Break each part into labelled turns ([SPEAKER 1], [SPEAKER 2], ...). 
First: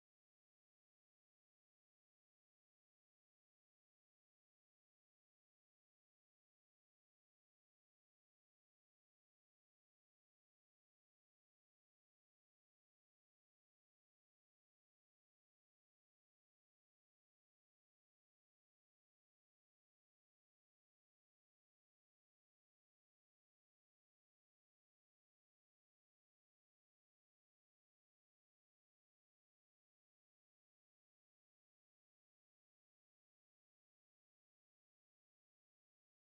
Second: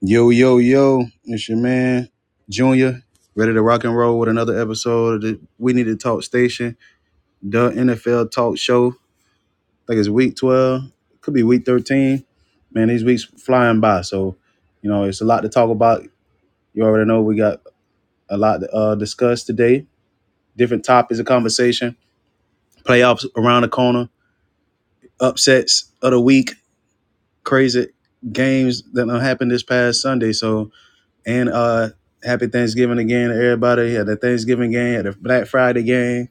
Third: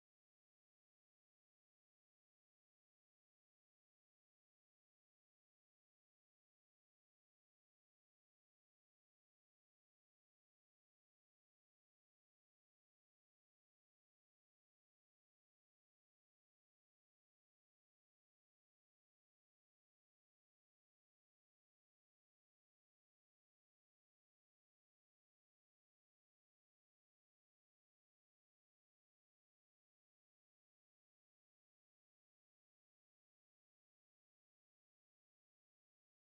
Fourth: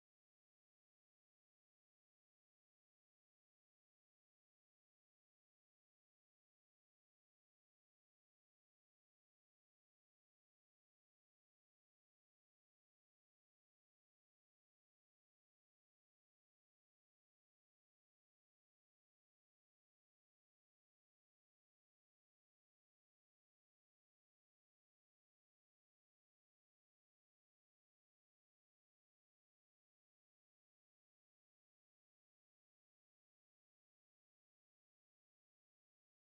[SPEAKER 1] Yo, yo, yo, it's your man, Junior, ready to rock and roll with another episode of the We Need to Talk Station, the NFL talk show. I think it's week 12, could be week 13. Man, these weeks flying by. So, you know, it's a lot to talk about. You already know we got a lot to uh, discuss today. Different topics of conversation, playoffs around the corner, upsets of the week, crazy games that done happened this past Sunday. So, And uh, happy Thanksgiving again to everybody. Had the Thanksgiving game, had the Black Friday game,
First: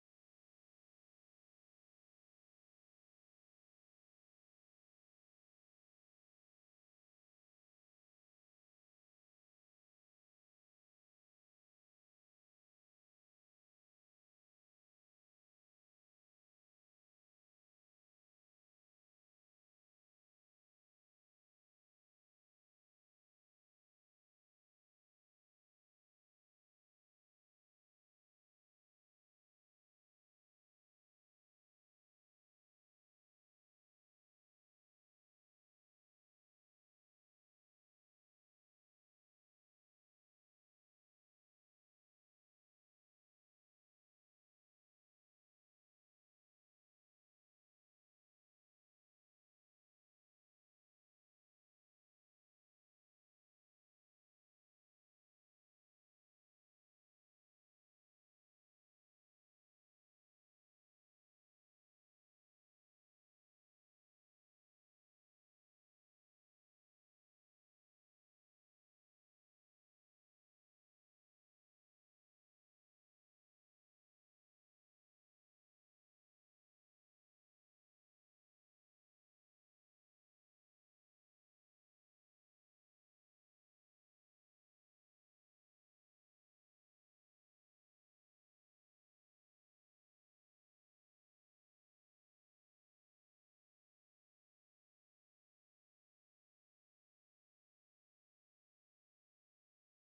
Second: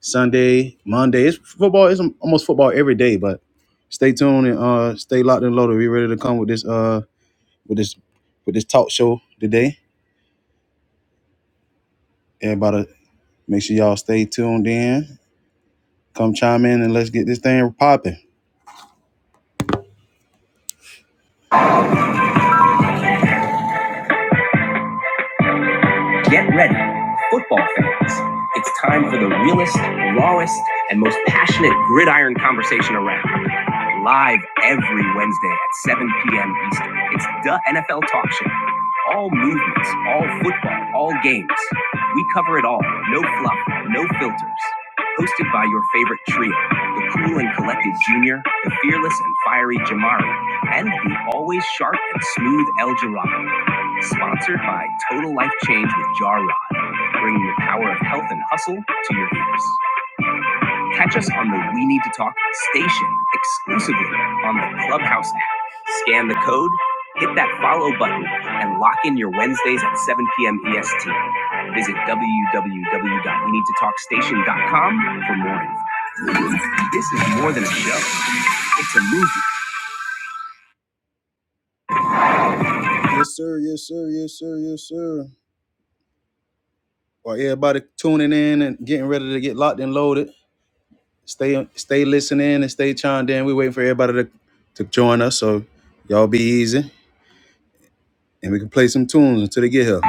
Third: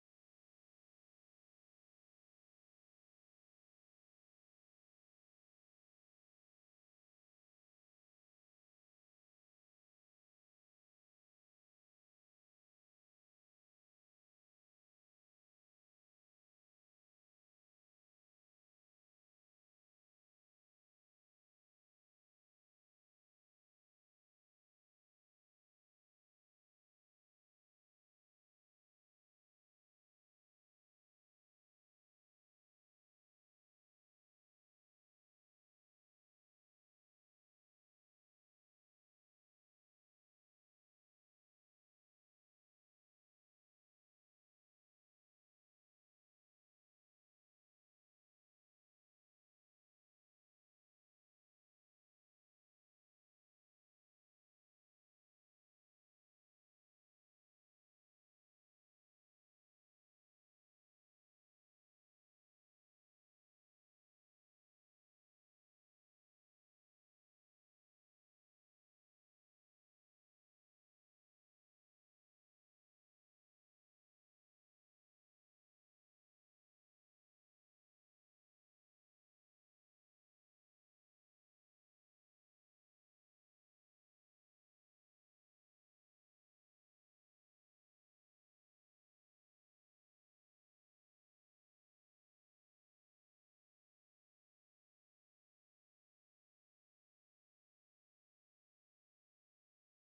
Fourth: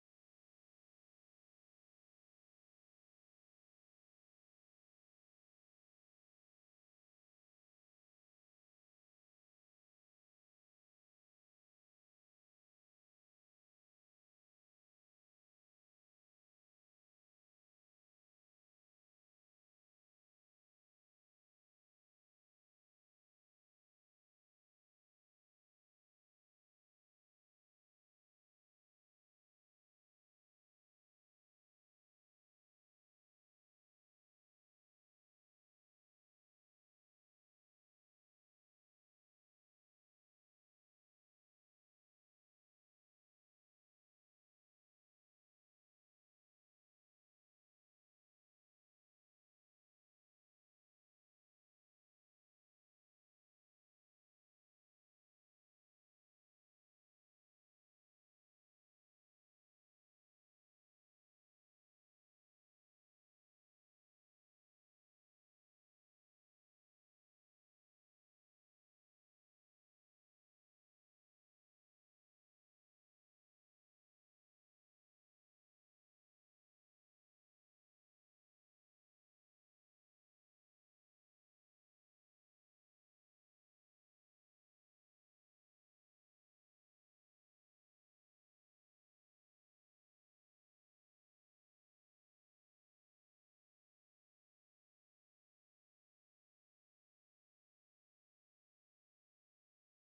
[SPEAKER 1] Sunday, Monday. It's football. It's almost football every day. But stay tuned and uh, stay locked and loaded. We ready to come with this uh with this with this talk show today. Everybody, make sure y'all stay tuned in. Come chime in and let's get this thing popping. Get ready, football fans. It's time for the realest, rawest, and most passionate gridiron conversation around. Live every Wednesday at 7 p.m. Eastern. It's the NFL Talk Show. All movements, all football, all games. We cover it all. No fluff, no filters. Hosted by your favorite trio, the cool and collected Junior, the fearless and fiery Jamari, and the always sharp and smooth El Jirado. Sponsored by Total Life Change with Jar Rod, bringing the power of health and hustle to your ears. Catch us on the We Need to Talk station exclusively on the Clubhouse app. Scan the code, hit that follow button, and lock in your Wednesdays at 7 p.m. EST. Visit www.weneedtotalkstation.com for more. info. This is more than a show, it's a movie. Yes, sir. Yes, sir. Yes, sir. Yes, sir. While everybody tuning in and getting ready to get locked and loaded, Stay stay listening and stay chimed in. We waiting for everybody to, to join us, so y'all be easy. And we can play some tunes until they get here.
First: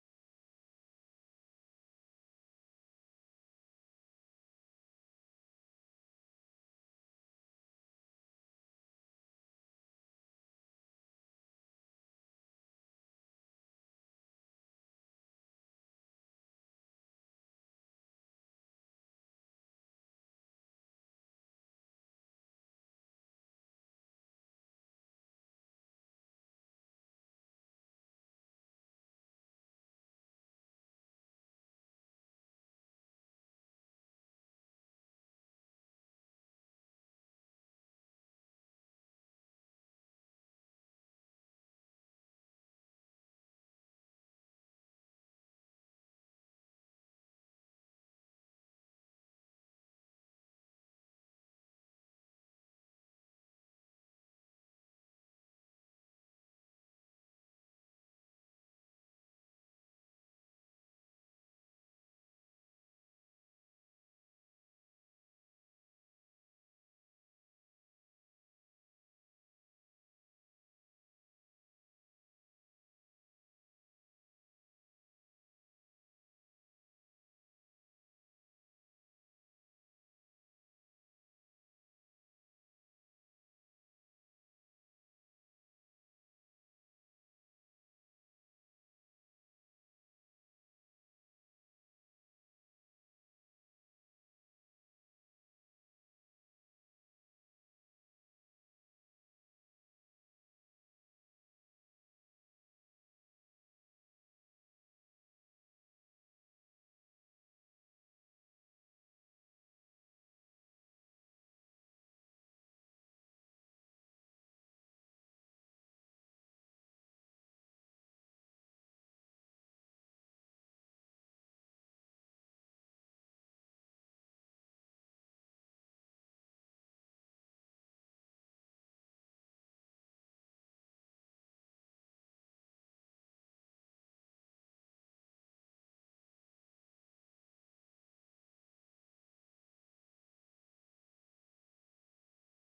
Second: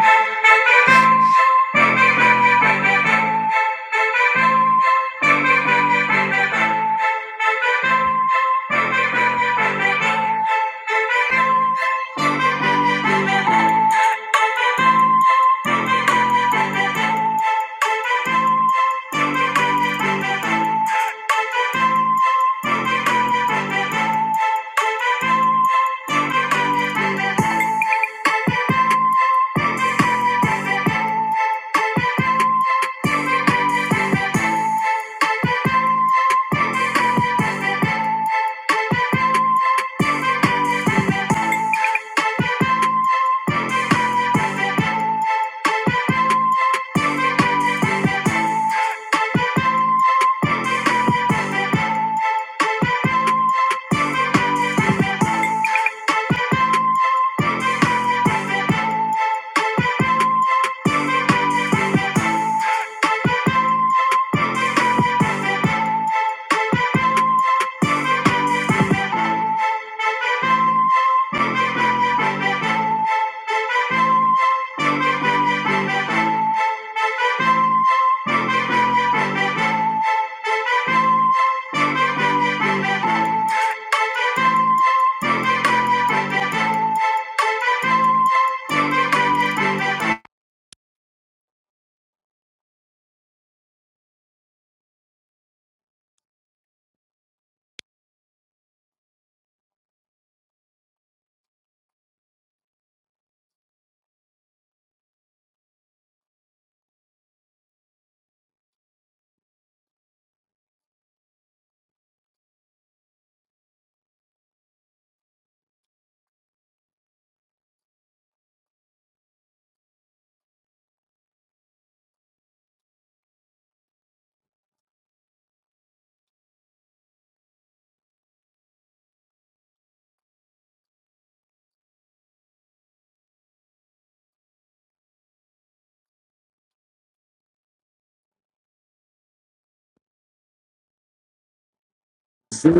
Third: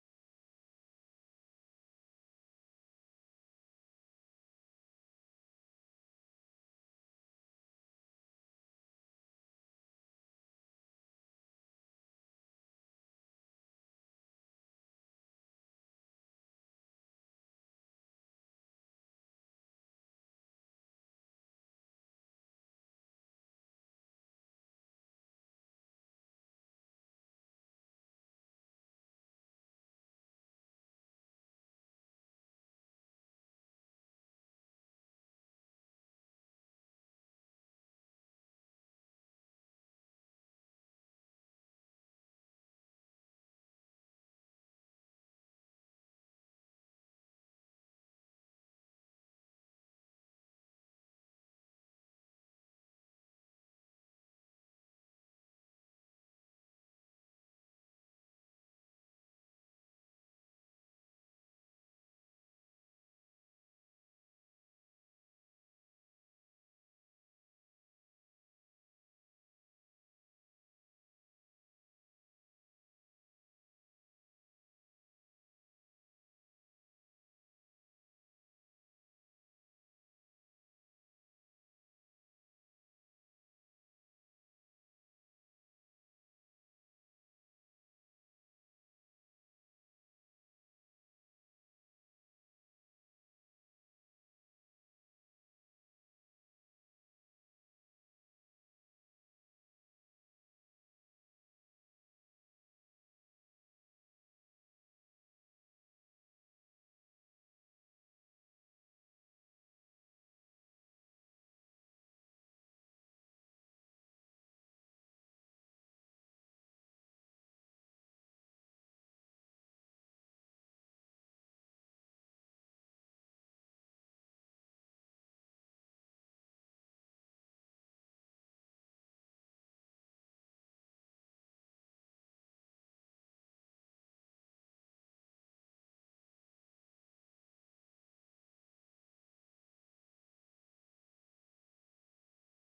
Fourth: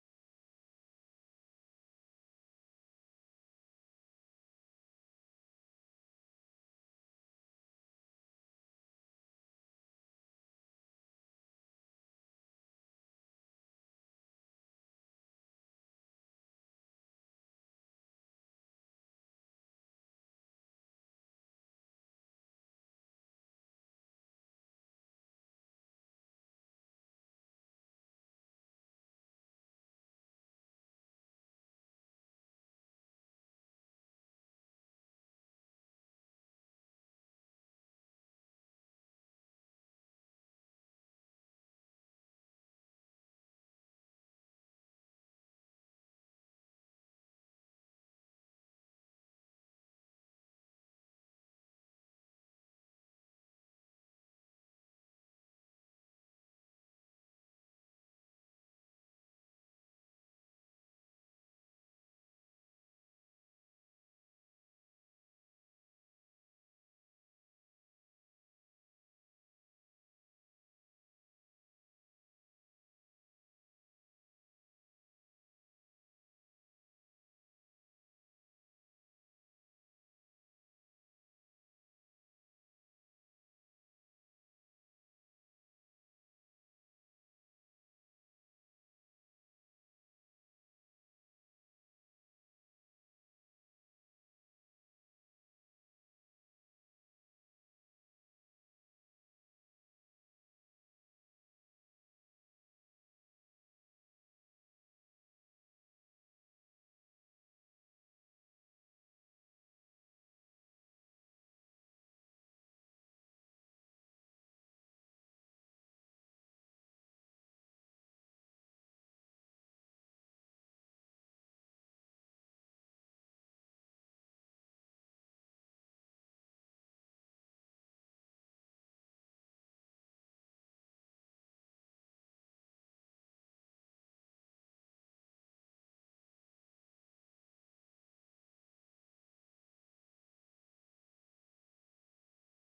[SPEAKER 1] See,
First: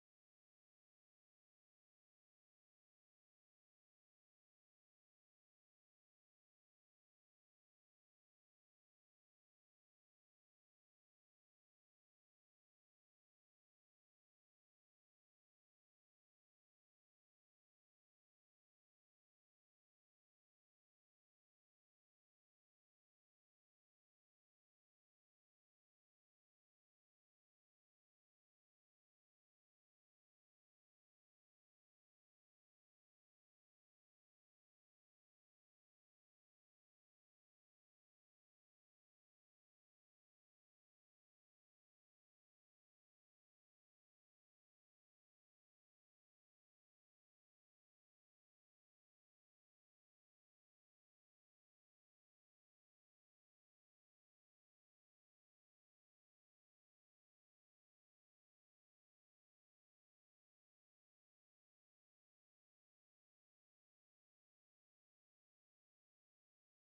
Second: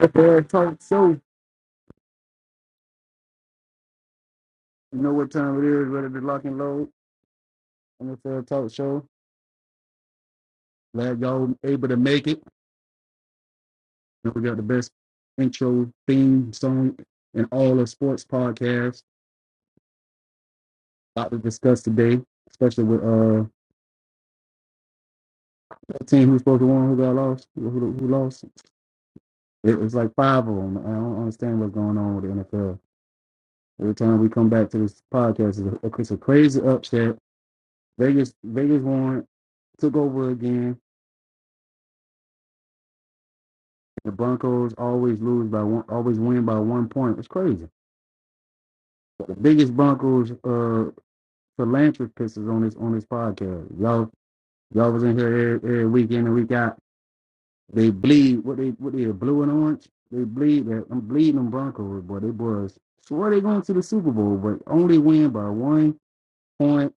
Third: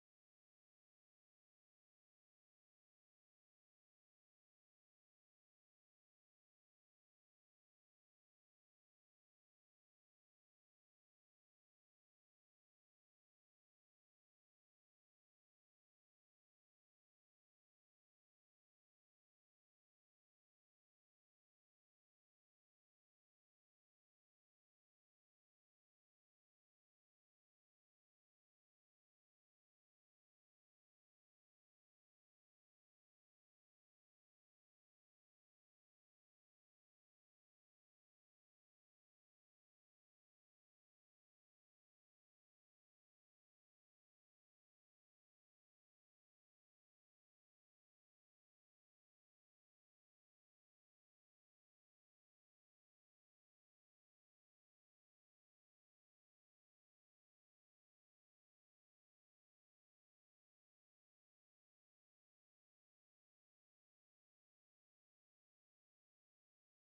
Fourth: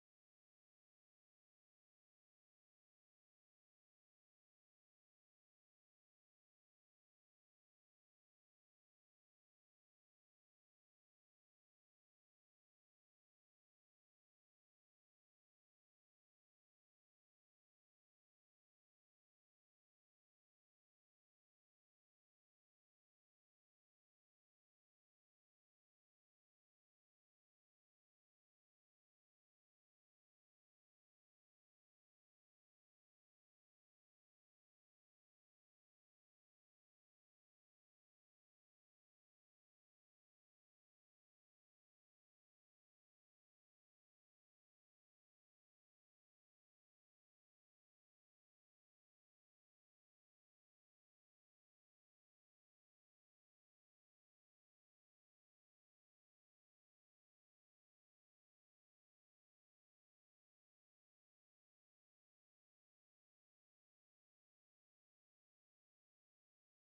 [SPEAKER 1] it's a talk show. You know what time it is, ready to lock and load on the Fair Talk Show. Glad y'all were able to make it. You know, We got the best intro theme song in all of sports podcasts. About to discuss today, especially with uh that team who's supposed to win, who got lost, who, who, who lost. It was like five of them. I don't understand what's going on with the NFL. Every time we come back to this podcast, it's a, it's a crazy upset. Vegas, Vegas won, took over again. The Broncos always lose by one, always win by one point. It's crazy. The biggest Broncos uh, philanthropists is on this on this podcast. Y'all, y'all was in here every, every week in and week out. They bleed. What they what they blue and orange. They bleed. that- I'm bleeding them Broncos, boy. They boys swear they going to the Super Bowl, but only win by one point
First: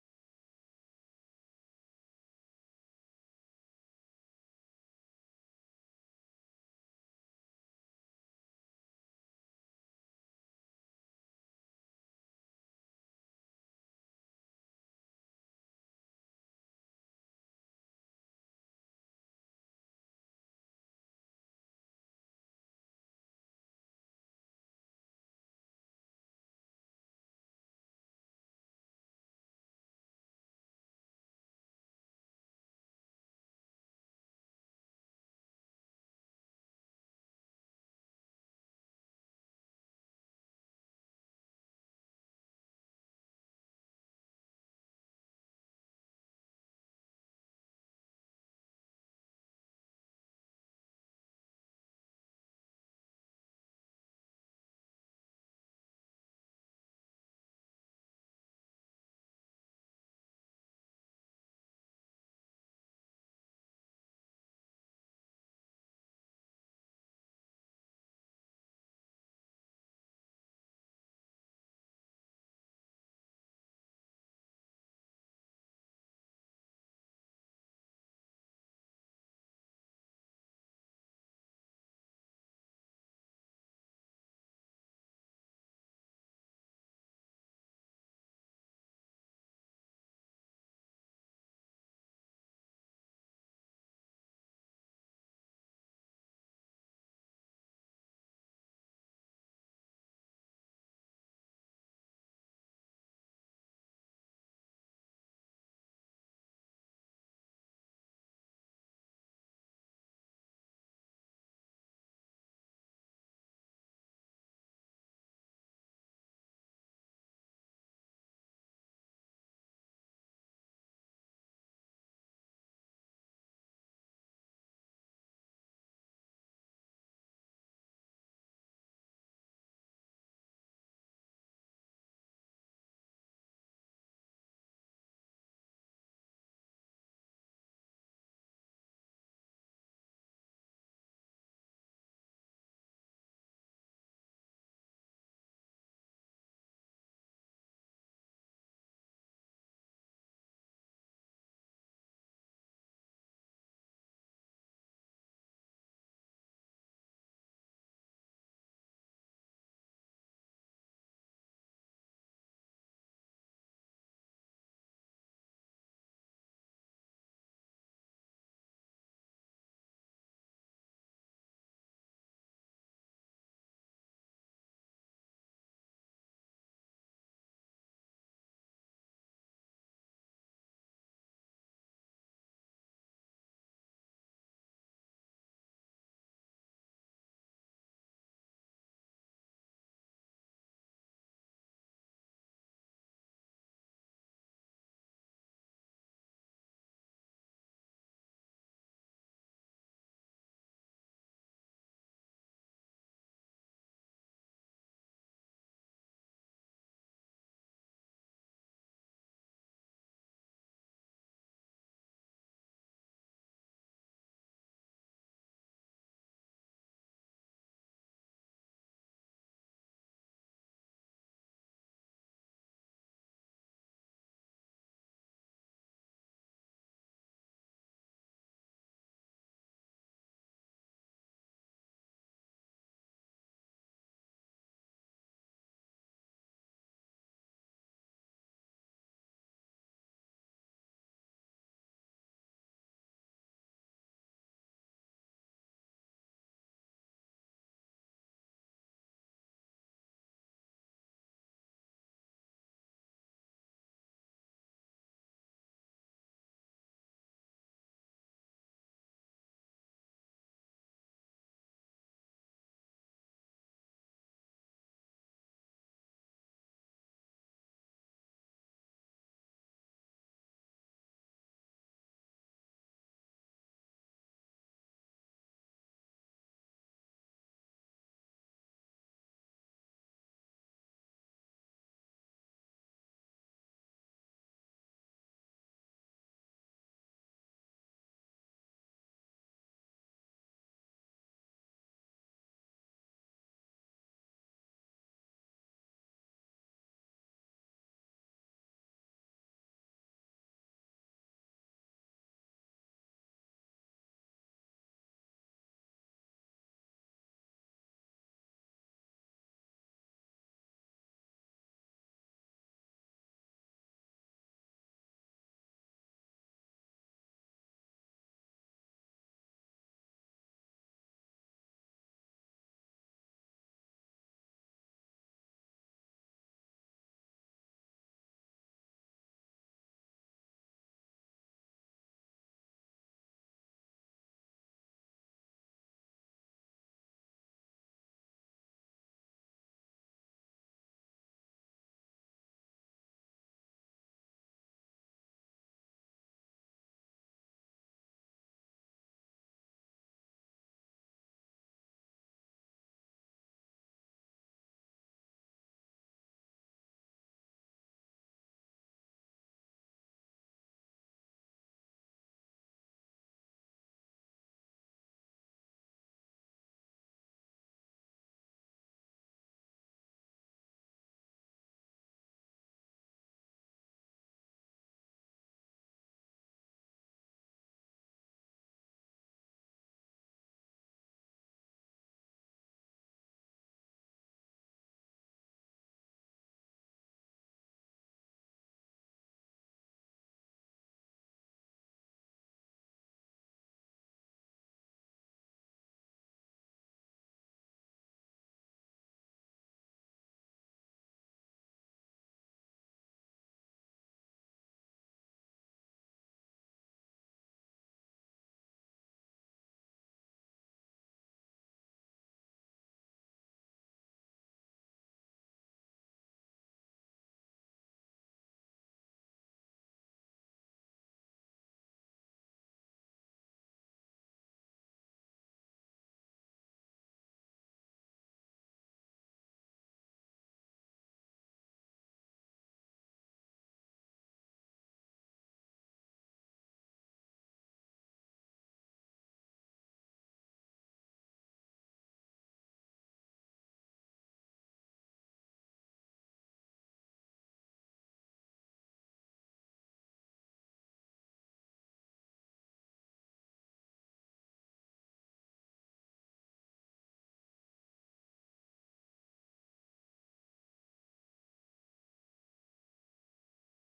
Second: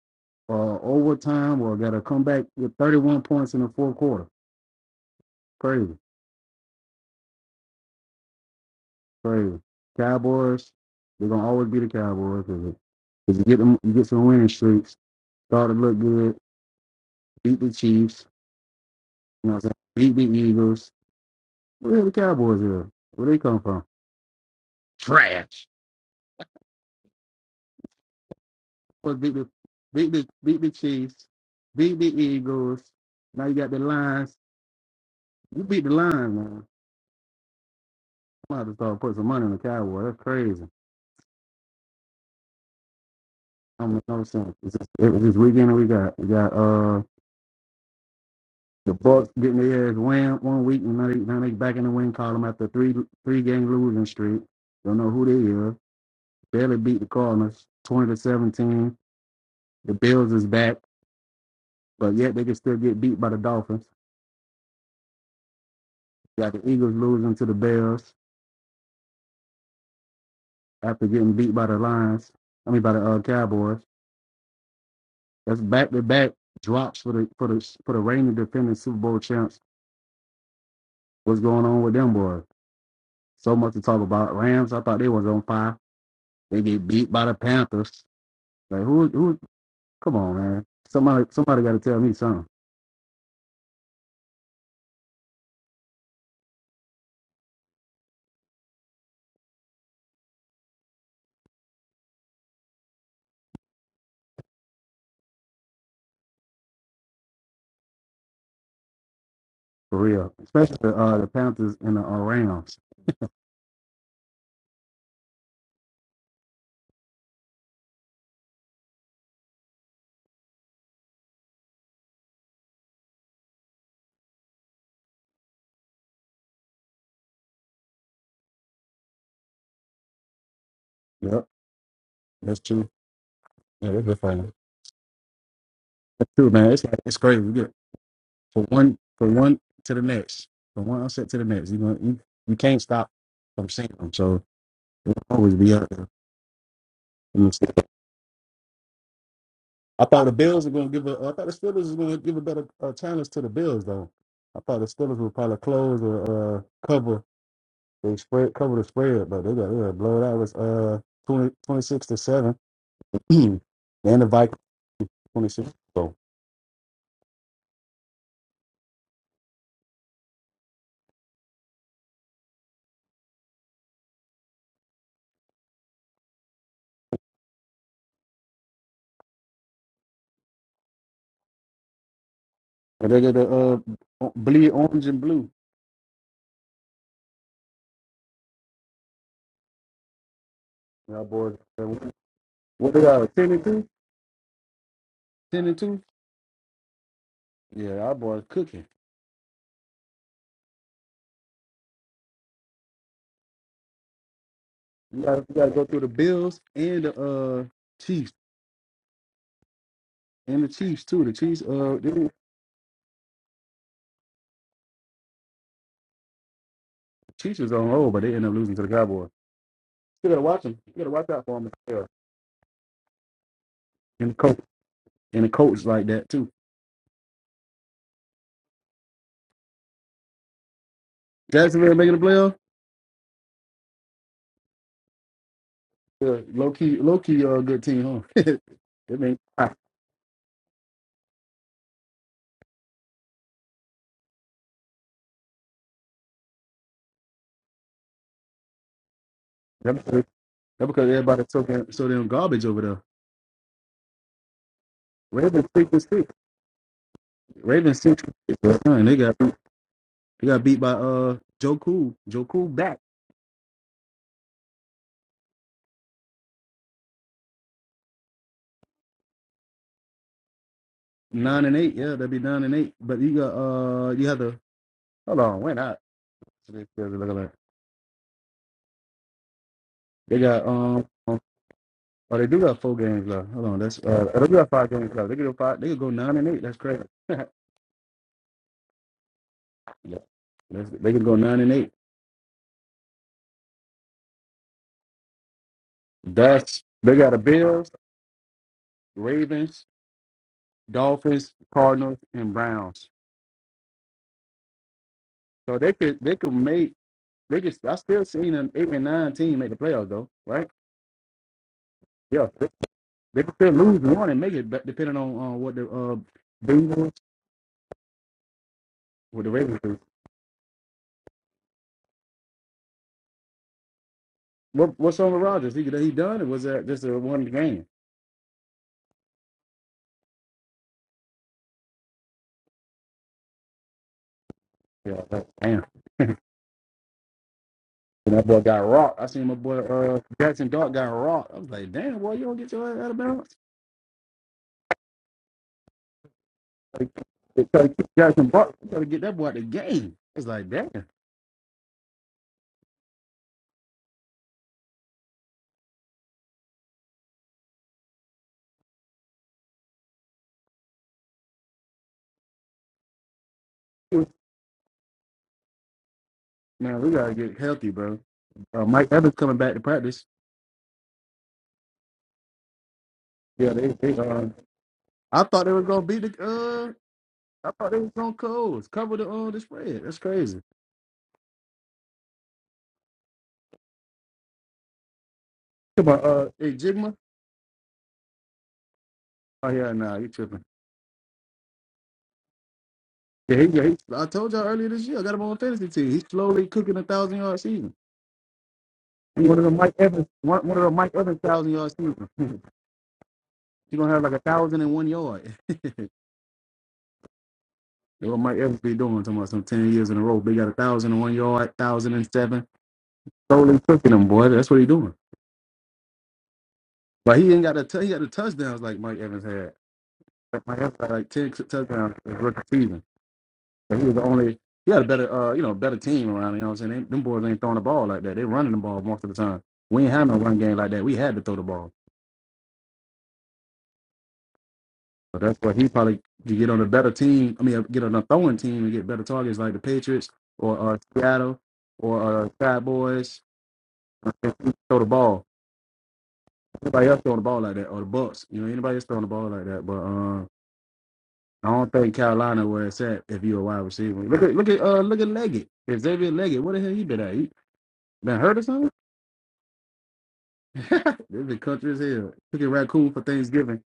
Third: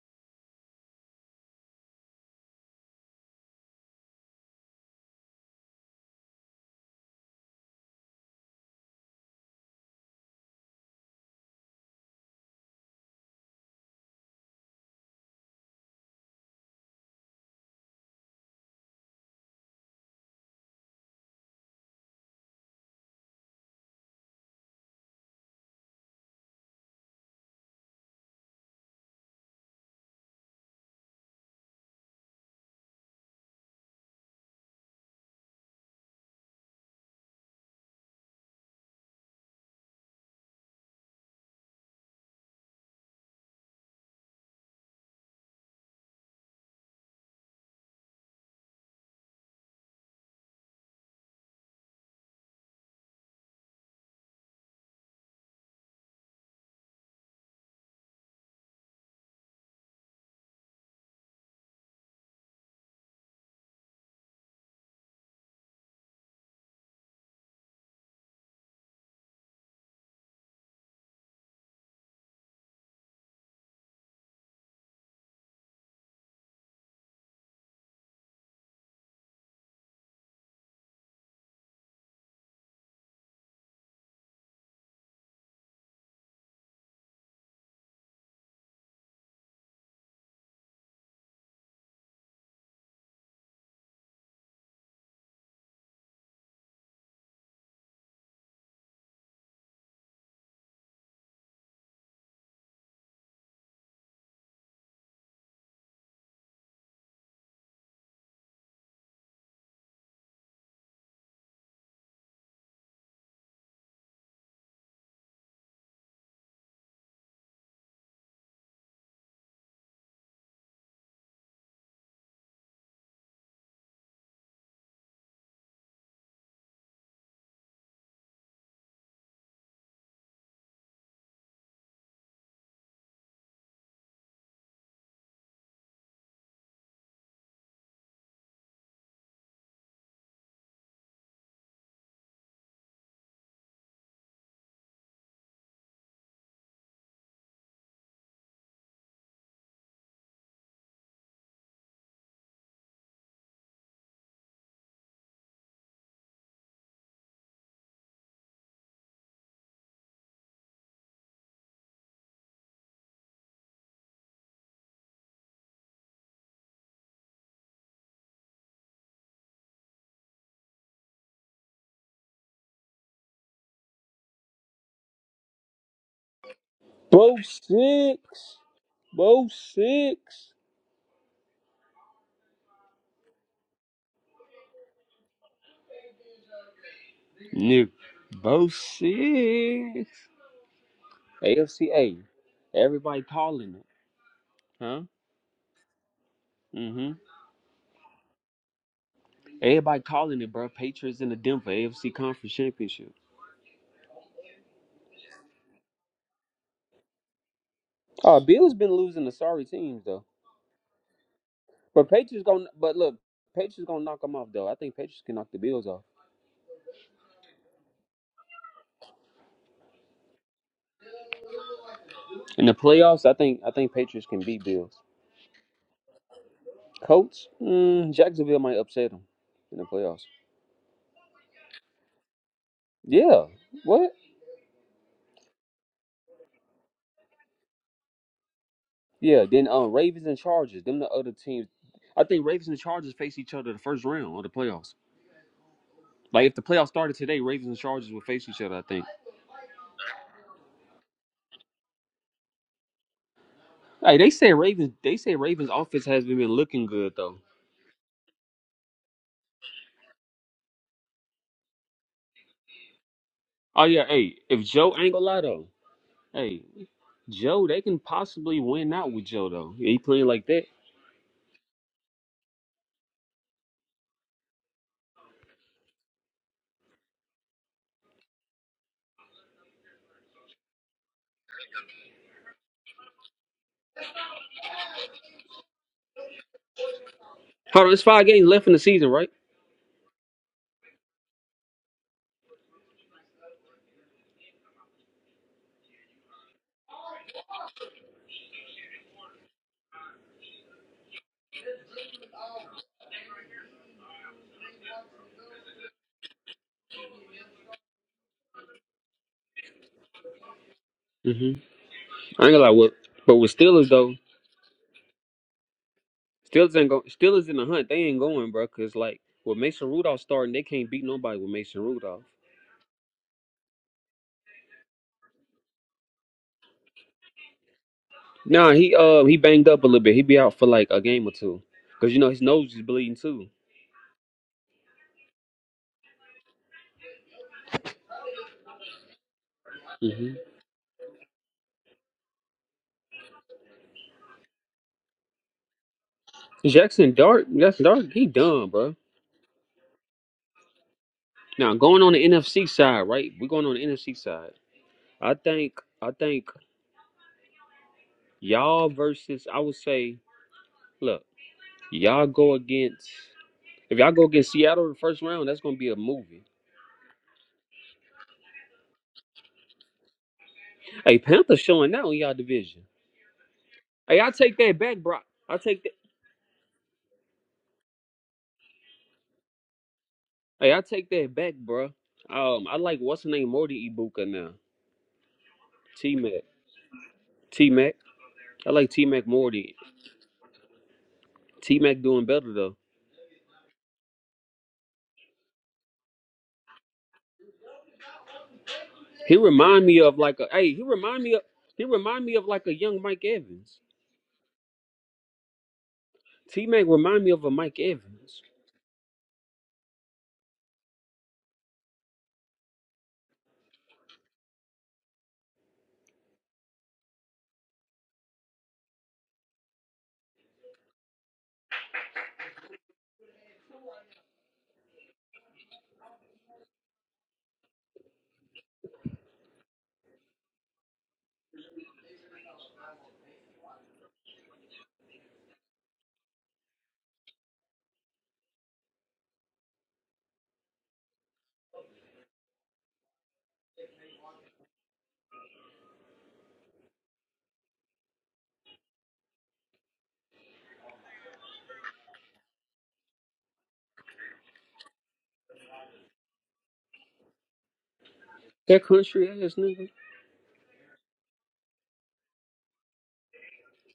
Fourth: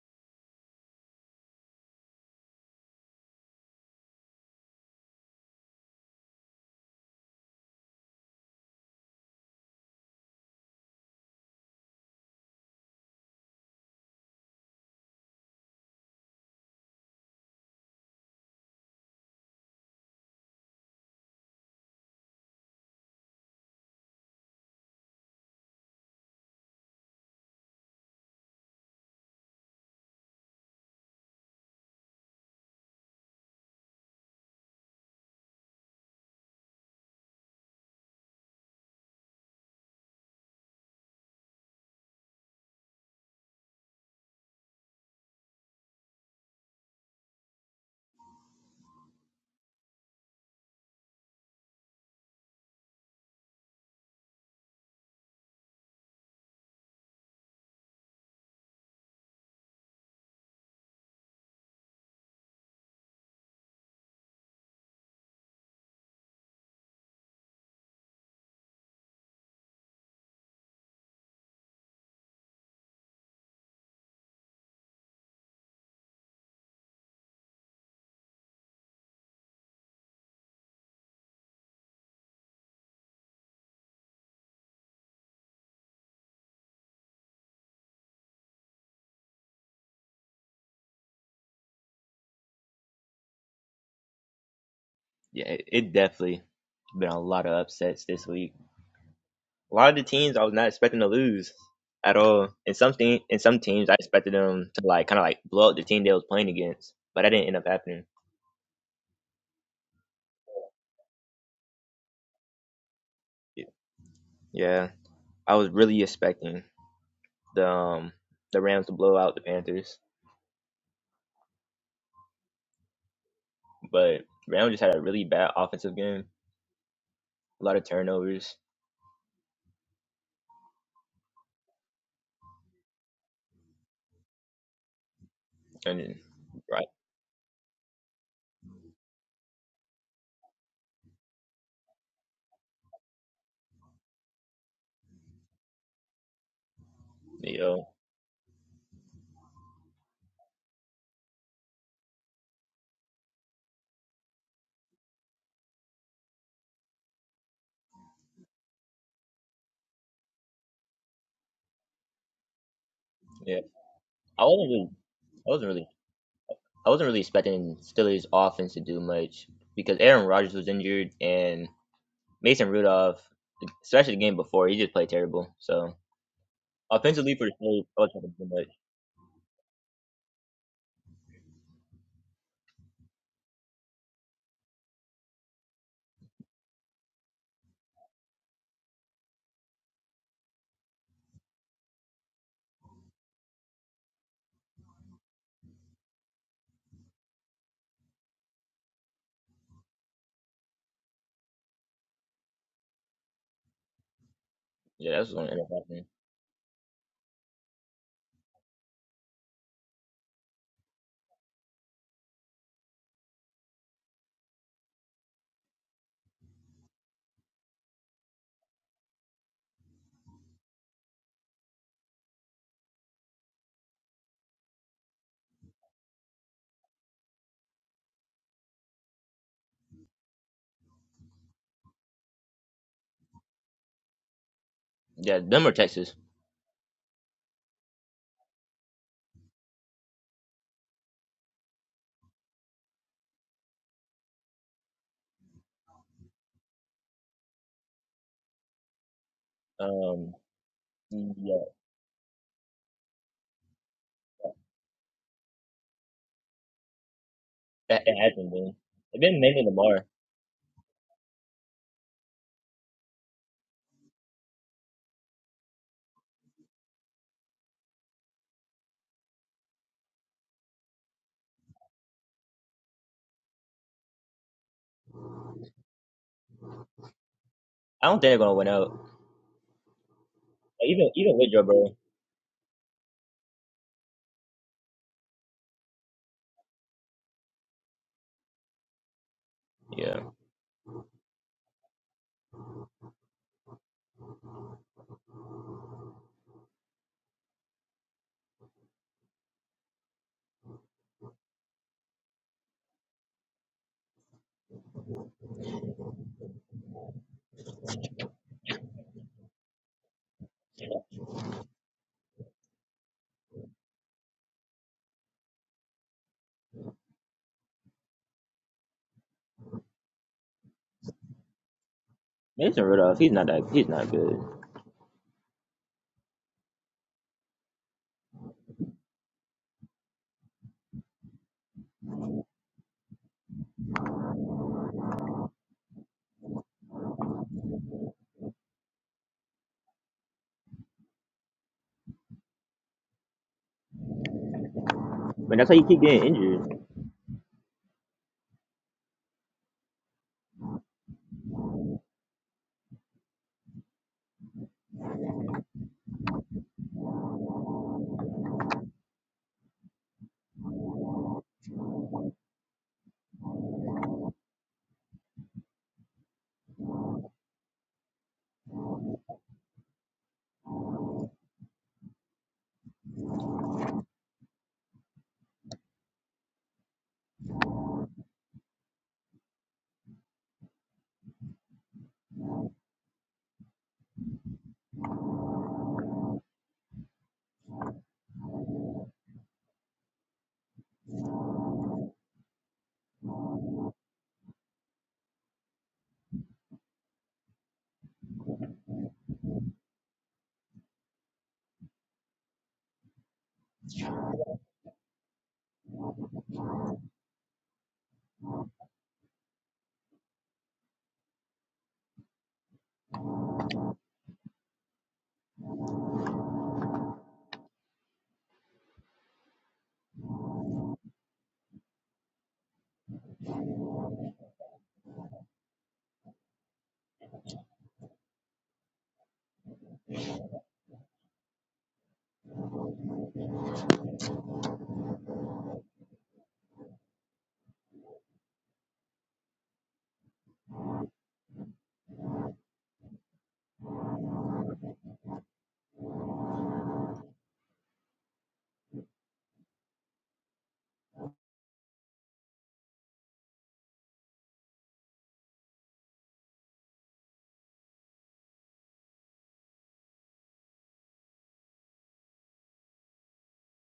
[SPEAKER 1] or overtime or got to come back with 31 points in the fourth quarter. Crazy, crazy. Cowboys, they're gonna always be the Cowboys because you get them, you get some winning streaks. Start to look good. Beat the Chiefs. You know, what I'm saying? beat the Eagles. Where the Cowboys are? Where they come from? Trash. But beat the beat the beat the Chiefs. Beat the Eagles. Now you got the Lions. You beat the Lions, man. I'm gonna have to start putting some money on the Cowboys. That's crazy. don't make no sense. It's just, it was this weekend that we got we got uh the Bucks getting their ass win one week and now they now they back in the win column after three three game losing streak. Don't know who they are. Barely beat the Cardinals twenty to seventeen. The Bills is back, but yet they can still get beat by the Dolphins. Got the Eagles losing to the Bears after getting beat by the Lions. I mean by the uh, Cowboys. That's back to back drops for the for the for the reigning defending Super Bowl champs. What's going on with them boys? So much to talk about. Rams, I thought they was on fire. They get beat by the Panthers. Like who who come on, man. Somebody somebody gotta tell me something.
[SPEAKER 2] Yeah, it, it definitely been a lot of upsets this week. A lot of the teams I was not expecting to lose at all. And some team, and some teams I expected them to like kind of like blow up the team they was playing against, but that didn't end up happening.
[SPEAKER 1] For real. Especially the uh the Panthers and the uh, Rams.
[SPEAKER 2] Yeah, I was really expecting the um, the Rams to blow out the Panthers, but Rams just had a really bad offensive game. A lot of turnovers
[SPEAKER 1] Yep, that's true. Yeah, that's a fun.
[SPEAKER 2] and
[SPEAKER 1] That's true, man. It's
[SPEAKER 2] right,
[SPEAKER 1] like it's crazy. You get from one from one to the next. From one upset to the next. You know you, you can't stop from seeing them. So it'll always be out
[SPEAKER 2] you
[SPEAKER 1] there.
[SPEAKER 2] know,
[SPEAKER 1] I thought the Bills were going to give a. I thought the Steelers were going to give a better uh, challenge to the Bills though. I thought the Steelers would probably close or uh, cover. They spread cover the spread, but they got they got blown out. It was uh 20, 26 to seven, and
[SPEAKER 2] yeah.
[SPEAKER 1] the
[SPEAKER 2] I
[SPEAKER 1] Vikings
[SPEAKER 2] wasn't really, I
[SPEAKER 1] twenty
[SPEAKER 2] wasn't
[SPEAKER 1] six.
[SPEAKER 2] really
[SPEAKER 1] So
[SPEAKER 2] I wasn't really expecting Steelers offense to do much because Aaron Rodgers was injured and Mason Rudolph, especially the game before, he just played terrible. So offensively
[SPEAKER 3] Bo
[SPEAKER 2] for the Steelers, I
[SPEAKER 3] six.
[SPEAKER 2] wasn't expecting much.
[SPEAKER 3] Bo six.
[SPEAKER 1] and they got the uh o- bleed orange and blue.
[SPEAKER 3] Nigga. Bo six.
[SPEAKER 1] Y'all boys, uh,
[SPEAKER 3] AFCA.
[SPEAKER 1] what they
[SPEAKER 3] Everybody
[SPEAKER 1] are ten and
[SPEAKER 3] calling it.
[SPEAKER 1] two,
[SPEAKER 3] Huh?
[SPEAKER 1] ten and two.
[SPEAKER 3] Mm-hmm.
[SPEAKER 1] Yeah, our boys cooking.
[SPEAKER 3] Everybody calling it, bro. Patriots in the Denver AFC Conference Championship.
[SPEAKER 2] Yeah,
[SPEAKER 1] You
[SPEAKER 2] that's what's
[SPEAKER 1] got
[SPEAKER 2] going to
[SPEAKER 1] you
[SPEAKER 2] end
[SPEAKER 1] got
[SPEAKER 2] up
[SPEAKER 1] to go through
[SPEAKER 2] happening.
[SPEAKER 1] the Bills and the uh Chiefs
[SPEAKER 3] Uh, Bills been losing to sorry teams though.
[SPEAKER 1] and the Chiefs too. The Chiefs uh
[SPEAKER 3] But
[SPEAKER 1] they
[SPEAKER 3] Patriots gonna but look, Patriots gonna knock them off though. I think Patriots can knock the Bills off.
[SPEAKER 1] Chiefs was on roll, but they ended up losing to the Cowboys. You gotta watch them. You gotta watch out for them. Yeah.
[SPEAKER 3] In the playoffs, I think I think Patriots
[SPEAKER 1] And the
[SPEAKER 3] can
[SPEAKER 1] coach
[SPEAKER 3] beat Bills.
[SPEAKER 1] and the coach like that too.
[SPEAKER 3] Colts, mm, Jacksonville might upset them in the playoffs.
[SPEAKER 1] Jacksonville making the playoff.
[SPEAKER 3] Yeah. What?
[SPEAKER 2] Yeah, them or Texas.
[SPEAKER 1] Yeah, low key, low key, uh, good team, huh? they mean
[SPEAKER 3] Yeah, then
[SPEAKER 1] ah,
[SPEAKER 3] um Ravens and Chargers, them the other teams. I think Ravens and Chargers face each other the first round of the playoffs. Like if the playoffs started today, Ravens and Chargers would face each other, I think.
[SPEAKER 1] that because,
[SPEAKER 2] Um,
[SPEAKER 1] that because everybody so
[SPEAKER 2] yeah,
[SPEAKER 1] damn, so damn garbage over there.
[SPEAKER 3] Hey, they say Ravens they say
[SPEAKER 1] Ravens
[SPEAKER 3] Ravens
[SPEAKER 1] six and
[SPEAKER 3] offense has
[SPEAKER 1] six.
[SPEAKER 3] been looking good though.
[SPEAKER 1] Ravens
[SPEAKER 2] it, it
[SPEAKER 1] six and
[SPEAKER 2] hasn't been.
[SPEAKER 1] six. Son, They
[SPEAKER 2] It's
[SPEAKER 1] got
[SPEAKER 2] been mainly
[SPEAKER 1] they
[SPEAKER 2] Lamar.
[SPEAKER 1] got beat by uh Joe Cool. Joe Cool back
[SPEAKER 3] Oh yeah, hey, if Joe ain't gonna lie though, hey, Joe, they can possibly win out with Joe though. He playing like that.
[SPEAKER 1] nine and eight. Yeah, that'd be nine and eight. But you got uh you have to hold on. Why not?
[SPEAKER 2] I don't think they're gonna win out.
[SPEAKER 1] They got
[SPEAKER 2] Like,
[SPEAKER 1] um
[SPEAKER 2] even even with Joe Burrow.
[SPEAKER 1] Oh, they do got four games left. Hold on, that's uh, they do got five games left. They could go five. They could go nine and eight. That's crazy.
[SPEAKER 3] Hold on, it's five games left in the season, right?
[SPEAKER 1] yeah,
[SPEAKER 2] Yeah,
[SPEAKER 1] that's, they could go nine and eight. That's they got the Bills, Ravens, Dolphins, Cardinals, and Browns. So they could they could make they could. I still seen an eight and nine team make the playoffs though, right?
[SPEAKER 3] hmm I
[SPEAKER 1] Yeah,
[SPEAKER 3] ain't gonna
[SPEAKER 1] they,
[SPEAKER 3] lie, what but
[SPEAKER 1] they
[SPEAKER 3] with
[SPEAKER 1] could still
[SPEAKER 3] Steelers
[SPEAKER 1] lose
[SPEAKER 3] though,
[SPEAKER 1] one and make it, but depending on uh, what the uh,
[SPEAKER 3] Steelers ain't go.
[SPEAKER 1] Bengals,
[SPEAKER 3] Steelers in the hunt. They ain't going, bro. Cause like
[SPEAKER 1] what the
[SPEAKER 3] with
[SPEAKER 1] Ravens
[SPEAKER 3] Mason
[SPEAKER 1] do.
[SPEAKER 3] Rudolph starting, they can't beat nobody with Mason Rudolph.
[SPEAKER 2] Mason Rudolph, he's not that he's not good.
[SPEAKER 1] What, what's on with Rodgers? He he done? Or was that just a one game?
[SPEAKER 3] Nah, he uh he banged up a little bit. He be out for like a game or two. Cause you know his nose is bleeding too.
[SPEAKER 1] Yeah, that- damn. And that boy got rocked. I seen my boy uh,
[SPEAKER 3] hmm
[SPEAKER 1] Jackson Dart got rocked. I was like, damn, boy, you don't get your ass out of bounds.
[SPEAKER 2] But that's how you keep getting injured.
[SPEAKER 1] Like,
[SPEAKER 3] Jackson Dart,
[SPEAKER 1] they try
[SPEAKER 3] Jackson
[SPEAKER 1] to keep
[SPEAKER 3] Dart, he
[SPEAKER 1] Jackson
[SPEAKER 3] done,
[SPEAKER 1] Dart. You
[SPEAKER 3] bro.
[SPEAKER 1] got to get that boy out of the game. It's like, damn.
[SPEAKER 3] Now going on the NFC side, right? We're going on the NFC side. I think I think y'all versus I would say, look, y'all go against if y'all go against Seattle in the first round, that's gonna be a movie.
[SPEAKER 1] Man, we got to get healthy, bro. Uh, Mike Evans coming back to practice.
[SPEAKER 3] Hey, Panthers showing out in y'all division.
[SPEAKER 1] Yeah, they, they
[SPEAKER 3] Hey, I
[SPEAKER 1] uh,
[SPEAKER 3] take that back, bro.
[SPEAKER 1] I
[SPEAKER 3] I
[SPEAKER 1] thought they were
[SPEAKER 3] take that.
[SPEAKER 1] going to beat the, uh, I thought they was going to close, cover the, uh, the spread. That's crazy.
[SPEAKER 3] Hey, I take that back, bro. Um, I like what's the name Morty Ibuka now.
[SPEAKER 1] Come
[SPEAKER 3] T
[SPEAKER 1] on,
[SPEAKER 3] Mac.
[SPEAKER 1] uh, hey, Jigma.
[SPEAKER 3] T Mac. I like T Mac
[SPEAKER 1] Oh,
[SPEAKER 3] Morty.
[SPEAKER 1] yeah, nah, you tripping.
[SPEAKER 3] T Mac doing better though.
[SPEAKER 1] Yeah, he, yeah, he, I told y'all earlier this year, I got him on fantasy team. He's slowly cooking a thousand yard season.
[SPEAKER 3] He
[SPEAKER 1] She One of the
[SPEAKER 3] remind
[SPEAKER 1] Mike
[SPEAKER 3] me of
[SPEAKER 1] Evans,
[SPEAKER 3] like a.
[SPEAKER 1] one,
[SPEAKER 3] Hey,
[SPEAKER 1] one
[SPEAKER 3] he
[SPEAKER 1] of the Mike
[SPEAKER 3] remind me
[SPEAKER 1] Evans
[SPEAKER 3] of.
[SPEAKER 1] thousand
[SPEAKER 3] He
[SPEAKER 1] yard
[SPEAKER 3] remind
[SPEAKER 1] season.
[SPEAKER 3] me of like a young Mike Evans.
[SPEAKER 1] she gonna have like a thousand and one yard. That's
[SPEAKER 3] T Mac remind me of a Mike
[SPEAKER 1] what
[SPEAKER 3] Evans.
[SPEAKER 1] Mike Evans be doing? Talking about some ten years in a row. They got a thousand and one yard, thousand and seven. Totally cooking them, boy. That's what he doing. But he ain't got a t- he got the touchdowns like Mike Evans had. Like Mike Evans had like ten touchdowns his rookie season. But he was the only. He had a better, uh, you know, better team around. You know what I'm saying? They, them boys ain't throwing the ball like that. They running the ball most of the time. We ain't had no run game like that. We had to throw the ball. So that's why he probably could get on a better team. I mean, get on a throwing team and get better targets like the Patriots or uh, Seattle or uh, Cowboys. If he Throw the ball. Anybody else throwing the ball like that or the Bucks? You know, anybody else throwing the ball like that? But uh, I don't think Carolina where it's at if you're a wide receiver. Look at look at uh, look at Leggett. Xavier Leggett. What the hell he been at? He been hurt or
[SPEAKER 3] That
[SPEAKER 1] something?
[SPEAKER 3] country ass nigga.
[SPEAKER 1] this been country as hell. Cooking raccoon for Thanksgiving.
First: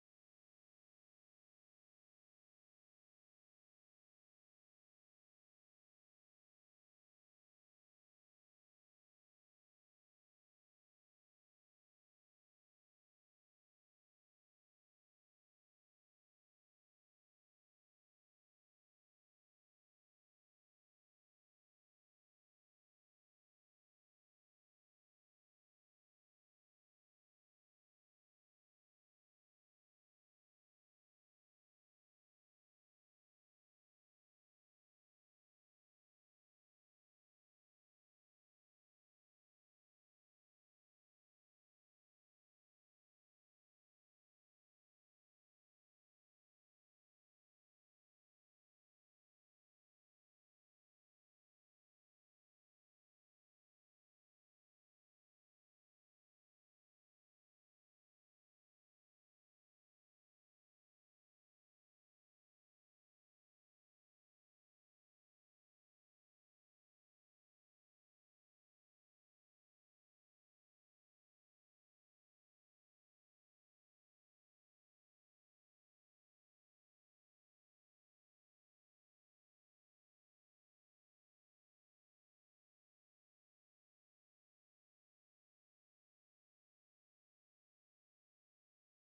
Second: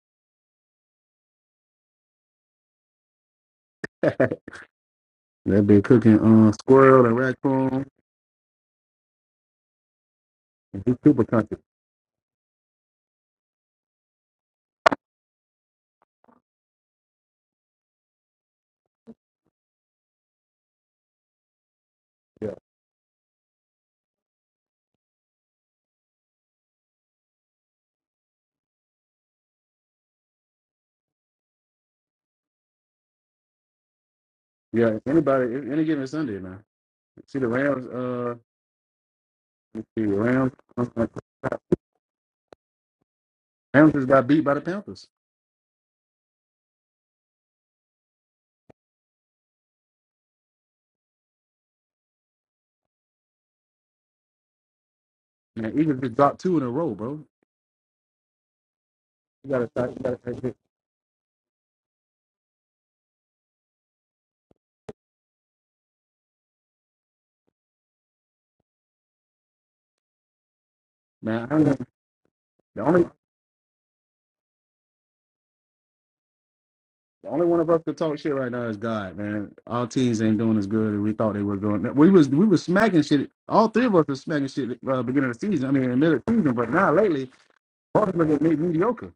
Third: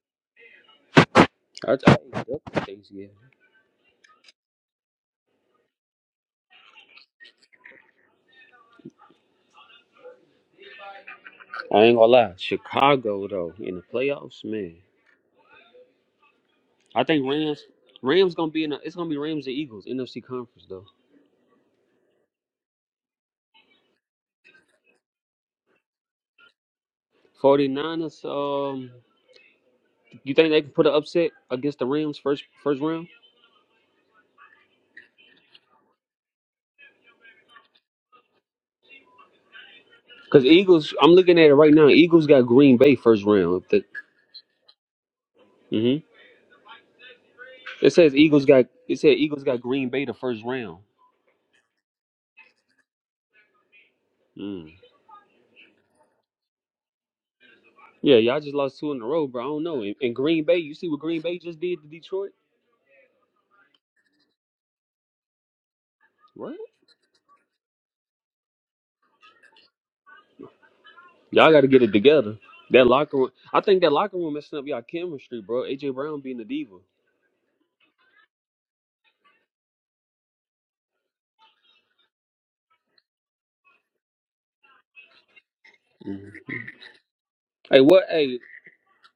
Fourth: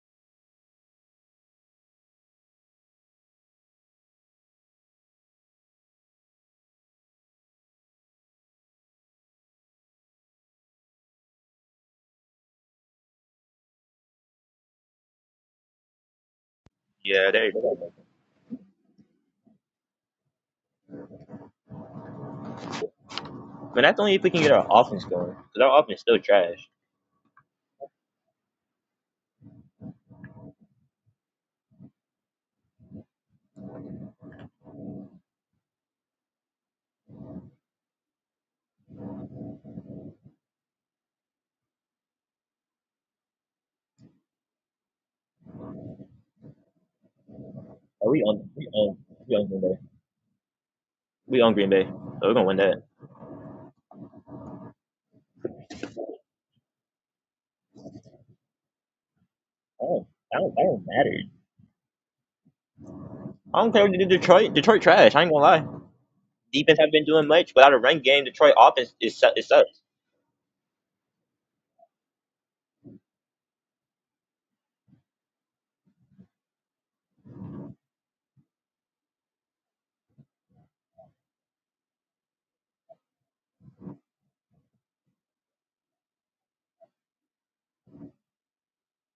[SPEAKER 3] I, I, ate up with these, yeah.
[SPEAKER 1] They've been cooking uh, squirrel and raccoon. He's super country.
[SPEAKER 3] I ain't gonna lie. Chicago though in the playoffs, man. I think
[SPEAKER 2] Yeah, there you
[SPEAKER 3] Rams.
[SPEAKER 2] go.
[SPEAKER 3] Rams gonna be in. A, it's gonna be Rams and Eagles NFC conference though.
[SPEAKER 1] Yeah.
[SPEAKER 2] But that's only if we can get our offense going because our offense is still trash.
[SPEAKER 3] 49ers, um, you think they can put an upset against the Rams first first round?
[SPEAKER 1] Yeah, anybody, any any given Sunday, man. See the Rams. Uh, let's see the
[SPEAKER 3] Because
[SPEAKER 1] Rams.
[SPEAKER 3] Eagles, I'm looking at it right now. Eagles got Green Bay first round. The,
[SPEAKER 1] Rams just got beat by the Panthers.
[SPEAKER 3] hmm It
[SPEAKER 2] Oh,
[SPEAKER 3] says
[SPEAKER 2] we
[SPEAKER 3] Eagles
[SPEAKER 2] on
[SPEAKER 3] got
[SPEAKER 2] we on
[SPEAKER 3] it said
[SPEAKER 2] we
[SPEAKER 3] Eagles
[SPEAKER 2] on
[SPEAKER 3] got
[SPEAKER 2] Green Bay.
[SPEAKER 3] Green Bay the first round.
[SPEAKER 2] We on Green Bay. So we're gonna win that.
[SPEAKER 3] Mm.
[SPEAKER 1] Man, Eagles just dropped two in a row, bro.
[SPEAKER 3] Yeah, y'all just lost two in a row, bro. I
[SPEAKER 1] You
[SPEAKER 3] don't
[SPEAKER 1] gotta,
[SPEAKER 3] know. And,
[SPEAKER 1] you
[SPEAKER 2] Oh,
[SPEAKER 3] and
[SPEAKER 1] gotta
[SPEAKER 2] that
[SPEAKER 3] Green
[SPEAKER 1] take
[SPEAKER 2] don't,
[SPEAKER 3] Bay,
[SPEAKER 1] it,
[SPEAKER 2] that
[SPEAKER 3] you
[SPEAKER 2] don't
[SPEAKER 3] see what Green
[SPEAKER 2] matter.
[SPEAKER 3] Bay just did to Detroit?
[SPEAKER 2] I don't care what you do Detroit. Detroit trash. I ain't gonna lie.
[SPEAKER 3] What?
[SPEAKER 2] Defense haven't been doing much. Without a run game, Detroit offense is su- it sucks.
[SPEAKER 1] man.
[SPEAKER 3] Y'all
[SPEAKER 1] I
[SPEAKER 3] got to get
[SPEAKER 1] don't,
[SPEAKER 3] it together.
[SPEAKER 1] the
[SPEAKER 3] That
[SPEAKER 1] only,
[SPEAKER 3] locker room, I think that locker room messing up y'all chemistry, bro. AJ Brown being a diva.
[SPEAKER 1] the only one of us could talk shit right now is God, man. Our teams ain't doing as good as we thought they were doing. We was, we was smacking shit. All three of us were smacking shit at uh, beginning of the season. I mean, in the middle of
[SPEAKER 3] Mhm.
[SPEAKER 1] the season, but now lately,
[SPEAKER 3] Hey, what?
[SPEAKER 1] Baltimore
[SPEAKER 3] Hey,
[SPEAKER 1] just made mediocre.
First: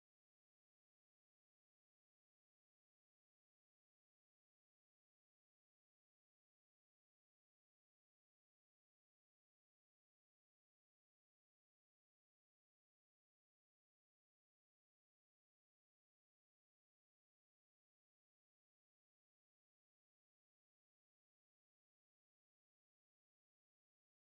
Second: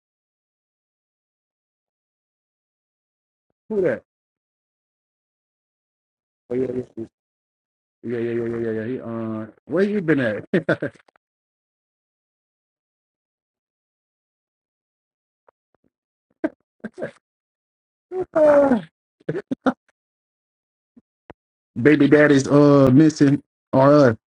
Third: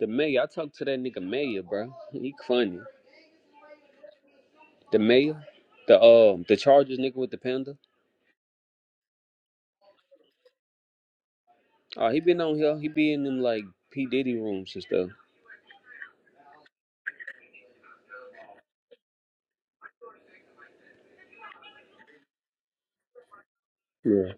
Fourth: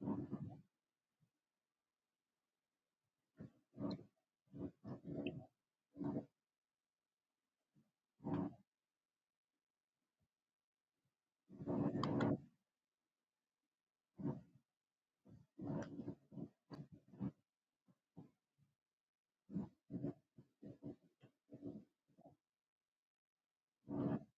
[SPEAKER 3] the mayor. I talked to that nigga mayor, bro. He funny.
[SPEAKER 1] Who that?
[SPEAKER 3] The mayor, the um, the
[SPEAKER 1] Oh yeah, yeah,
[SPEAKER 3] Chargers nigga with the panda.
[SPEAKER 1] yeah, yeah, yeah, yeah, yeah. yeah. yeah. He, uh, where you been at?
[SPEAKER 3] Uh, he been on here. He be in them like P Diddy rooms and stuff.
[SPEAKER 1] baby daddy's uh missing or us.
[SPEAKER 3] Yeah.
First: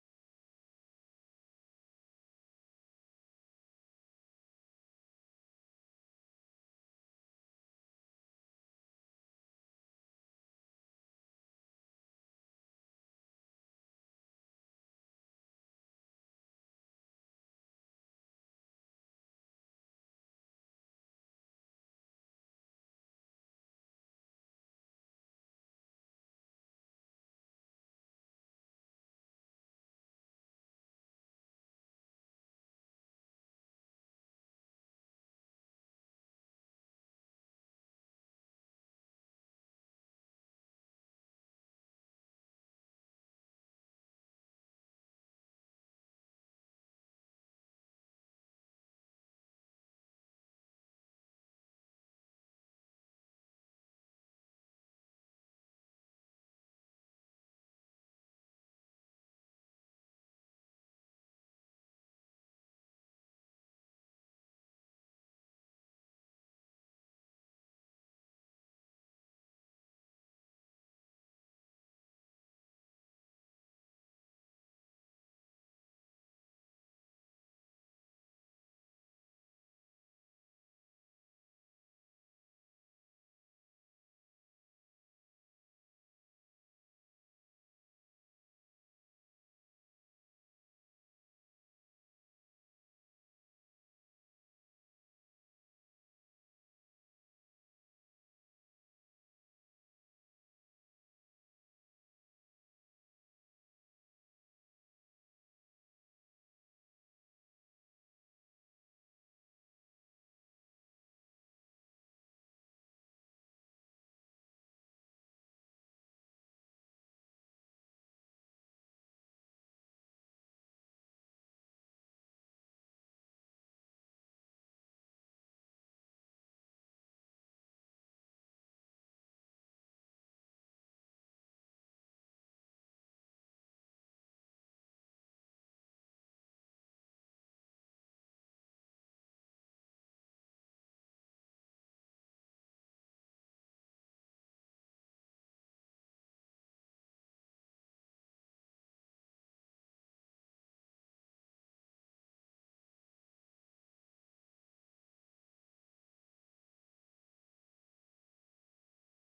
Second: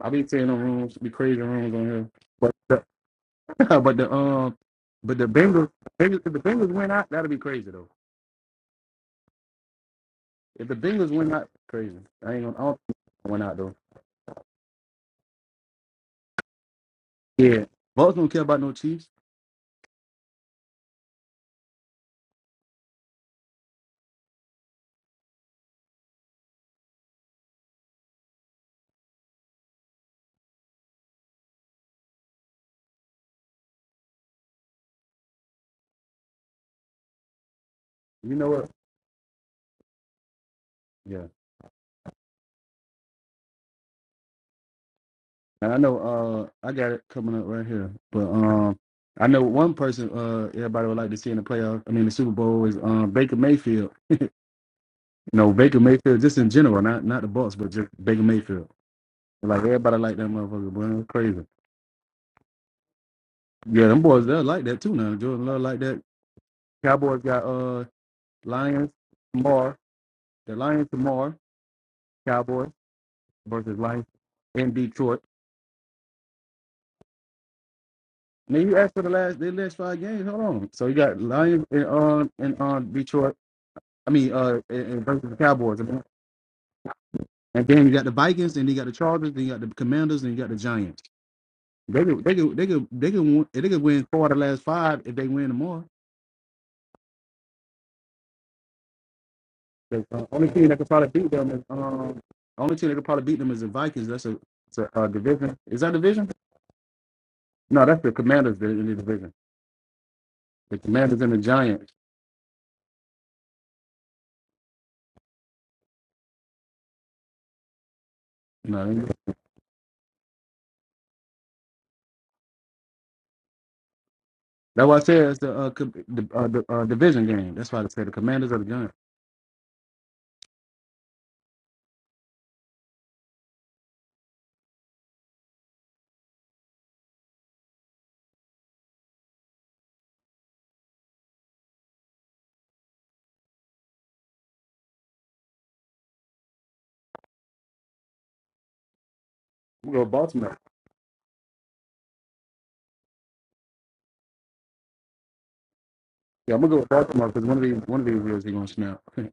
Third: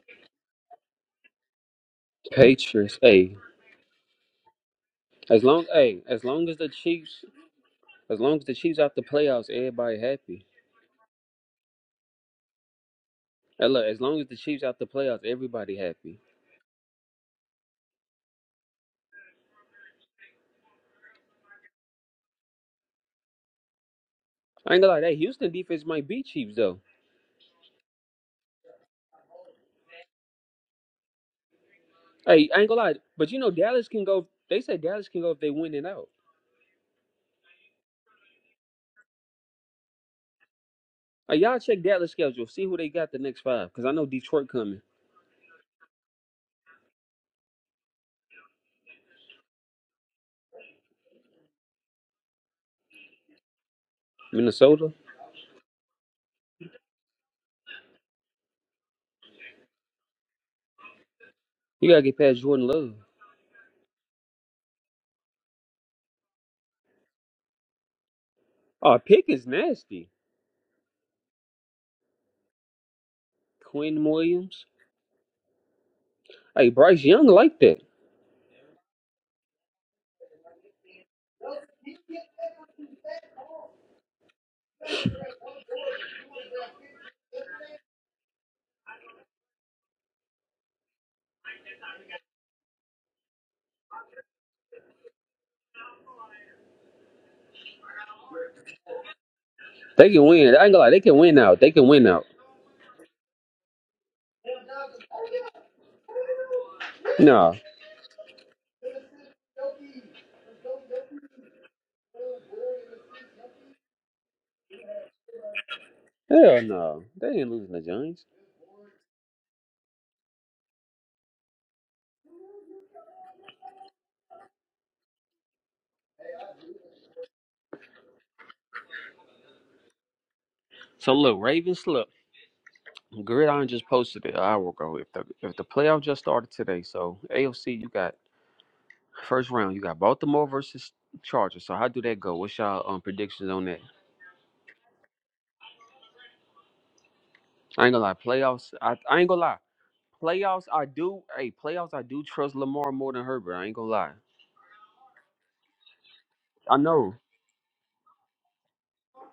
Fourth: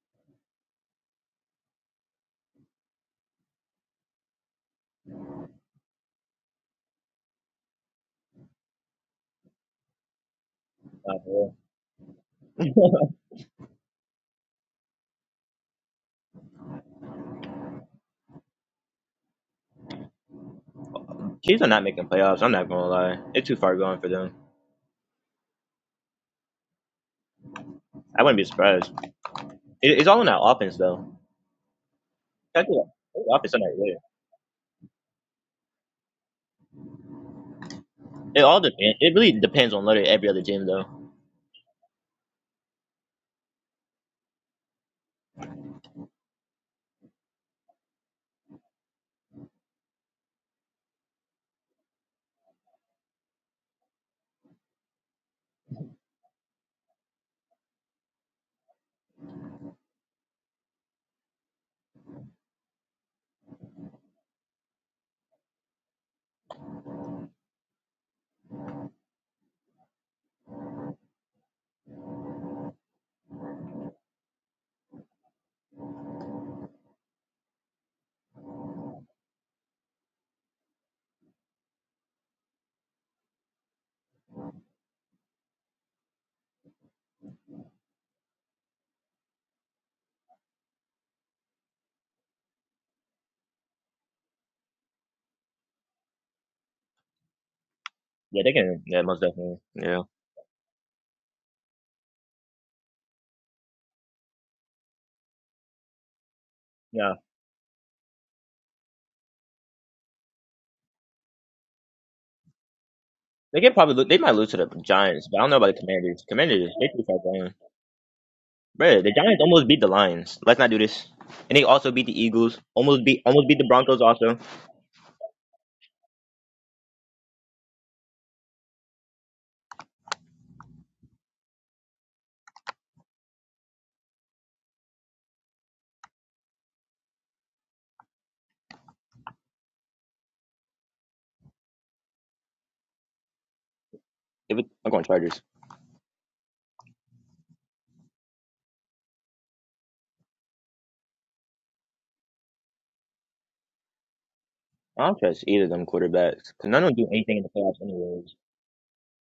[SPEAKER 1] I be saying the rooms be crazy rooms on here, but
[SPEAKER 3] Patriots. Hey,
[SPEAKER 1] the, but the um but the
[SPEAKER 3] as long
[SPEAKER 1] Bengals,
[SPEAKER 3] hey,
[SPEAKER 1] Bengals
[SPEAKER 3] as
[SPEAKER 1] if the
[SPEAKER 3] long as the
[SPEAKER 1] Bengals win out,
[SPEAKER 3] Chiefs,
[SPEAKER 1] that'll be crazy though.
[SPEAKER 3] as long as the Chiefs out the playoffs, everybody happy.
[SPEAKER 1] If the Bengals
[SPEAKER 2] Nah, for
[SPEAKER 1] win out,
[SPEAKER 2] real.
[SPEAKER 1] crazy. I ain't gonna I don't think they win out
[SPEAKER 3] Hey,
[SPEAKER 1] though.
[SPEAKER 3] look, as long as the Chiefs out the playoffs, everybody happy.
[SPEAKER 1] Yeah, Bucks don't care about no Chiefs.
[SPEAKER 2] Chiefs are not making playoffs. I'm not gonna lie. It's too far going for them.
[SPEAKER 3] I ain't gonna lie. That Houston defense might beat Chiefs though.
[SPEAKER 2] I wouldn't be surprised. It, it's all in that offense though.
[SPEAKER 3] Hey, I
[SPEAKER 2] That's
[SPEAKER 3] ain't gonna
[SPEAKER 2] what-
[SPEAKER 3] lie.
[SPEAKER 2] that's
[SPEAKER 3] But
[SPEAKER 2] the
[SPEAKER 3] you know
[SPEAKER 2] offense on that
[SPEAKER 3] Dallas
[SPEAKER 2] really.
[SPEAKER 3] can go. They say Dallas can go if they win it out.
[SPEAKER 1] You
[SPEAKER 2] It
[SPEAKER 1] know
[SPEAKER 2] all
[SPEAKER 1] what?
[SPEAKER 2] depends. It really depends on literally every other team though.
[SPEAKER 1] Yeah,
[SPEAKER 3] Uh, y'all check Dallas schedule. See who they got the next five. Cause I know Detroit coming.
[SPEAKER 1] and I know uh I got it coming up right here, but um. I know one person uh, everybody would like to see in the playoff. I mean, the Super Bowl is um, Baker Mayfield.
[SPEAKER 3] Minnesota.
[SPEAKER 1] You know, Baker Mayfield, just in general, not not the Bucks, but just Baker Mayfield. Like everybody like that motherfucker, boy. It was crazy.
[SPEAKER 3] You gotta get past Jordan Love.
[SPEAKER 1] Yeah, them boys they like that too now. Jordan Love like that. Cowboys got uh Lions
[SPEAKER 3] Oh, Pick is
[SPEAKER 1] tomorrow.
[SPEAKER 3] nasty.
[SPEAKER 1] The Lions tomorrow. Cowboys versus
[SPEAKER 3] Quinn
[SPEAKER 1] Lions
[SPEAKER 3] Williams.
[SPEAKER 1] in Detroit.
[SPEAKER 3] Hey, Bryce Young like that.
[SPEAKER 1] Now you asked for the last the last five games. Hold on. So you got Lions in um in um Detroit. I mean uh in, in versus the Cowboys. I mean, And then you got the Vikings, then you got the Chargers, then you got the Commanders, and you got the Giants. They could they could they could they could win, they could win four of the last five if they win tomorrow.
[SPEAKER 2] Yeah, they can. Yeah, most definitely. Yeah.
[SPEAKER 1] The
[SPEAKER 3] They can
[SPEAKER 1] uh, only
[SPEAKER 3] win. I
[SPEAKER 1] team
[SPEAKER 3] ain't gonna
[SPEAKER 1] that could
[SPEAKER 3] lie, they
[SPEAKER 1] probably
[SPEAKER 3] can
[SPEAKER 1] beat
[SPEAKER 3] win
[SPEAKER 1] them
[SPEAKER 3] out.
[SPEAKER 1] is
[SPEAKER 3] They can win
[SPEAKER 1] um,
[SPEAKER 3] out.
[SPEAKER 1] the only team that could probably beat them is the Vikings. That's a, it's a uh, division. Is that a division?
[SPEAKER 2] Yeah.
[SPEAKER 3] No.
[SPEAKER 1] No, that's the Commanders that- in the division. The Commanders and the Giants.
[SPEAKER 2] They can probably. Lo- they might lose to the Giants, but I don't know about the Commanders.
[SPEAKER 3] Hell
[SPEAKER 2] Commanders, they
[SPEAKER 3] no.
[SPEAKER 2] too far
[SPEAKER 3] They ain't
[SPEAKER 2] gone.
[SPEAKER 3] losing the Giants.
[SPEAKER 1] You know,
[SPEAKER 2] Bro,
[SPEAKER 1] and
[SPEAKER 2] the Giants almost beat the Lions. Let's not do this. And they also beat the Eagles. Almost beat almost beat the Broncos also.
[SPEAKER 1] that's why I said it's the uh, co- the, uh, the uh, division game. That's why I said the Commanders or the Giants.
[SPEAKER 3] So look, Ravens look. Gridiron just posted it an hour ago. If the if the playoff just started today, so AFC you got first round, you got Baltimore versus Chargers. So how do that go? What's y'all um predictions on that?
[SPEAKER 2] If it, I'm going Chargers.
[SPEAKER 3] I ain't gonna lie, playoffs I, I ain't gonna lie.
[SPEAKER 1] i go with Baltimore.
[SPEAKER 3] Playoffs I do hey, playoffs I do trust Lamar more than Herbert. I ain't gonna lie.
[SPEAKER 2] I don't trust either of them quarterbacks
[SPEAKER 1] Yeah, I'm
[SPEAKER 2] because
[SPEAKER 1] gonna
[SPEAKER 3] I
[SPEAKER 1] go
[SPEAKER 2] none
[SPEAKER 1] with
[SPEAKER 2] of them do
[SPEAKER 3] know.
[SPEAKER 1] Baltimore
[SPEAKER 2] anything in
[SPEAKER 1] because
[SPEAKER 2] the
[SPEAKER 1] one of these
[SPEAKER 2] playoffs
[SPEAKER 1] one of these
[SPEAKER 2] anyways.
[SPEAKER 1] years they're gonna snap. they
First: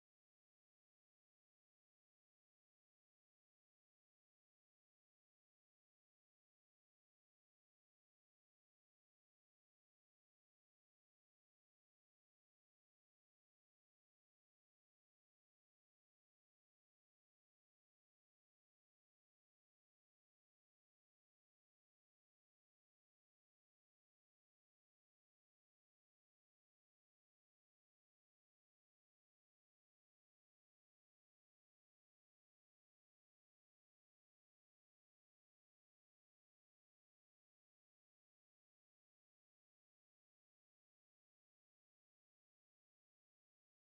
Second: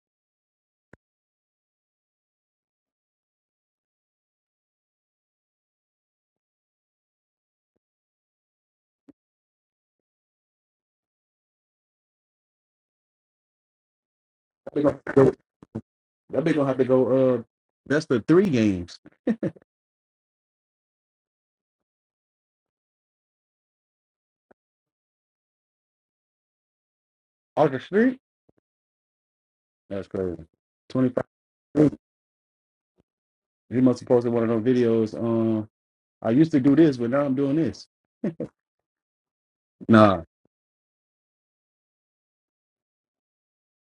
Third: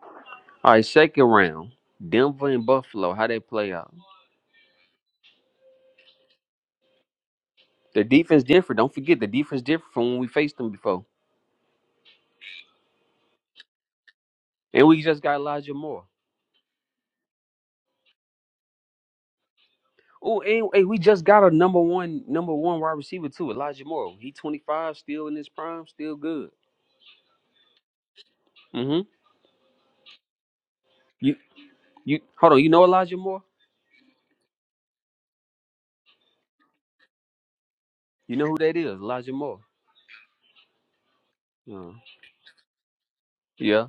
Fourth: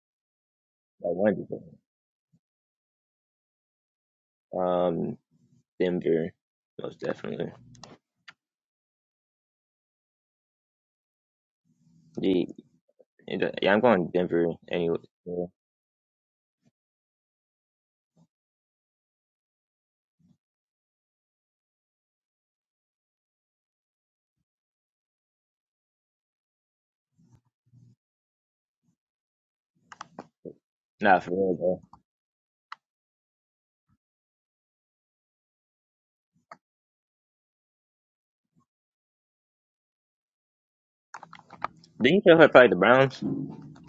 [SPEAKER 3] All right,
[SPEAKER 2] Like
[SPEAKER 3] second
[SPEAKER 2] one of
[SPEAKER 3] round, Denver and Buffalo, how they play out?
[SPEAKER 2] them. Um, Denver, most definitely.
[SPEAKER 3] The defense different. Don't forget the defense different from when we faced them before,
[SPEAKER 2] The, yeah, I'm going Denver
[SPEAKER 3] and
[SPEAKER 1] gonna
[SPEAKER 2] anyway.
[SPEAKER 3] we
[SPEAKER 1] have
[SPEAKER 3] just
[SPEAKER 1] to go-
[SPEAKER 3] got
[SPEAKER 2] Yeah.
[SPEAKER 3] Elijah Moore.
[SPEAKER 1] that big gonna have to go. Uh, that's the three games.
[SPEAKER 3] Oh, and hey, we just got a number one, number one wide receiver too, Elijah Moore. He twenty five, still in his prime, still good.
[SPEAKER 1] August three.
[SPEAKER 3] Mm-hmm.
[SPEAKER 1] That's crazy. Twenty
[SPEAKER 2] Nah, for
[SPEAKER 3] You,
[SPEAKER 2] real though.
[SPEAKER 1] five.
[SPEAKER 3] you, hold on. You know Elijah Moore?
[SPEAKER 1] He must have posted one of those videos. Um. I used to do this, but now I'm doing this.
[SPEAKER 3] You know who that is? Elijah Moore.
[SPEAKER 1] Nah.
[SPEAKER 3] Uh,
[SPEAKER 2] Didn't you tell her probably the Browns?
[SPEAKER 3] yeah.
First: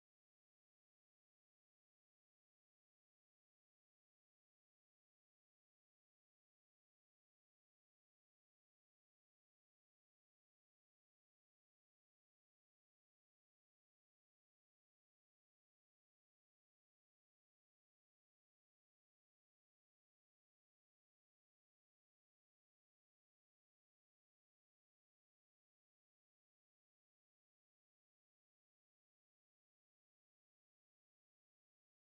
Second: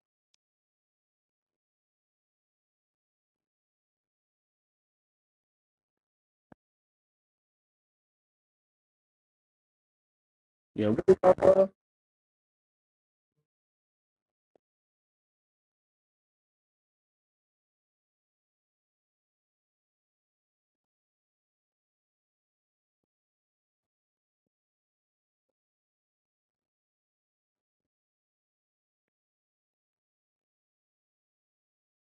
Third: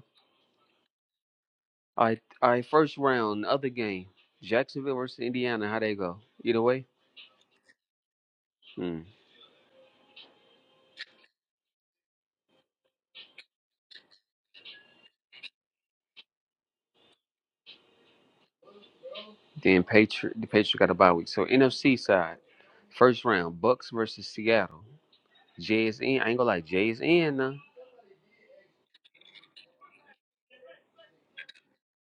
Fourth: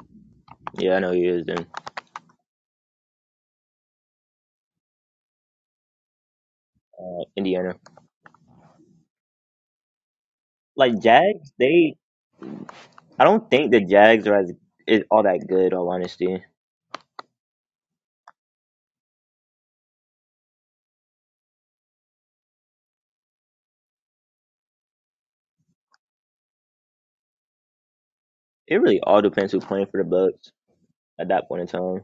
[SPEAKER 2] Yeah, I know he is then.
[SPEAKER 3] All right, all right. First round, other game, Jacksonville versus Indiana. How they go? Either way.
[SPEAKER 2] Uh, Indiana.
[SPEAKER 3] Hmm.
[SPEAKER 1] Yeah,
[SPEAKER 2] Like
[SPEAKER 1] really,
[SPEAKER 2] Jags,
[SPEAKER 1] Papa?
[SPEAKER 2] they. I don't think the Jags are as is all that good. All honesty,
[SPEAKER 3] Then Patri- the Patriots got a bye week. So NFC side, first round, Bucks versus Seattle. Jay's in. I ain't gonna lie, Jay's in now.
[SPEAKER 2] it really all depends who's playing for the Bucks. at that point in time.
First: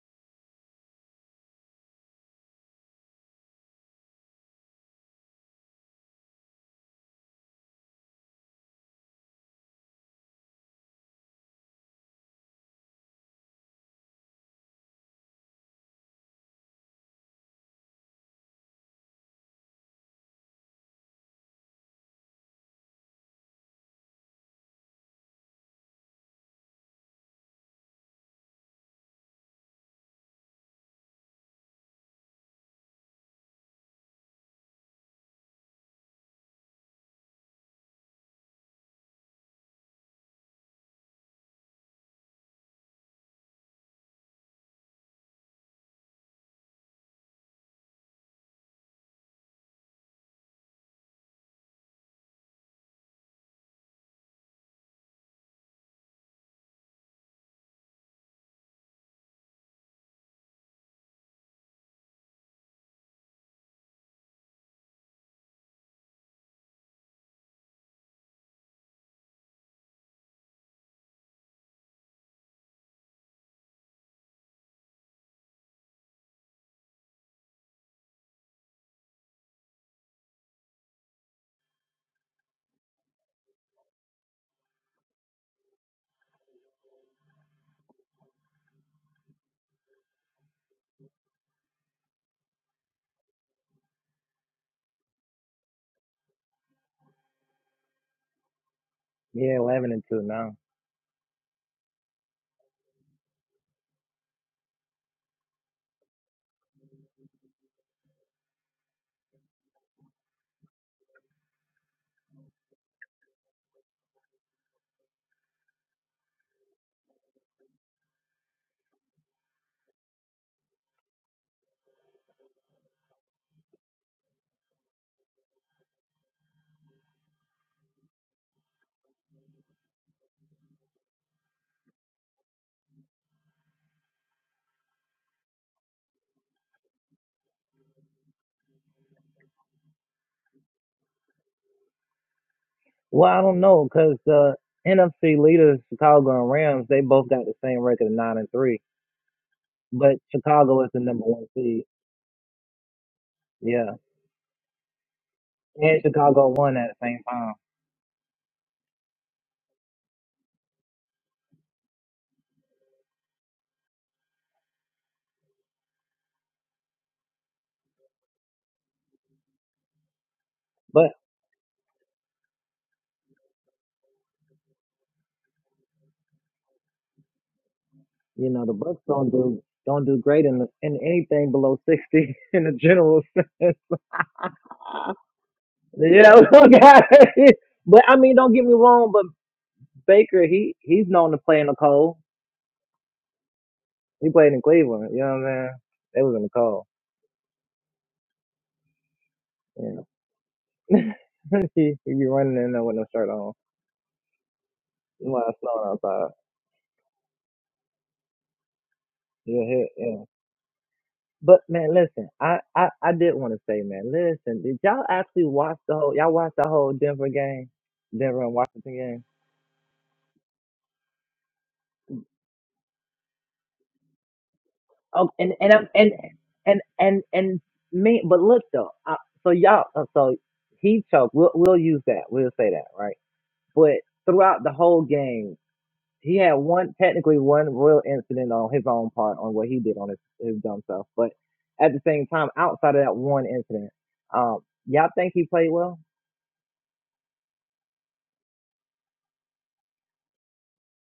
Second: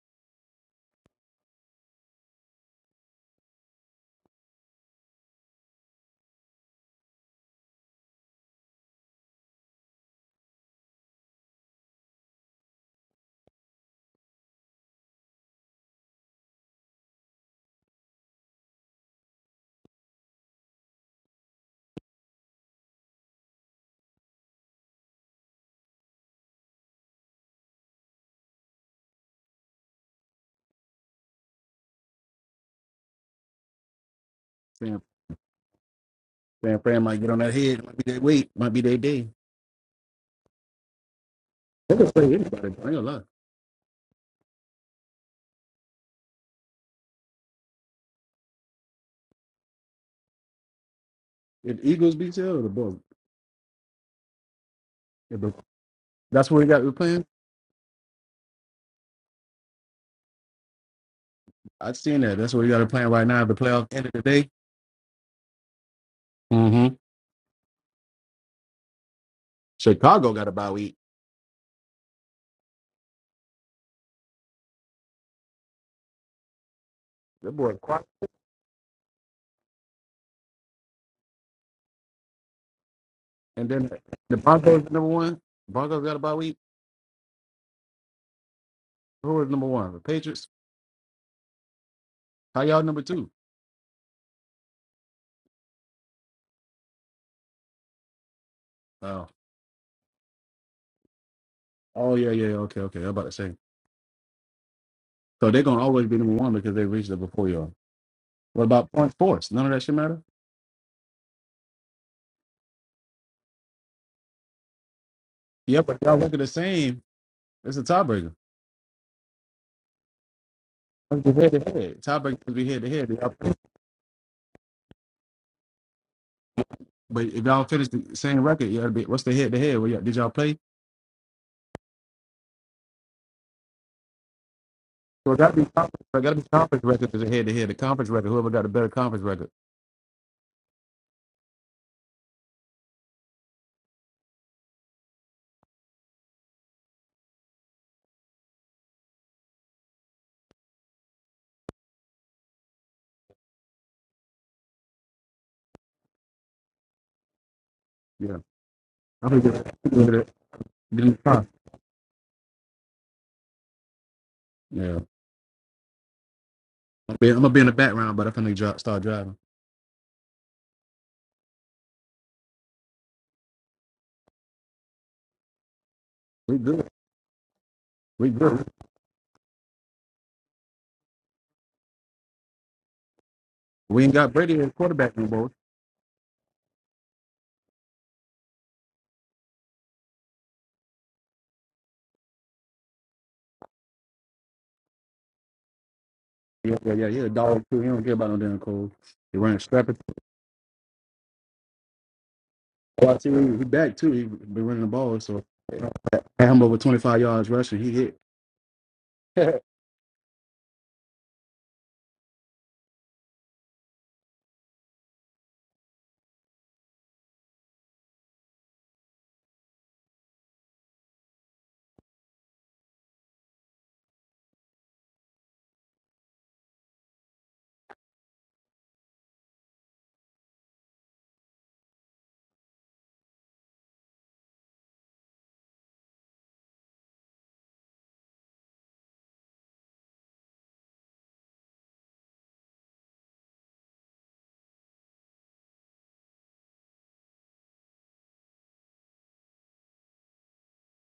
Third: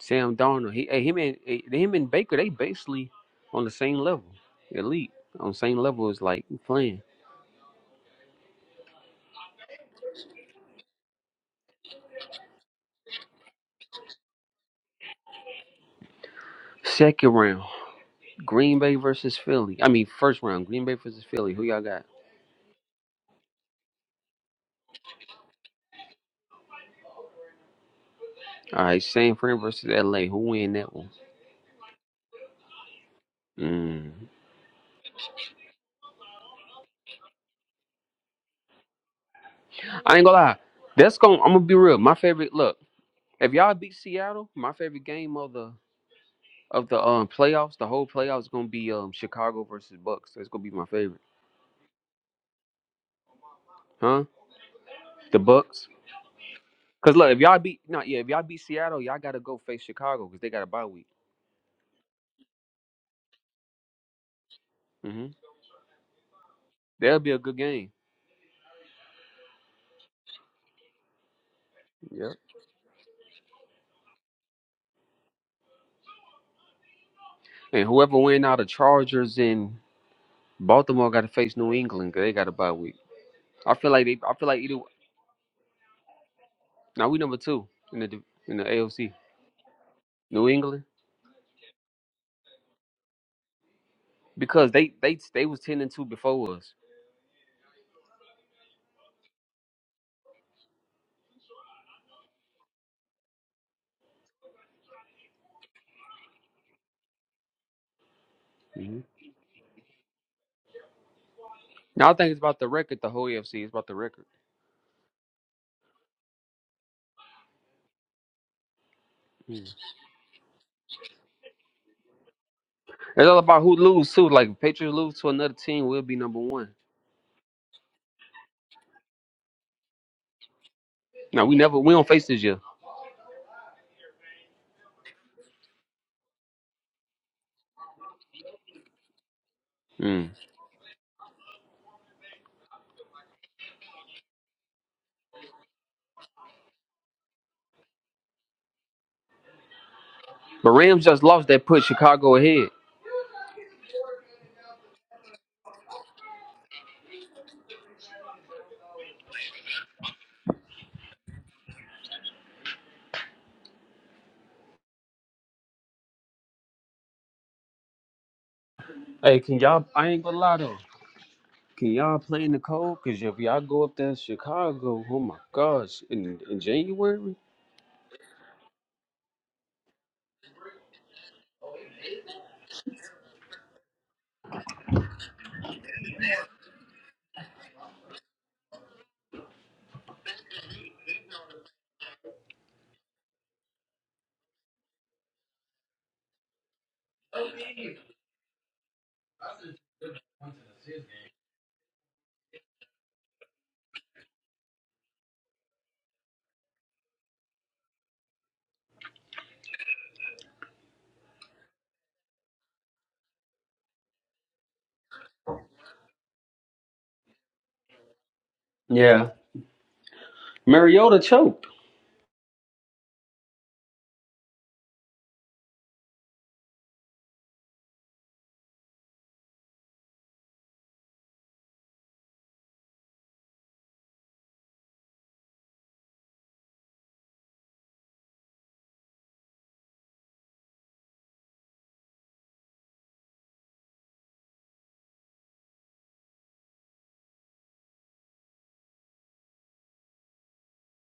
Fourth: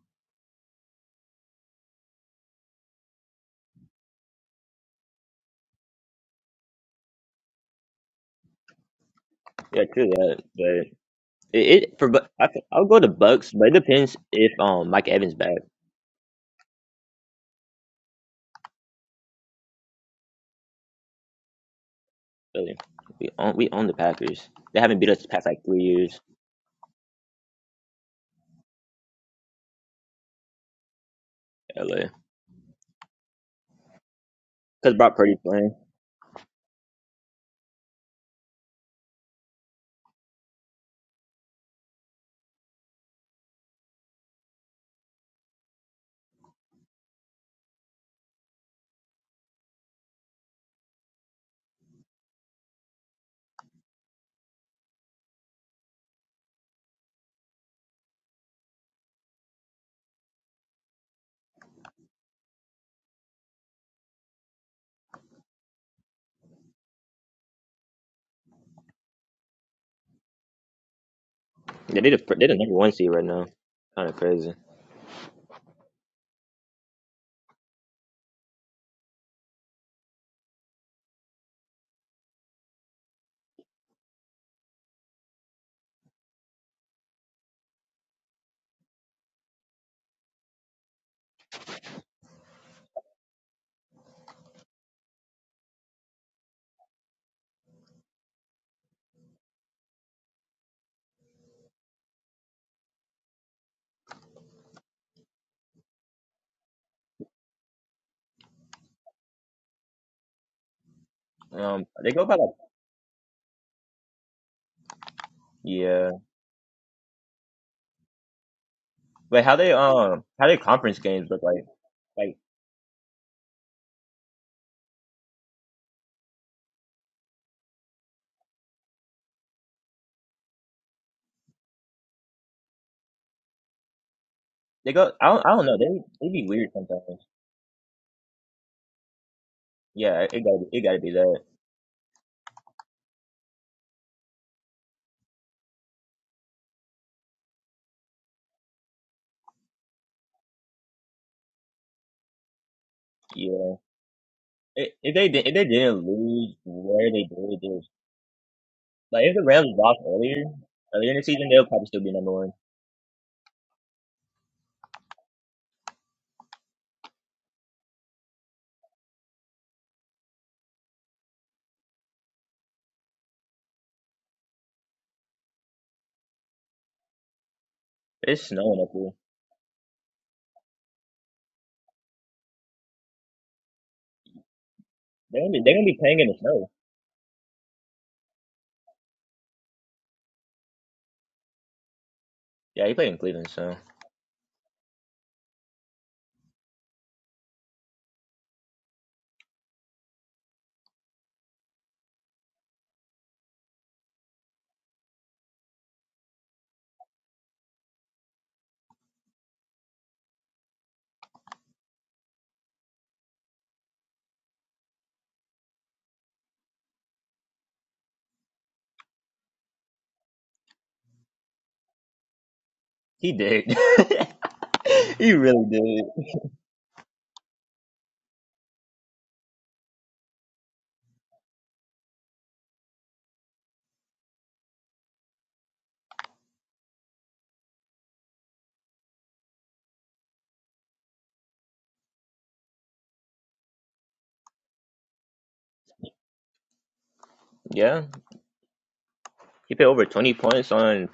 [SPEAKER 3] Sam Darnold, he, hey, him and eh, him and Baker, they basically on the same level, elite on the same level as like playing.
[SPEAKER 2] Yeah, true that. But it, it for Bu- I, could- I'll go to Bucks, but it depends if um Mike Evans back.
[SPEAKER 3] Second round, Green Bay versus Philly. I mean, first round, Green Bay versus Philly. Who y'all got?
[SPEAKER 2] Really, we own we own the Packers. They haven't beat us the past like three years.
[SPEAKER 3] All right, San Fran versus LA. Who win that one?
[SPEAKER 2] LA
[SPEAKER 3] Mm.
[SPEAKER 2] because
[SPEAKER 1] San,
[SPEAKER 2] Brock Purdy playing.
[SPEAKER 1] San Fran might get on that head. Might be their weight. Might be their day.
[SPEAKER 3] I ain't gonna lie. That's going. to I'm gonna be
[SPEAKER 1] They
[SPEAKER 3] real.
[SPEAKER 1] can
[SPEAKER 3] My
[SPEAKER 1] play
[SPEAKER 3] favorite.
[SPEAKER 1] anybody. I ain't
[SPEAKER 3] Look,
[SPEAKER 1] gonna lie.
[SPEAKER 3] if y'all beat Seattle, my favorite game of the of the um playoffs, the whole playoffs is gonna be um Chicago versus Bucks. That's gonna be my favorite,
[SPEAKER 1] If the Eagles beat you or the Bulls,
[SPEAKER 3] huh? The
[SPEAKER 1] if the,
[SPEAKER 3] Bucks.
[SPEAKER 1] that's where we got we're
[SPEAKER 3] Cause
[SPEAKER 1] playing.
[SPEAKER 3] look, if y'all beat not yeah, if y'all beat Seattle, y'all gotta go face Chicago because they got a bye week.
[SPEAKER 1] I've seen that. That's where we got to playing right now. The playoff end of the day.
[SPEAKER 3] hmm
[SPEAKER 1] Mm-hmm.
[SPEAKER 3] That'll be a good game.
[SPEAKER 1] Chicago got a bye week.
[SPEAKER 2] Yeah, they the
[SPEAKER 3] Yep.
[SPEAKER 2] fir- they the number one seed right now. Kind of crazy.
[SPEAKER 1] That boy
[SPEAKER 3] And
[SPEAKER 1] quiet.
[SPEAKER 3] whoever win out of Chargers in Baltimore got to face New England 'cause they got a bye week.
[SPEAKER 1] And
[SPEAKER 3] I
[SPEAKER 1] then
[SPEAKER 3] feel like they. I
[SPEAKER 1] the
[SPEAKER 3] feel like either.
[SPEAKER 1] Broncos number one. Broncos got a bye week.
[SPEAKER 3] Now we number two in the div- in the AOC.
[SPEAKER 1] Who is number one? The
[SPEAKER 3] New
[SPEAKER 1] Patriots.
[SPEAKER 3] England
[SPEAKER 1] How y'all number two?
[SPEAKER 3] because they they they was ten and two before us.
[SPEAKER 1] Oh,
[SPEAKER 4] Yeah, 11 and 2 now.
[SPEAKER 1] oh yeah, yeah. yeah. Okay, okay. I'm about to say. So they're gonna always be number one because they reached it before y'all. What about
[SPEAKER 3] hmm
[SPEAKER 1] point force? None of that shit matter?
[SPEAKER 2] Um,
[SPEAKER 3] Now
[SPEAKER 2] they
[SPEAKER 3] I
[SPEAKER 2] go
[SPEAKER 3] think
[SPEAKER 2] by
[SPEAKER 3] it's
[SPEAKER 2] like
[SPEAKER 3] about the record. The whole AFC It's about the record.
[SPEAKER 1] Yep, but
[SPEAKER 2] yeah,
[SPEAKER 1] y'all look at the same. It's a tiebreaker.
[SPEAKER 2] but how they um how their conference
[SPEAKER 1] Let's
[SPEAKER 2] games
[SPEAKER 1] be
[SPEAKER 2] look
[SPEAKER 1] head to
[SPEAKER 2] like
[SPEAKER 1] head.
[SPEAKER 2] like
[SPEAKER 1] Tiebreaker would be head to head. Did
[SPEAKER 3] It's
[SPEAKER 1] y'all
[SPEAKER 3] all
[SPEAKER 1] play?
[SPEAKER 3] about who lose too. Like if Patriots lose to another team, we'll be number one.
[SPEAKER 1] But if y'all finish the same record, y'all be what's the head to head? Well, y'all- Did y'all play?
[SPEAKER 3] No, we never we don't face this year.
[SPEAKER 2] they go I
[SPEAKER 1] So it
[SPEAKER 2] don't, I
[SPEAKER 1] gotta be
[SPEAKER 2] don't know they
[SPEAKER 1] conference. It
[SPEAKER 2] they
[SPEAKER 1] gotta be
[SPEAKER 2] be weird
[SPEAKER 1] conference record
[SPEAKER 2] sometimes.
[SPEAKER 1] is a head to head. The conference record, whoever got a better conference record.
[SPEAKER 2] Yeah,
[SPEAKER 3] Mm.
[SPEAKER 2] it gotta be, it gotta be that.
[SPEAKER 4] Well, I don't know because the NFC leaders, Chicago and Rams, they both got the same record of 9 and 3. But
[SPEAKER 3] But
[SPEAKER 4] Chicago is the
[SPEAKER 3] Rams just
[SPEAKER 4] number one
[SPEAKER 3] lost. That put
[SPEAKER 4] seed.
[SPEAKER 3] Chicago ahead.
[SPEAKER 2] Yeah,
[SPEAKER 4] Yeah.
[SPEAKER 2] I if they did- if they
[SPEAKER 4] And
[SPEAKER 2] didn't
[SPEAKER 4] Chicago
[SPEAKER 2] lose
[SPEAKER 4] won at the
[SPEAKER 2] where
[SPEAKER 4] same
[SPEAKER 2] they
[SPEAKER 4] time.
[SPEAKER 2] did,
[SPEAKER 1] Yeah,
[SPEAKER 2] Like if
[SPEAKER 1] I'm gonna
[SPEAKER 2] the
[SPEAKER 1] get
[SPEAKER 2] Rams
[SPEAKER 1] I'm
[SPEAKER 2] lost
[SPEAKER 1] gonna get it.
[SPEAKER 2] earlier,
[SPEAKER 1] Get
[SPEAKER 2] earlier
[SPEAKER 1] in
[SPEAKER 2] in
[SPEAKER 1] the
[SPEAKER 2] the
[SPEAKER 1] car.
[SPEAKER 2] season, they'll probably still be number one.
[SPEAKER 1] Yeah, I'm, be, I'm gonna be in the background, but I'm gonna dri- start driving.
[SPEAKER 3] Hey, can y'all? I ain't gonna lie though.
[SPEAKER 4] But,
[SPEAKER 3] Can y'all play in the cold? Cause if y'all go up there in Chicago, oh my gosh, in,
[SPEAKER 1] We
[SPEAKER 3] in
[SPEAKER 1] good.
[SPEAKER 3] January,
[SPEAKER 1] We
[SPEAKER 2] It's
[SPEAKER 4] you
[SPEAKER 1] good.
[SPEAKER 4] know, the
[SPEAKER 2] snowing up
[SPEAKER 4] Bucks
[SPEAKER 2] here.
[SPEAKER 4] don't do. Don't do great in the, in anything below sixty in the general sense.
[SPEAKER 1] We ain't got Brady as quarterback no
[SPEAKER 2] They're gonna
[SPEAKER 1] more.
[SPEAKER 2] be they're gonna be playing in
[SPEAKER 4] Yeah,
[SPEAKER 2] the snow.
[SPEAKER 4] look at it. But I mean, don't get me wrong. But Baker, he he's known to play in the cold.
[SPEAKER 2] Yeah, he played in Cleveland, so
[SPEAKER 4] He played in Cleveland. You know what i mean? They was in the
[SPEAKER 1] Yeah,
[SPEAKER 4] cold.
[SPEAKER 1] yeah, yeah. He a dog too. He don't care about no damn cold. He running
[SPEAKER 4] Yeah.
[SPEAKER 1] strapping.
[SPEAKER 4] he, he be running in there with no
[SPEAKER 1] Well, I
[SPEAKER 4] shirt
[SPEAKER 1] see he
[SPEAKER 4] on
[SPEAKER 1] he back too. He been running the ball, so
[SPEAKER 4] while it's snowing outside.
[SPEAKER 1] had him over twenty five yards rushing. He hit.
[SPEAKER 4] Yeah, hell, yeah. But man, listen, I, I, I did want to say, man, listen, did y'all actually watch the whole? Y'all watch the whole Denver game, Denver and Washington game.
[SPEAKER 3] Yeah. Mariota choked.
[SPEAKER 2] he did.
[SPEAKER 4] Oh,
[SPEAKER 2] he
[SPEAKER 4] and
[SPEAKER 2] really
[SPEAKER 4] and I'm- and
[SPEAKER 2] did.
[SPEAKER 4] And and and me, but look though, I, so y'all, uh, so he choked. We'll we'll use that. We'll say that, right? But throughout the whole game. he had one technically one real incident on his own part on what he did on his, his dumb self. But at the same time, outside of that one incident, um, y'all think he played well?
[SPEAKER 2] Yeah, he played over twenty points on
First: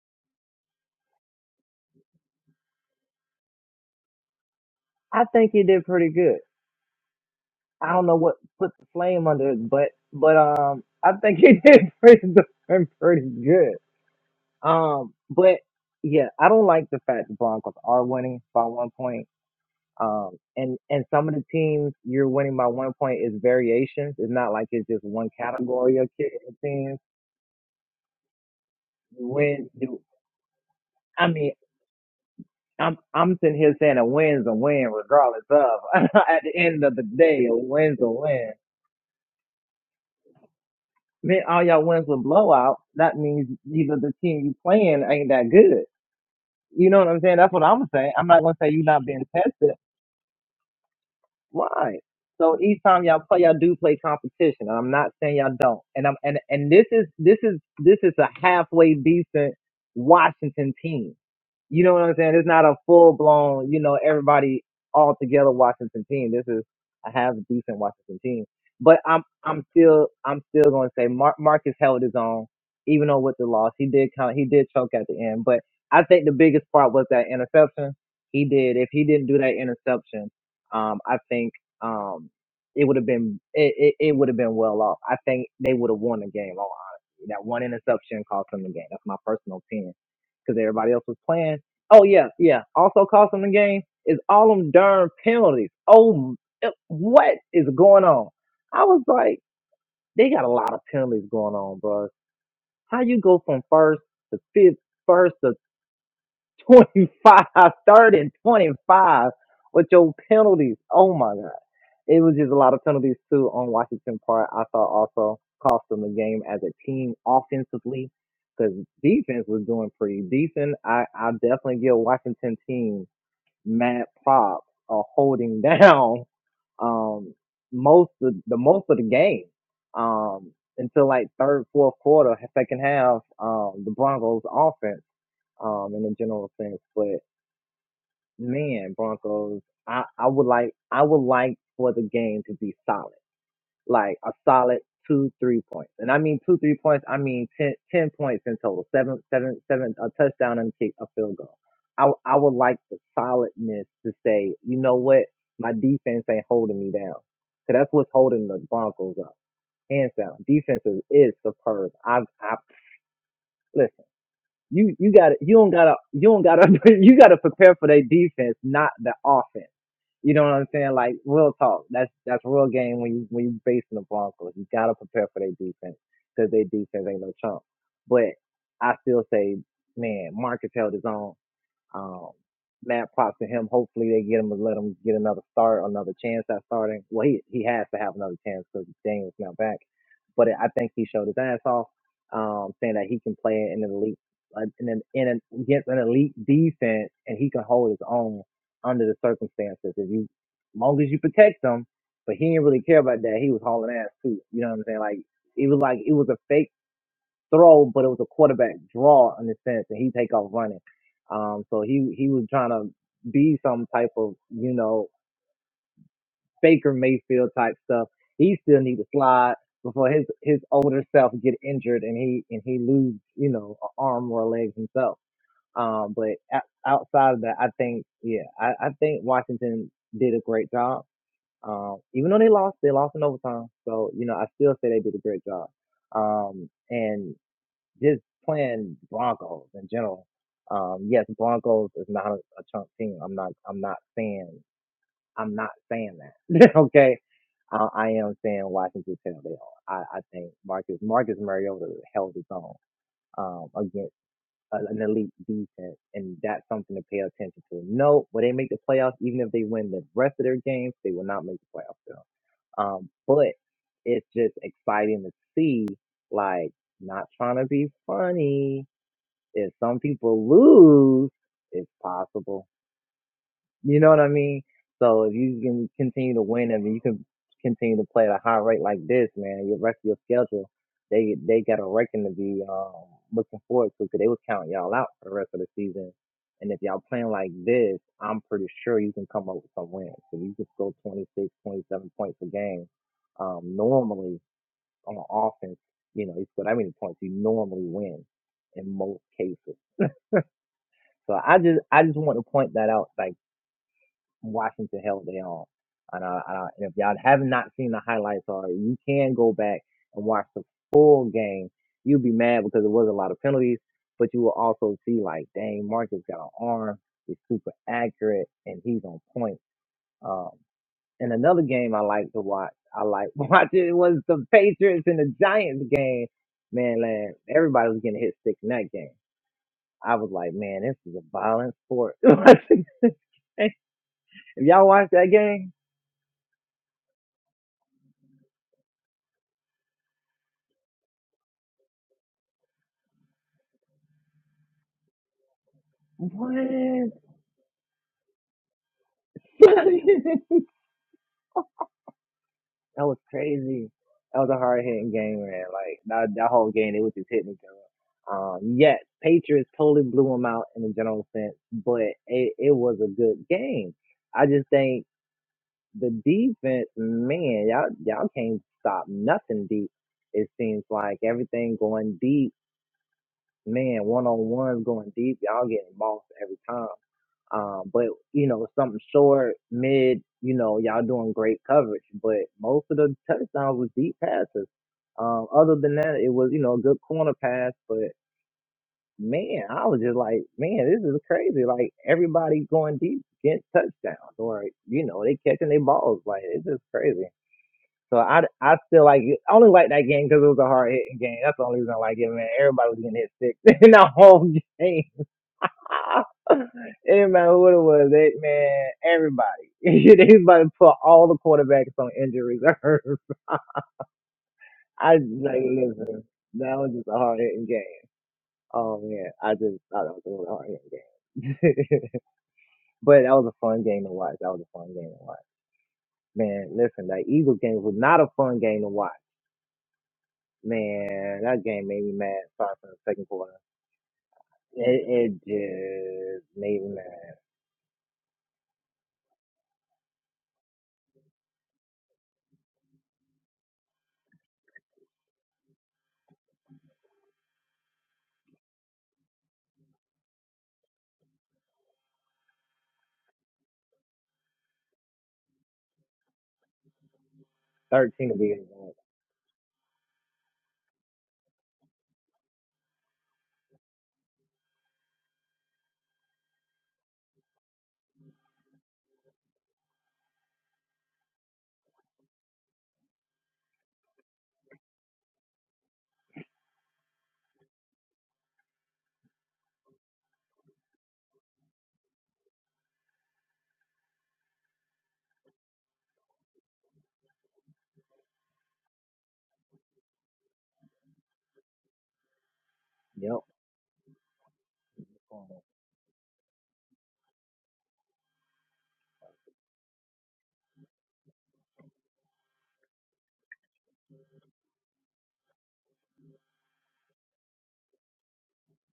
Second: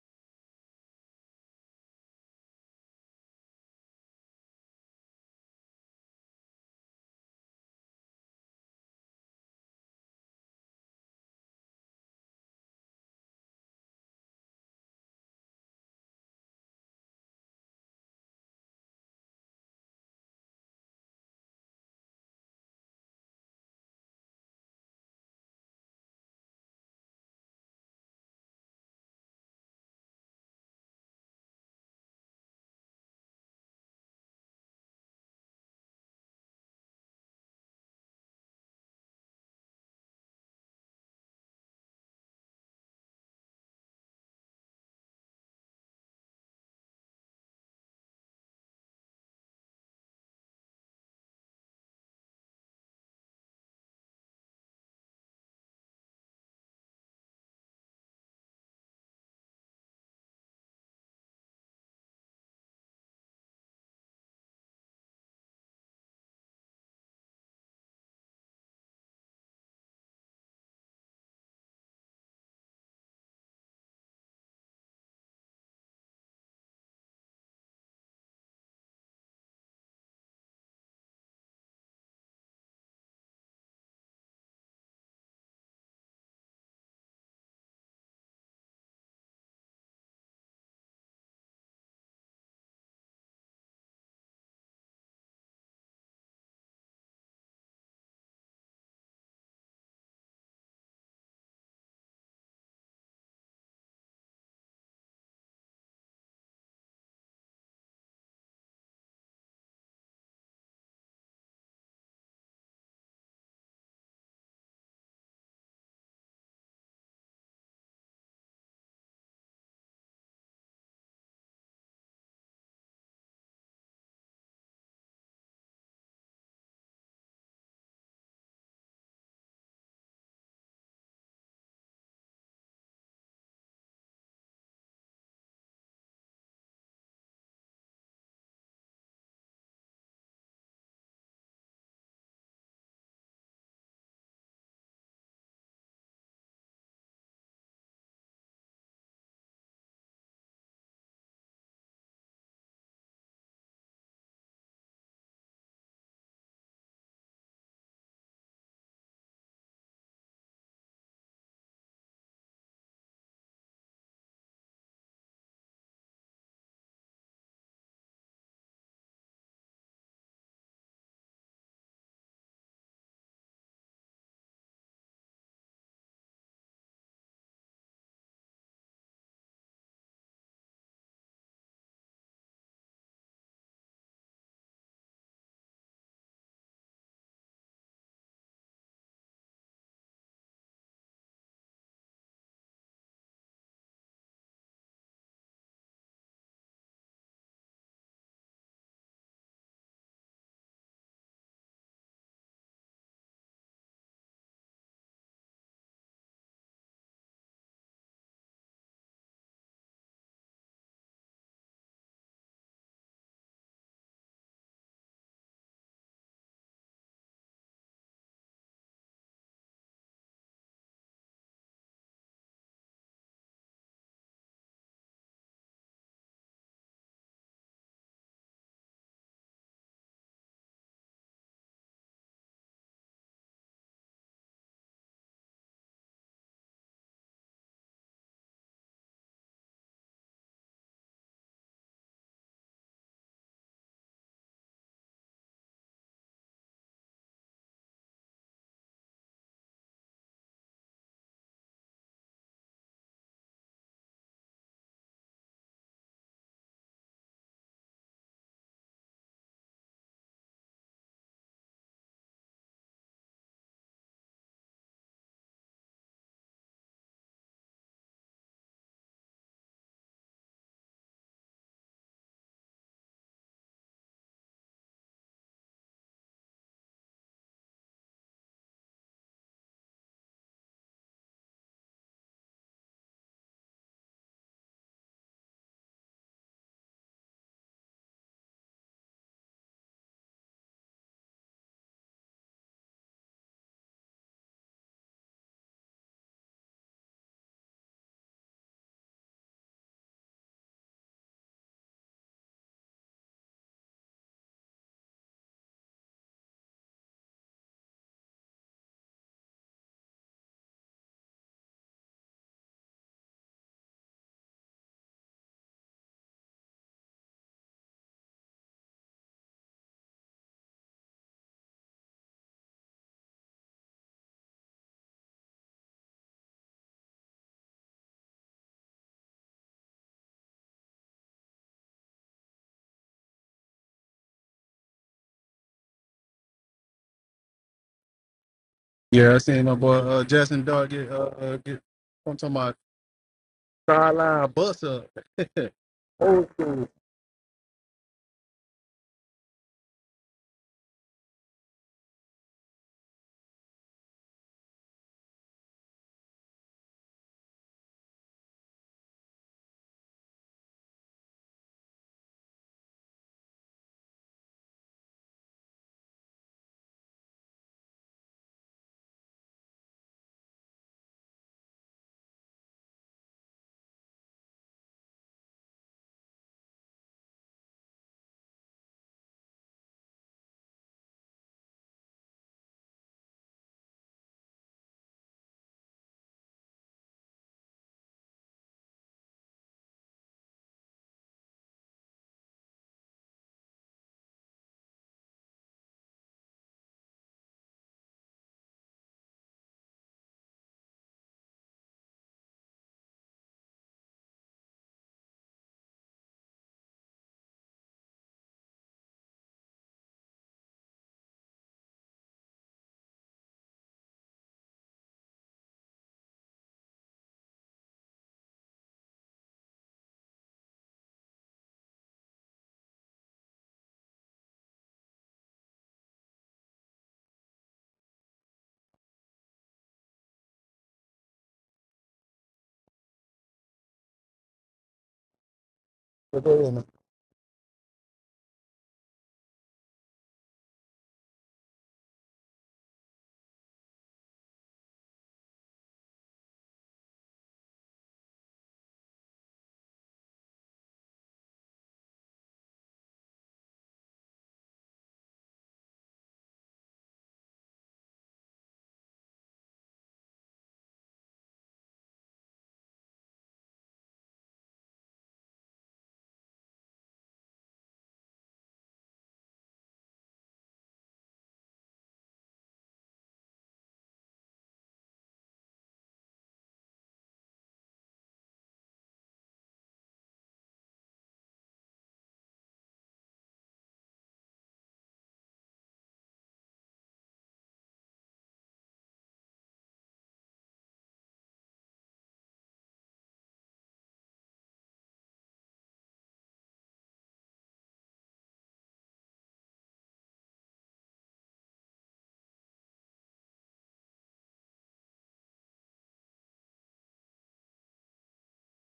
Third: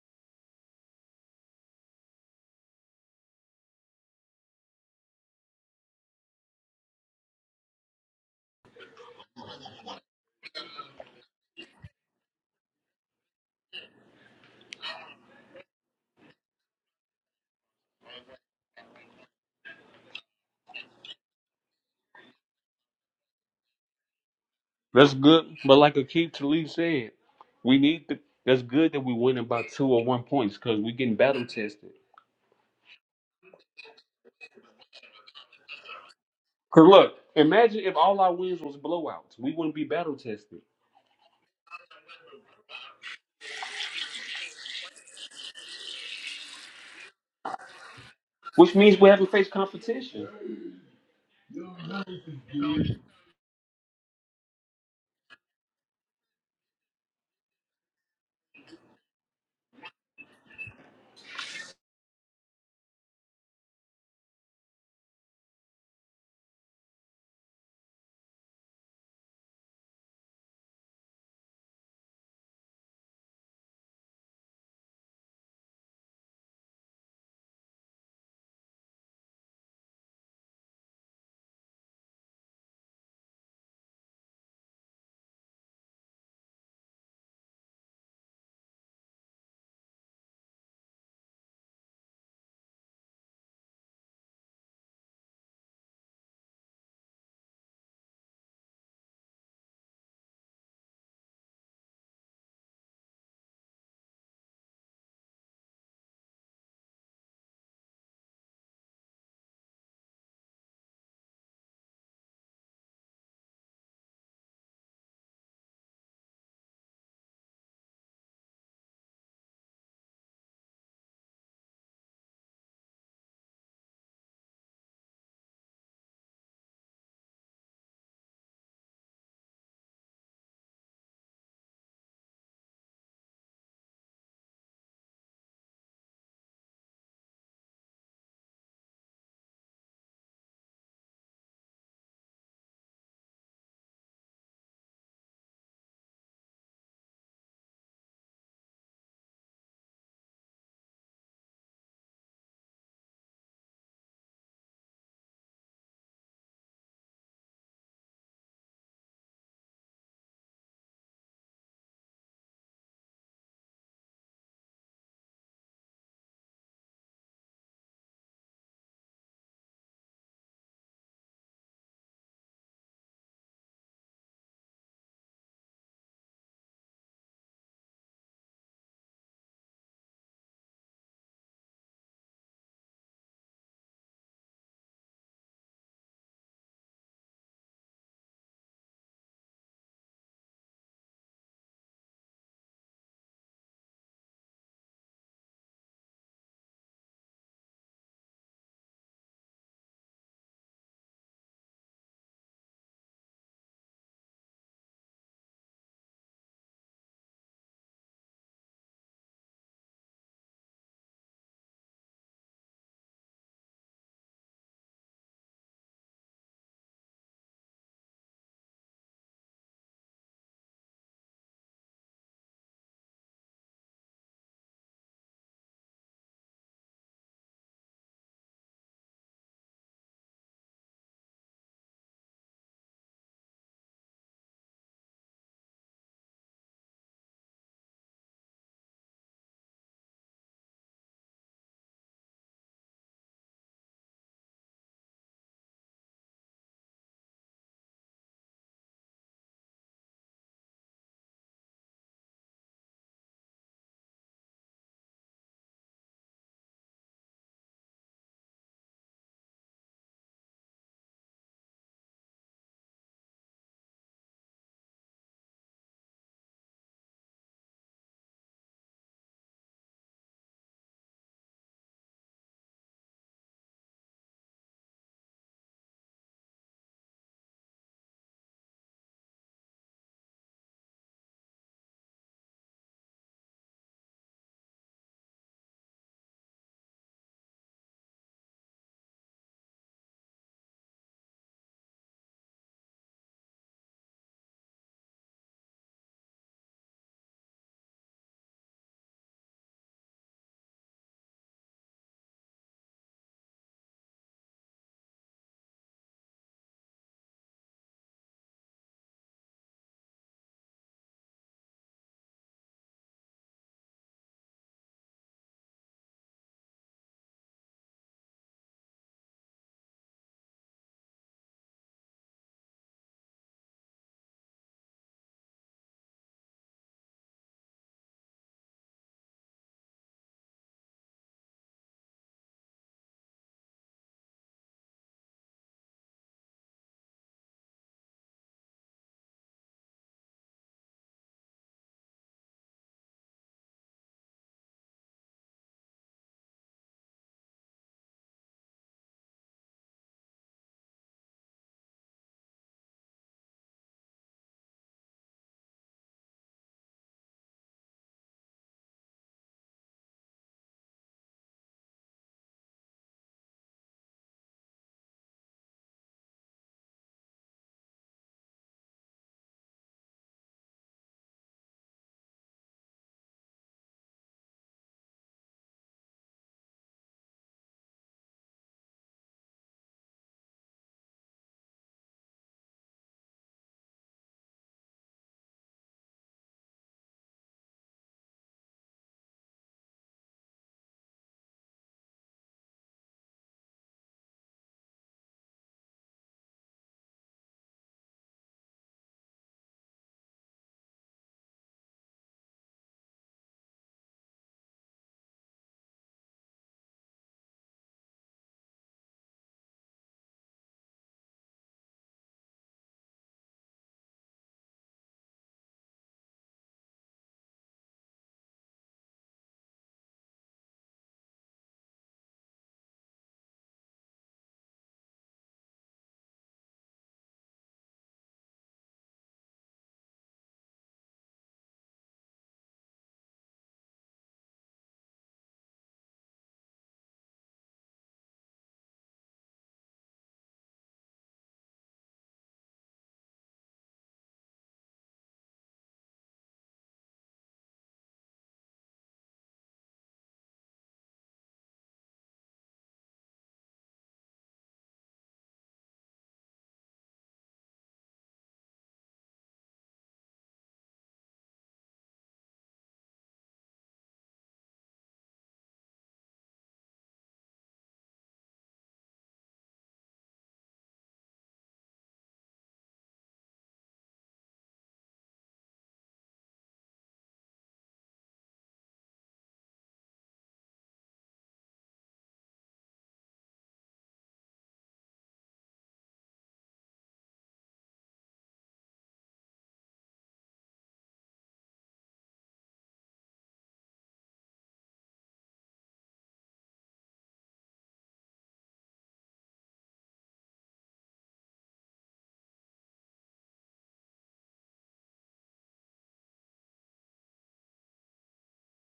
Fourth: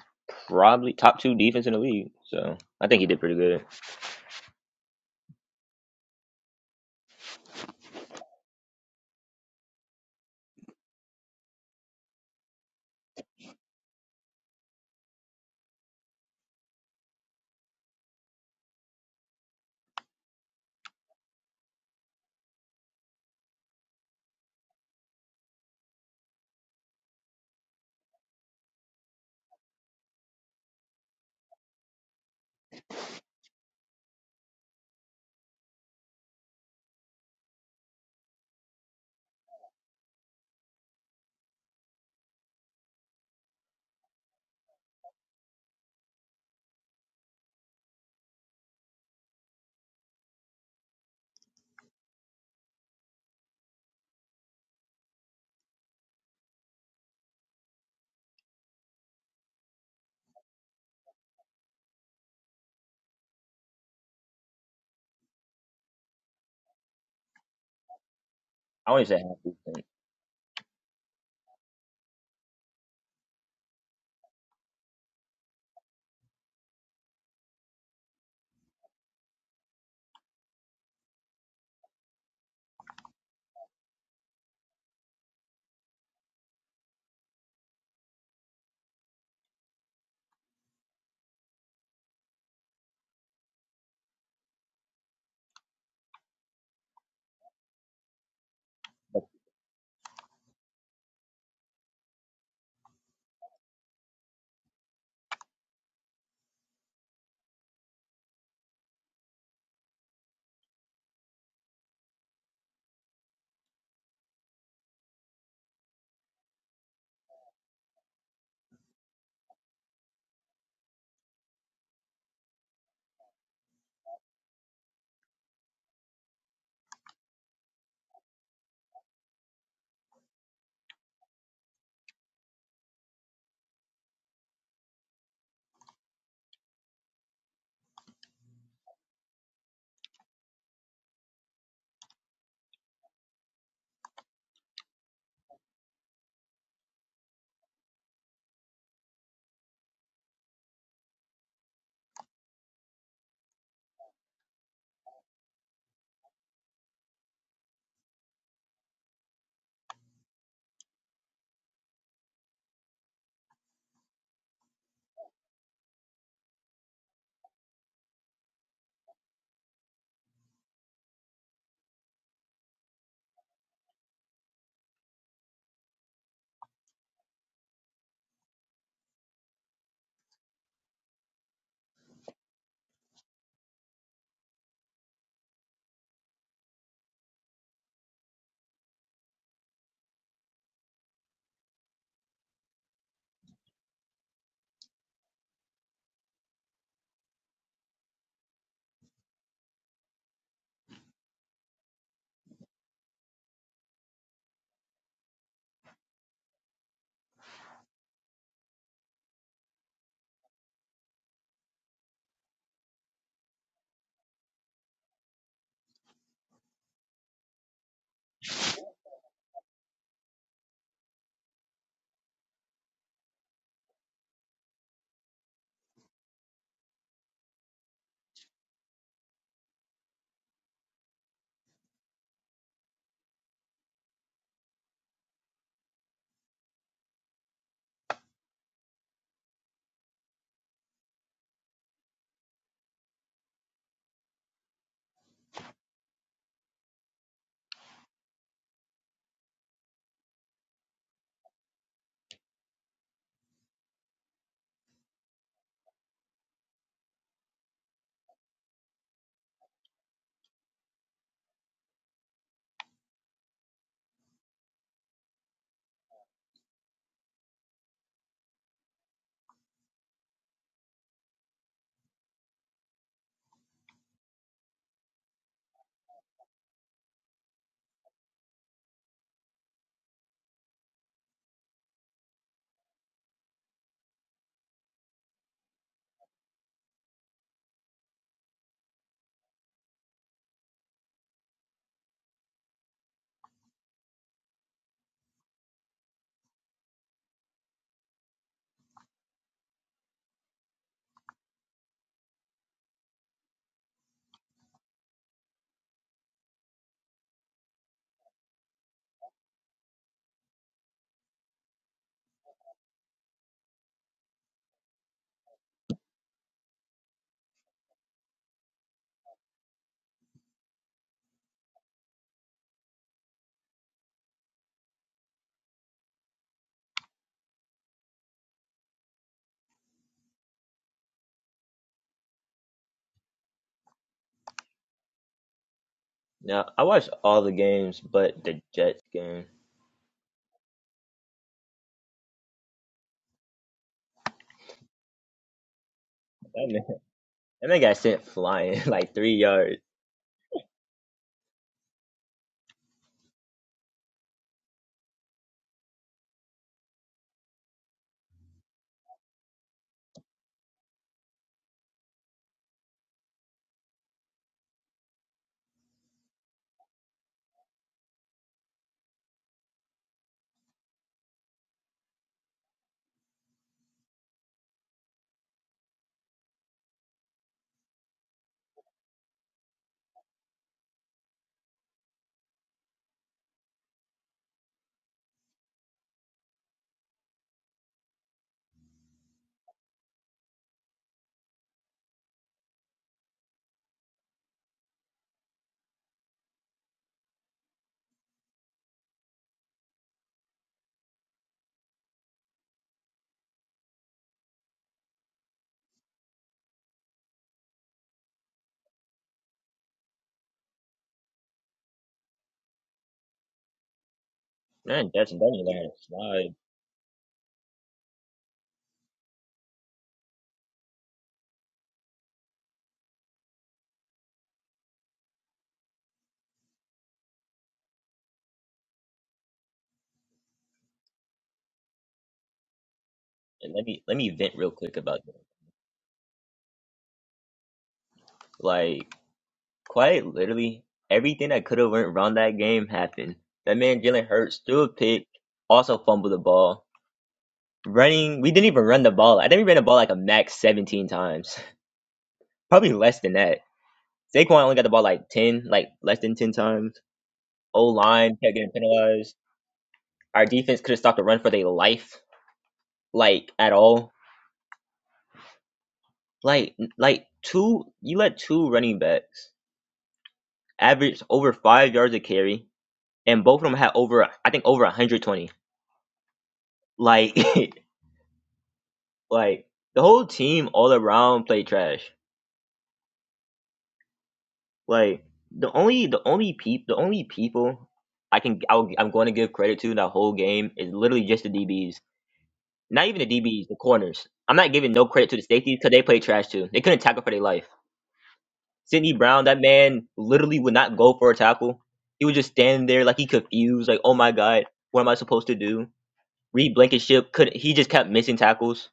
[SPEAKER 2] probably top two defense in the league. So I think he did pretty good.
[SPEAKER 4] I think he did pretty good. I don't know what put the flame under his butt, but um, I think he did pretty darn pretty good. Um, but yeah, I don't like the fact the Broncos are winning by one point. Um, and and some of the teams you're winning by one point is variations. It's not like it's just
[SPEAKER 3] That's
[SPEAKER 4] one
[SPEAKER 3] good. But like
[SPEAKER 4] category of ki-
[SPEAKER 3] Akeem Talib
[SPEAKER 4] teams
[SPEAKER 3] said, we need to. That's good that we winning by
[SPEAKER 4] When
[SPEAKER 3] two
[SPEAKER 4] do
[SPEAKER 3] or one points because we getting
[SPEAKER 4] I
[SPEAKER 3] battle
[SPEAKER 4] mean
[SPEAKER 3] tested.
[SPEAKER 4] I'm I'm sitting here saying a win's a win regardless of at the end
[SPEAKER 3] Cause
[SPEAKER 4] of the
[SPEAKER 3] look,
[SPEAKER 4] day a
[SPEAKER 3] imagine if
[SPEAKER 4] win's a
[SPEAKER 3] all our
[SPEAKER 4] win.
[SPEAKER 3] wins was blowouts, we wouldn't be battle tested.
[SPEAKER 4] Man, all y'all wins with blowout. That means either the team you playing ain't that good. You know what I'm saying? That's what I'm saying. I'm not gonna say
[SPEAKER 3] which
[SPEAKER 4] you're
[SPEAKER 3] means
[SPEAKER 4] not
[SPEAKER 3] we
[SPEAKER 4] being
[SPEAKER 3] haven't faced
[SPEAKER 4] tested.
[SPEAKER 3] competition.
[SPEAKER 4] Right. So each time y'all play, y'all do play competition, and I'm not saying y'all don't. And I'm and and this is this is this is a halfway decent Washington team. You know what I'm saying? It's not a full blown, you know, everybody all together Washington team. This is a half decent Washington team.
[SPEAKER 2] I
[SPEAKER 4] But
[SPEAKER 2] wouldn't say
[SPEAKER 4] I'm
[SPEAKER 2] half
[SPEAKER 4] I'm
[SPEAKER 2] decent.
[SPEAKER 4] still I'm still going to say Mar- Marcus held his own, even though with the loss he did kind of, he did choke at the end. But I think the biggest part was that interception he did. If he didn't do that interception um, I think um, it would have been it, it, it would have been well off. I think they would have won the game. All honesty, that one interception cost them the game. That's my personal opinion because everybody else was playing. Oh yeah, yeah. Also cost them the game is all them darn penalties. Oh, m- what is going on? I was like, they got a lot of penalties going on, bro. How you go from first to fifth, first to 25, third and 25 with your penalties. Oh my God. It was just a lot of penalties too on Washington part. I thought also cost them the game as a team offensively because defense was doing pretty decent. I, I definitely give Washington team mad props of holding down, um, most of the most of the game. Um, until like third, fourth quarter, second half, um, the Broncos offense um, in a general sense man, Broncos, I, I would like I would like for the game to be solid, like a solid two three points, and I mean two three points. I mean ten ten points in total, seven seven seven a touchdown and kick a field goal. I w- I would like the solidness to say, you know what, my defense ain't holding me down, cause that's what's holding the Broncos up. Hands down, defense is, is superb. I I listen. You you got to you don't gotta you don't gotta you gotta prepare for their defense, not the offense you know what I'm saying? Like real talk. That's that's real game when you when you facing the Broncos. You gotta prepare for their defense because their defense ain't no chump. But I still say, man, Marcus held his own. Um, mad props to him. Hopefully they get him and let him get another start, another chance at starting. Well, he he has to have another chance because Daniel's now back. But I think he showed his ass off, um, saying that he can play in an elite, uh, in an in an against an elite defense, and he can hold his own under the circumstances. If you, as long as you protect him, but he didn't really care about that. He was hauling ass too. You know what I'm saying? Like it was like it was a fake throw, but it was a quarterback draw in a sense, and he take off running. Um, so he he was trying to be some type of you know Baker Mayfield type stuff. He still need to slide before his his older self get injured and he and he lose you know an arm or a leg himself. Um, but o- outside of that, I think yeah, I, I think Washington did a great job. Um, even though they lost, they lost in overtime. So you know, I still say they did a great job. Um, and just playing Broncos in general. Um, yes, Broncos is not a, a chunk team. I'm not. I'm not saying. I'm not saying that. okay, I, I am saying Washington Taylor. They are. I, I think Marcus Marcus Mariota held his own um, against an elite defense, and that's something to pay attention to. No, will they make the playoffs? Even if they win the rest of their games, they will not make the playoffs. Still. Um, but it's just exciting to see. Like, not trying to be funny, if some people lose, it's possible. You know what I mean? So if you can continue to win and you can continue to play at a high rate like this, man, your rest of your schedule, they they got a reckon to be um, looking forward to because they was counting y'all out for the rest of the season. And if y'all playing like this, I'm pretty sure you can come up with some wins. If you can score 26, 27 points a game, um, normally on offense, you know, you score that many points, you normally win in most cases. So I just I just want to point that out. Like Washington held their own, and, I, I, and if y'all have not seen the highlights already, you can go back and watch the full game. You'll be mad because it was a lot of penalties, but you will also see like, dang, Marcus got an arm. He's super accurate and he's on point. Um, and another game I like to watch, I like watching was the Patriots and the Giants game. Man, man, everybody was getting hit stick in that game. I was like, man, this is a violent sport. If y'all watch that game,
[SPEAKER 2] Now I watched all the games but the Jets
[SPEAKER 1] yeah, I
[SPEAKER 2] game.
[SPEAKER 1] seen my boy uh, Justin Dart get uh uh, get. I'm talking about sideline bust up. Old
[SPEAKER 4] what?
[SPEAKER 2] That man,
[SPEAKER 1] school.
[SPEAKER 2] that man got sent flying like three yards.
[SPEAKER 4] that was crazy. That was a hard hitting game, man. Like that, that whole game, they was just hitting each other. Um, yes, Patriots totally blew them out in the general sense, but it, it was a good game. I just think the defense, man, y'all y'all can't stop nothing deep. It seems like everything going deep, man. One on ones going deep, y'all getting bossed every time. Um, but you know, something short, mid, you know, y'all doing great coverage. But most of the touchdowns was deep passes. Um, other than that, it was you know a good corner pass. But man, I was just like, man, this is crazy. Like everybody going deep getting touchdowns, or you know, they catching their balls. Like it's just crazy. So I, I feel like I only like that game because it was a hard hitting game. That's the only reason I like it, man. Everybody was getting hit six in the whole game. It didn't matter who it was, that man, everybody. they was about to put all the quarterbacks on injury reserve.
[SPEAKER 2] Man,
[SPEAKER 4] I just,
[SPEAKER 2] Jets and
[SPEAKER 4] like
[SPEAKER 2] Daniel
[SPEAKER 4] listen,
[SPEAKER 2] slide.
[SPEAKER 4] that was just a hard hitting game. Oh man, I just I don't think it was a hard hitting game. but that was a fun game to watch. That was a fun game to watch. Man, listen, that Eagles game was not a fun game to watch. Man, that game made me mad starting from the second quarter.
[SPEAKER 2] And let me let me vent real quick about
[SPEAKER 4] It, it
[SPEAKER 2] that.
[SPEAKER 1] but
[SPEAKER 4] just
[SPEAKER 1] they in
[SPEAKER 4] made
[SPEAKER 1] the-
[SPEAKER 4] me mad.
[SPEAKER 2] Like. Quite literally, everything that could have went wrong that game happened. That man Jalen Hurts threw a pick, also fumbled the ball. Running, we didn't even run the ball. I think we ran the ball like a max 17 times, probably less than that. Saquon only got the ball like 10, like less than 10 times. O
[SPEAKER 4] Thirteen
[SPEAKER 2] line
[SPEAKER 4] to be
[SPEAKER 2] kept getting
[SPEAKER 4] exact.
[SPEAKER 2] penalized. Our defense could have stopped the run for their life, like at all. Like, like two, you let two running backs average over five yards a carry, and both of them had over, I think, over 120. Like Like the whole team all around played trash. Like the only the only peop the only people I can I'll, I'm going to give credit to in that whole game is literally just the DBs. Not even
[SPEAKER 4] Yep.
[SPEAKER 2] the DBs, the corners. I'm not giving no credit to the safeties because they played trash too. They couldn't tackle for their life. Sidney Brown, that man literally would not go for a tackle. He would just stand there like he confused, like oh my god, what am I supposed to do? Reed Blankenship couldn't. He just kept missing tackles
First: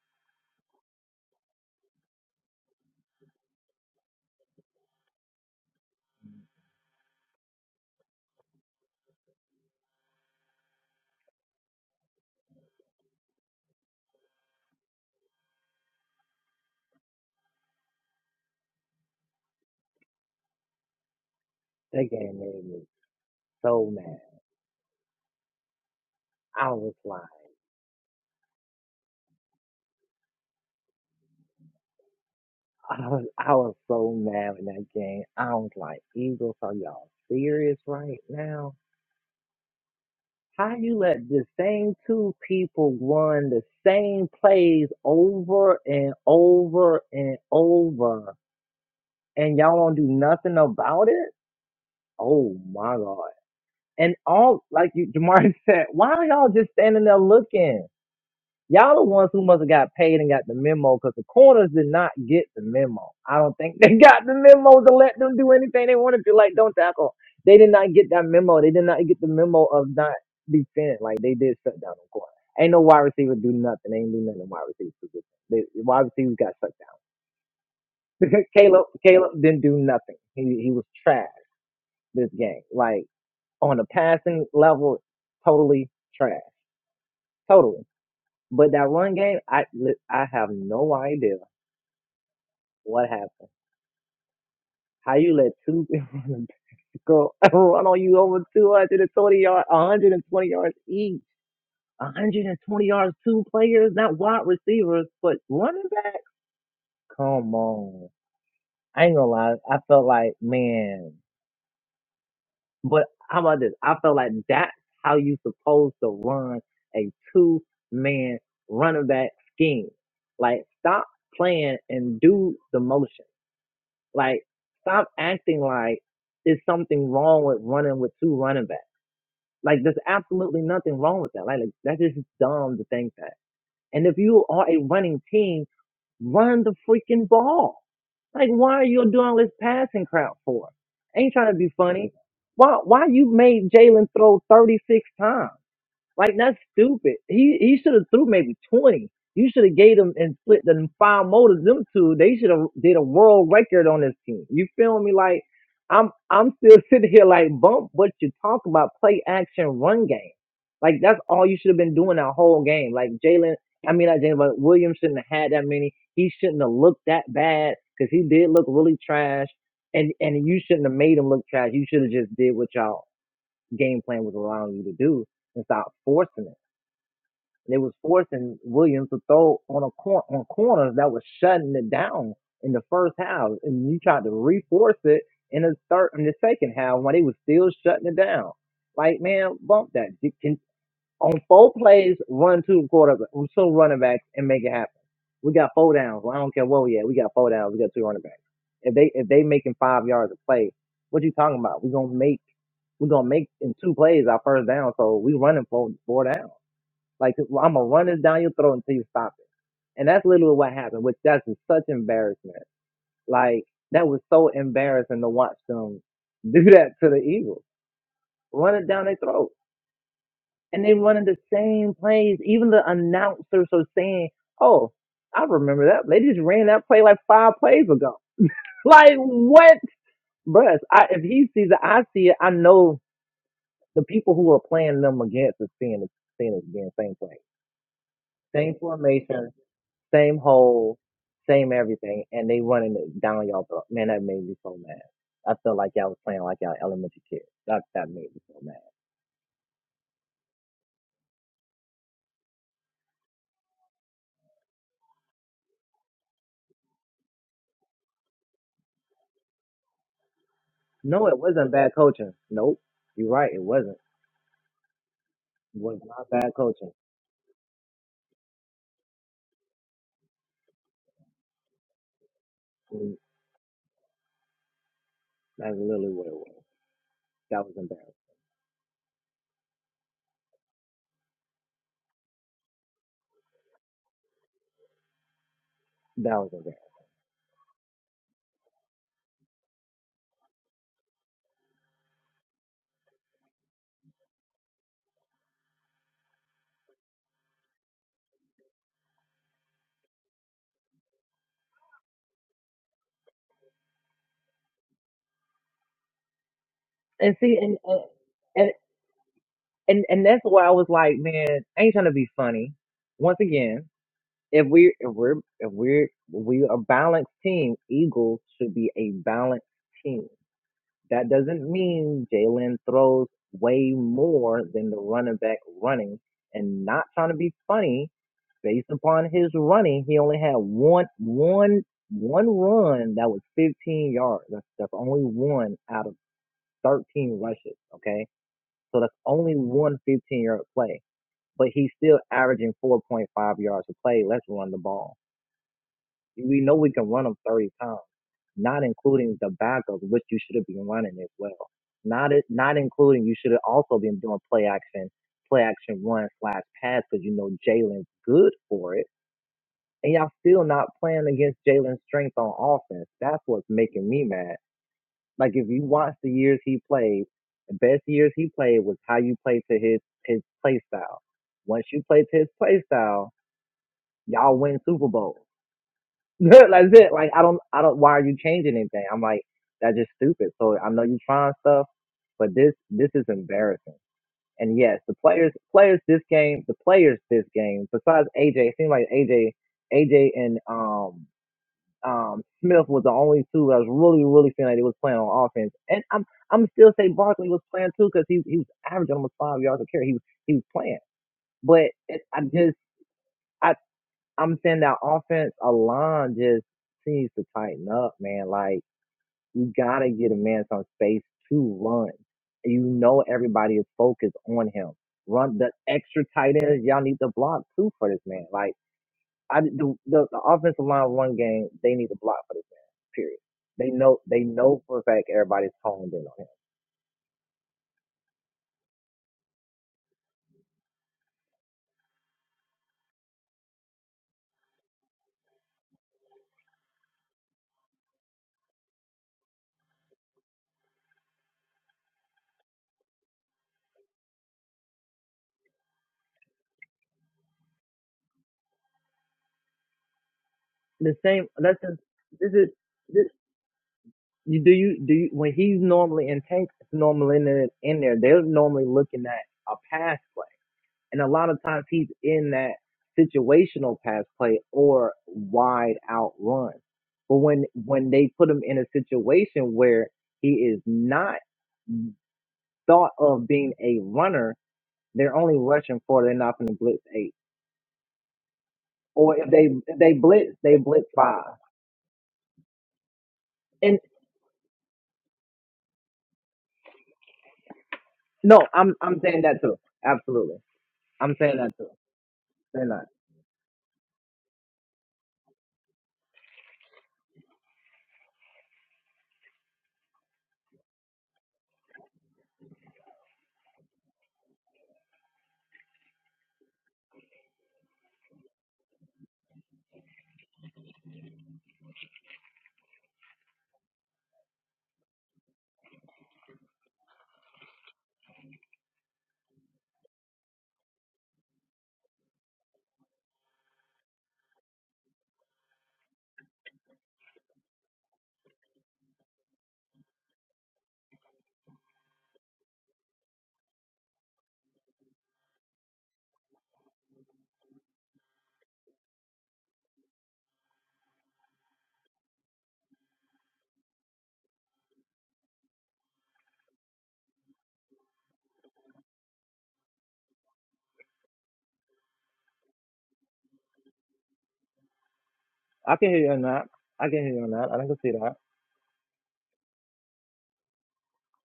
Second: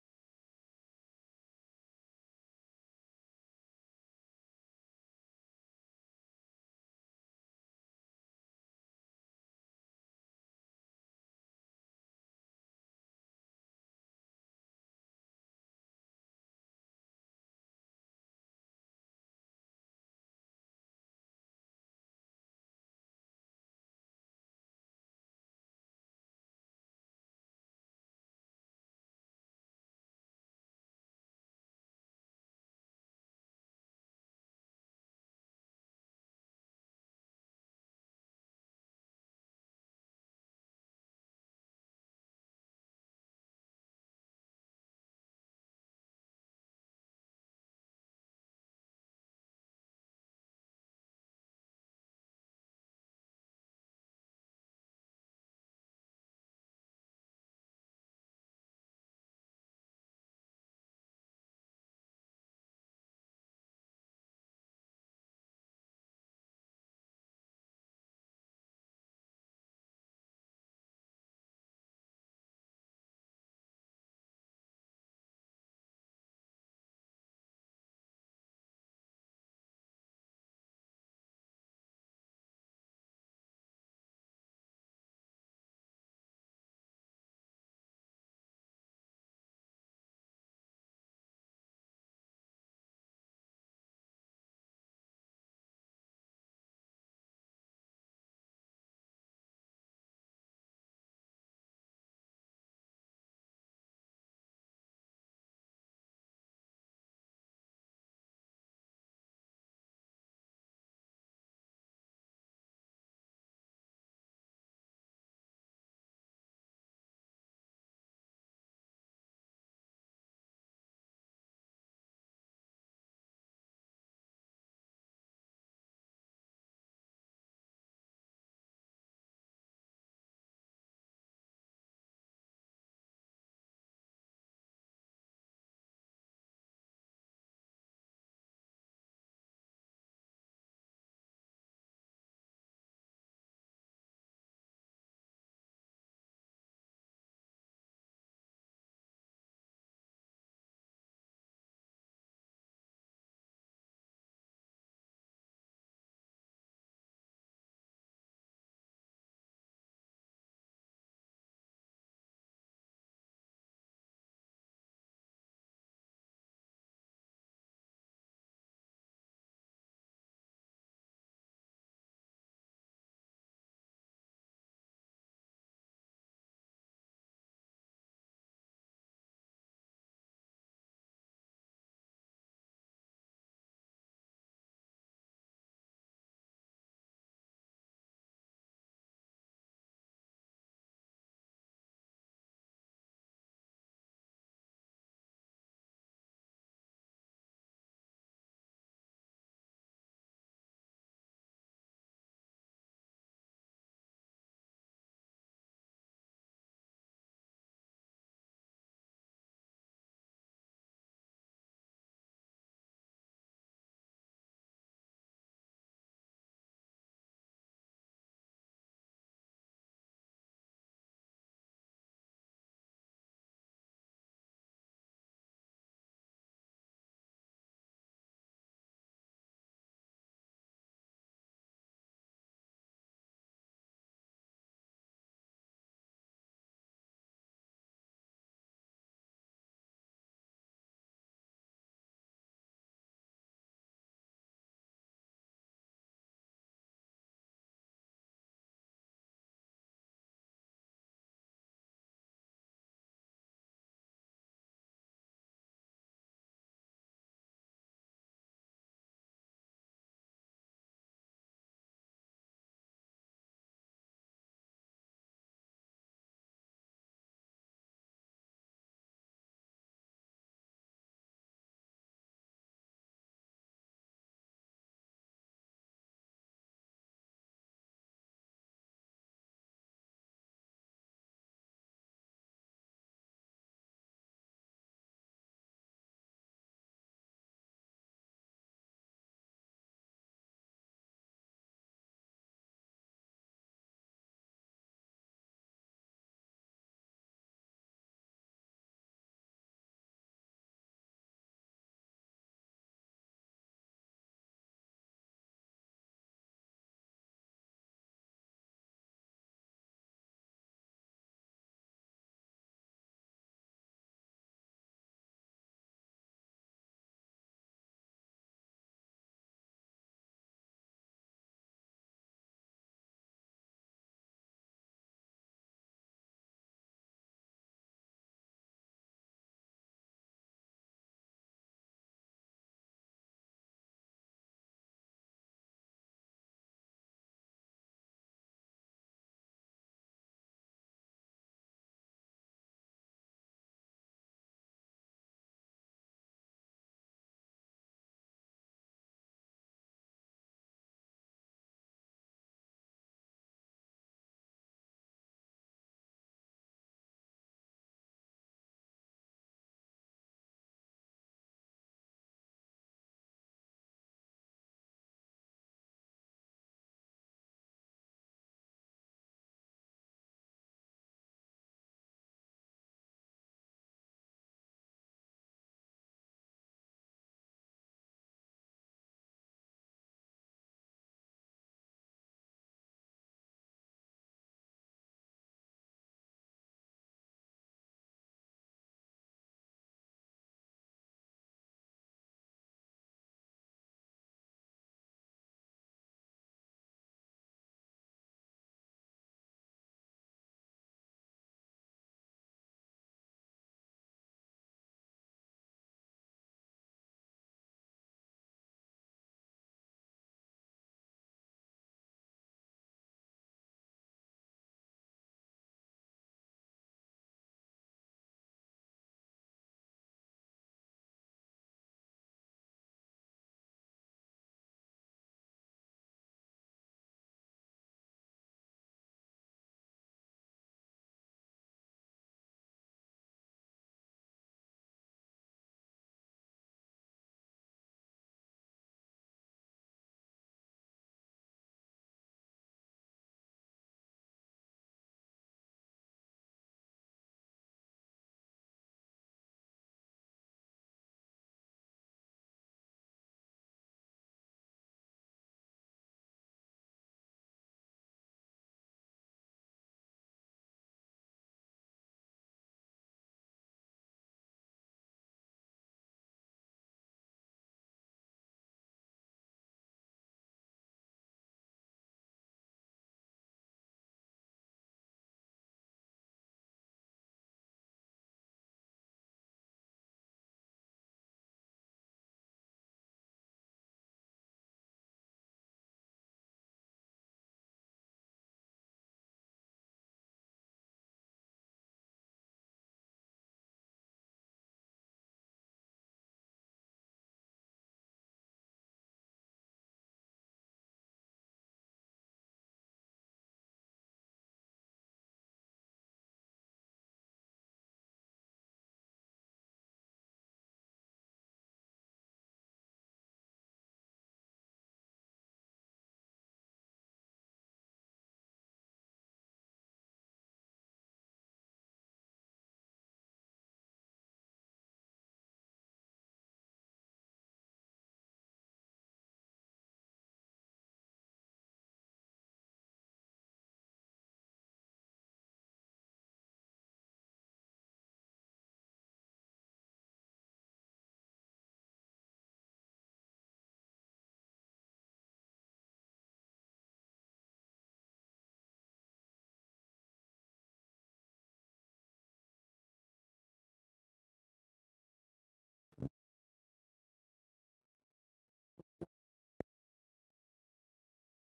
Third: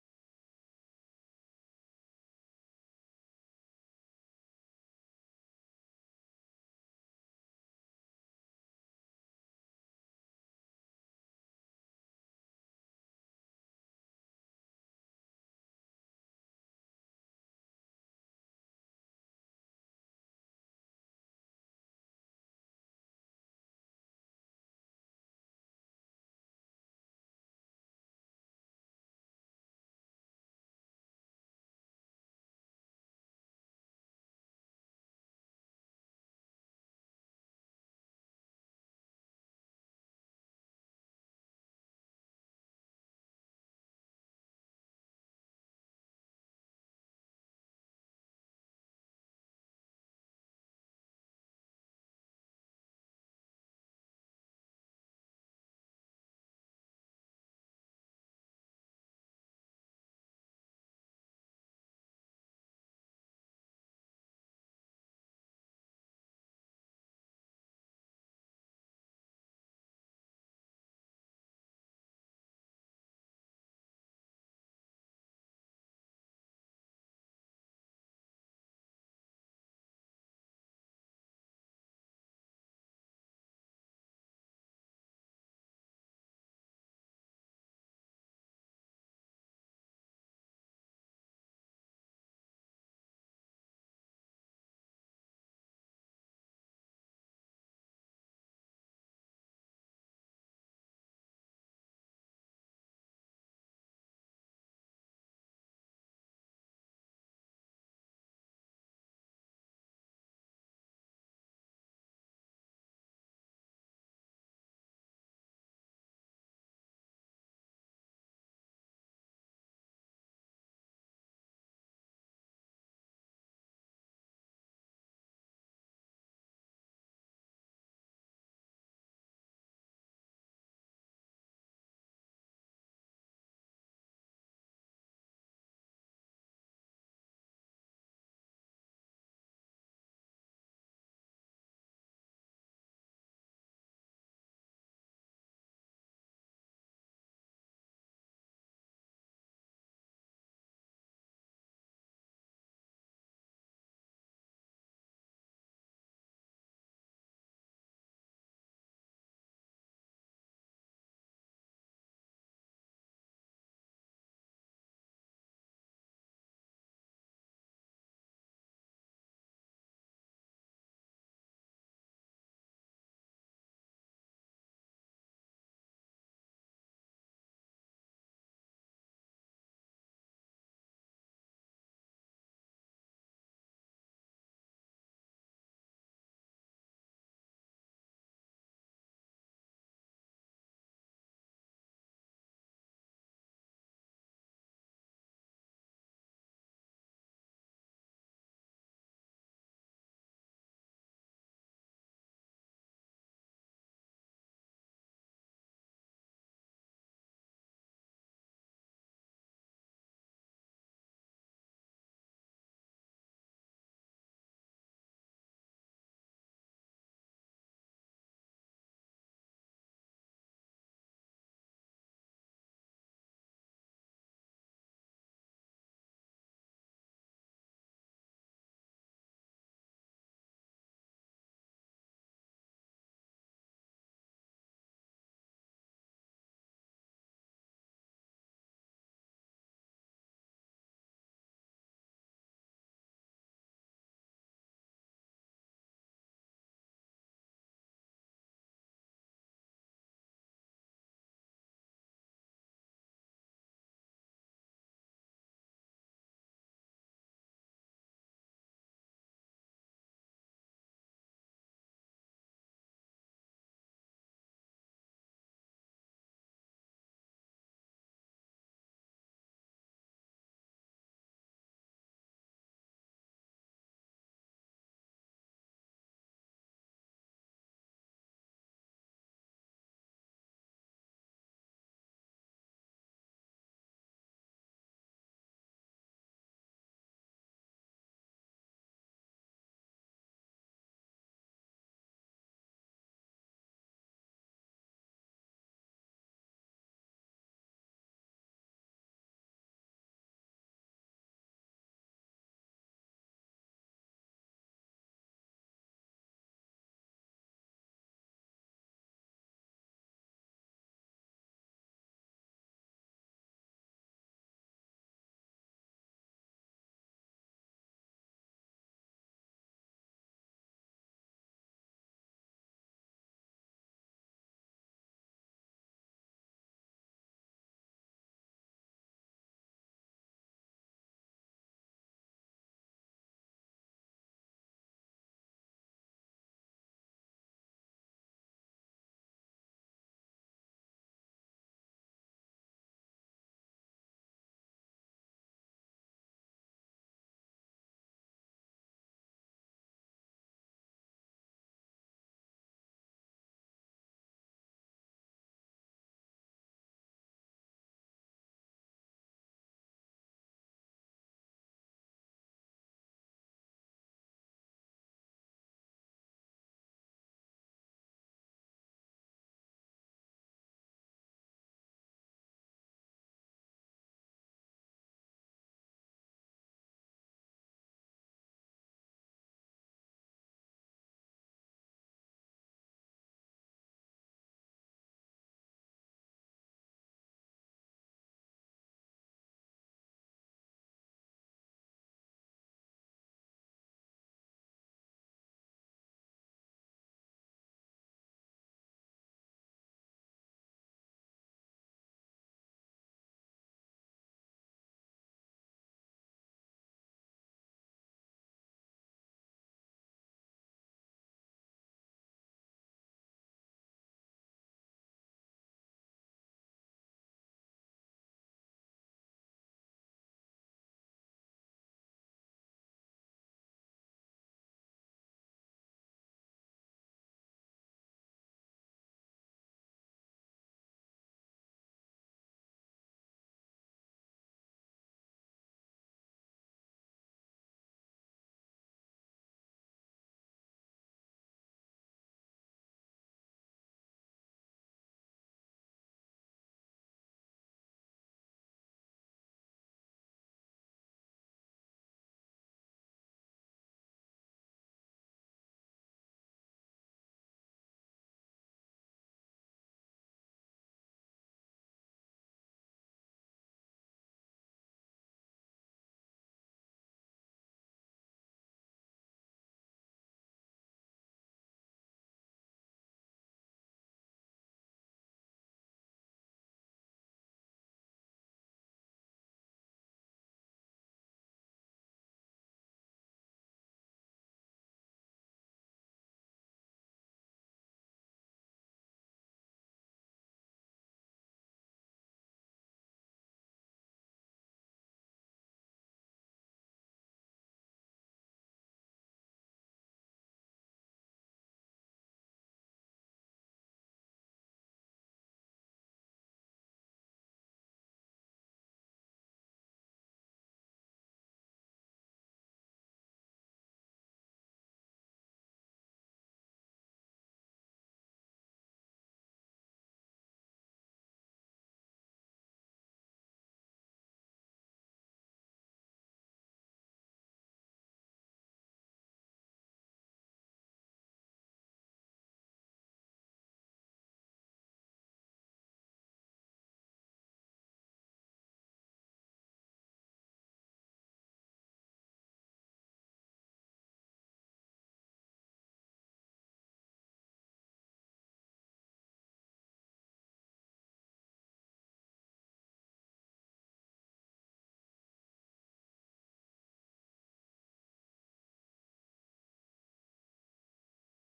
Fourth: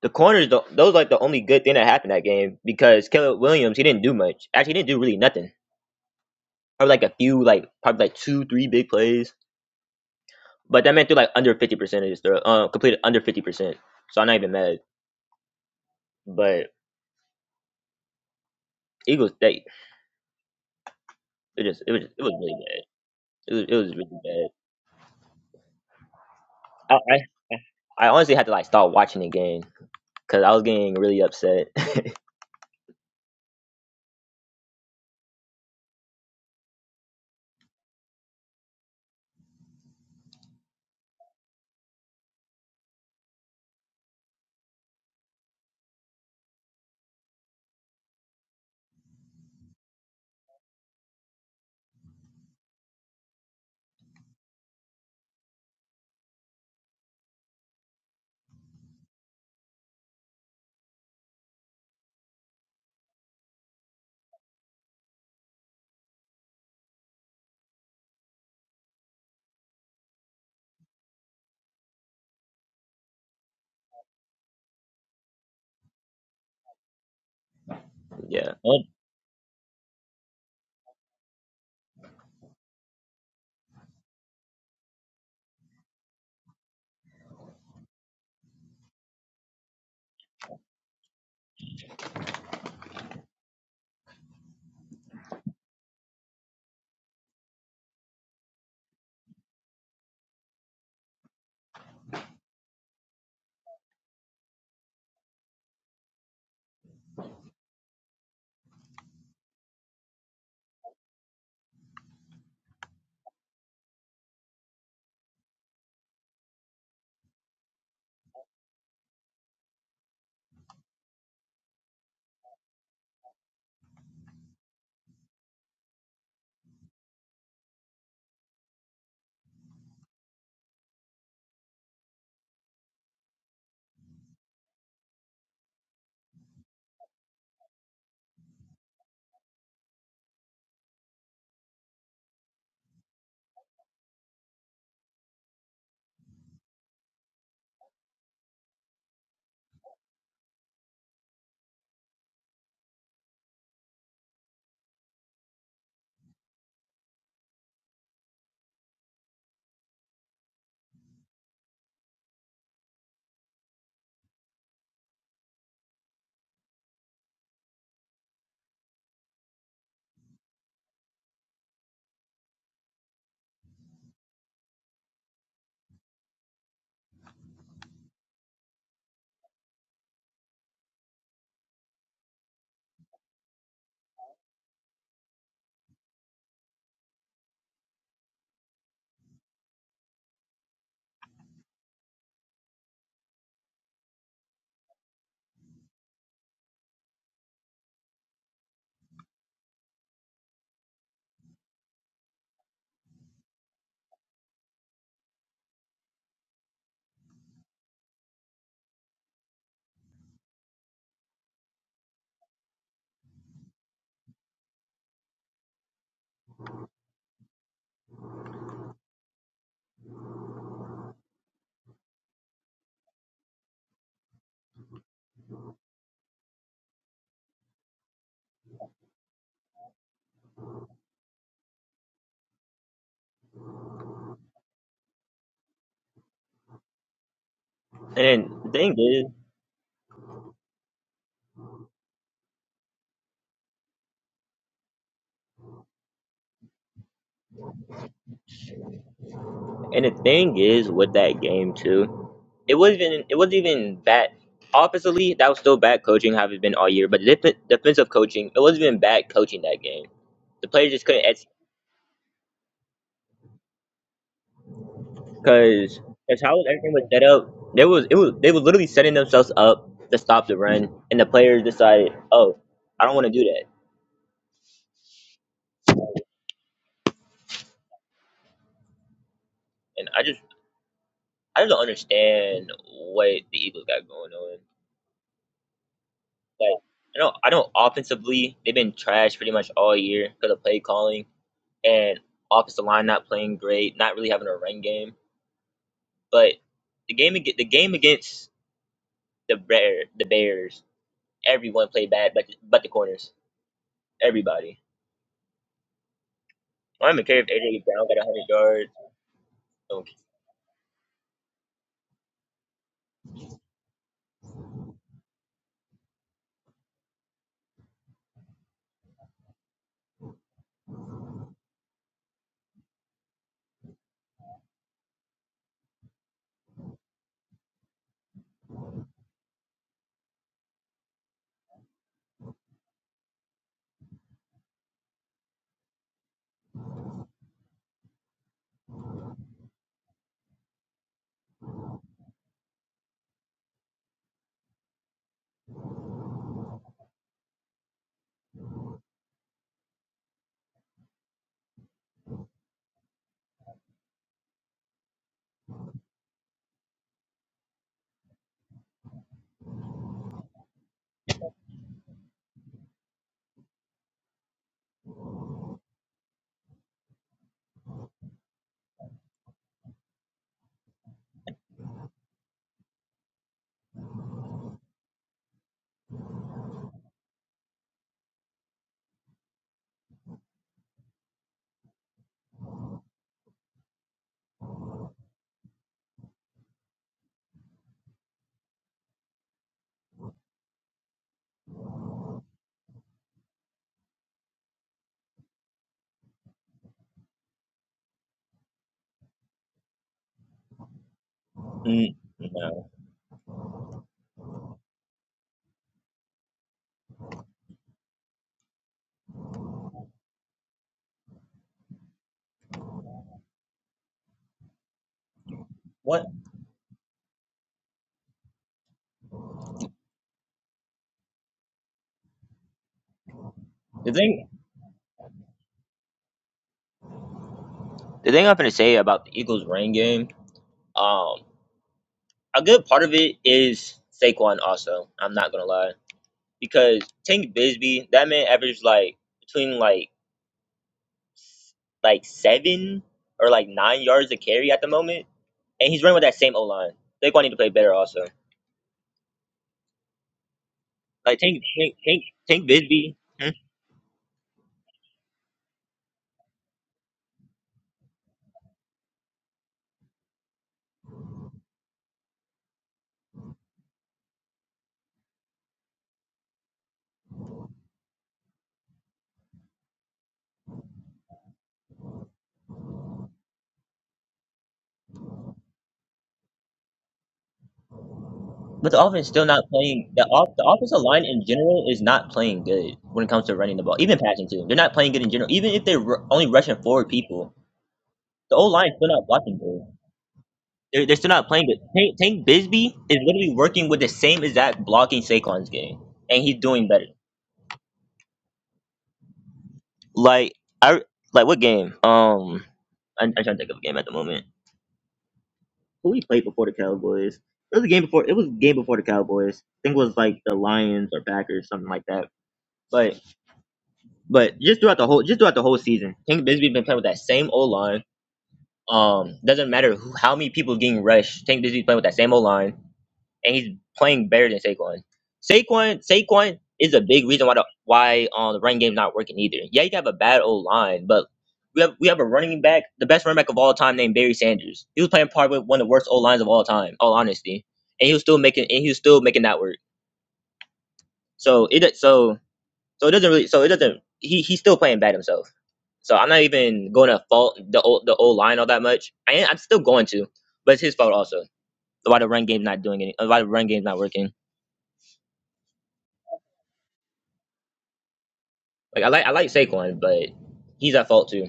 [SPEAKER 2] The corners, tho- those like the only good thing that happened that game because Caleb Williams he didn't do much. Actually, he didn't do really nothing. Probably like a few, like probably like two, three big plays. But that man threw like under fifty percent of his throw, uh, completed under fifty percent. So I'm not even mad. But Eagles, they it just it was
[SPEAKER 4] That
[SPEAKER 2] it was
[SPEAKER 4] game
[SPEAKER 2] really
[SPEAKER 4] made
[SPEAKER 2] bad.
[SPEAKER 4] me
[SPEAKER 2] It was, it was
[SPEAKER 4] so mad.
[SPEAKER 2] really
[SPEAKER 4] I was
[SPEAKER 2] bad.
[SPEAKER 4] like,
[SPEAKER 2] I, I I honestly had to like stop watching the game because I was getting really upset.
[SPEAKER 4] I was, I was so mad in that game. I was like, Eagles, are y'all serious right now? How you let the same two people run the same plays over and over and over, and y'all don't do nothing about it? Oh my god! And all like you, Jamar said, why are y'all just standing there looking? Y'all the ones who must have got paid and got the memo because the corners did not get the memo. I don't think they got the memo to let them do anything they wanted to, like don't tackle. They did not get that memo. They did not get the memo of not defend. Like they did shut down the corner. Ain't no wide receiver do nothing. They ain't do nothing in wide receiver position. They, wide receivers got shut down.
[SPEAKER 2] yeah, and,
[SPEAKER 4] Caleb Caleb didn't do nothing. He he was trash this game. Like on the passing level, totally trash. Totally. But that run game, I li- I have no idea What happened? How you let two go run on you over 220 yards, 120 yards each, 120 yards, two players, not wide receivers, but running backs? Come on. I ain't gonna lie. I felt like, man, but how about this? I felt like that's how you supposed to run a two man running back scheme. Like, stop playing and do the motion. Like, stop acting like there's something wrong with running with two running backs. Like, there's absolutely nothing wrong with that. Like, like that's just dumb to think that. And if you are a running team, run the freaking ball. Like, why are you doing this passing crap for? Ain't trying to be funny. Why, why you made Jalen throw 36 times? Like that's stupid. He he should have threw maybe twenty. You should have gave them and split them five motors. Them two, they should have did a world record on this team. You feel me? Like I'm I'm still sitting here like bump what you talk about play action run game. Like that's all you should have been doing that whole game. Like Jalen, I mean not Jalen, but Williams shouldn't have had that many. He shouldn't have looked that bad because he did look really trash. And and you shouldn't have made him look trash. You should have just did what y'all game plan was allowing you to do and stop forcing it. And it was forcing Williams to throw on a cor- on corners that was shutting it down in the first half, and you tried to reforce it in the third in the second half when they was still shutting it down. Like man, bump that. You can on four plays, run two quarterbacks, two running backs, and make it happen. We got four downs. Well, I don't care what we at. We got four downs. We got two running backs. If they if they making five yards a play, what you talking about? We gonna make we gonna make in two plays our first down. So we running for four downs. Like I'm gonna run this down your throat until you stop it. And that's literally what happened. Which that's just such embarrassment. Like that was so embarrassing to watch them do that to the Eagles. Run it down their throat and they running the same plays. Even the announcers are saying, "Oh, I remember that. They just ran that play like five plays ago." Like what, bruh? I, if he sees it, I see it. I know the people who are playing them against is seeing it, seeing it again. Same play,
[SPEAKER 2] and the
[SPEAKER 4] same
[SPEAKER 2] thing is,
[SPEAKER 4] formation, same hole, same everything, and they running it down y'all throat. Man, that made me so mad. I felt like y'all was playing like y'all elementary kids. That that made me so mad.
[SPEAKER 2] and the thing is with that game too. It wasn't even it wasn't even bad. Offensively, that was still bad coaching, how it's been all year. But def- defensive coaching, it wasn't even bad coaching that game. The players just couldn't
[SPEAKER 4] No, it
[SPEAKER 2] ex
[SPEAKER 4] wasn't bad coaching. Nope, you're right. It wasn't. It
[SPEAKER 2] because
[SPEAKER 4] was not
[SPEAKER 2] as
[SPEAKER 4] bad
[SPEAKER 2] how
[SPEAKER 4] coaching.
[SPEAKER 2] everything was set up, there was it was they were literally setting themselves up to stop the run, and the players decided, oh, I don't
[SPEAKER 4] Mm,
[SPEAKER 2] want to do that.
[SPEAKER 4] That's literally what it was. That was embarrassing.
[SPEAKER 2] And I just I just don't understand what the Eagles got going on.
[SPEAKER 4] That was embarrassing.
[SPEAKER 2] Like I don't I don't offensively they've been trash pretty much all year because of play calling and offensive line not playing great, not really having a run game But the game ag- the game against the bear the Bears, everyone played bad, but but the corners, everybody. I don't even
[SPEAKER 4] And
[SPEAKER 2] care if
[SPEAKER 4] see, and
[SPEAKER 2] AJ Brown got hundred
[SPEAKER 4] and
[SPEAKER 2] yards. I
[SPEAKER 4] and
[SPEAKER 2] don't care.
[SPEAKER 4] and that's why I was like, man, I ain't trying to be funny. Once again, if we if we're if we're we are a balanced team, Eagles should be a balanced team. That doesn't mean Jalen throws way more than the running back running. And not trying to be funny, Based upon his running, he only had one one one run that was 15 yards. That's that's only one out of 13 rushes. Okay, so that's only one 15 yard play, but he's still averaging 4.5 yards a play. Let's run the ball. We know we can run them 30 times not including the backups, which you should have been running as well. Not it- not including you should have also been doing play action, play action run slash pass because you know Jalen's good for it and y'all still not playing against Jalen's strength on offense. That's what's making me mad. Like if you watch the years he played, the best years he played was how you played to his his play style. Once you play to his play style, y'all win Super Bowls. That's it. Like I don't I don't why are you changing anything? I'm like, that's just stupid. So I know you are trying stuff, but this this is embarrassing. And yes, the players players this game, the players this game, besides AJ, it seemed like AJ AJ and um um, Smith was the only two that I was really, really feeling like they was playing on offense. And I'm I'm still say Barkley was playing too because he he was averaging almost five yards a carry. He was he was playing, but
[SPEAKER 2] Mm,
[SPEAKER 4] it, I just
[SPEAKER 2] no.
[SPEAKER 4] I I'm saying that offense line just seems to tighten up, man. Like you gotta get a man some space to run. You know everybody is focused on him. Run the extra
[SPEAKER 2] What
[SPEAKER 4] tight ends. Y'all need to block too for this man. Like I the, the the offensive line of one game they need to block for this man. Period. They
[SPEAKER 2] the
[SPEAKER 4] know they
[SPEAKER 2] thing?
[SPEAKER 4] know for a fact everybody's honed in on him.
[SPEAKER 2] The thing I'm gonna say about the Eagles' rain game, um, a good part of it is Saquon. Also, I'm not gonna lie because Tank Bisbee, that man averaged like between like like seven or like nine yards a carry at the moment, and he's running with that same O line. Saquon need to play better also.
[SPEAKER 4] The
[SPEAKER 2] Like
[SPEAKER 4] same.
[SPEAKER 2] take
[SPEAKER 4] That's
[SPEAKER 2] take
[SPEAKER 4] just
[SPEAKER 2] take
[SPEAKER 4] this
[SPEAKER 2] take
[SPEAKER 4] is
[SPEAKER 2] Bisbee.
[SPEAKER 4] this.
[SPEAKER 2] Hmm?
[SPEAKER 4] You, do you do you, when he's normally in tank, it's normally in there, in there. They're normally looking at a pass play, and a lot of times he's in that situational pass play or wide out run. But when when they put him in a situation where he is not thought of being a runner They're only rushing four. They're not going to blitz eight.
[SPEAKER 2] But the offense
[SPEAKER 4] Or
[SPEAKER 2] still
[SPEAKER 4] if
[SPEAKER 2] not
[SPEAKER 4] they if
[SPEAKER 2] playing.
[SPEAKER 4] they
[SPEAKER 2] The off
[SPEAKER 4] blitz,
[SPEAKER 2] the
[SPEAKER 4] they
[SPEAKER 2] offensive
[SPEAKER 4] blitz
[SPEAKER 2] line
[SPEAKER 4] five.
[SPEAKER 2] in general is not playing good when it comes to running the ball,
[SPEAKER 4] And
[SPEAKER 2] even passing too. They're not playing good in general. Even if they're ru- only rushing forward people, the
[SPEAKER 4] no,
[SPEAKER 2] old line
[SPEAKER 4] I'm
[SPEAKER 2] still
[SPEAKER 4] I'm
[SPEAKER 2] not
[SPEAKER 4] saying
[SPEAKER 2] blocking
[SPEAKER 4] that too.
[SPEAKER 2] good.
[SPEAKER 4] Absolutely,
[SPEAKER 2] They're, they're still
[SPEAKER 4] I'm
[SPEAKER 2] not
[SPEAKER 4] saying
[SPEAKER 2] playing
[SPEAKER 4] that
[SPEAKER 2] good.
[SPEAKER 4] too.
[SPEAKER 2] Tank, Tank
[SPEAKER 4] They're
[SPEAKER 2] Bisbee
[SPEAKER 4] not.
[SPEAKER 2] is literally working with the same exact blocking Saquon's game, and he's doing better. Like I like what game? Um, I, I trying to think of a game at the moment. who we played before the Cowboys. It was a game before. It was a game before the Cowboys. I think it was like the Lions or Packers, something like that. But but just throughout the whole just throughout the whole season, Tank Bisbee's been playing with that same O line. Um, doesn't matter who, how many people getting rushed. Tank Bisbee's playing with that same O line and he's playing better than Saquon. Saquon Saquon is a big reason why the why um, the running game's not working either. Yeah, you have a bad old line, but we have we have a running back, the best running back of all time named Barry Sanders. He was playing part with one of the worst old lines of all time, all honesty, and he was still making and he was still making that work. So it so so it doesn't really so it doesn't he he's still playing bad himself. So I'm not even going to fault the old the old line all that much. I am, I'm still going to, but it's his fault also. Why the run game's not doing any? Why the run game's not working?
[SPEAKER 4] I can hear you on that. I can hear you on that. I can see that.
[SPEAKER 2] Like I like I like Saquon, but he's at fault too.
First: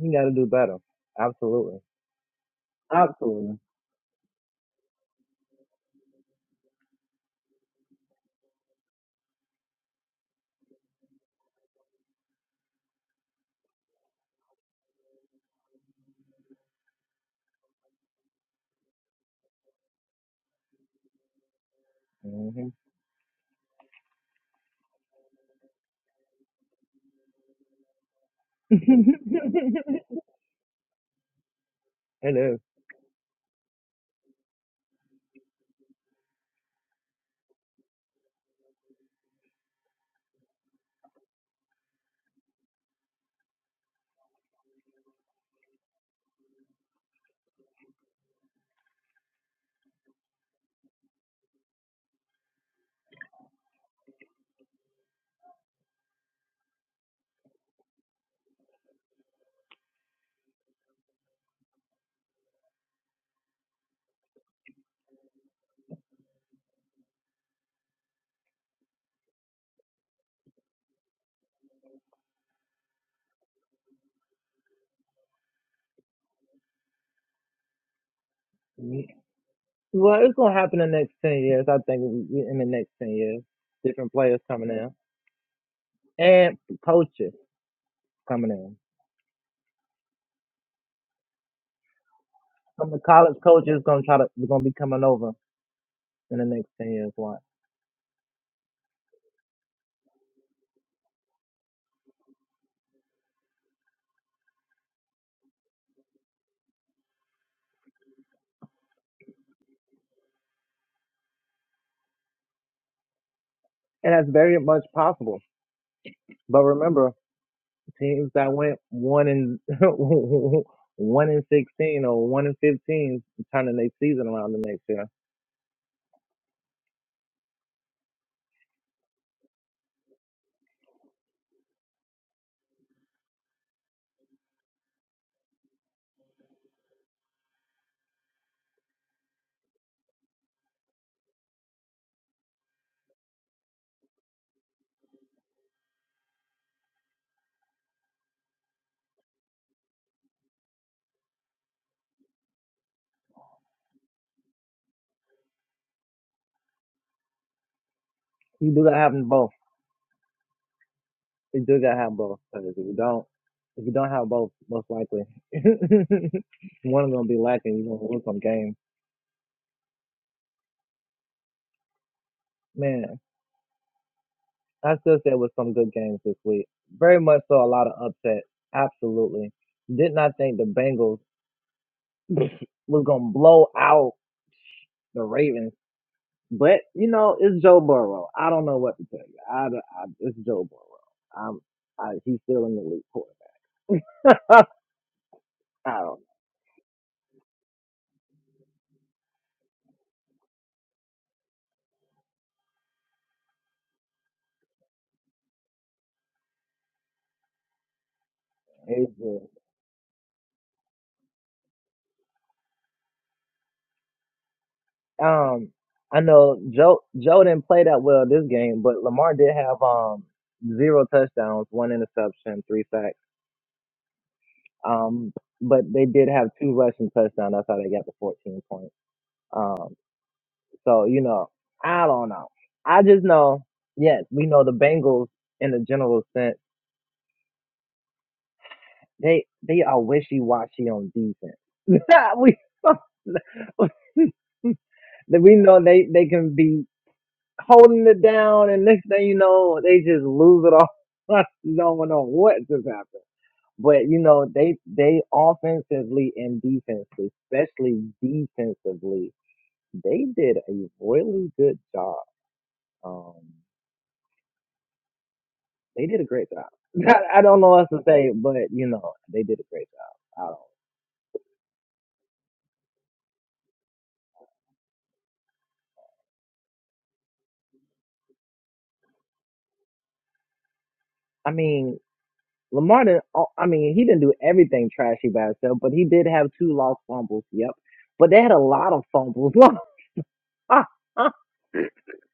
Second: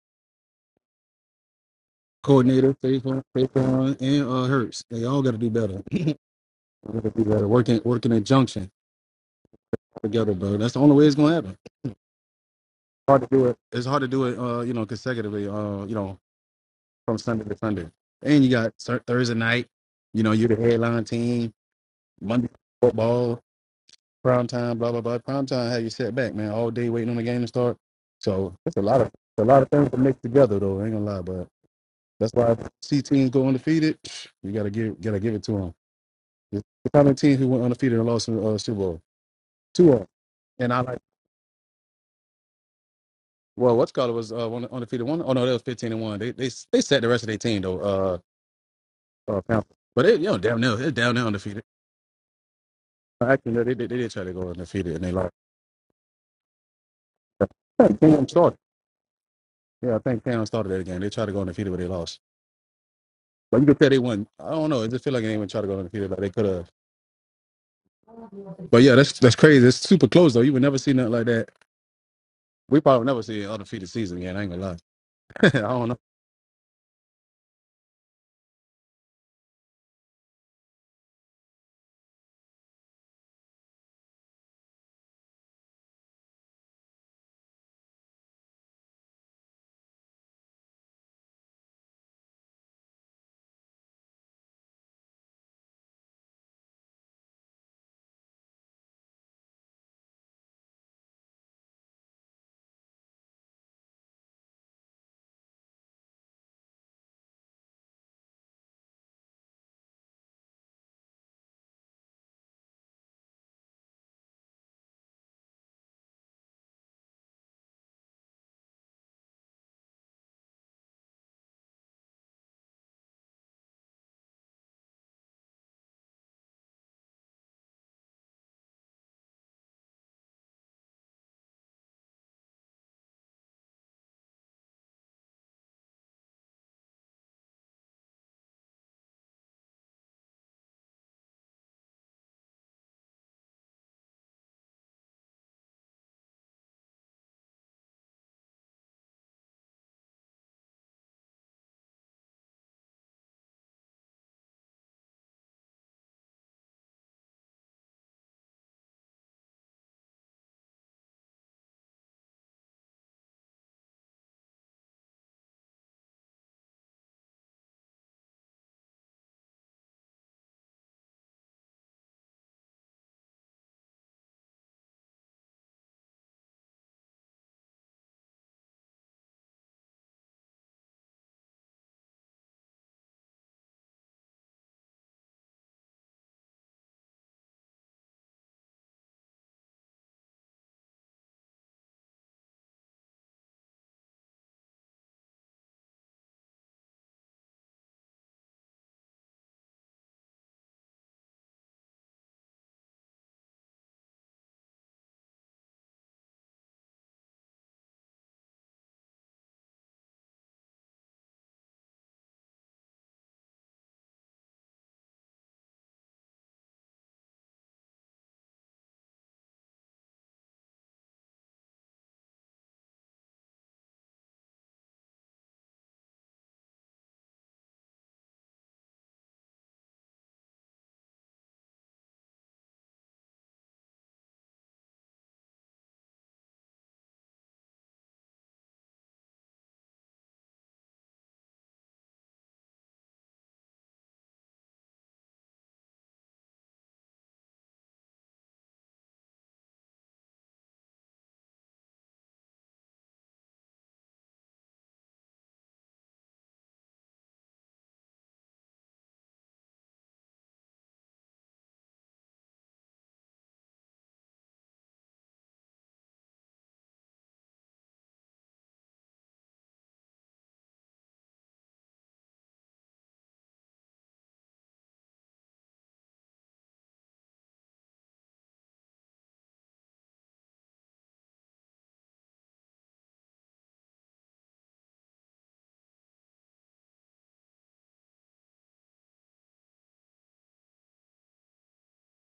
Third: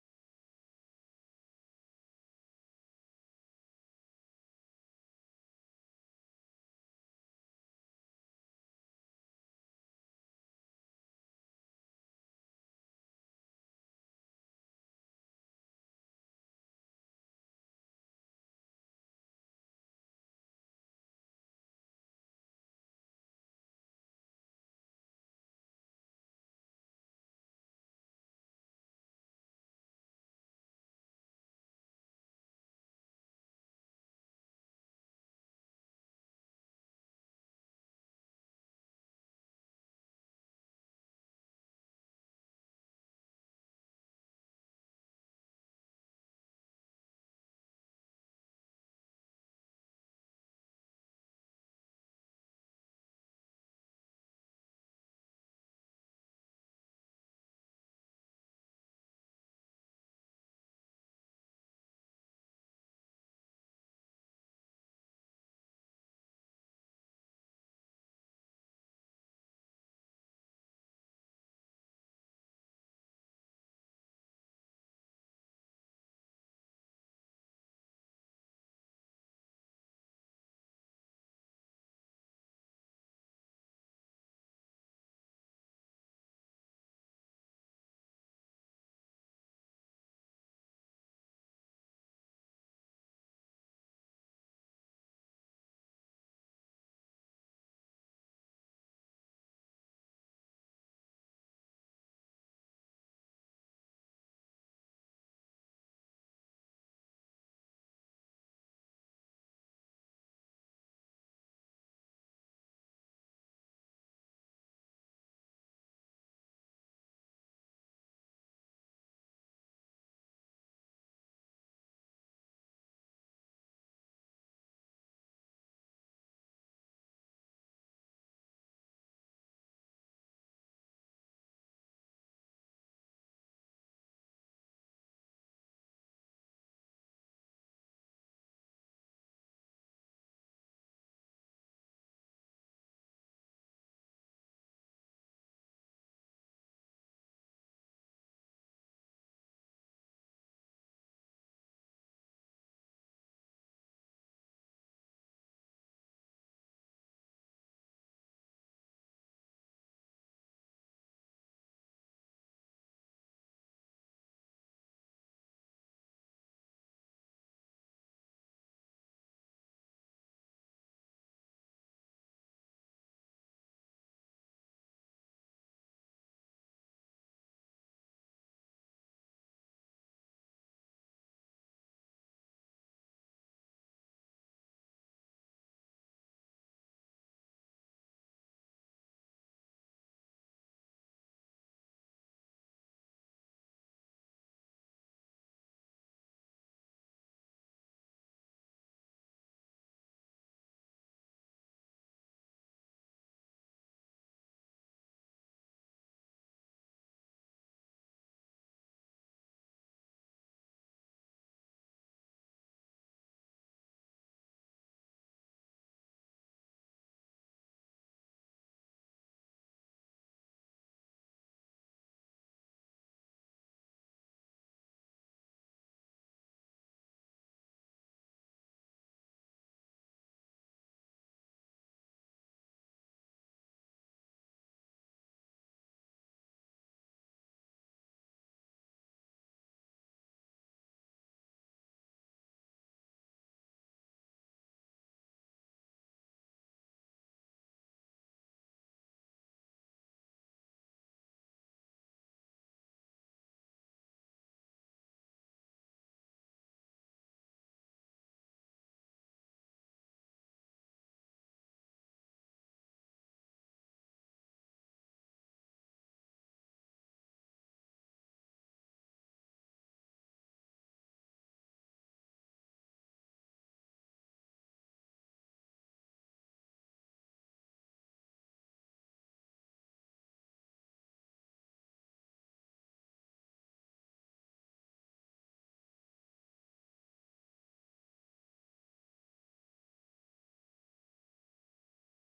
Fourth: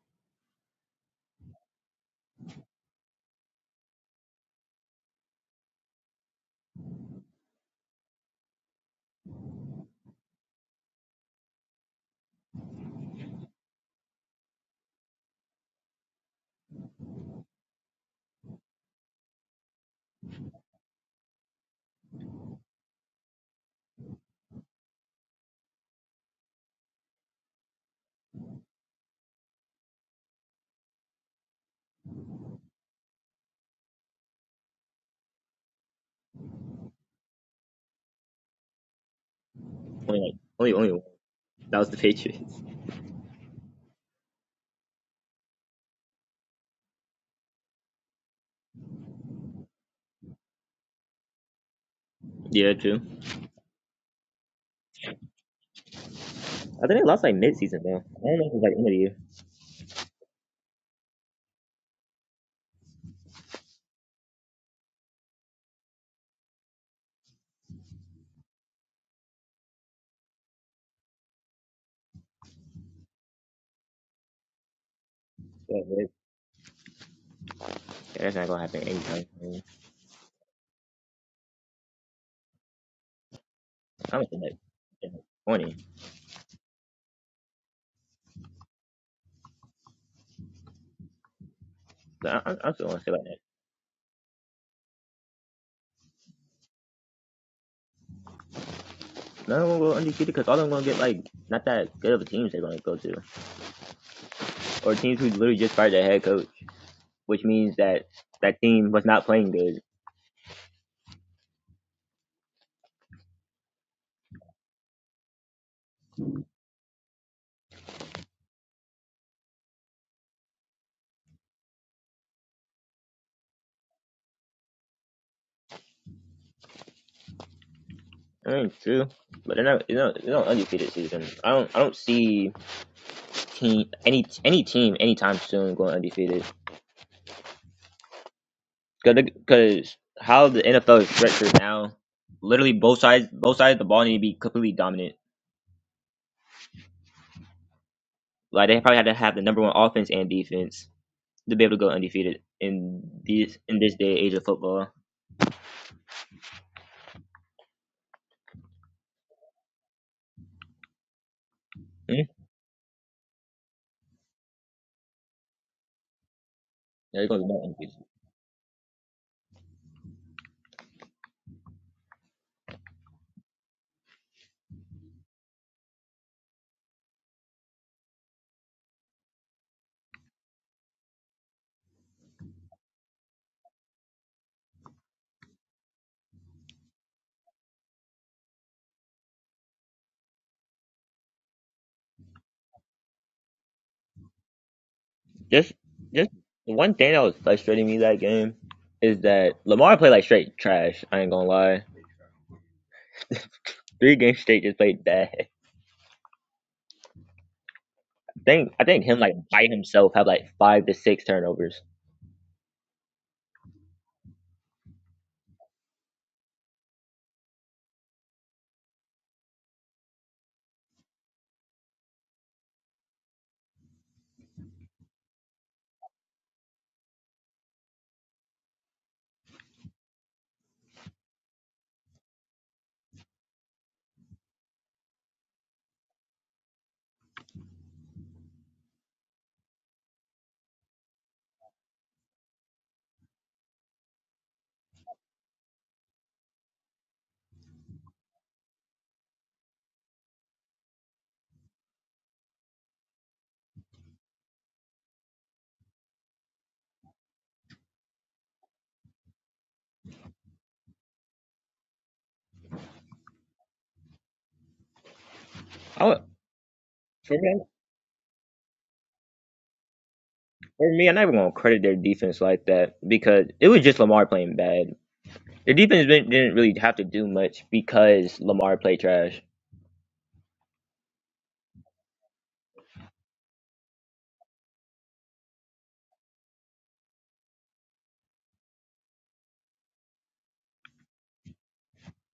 [SPEAKER 4] You got to do better. Absolutely.
[SPEAKER 1] Coordinator, Faithful,
[SPEAKER 4] Absolutely.
[SPEAKER 1] Faithful, and uh, Hurts. They all got to do better. gotta do better. Working, working in junction together, bro. That's the only way it's gonna happen. Hard to do it. It's hard to do it. Uh, you know, consecutively. Uh, you know, from Sunday to Sunday. And you got Thur- Thursday night. You know, you're the headline team. Monday
[SPEAKER 4] hmm
[SPEAKER 1] football. prime time, blah blah blah. Prime time had you set back, man, all day waiting on the game to start. So it's a lot of it's a lot of things to mix together, though. I ain't gonna lie, but that's
[SPEAKER 4] It
[SPEAKER 1] why
[SPEAKER 4] is.
[SPEAKER 1] if C teams go undefeated. You gotta give gotta give it to them. The kind of team who went undefeated and lost in the uh, Super Bowl, two of them.
[SPEAKER 2] Only like
[SPEAKER 1] And
[SPEAKER 2] only
[SPEAKER 1] I
[SPEAKER 2] only
[SPEAKER 1] like
[SPEAKER 2] one. that was the Patriots.
[SPEAKER 1] well, what's called it was uh, one undefeated one. Oh no, that was fifteen and one. They they they set the rest of their team though. Uh, uh Panthers. but they you know down there they're down there undefeated.
[SPEAKER 2] Yeah, true.
[SPEAKER 1] Actually, no, they, they they did try to go undefeated and they lost.
[SPEAKER 2] I think they lost like mid season
[SPEAKER 1] I
[SPEAKER 2] though. I
[SPEAKER 1] think Cam
[SPEAKER 2] don't know if it
[SPEAKER 1] started.
[SPEAKER 2] was like end of the year.
[SPEAKER 1] Yeah, I think Cam started that game. They tried to go undefeated, but they lost. Like you could say they won. I don't know. It just feel like they didn't even try to go undefeated like they could have. But yeah, that's that's crazy. It's super close though. You would never see nothing like that. We probably never see an undefeated season again. I ain't gonna lie. I
[SPEAKER 2] Yeah,
[SPEAKER 1] don't know.
[SPEAKER 2] but- yeah, that's not gonna happen
[SPEAKER 4] Yeah.
[SPEAKER 2] anytime soon.
[SPEAKER 4] Well, it's gonna happen in the next ten years. I think we- in the next ten years, different
[SPEAKER 2] I don't
[SPEAKER 4] players
[SPEAKER 2] think like
[SPEAKER 4] coming in
[SPEAKER 2] in like, twenty.
[SPEAKER 4] and coaches coming in.
[SPEAKER 2] But I, I, I'm still
[SPEAKER 4] Some of
[SPEAKER 2] gonna
[SPEAKER 4] the
[SPEAKER 2] say like
[SPEAKER 4] college
[SPEAKER 2] that.
[SPEAKER 4] coaches gonna try to gonna be coming over. in the next 10 years. Why?
[SPEAKER 2] None of them will go undefeated because all of them gonna get like not that good of a teams they're gonna go to, or teams who literally just fired their head coach, which means that that team was not playing good.
[SPEAKER 4] And that's very much possible. But remember, teams that went one in one in 16 or one in 15 turning their season around the next year.
[SPEAKER 2] I mean, true, but they're not. You know, it's not undefeated season. I don't. I don't see team, any any team, anytime soon going undefeated. Because how the NFL is structured now, literally both sides both sides of the ball need to be completely dominant. Like they probably had to have the number one offense and defense to be able to go undefeated in these in this day and age of football.
[SPEAKER 4] You do gotta have them both. You do gotta have
[SPEAKER 2] Hmm?
[SPEAKER 4] both. 'Cause if you don't, if you don't have both, most likely one of them
[SPEAKER 2] There
[SPEAKER 4] be
[SPEAKER 2] goes about
[SPEAKER 4] lacking.
[SPEAKER 2] undefeated.
[SPEAKER 4] You're gonna lose some games. Man, I still said with some good games this week. Very much so, a lot of upset. Absolutely. Did not think the Bengals was gonna blow out the Ravens But you know, it's Joe Burrow. I don't know what to tell you. I, I it's Joe Burrow. I'm, I, he's still in the league quarterback.
[SPEAKER 2] Just
[SPEAKER 4] I don't know.
[SPEAKER 2] just one thing that was frustrating me that game is that Lamar played like straight trash. I ain't gonna lie. Three games straight just played bad. I think I think
[SPEAKER 4] It's
[SPEAKER 2] him like
[SPEAKER 4] just,
[SPEAKER 2] by himself have like five to six turnovers.
[SPEAKER 4] um, I know Joe Joe didn't play that well this game, but Lamar did have um zero touchdowns, one interception, three sacks. Um, but they did have two rushing touchdowns. That's how they got the 14 points. Um, so you know, I don't know. I just know. Yes, we know the Bengals in a general sense They they are wishy washy on defense. we we know they they can be holding it down, and next thing you know, they just lose it all. no one know what just happened. But you know they they offensively and defensively, especially defensively, they did a really good job. Um, they
[SPEAKER 2] I
[SPEAKER 4] did a great job.
[SPEAKER 2] For
[SPEAKER 4] I
[SPEAKER 2] me,
[SPEAKER 4] don't know what else to say, but you know they did a great job. I don't.
[SPEAKER 2] for me, I'm not even gonna credit their defense like that because it was just Lamar playing bad. Their defense didn't didn't really have to do much because Lamar played trash.
[SPEAKER 4] I mean, Lamar didn't. oh, I mean, he didn't do everything trashy by himself, but he did have two lost fumbles. Yep, but they had a lot of fumbles. oh,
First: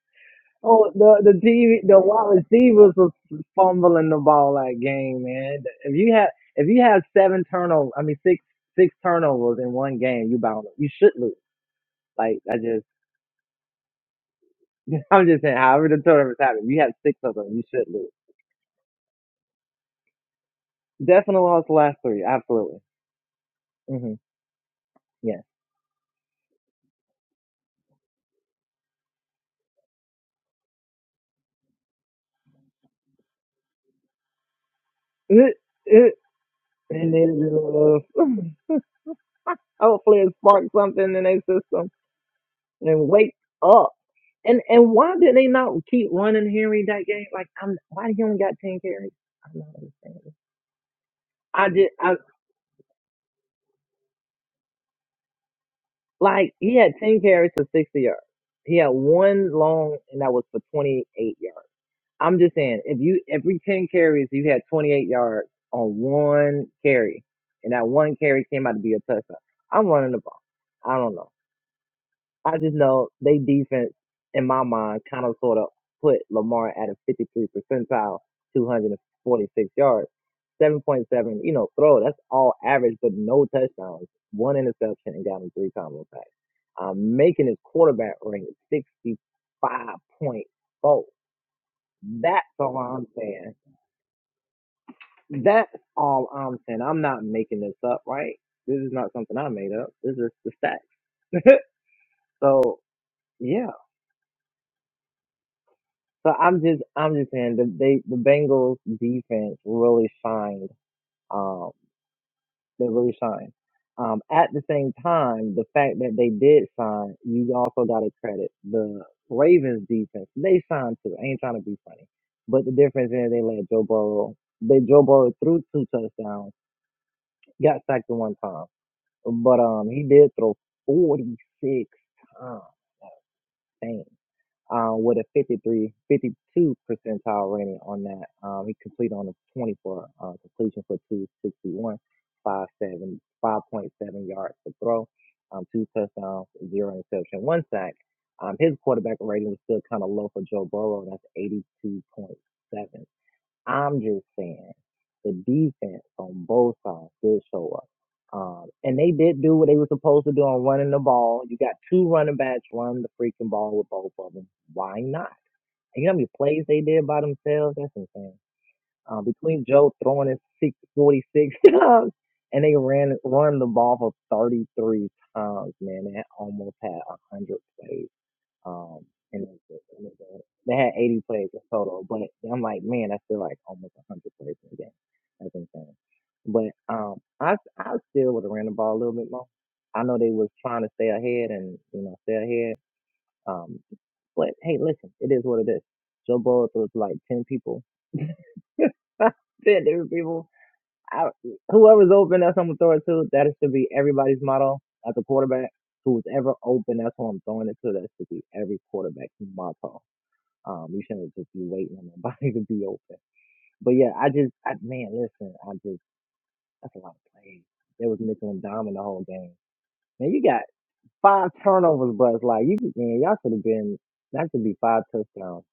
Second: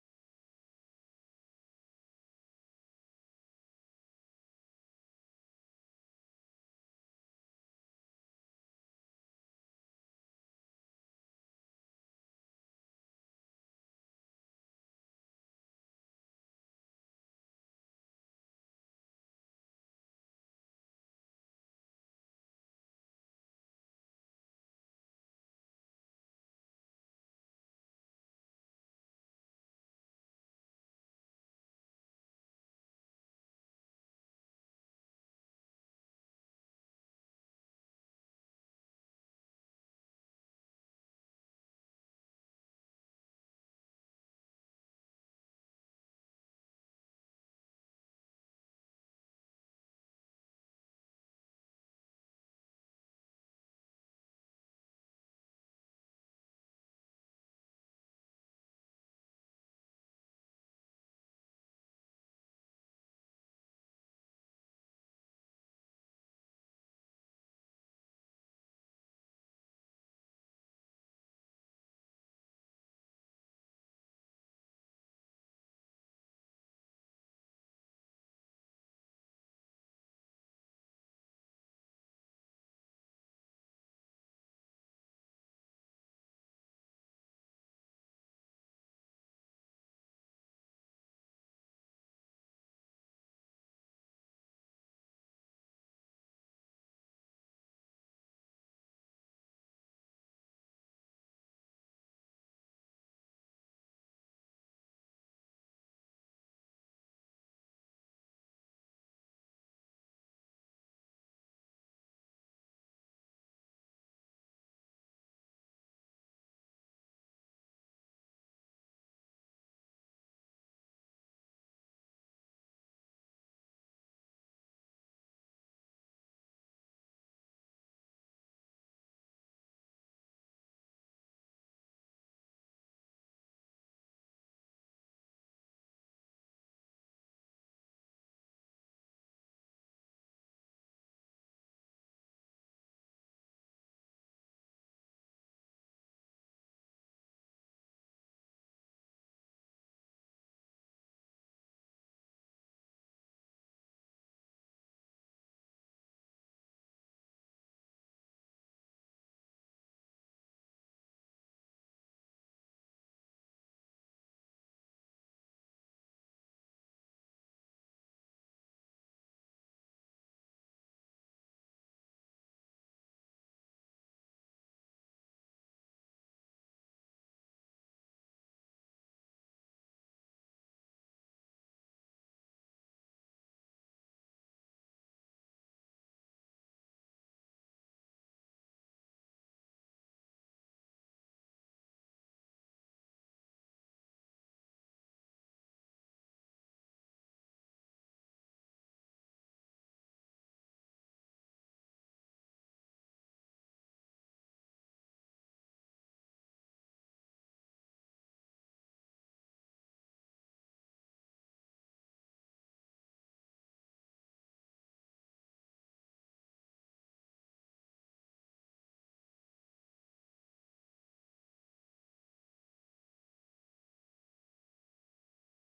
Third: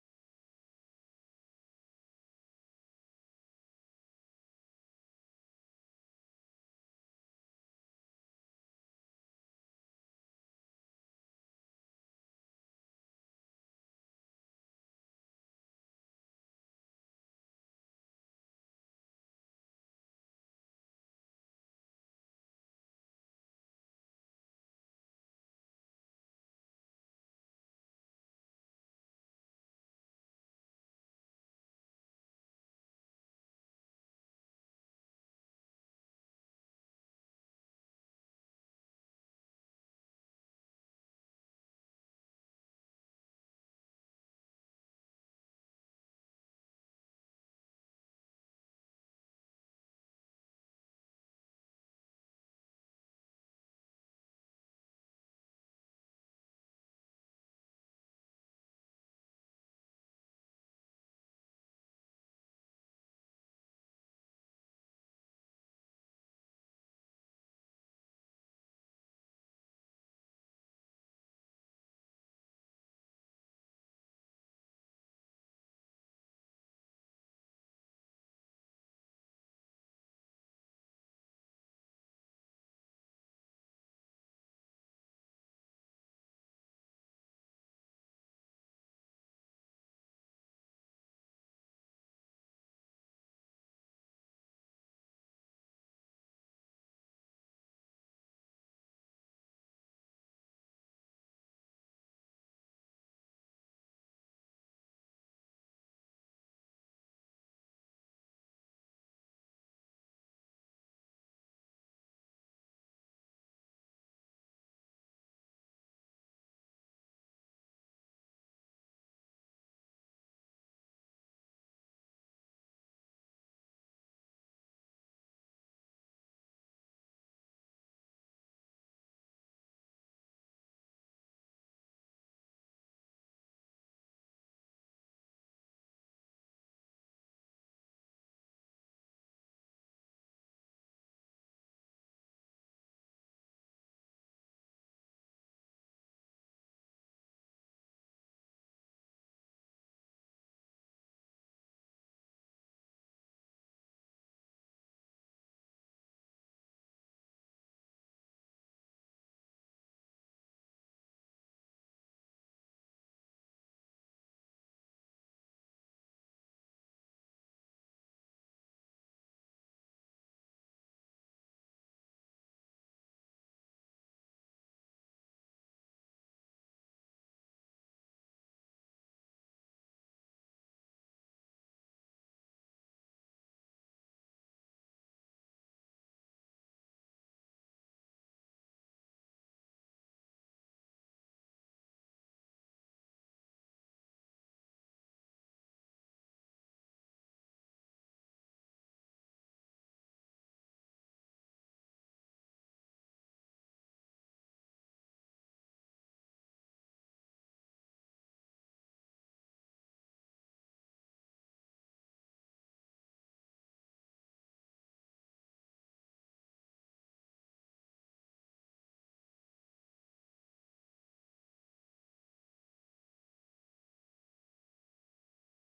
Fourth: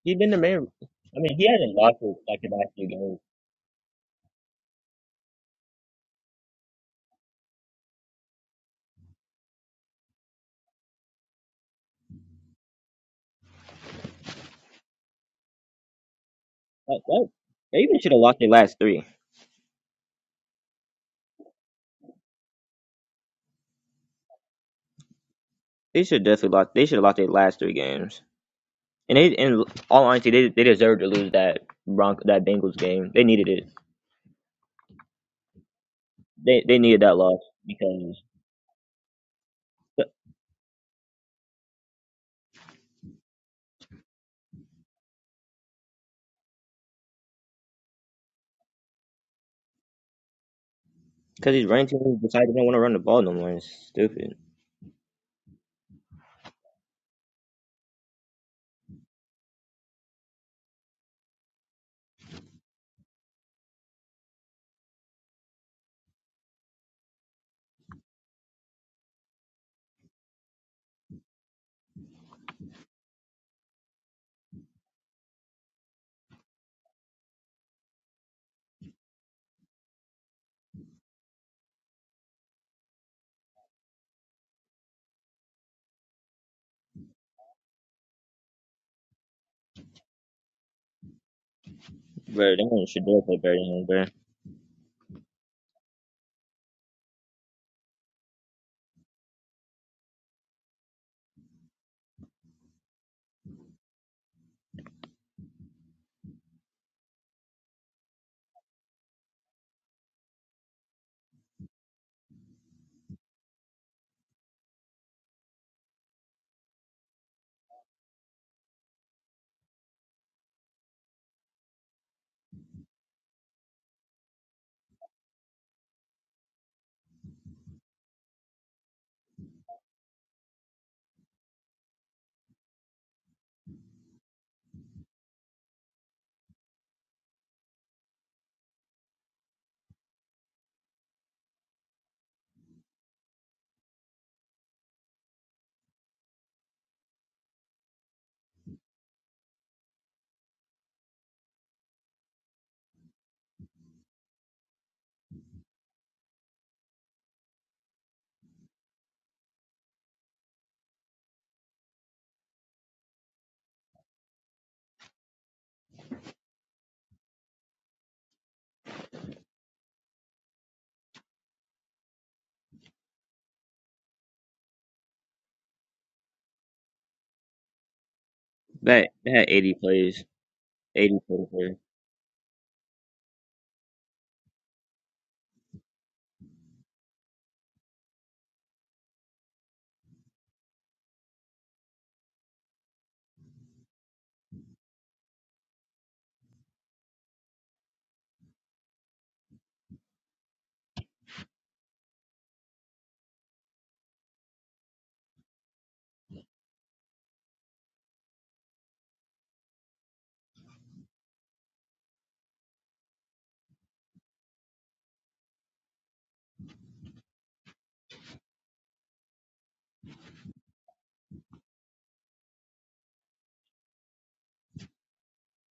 [SPEAKER 2] He's been the man. I
[SPEAKER 4] the
[SPEAKER 2] mean,
[SPEAKER 4] the
[SPEAKER 2] he hasn't
[SPEAKER 4] TV,
[SPEAKER 2] lost
[SPEAKER 4] the
[SPEAKER 2] his, like
[SPEAKER 4] wide
[SPEAKER 2] the last few
[SPEAKER 4] receivers was
[SPEAKER 2] games.
[SPEAKER 4] fumbling the ball that game, man. If you have if you have seven turnovers, I mean six six turnovers in one game, you bound you should lose. Like I just, I'm just saying, however the turnovers happening, if you have
[SPEAKER 2] Like,
[SPEAKER 4] six
[SPEAKER 2] what?
[SPEAKER 4] of them, you
[SPEAKER 2] They
[SPEAKER 4] should
[SPEAKER 2] even
[SPEAKER 4] lose.
[SPEAKER 2] should have lost their last three.
[SPEAKER 4] Definitely lost the last three, absolutely. hmm Yeah.
[SPEAKER 2] They should definitely lost. They should have lost their last three games. And they, in all honesty, they they deserved to lose that Bronco that Bengals game. They needed it. They they needed
[SPEAKER 4] And
[SPEAKER 2] that
[SPEAKER 4] it
[SPEAKER 2] loss because
[SPEAKER 4] is. Hopefully it sparked something in their system and wake up. And and why did they not keep running Henry that game? Like I'm why he only got ten carries? I'm not understanding.
[SPEAKER 2] because these
[SPEAKER 4] I
[SPEAKER 2] running
[SPEAKER 4] did
[SPEAKER 2] teams
[SPEAKER 4] I
[SPEAKER 2] decided they don't want to run the ball no more. It's stupid.
[SPEAKER 4] like he had ten carries for sixty yards. He had one long and that was for twenty eight yards. I'm just saying if you every ten carries you had twenty eight yards on one carry and that one carry came out to be a touchdown. I'm running the ball. I don't know. I just know they defense in my mind kind of sort of put Lamar at a 53 percentile, 246 yards, 7.7. You know, throw that's all average, but no touchdowns, one interception, and got him three combo sacks. Um, making his quarterback ring 65.4. That's
[SPEAKER 2] Bro,
[SPEAKER 4] all
[SPEAKER 2] they should
[SPEAKER 4] I'm
[SPEAKER 2] do it for
[SPEAKER 4] saying.
[SPEAKER 2] better than him, bro.
[SPEAKER 4] That's all I'm saying. I'm not making this up, right? This is not something I made up. This is the stats. so yeah, So I'm just I'm just saying the they the Bengals defense really shined. Um, they really shined. Um, at the same time, the fact that they did sign, you also got to credit the Ravens defense. They signed too. I ain't trying to be funny, but the difference is they let Joe Burrow. They Joe Burrow threw two touchdowns, got sacked the one time, but um he did throw 46 times. Dang. uh, with a 53, 52 percentile rating on that. Um, he completed on a 24 uh, completion for 261, 5.7, yards per throw, um, two touchdowns, zero interception, one sack. Um, his quarterback rating was still kind of low for Joe Burrow, and that's 82.7. I'm just saying the defense on both sides did show up. Um, and they did do what they were supposed to do on running the ball. You got two running backs run the freaking ball with both of them. Why not? And you know how many plays they did by themselves? That's insane. Um, between Joe throwing his six forty six times and they ran run the ball for 33 times, man. They almost had 100 plays. Um,
[SPEAKER 2] That they
[SPEAKER 4] and
[SPEAKER 2] had
[SPEAKER 4] it
[SPEAKER 2] eighty
[SPEAKER 4] was- it was,
[SPEAKER 2] plays,
[SPEAKER 4] uh, they had
[SPEAKER 2] eighty
[SPEAKER 4] 80
[SPEAKER 2] total
[SPEAKER 4] plays in
[SPEAKER 2] plays.
[SPEAKER 4] total, but I'm like, man, that's still like almost 100 plays in a game. That's insane. But um, I I still would have ran the ball a little bit more. I know they was trying to stay ahead and you know stay ahead. Um, but hey, listen, it is what it is. Joe Burrow threw it to like 10 people, 10 different people. I, whoever's open, that's who I'm gonna throw it to. That should be everybody's motto as a quarterback. Who's ever open, that's who I'm throwing it to. That should be every quarterback's motto um, you shouldn't just be waiting on nobody to be open. But yeah, I just, I, man, listen, I just, that's a lot of plays. They was mixing and doming the whole game. Man, you got five turnovers, but it's like, you, man, y'all should have been, that should be five touchdowns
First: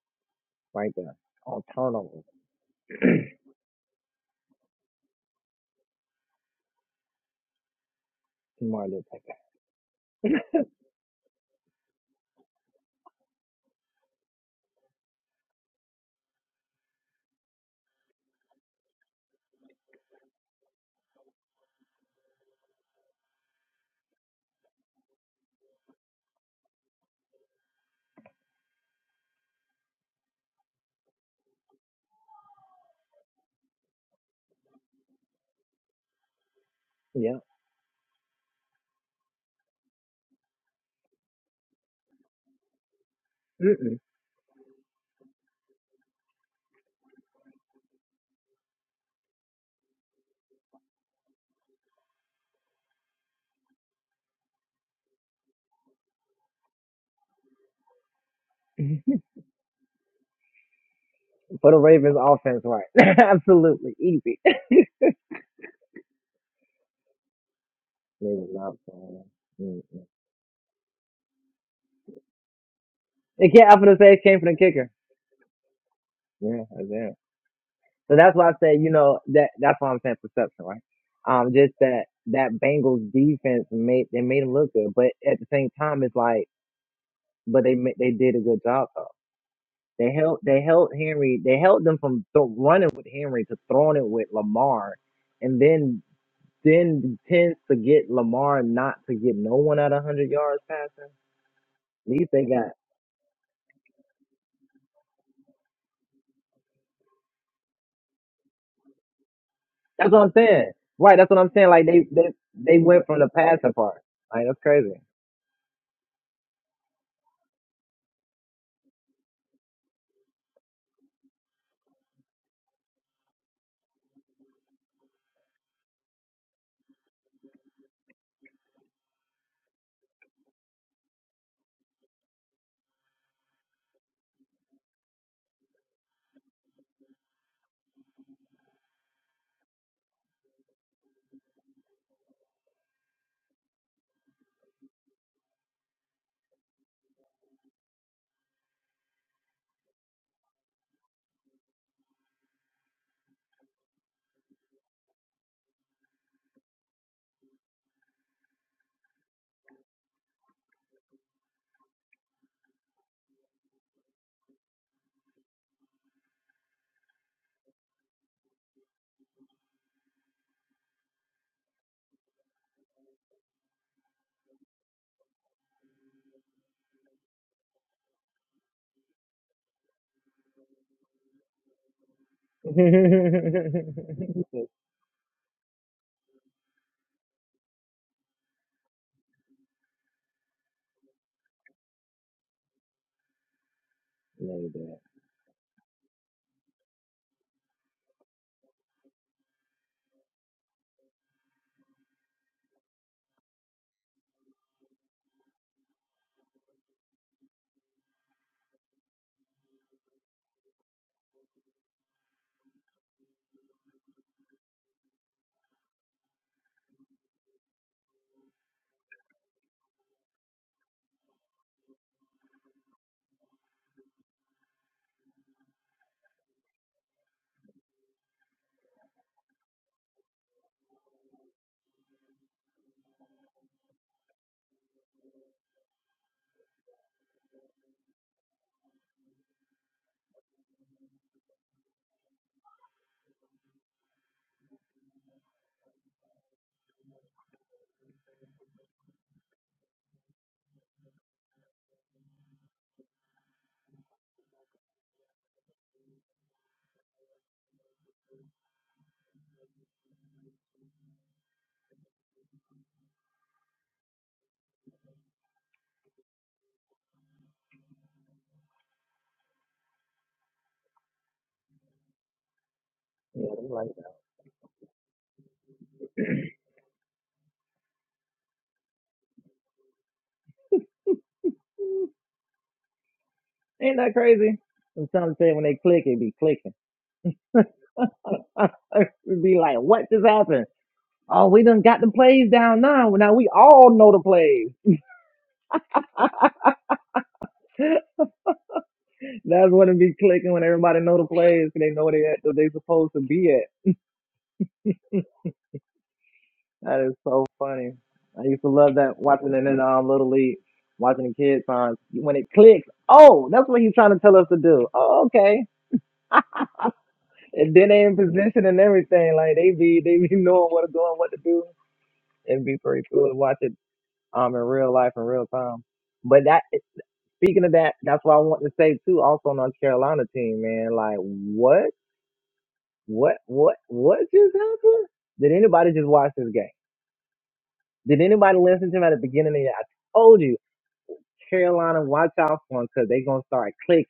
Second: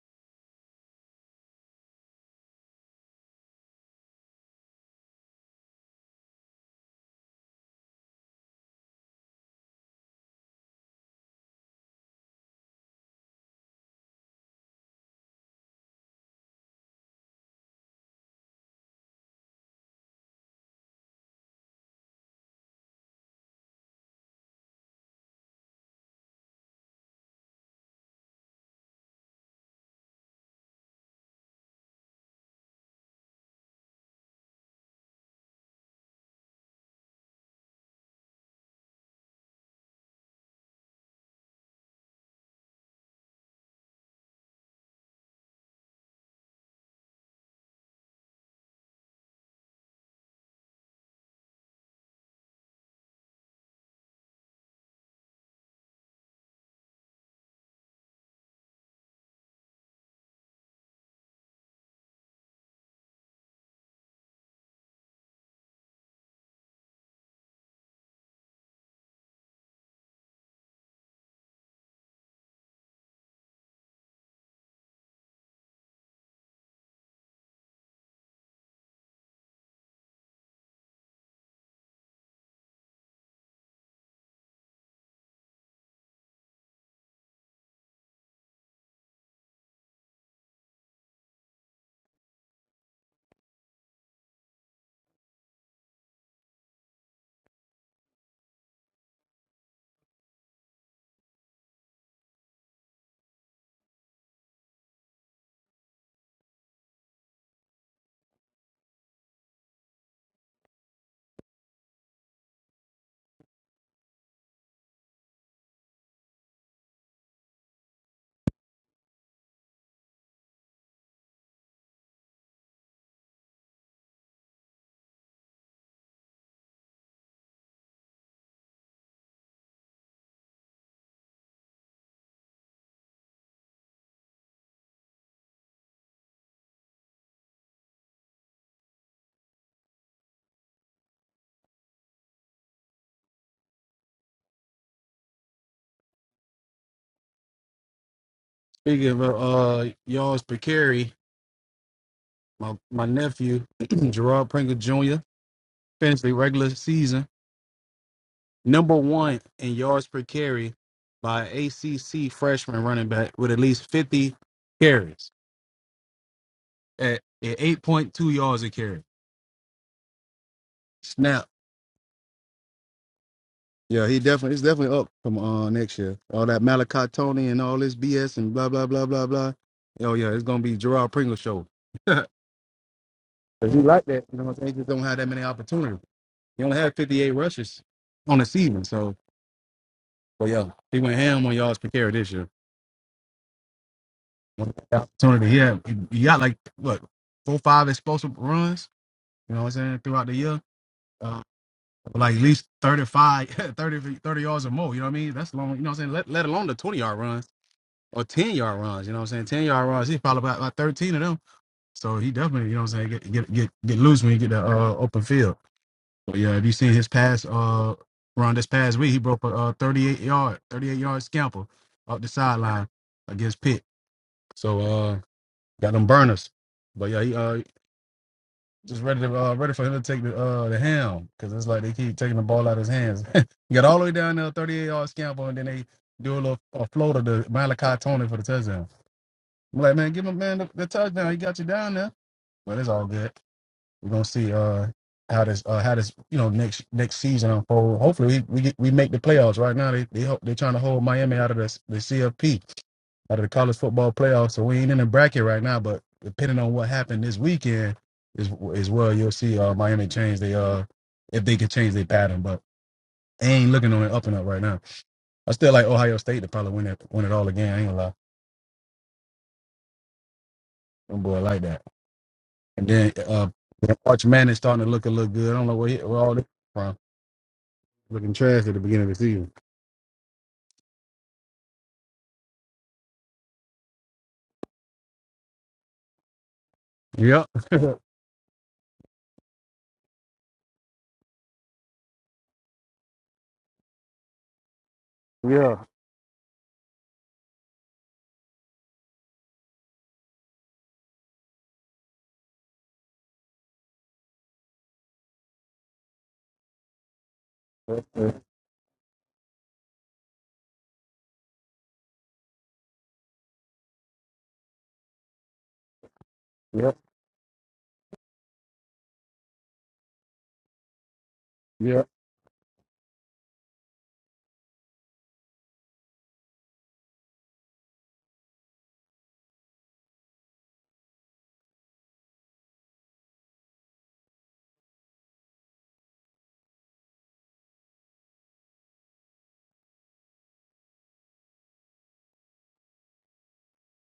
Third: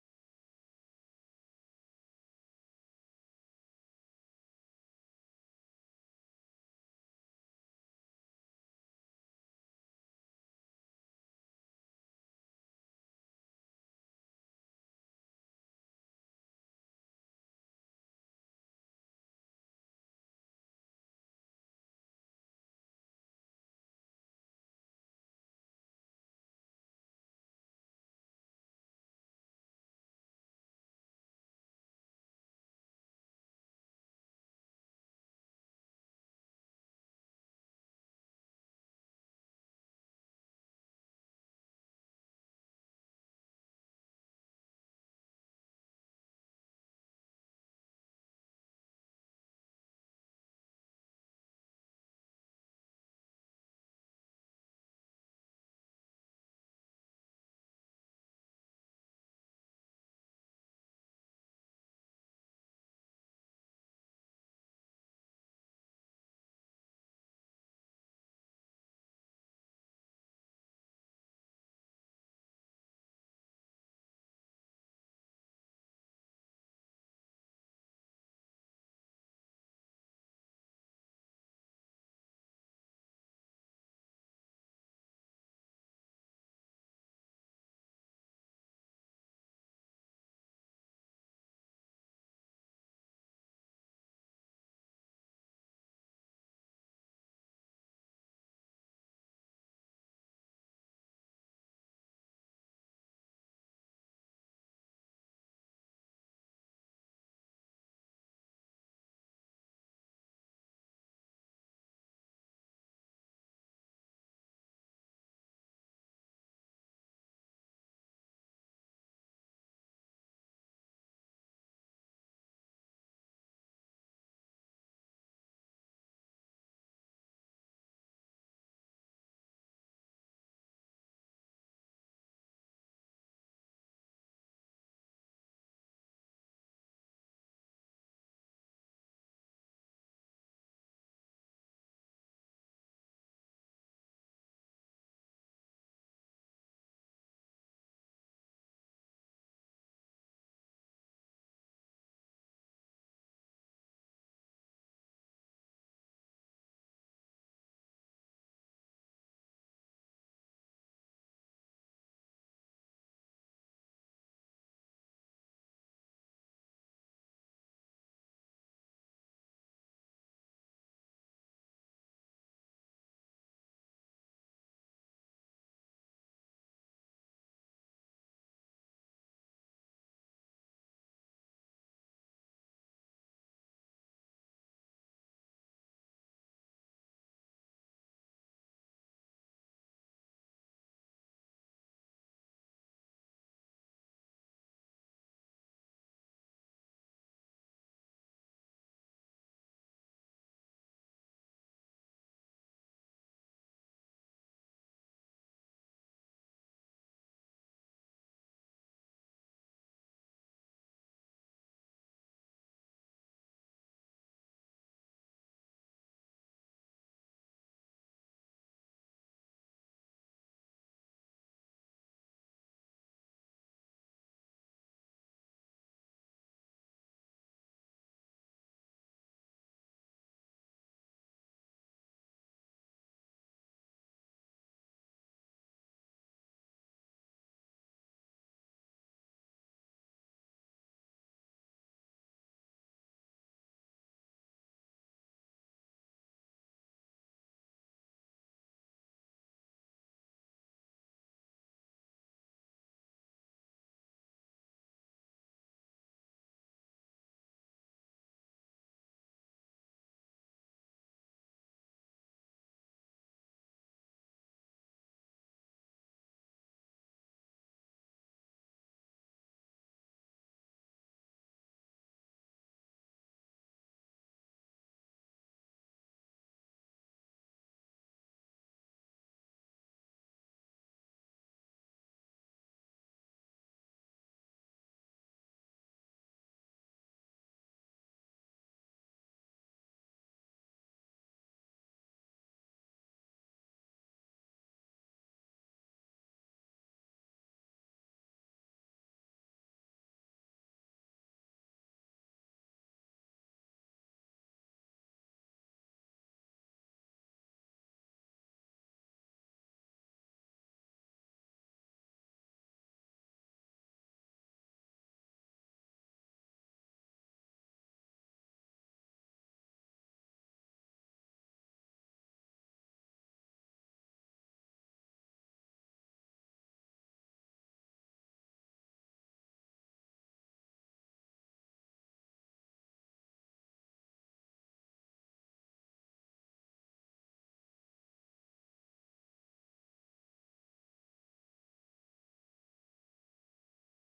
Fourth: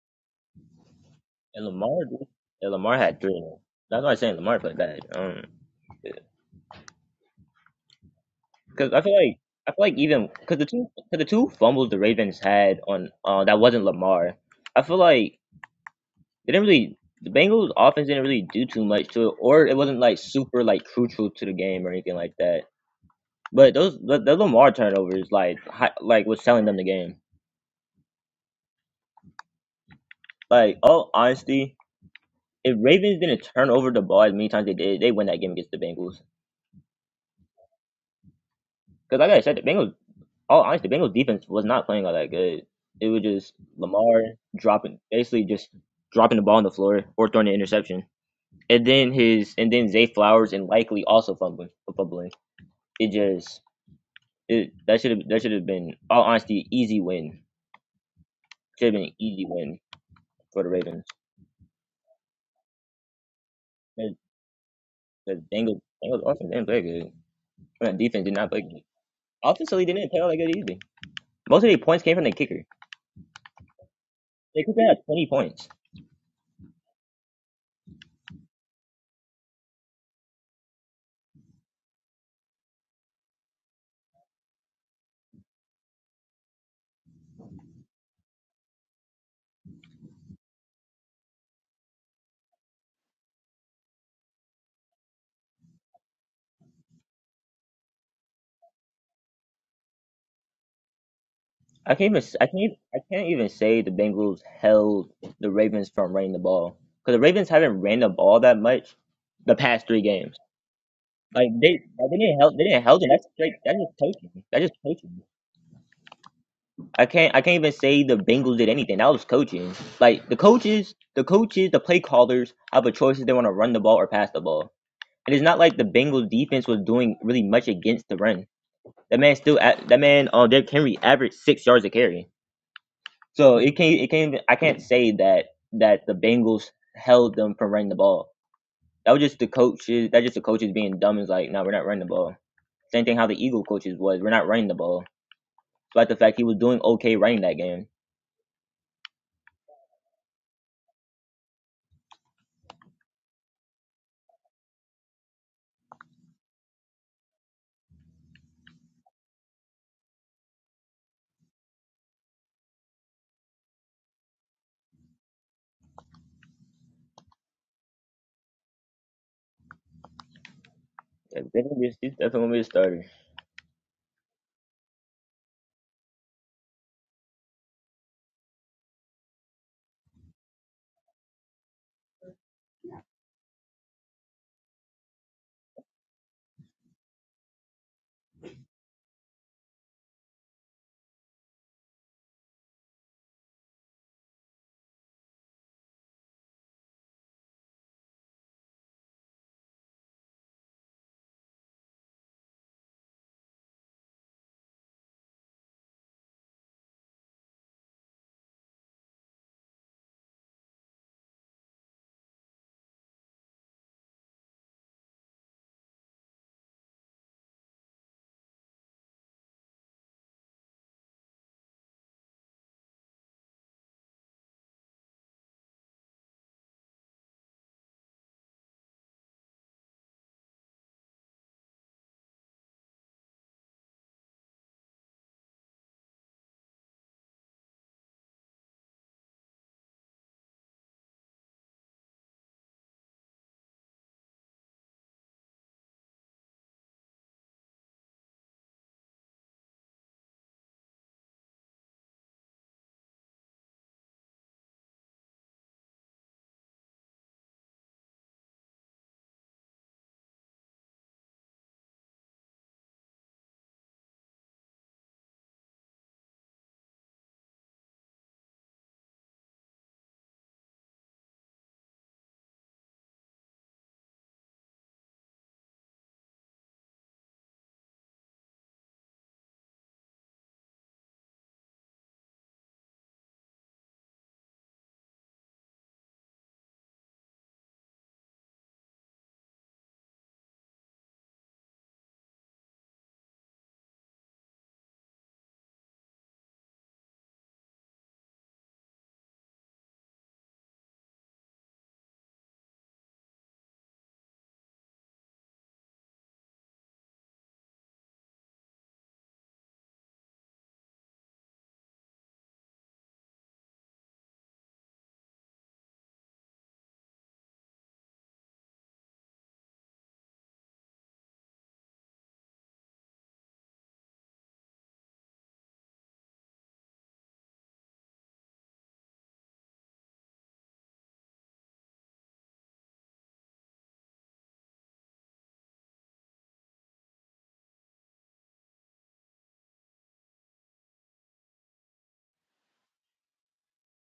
[SPEAKER 4] right there on
[SPEAKER 2] And Lamar,
[SPEAKER 4] turnovers.
[SPEAKER 2] dude. yeah, Lamar had three. That's why I'm saying Lamar played bad. Um,
[SPEAKER 4] Tomorrow
[SPEAKER 2] because I
[SPEAKER 4] did
[SPEAKER 2] feel
[SPEAKER 4] take that.
[SPEAKER 2] like I feel like even because the two cause the two fumbles the Ravens had on uh that wasn't Lamar. I feel like they didn't really the Bengals offense didn't really do too much to it, or it wasn't like super like crucial to the game or anything like that. But those the, the Lamar turnovers like hi, like was selling them the game. Like all honesty, if Ravens didn't turn over the ball as many times they did, they win that game against the Bengals.
[SPEAKER 4] Yeah.
[SPEAKER 2] Because like I said, the Bengals, all honest, the Bengals defense was not playing all that good. It was just
[SPEAKER 4] Mm-mm.
[SPEAKER 2] Lamar dropping, basically just dropping the ball on the floor or throwing an interception, and then his and then Zay Flowers and likely also fumbling. fumbling. It just it that should have that should have been all honesty easy win. Should have been an easy win for the Ravens.
[SPEAKER 4] For the Ravens offense, right. Absolutely.
[SPEAKER 2] The
[SPEAKER 4] Easy.
[SPEAKER 2] the Bengals Bengals offense didn't play good. I mean, defense
[SPEAKER 4] They
[SPEAKER 2] did
[SPEAKER 4] was
[SPEAKER 2] not play
[SPEAKER 4] not
[SPEAKER 2] good.
[SPEAKER 4] playing.
[SPEAKER 2] Offensively, they
[SPEAKER 4] Mm-mm.
[SPEAKER 2] didn't play all that good either. Most of their points came from the kicker.
[SPEAKER 4] It can't, I'm going to say it came from the
[SPEAKER 2] They could have
[SPEAKER 4] kicker.
[SPEAKER 2] had twenty points.
[SPEAKER 4] Yeah, that's it. So that's why I say, you know, that that's why I'm saying perception, right? Um, just that that Bengals defense made they made them look good, but at the same time, it's like, but they ma- they did a good job though. They held they held Henry, they held them from th- running with Henry to throwing it with Lamar, and then then tends to get Lamar not to get no one at hundred yards passing.
[SPEAKER 2] I can't
[SPEAKER 4] At
[SPEAKER 2] even
[SPEAKER 4] least
[SPEAKER 2] s- I
[SPEAKER 4] they
[SPEAKER 2] can't
[SPEAKER 4] got.
[SPEAKER 2] even- I can't even say the Bengals held the Ravens from running the ball because the Ravens haven't ran the ball that much the past three
[SPEAKER 4] That's what I'm
[SPEAKER 2] games.
[SPEAKER 4] saying. Right, that's what
[SPEAKER 2] Like
[SPEAKER 4] I'm saying.
[SPEAKER 2] they
[SPEAKER 4] Like they
[SPEAKER 2] like, they
[SPEAKER 4] they
[SPEAKER 2] didn't help they
[SPEAKER 4] they
[SPEAKER 2] didn't help
[SPEAKER 4] went
[SPEAKER 2] it.
[SPEAKER 4] from
[SPEAKER 2] That's
[SPEAKER 4] the
[SPEAKER 2] straight
[SPEAKER 4] passing
[SPEAKER 2] that's just
[SPEAKER 4] part.
[SPEAKER 2] coaching.
[SPEAKER 4] Like that's
[SPEAKER 2] That's just
[SPEAKER 4] crazy.
[SPEAKER 2] coaching. I can't I can't even say the Bengals did anything. That was coaching. Like the coaches the coaches the play callers have a choice if they want to run the ball or pass the ball. And it's not like the Bengals defense was doing really much against the run. That man still a- that man uh Derrick Henry averaged six yards a carry So it can't it can't even, I can't say that that the Bengals held them from running the ball. That was just the coaches that just the coaches being dumb is like, no, we're not running the ball. Same thing how the Eagle coaches was, we're not running the ball. Despite the fact he was doing okay running that game.
[SPEAKER 1] Speaking of uh yards per carry, my my nephew Gerard Pringle Jr. finished the regular season number one in yards per carry by ACC freshman running back with at least 50 carries at, at 8.2 yards a carry.
[SPEAKER 2] Yeah,
[SPEAKER 1] Snap.
[SPEAKER 2] He's definitely gonna be a starter.
[SPEAKER 1] Yeah, he definitely it's definitely up from uh next year. All that Malachi Tony and all this BS and blah blah blah blah blah. Oh yeah, it's gonna be Gerard Pringle show. Cause he like that, you know what I'm saying? He just don't have that many opportunities. He only had 58 rushes on the season. So, but yeah, he went ham on yards per carry this year.
[SPEAKER 4] Lay
[SPEAKER 1] One
[SPEAKER 4] back.
[SPEAKER 1] Opportunity, yeah, he had- he got like what four five explosive runs. You know what I'm saying throughout the year. Uh, like at least 35, 30, 30 yards or more. You know what I mean? That's long. You know what I'm saying? Let, let alone the 20 yard runs. or 10 yard runs. You know what I'm saying? 10 yard runs. He followed by about 13 of them. So he definitely, you know what I'm saying, get get get, get loose when you get the uh, open field. But yeah, if you seen his pass uh run this past week, he broke a uh, 38 yard, 38 yard scamper up the sideline against Pitt. So uh got them burners. But yeah, he uh just ready to uh, ready for him to take the uh the ham because it's like they keep taking the ball out of his hands. He got all the way down there, 38 yard scamper, and then they do a little a floater to Malachi Tony for the touchdown. I'm Like, man, give him man the, the touchdown. He got you down there. But it's all good. We're gonna see uh how this uh how this you know next next season unfold. Hopefully we we, get, we make the playoffs. Right now they they hope they're trying to hold Miami out of the the CFP out of the college football playoffs. So we ain't in the bracket right now. But depending on what happened this weekend is is well you'll see uh Miami change their uh if they can change their pattern. But they ain't looking on it up and up right now. I still like Ohio State to probably win it win it all again. I ain't gonna lie. Them boy like that. And then uh,
[SPEAKER 4] Yeah, they like that.
[SPEAKER 1] Arch Manning starting to look a little good. I don't know where, he, where all this from. Looking trash at the beginning of the season.
[SPEAKER 4] Ain't that crazy? I'm trying when they click, it be clicking.
[SPEAKER 1] Yep.
[SPEAKER 4] it be like, what just happened? Oh, we done got the plays down now. Well, Now we all know the plays.
[SPEAKER 1] Yeah.
[SPEAKER 4] That's when it be clicking when everybody know the plays. 'cause They know they at they supposed to be at. That is so funny.
[SPEAKER 1] Uh, uh,
[SPEAKER 4] I used to love that watching it in um, Little League, watching the kids on when it clicks. Oh, that's what he's trying to tell us to do. Oh, okay.
[SPEAKER 1] Yep.
[SPEAKER 4] And then they in position and everything. Like they be they be knowing what to do and what to do
[SPEAKER 1] Yeah.
[SPEAKER 4] It'd be pretty cool to watch it um in real life in real time. But that eh, speaking of that, that's what I want to say too. Also, North Carolina team, man, like what, what, what, what just happened? Did anybody just watch this game? Did anybody listen to me at the beginning of the year? I told you, Carolina, watch out for them because they're gonna start click.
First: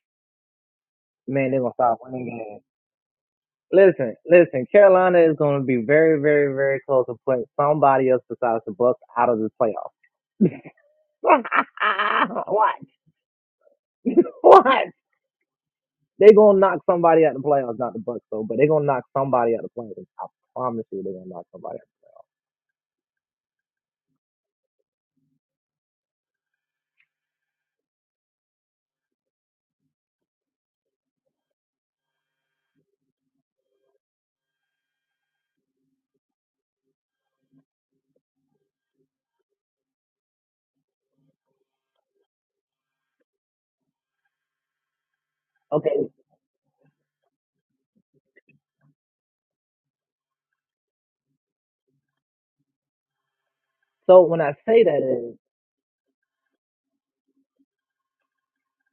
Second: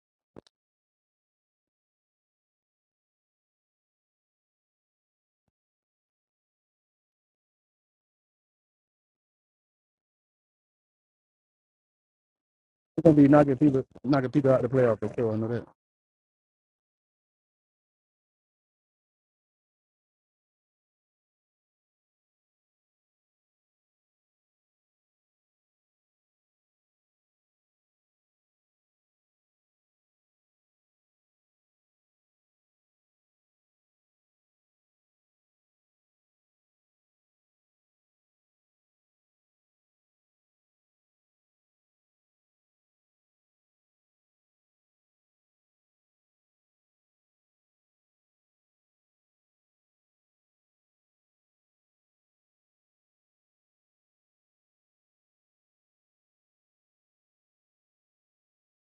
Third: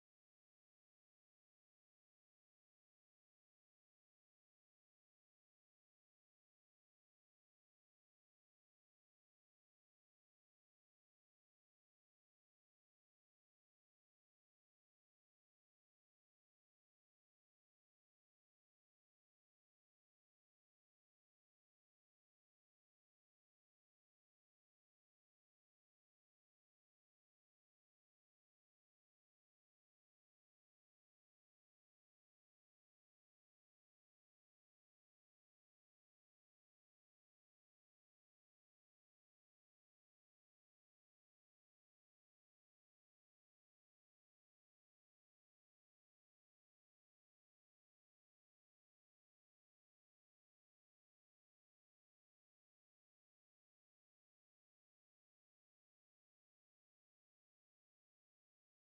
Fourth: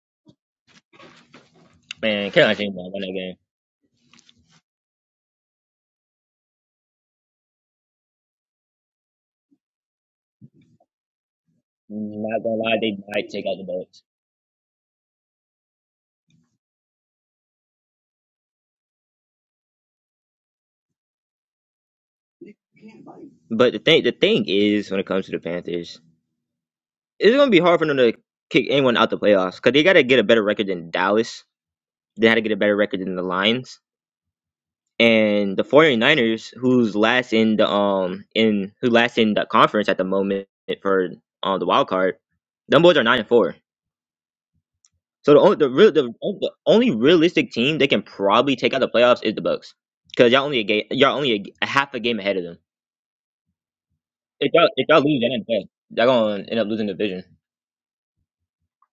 [SPEAKER 4] Man, they're gonna start winning
[SPEAKER 2] Man, Carolina
[SPEAKER 4] games.
[SPEAKER 2] James not won that game.
[SPEAKER 4] Listen, listen. Carolina is going to be very, very, very close to putting somebody else besides the Bucks out of the playoffs.
[SPEAKER 2] Not gonna lie,
[SPEAKER 4] Watch.
[SPEAKER 2] they
[SPEAKER 1] We're gonna
[SPEAKER 2] might
[SPEAKER 1] be
[SPEAKER 2] take out
[SPEAKER 1] knocking
[SPEAKER 2] the
[SPEAKER 1] people,
[SPEAKER 2] Bucks.
[SPEAKER 1] knocking people out of the
[SPEAKER 4] Watch.
[SPEAKER 1] playoff for sure. I know that.
[SPEAKER 4] They gonna knock somebody out the playoffs, not the Bucks though, but they gonna knock somebody out the playoffs. I promise you, they gonna knock somebody
[SPEAKER 2] But the thing the thing is when it comes to the Panthers, it's gonna be hard for them to kick anyone out the playoffs because they gotta get a better record than Dallas. They had to get a better record than the Lions and the 49ers who's last in the um in who last in the conference at the moment for uh, the wild card them boys are 9 and 4 so the only the,
[SPEAKER 4] out.
[SPEAKER 2] real,
[SPEAKER 4] Okay,
[SPEAKER 2] the, the only realistic team they can probably take out the playoffs is the bucks because y'all only a game y'all only a, g- a half a game ahead of them
[SPEAKER 4] so when
[SPEAKER 2] if
[SPEAKER 4] I
[SPEAKER 2] y'all,
[SPEAKER 4] say
[SPEAKER 2] if y'all
[SPEAKER 4] that
[SPEAKER 2] lose that
[SPEAKER 4] is
[SPEAKER 2] in the playoffs, y'all gonna end up losing the division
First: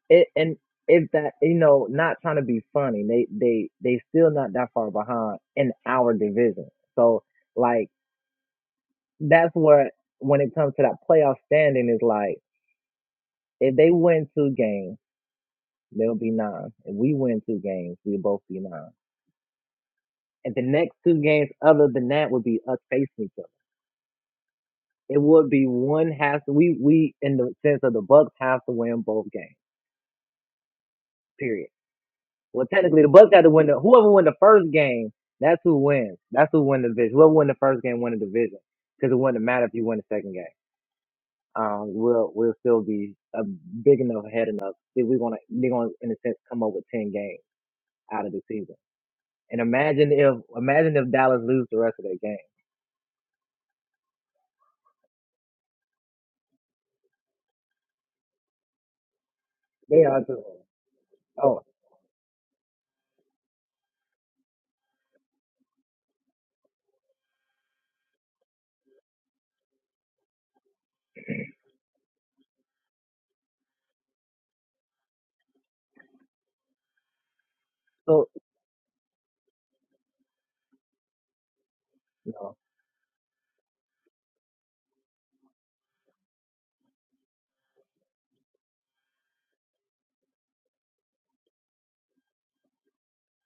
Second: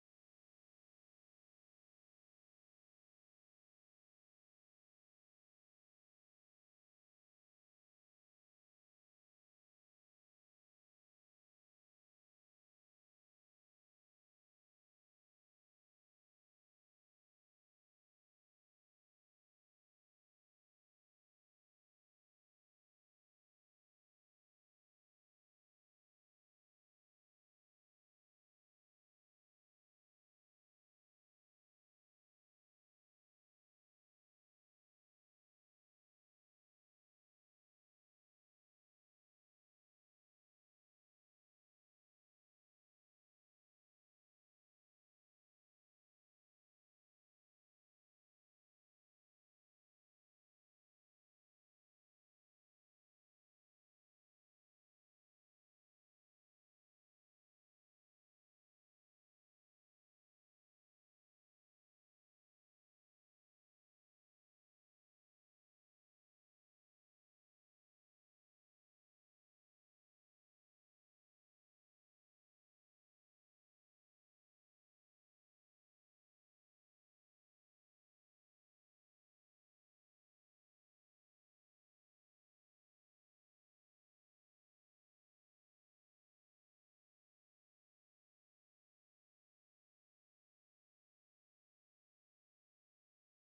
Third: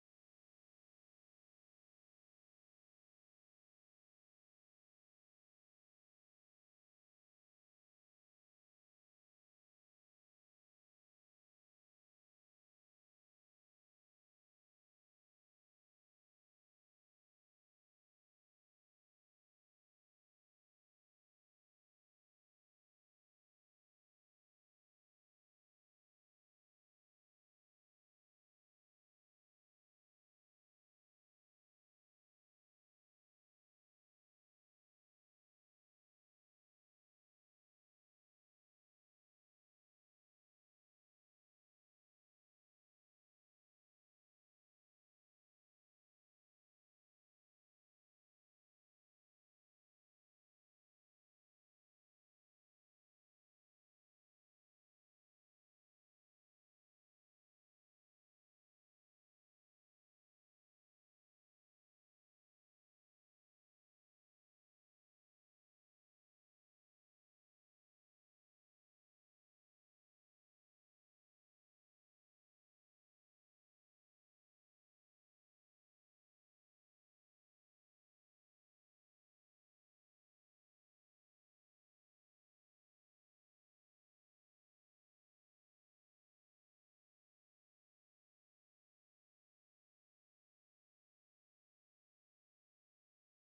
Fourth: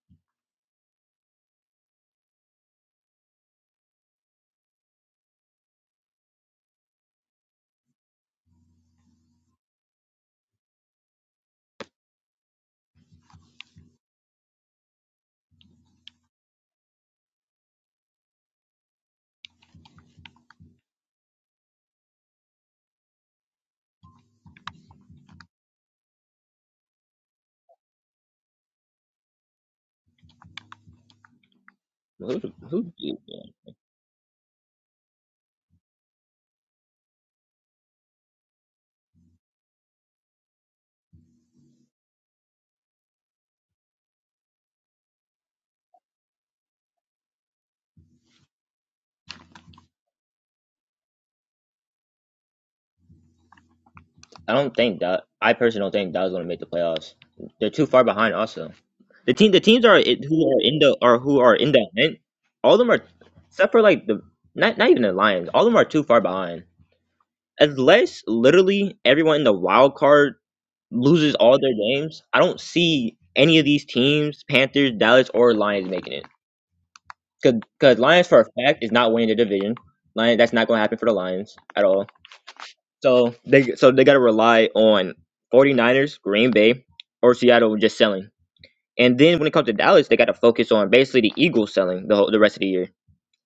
[SPEAKER 4] it, and if that you know, not trying to be funny, they they they still not that far behind in our division. So like that's where when it comes to that playoff standing is like if they win two games, they'll be nine. If we win two games, we'll both be nine. And the next two games, other than that, would be us facing each other. It would be one has to we we in the sense of the Bucks have to win both games. Period.
[SPEAKER 2] who,
[SPEAKER 4] Well, technically, the
[SPEAKER 2] who,
[SPEAKER 4] Bucks have to win the whoever won the first game. That's who wins. That's who win the division. Whoever won the first game won the division because it wouldn't matter if you win the second game. Um, we'll we'll still be a big enough head enough. If we're gonna they're gonna in a sense come up with ten games out of the season. And imagine if imagine if Dallas lose the rest of their game.
[SPEAKER 2] I don't think that I personally don't think Dallas is going to make the playoffs. They're too far behind. Also, the team the teams are
[SPEAKER 4] They
[SPEAKER 2] it-
[SPEAKER 4] are too.
[SPEAKER 2] who are in the or who are
[SPEAKER 4] Oh,
[SPEAKER 2] in the hunt. All of them are except for like the not not even the Lions. All of them are too far behind. Unless literally everyone in the wild card loses all their games, I don't see any of these teams, Panthers, Dallas, or Lions making it. Because Lions
[SPEAKER 4] so
[SPEAKER 2] for a fact is not winning the division. Lions that's not going to happen for the Lions at all.
[SPEAKER 4] no.
[SPEAKER 2] So they so they got to rely on 49ers, Green Bay, or Seattle just selling. And then when it comes to Dallas, they got to focus on basically the Eagles selling the whole, the rest of the year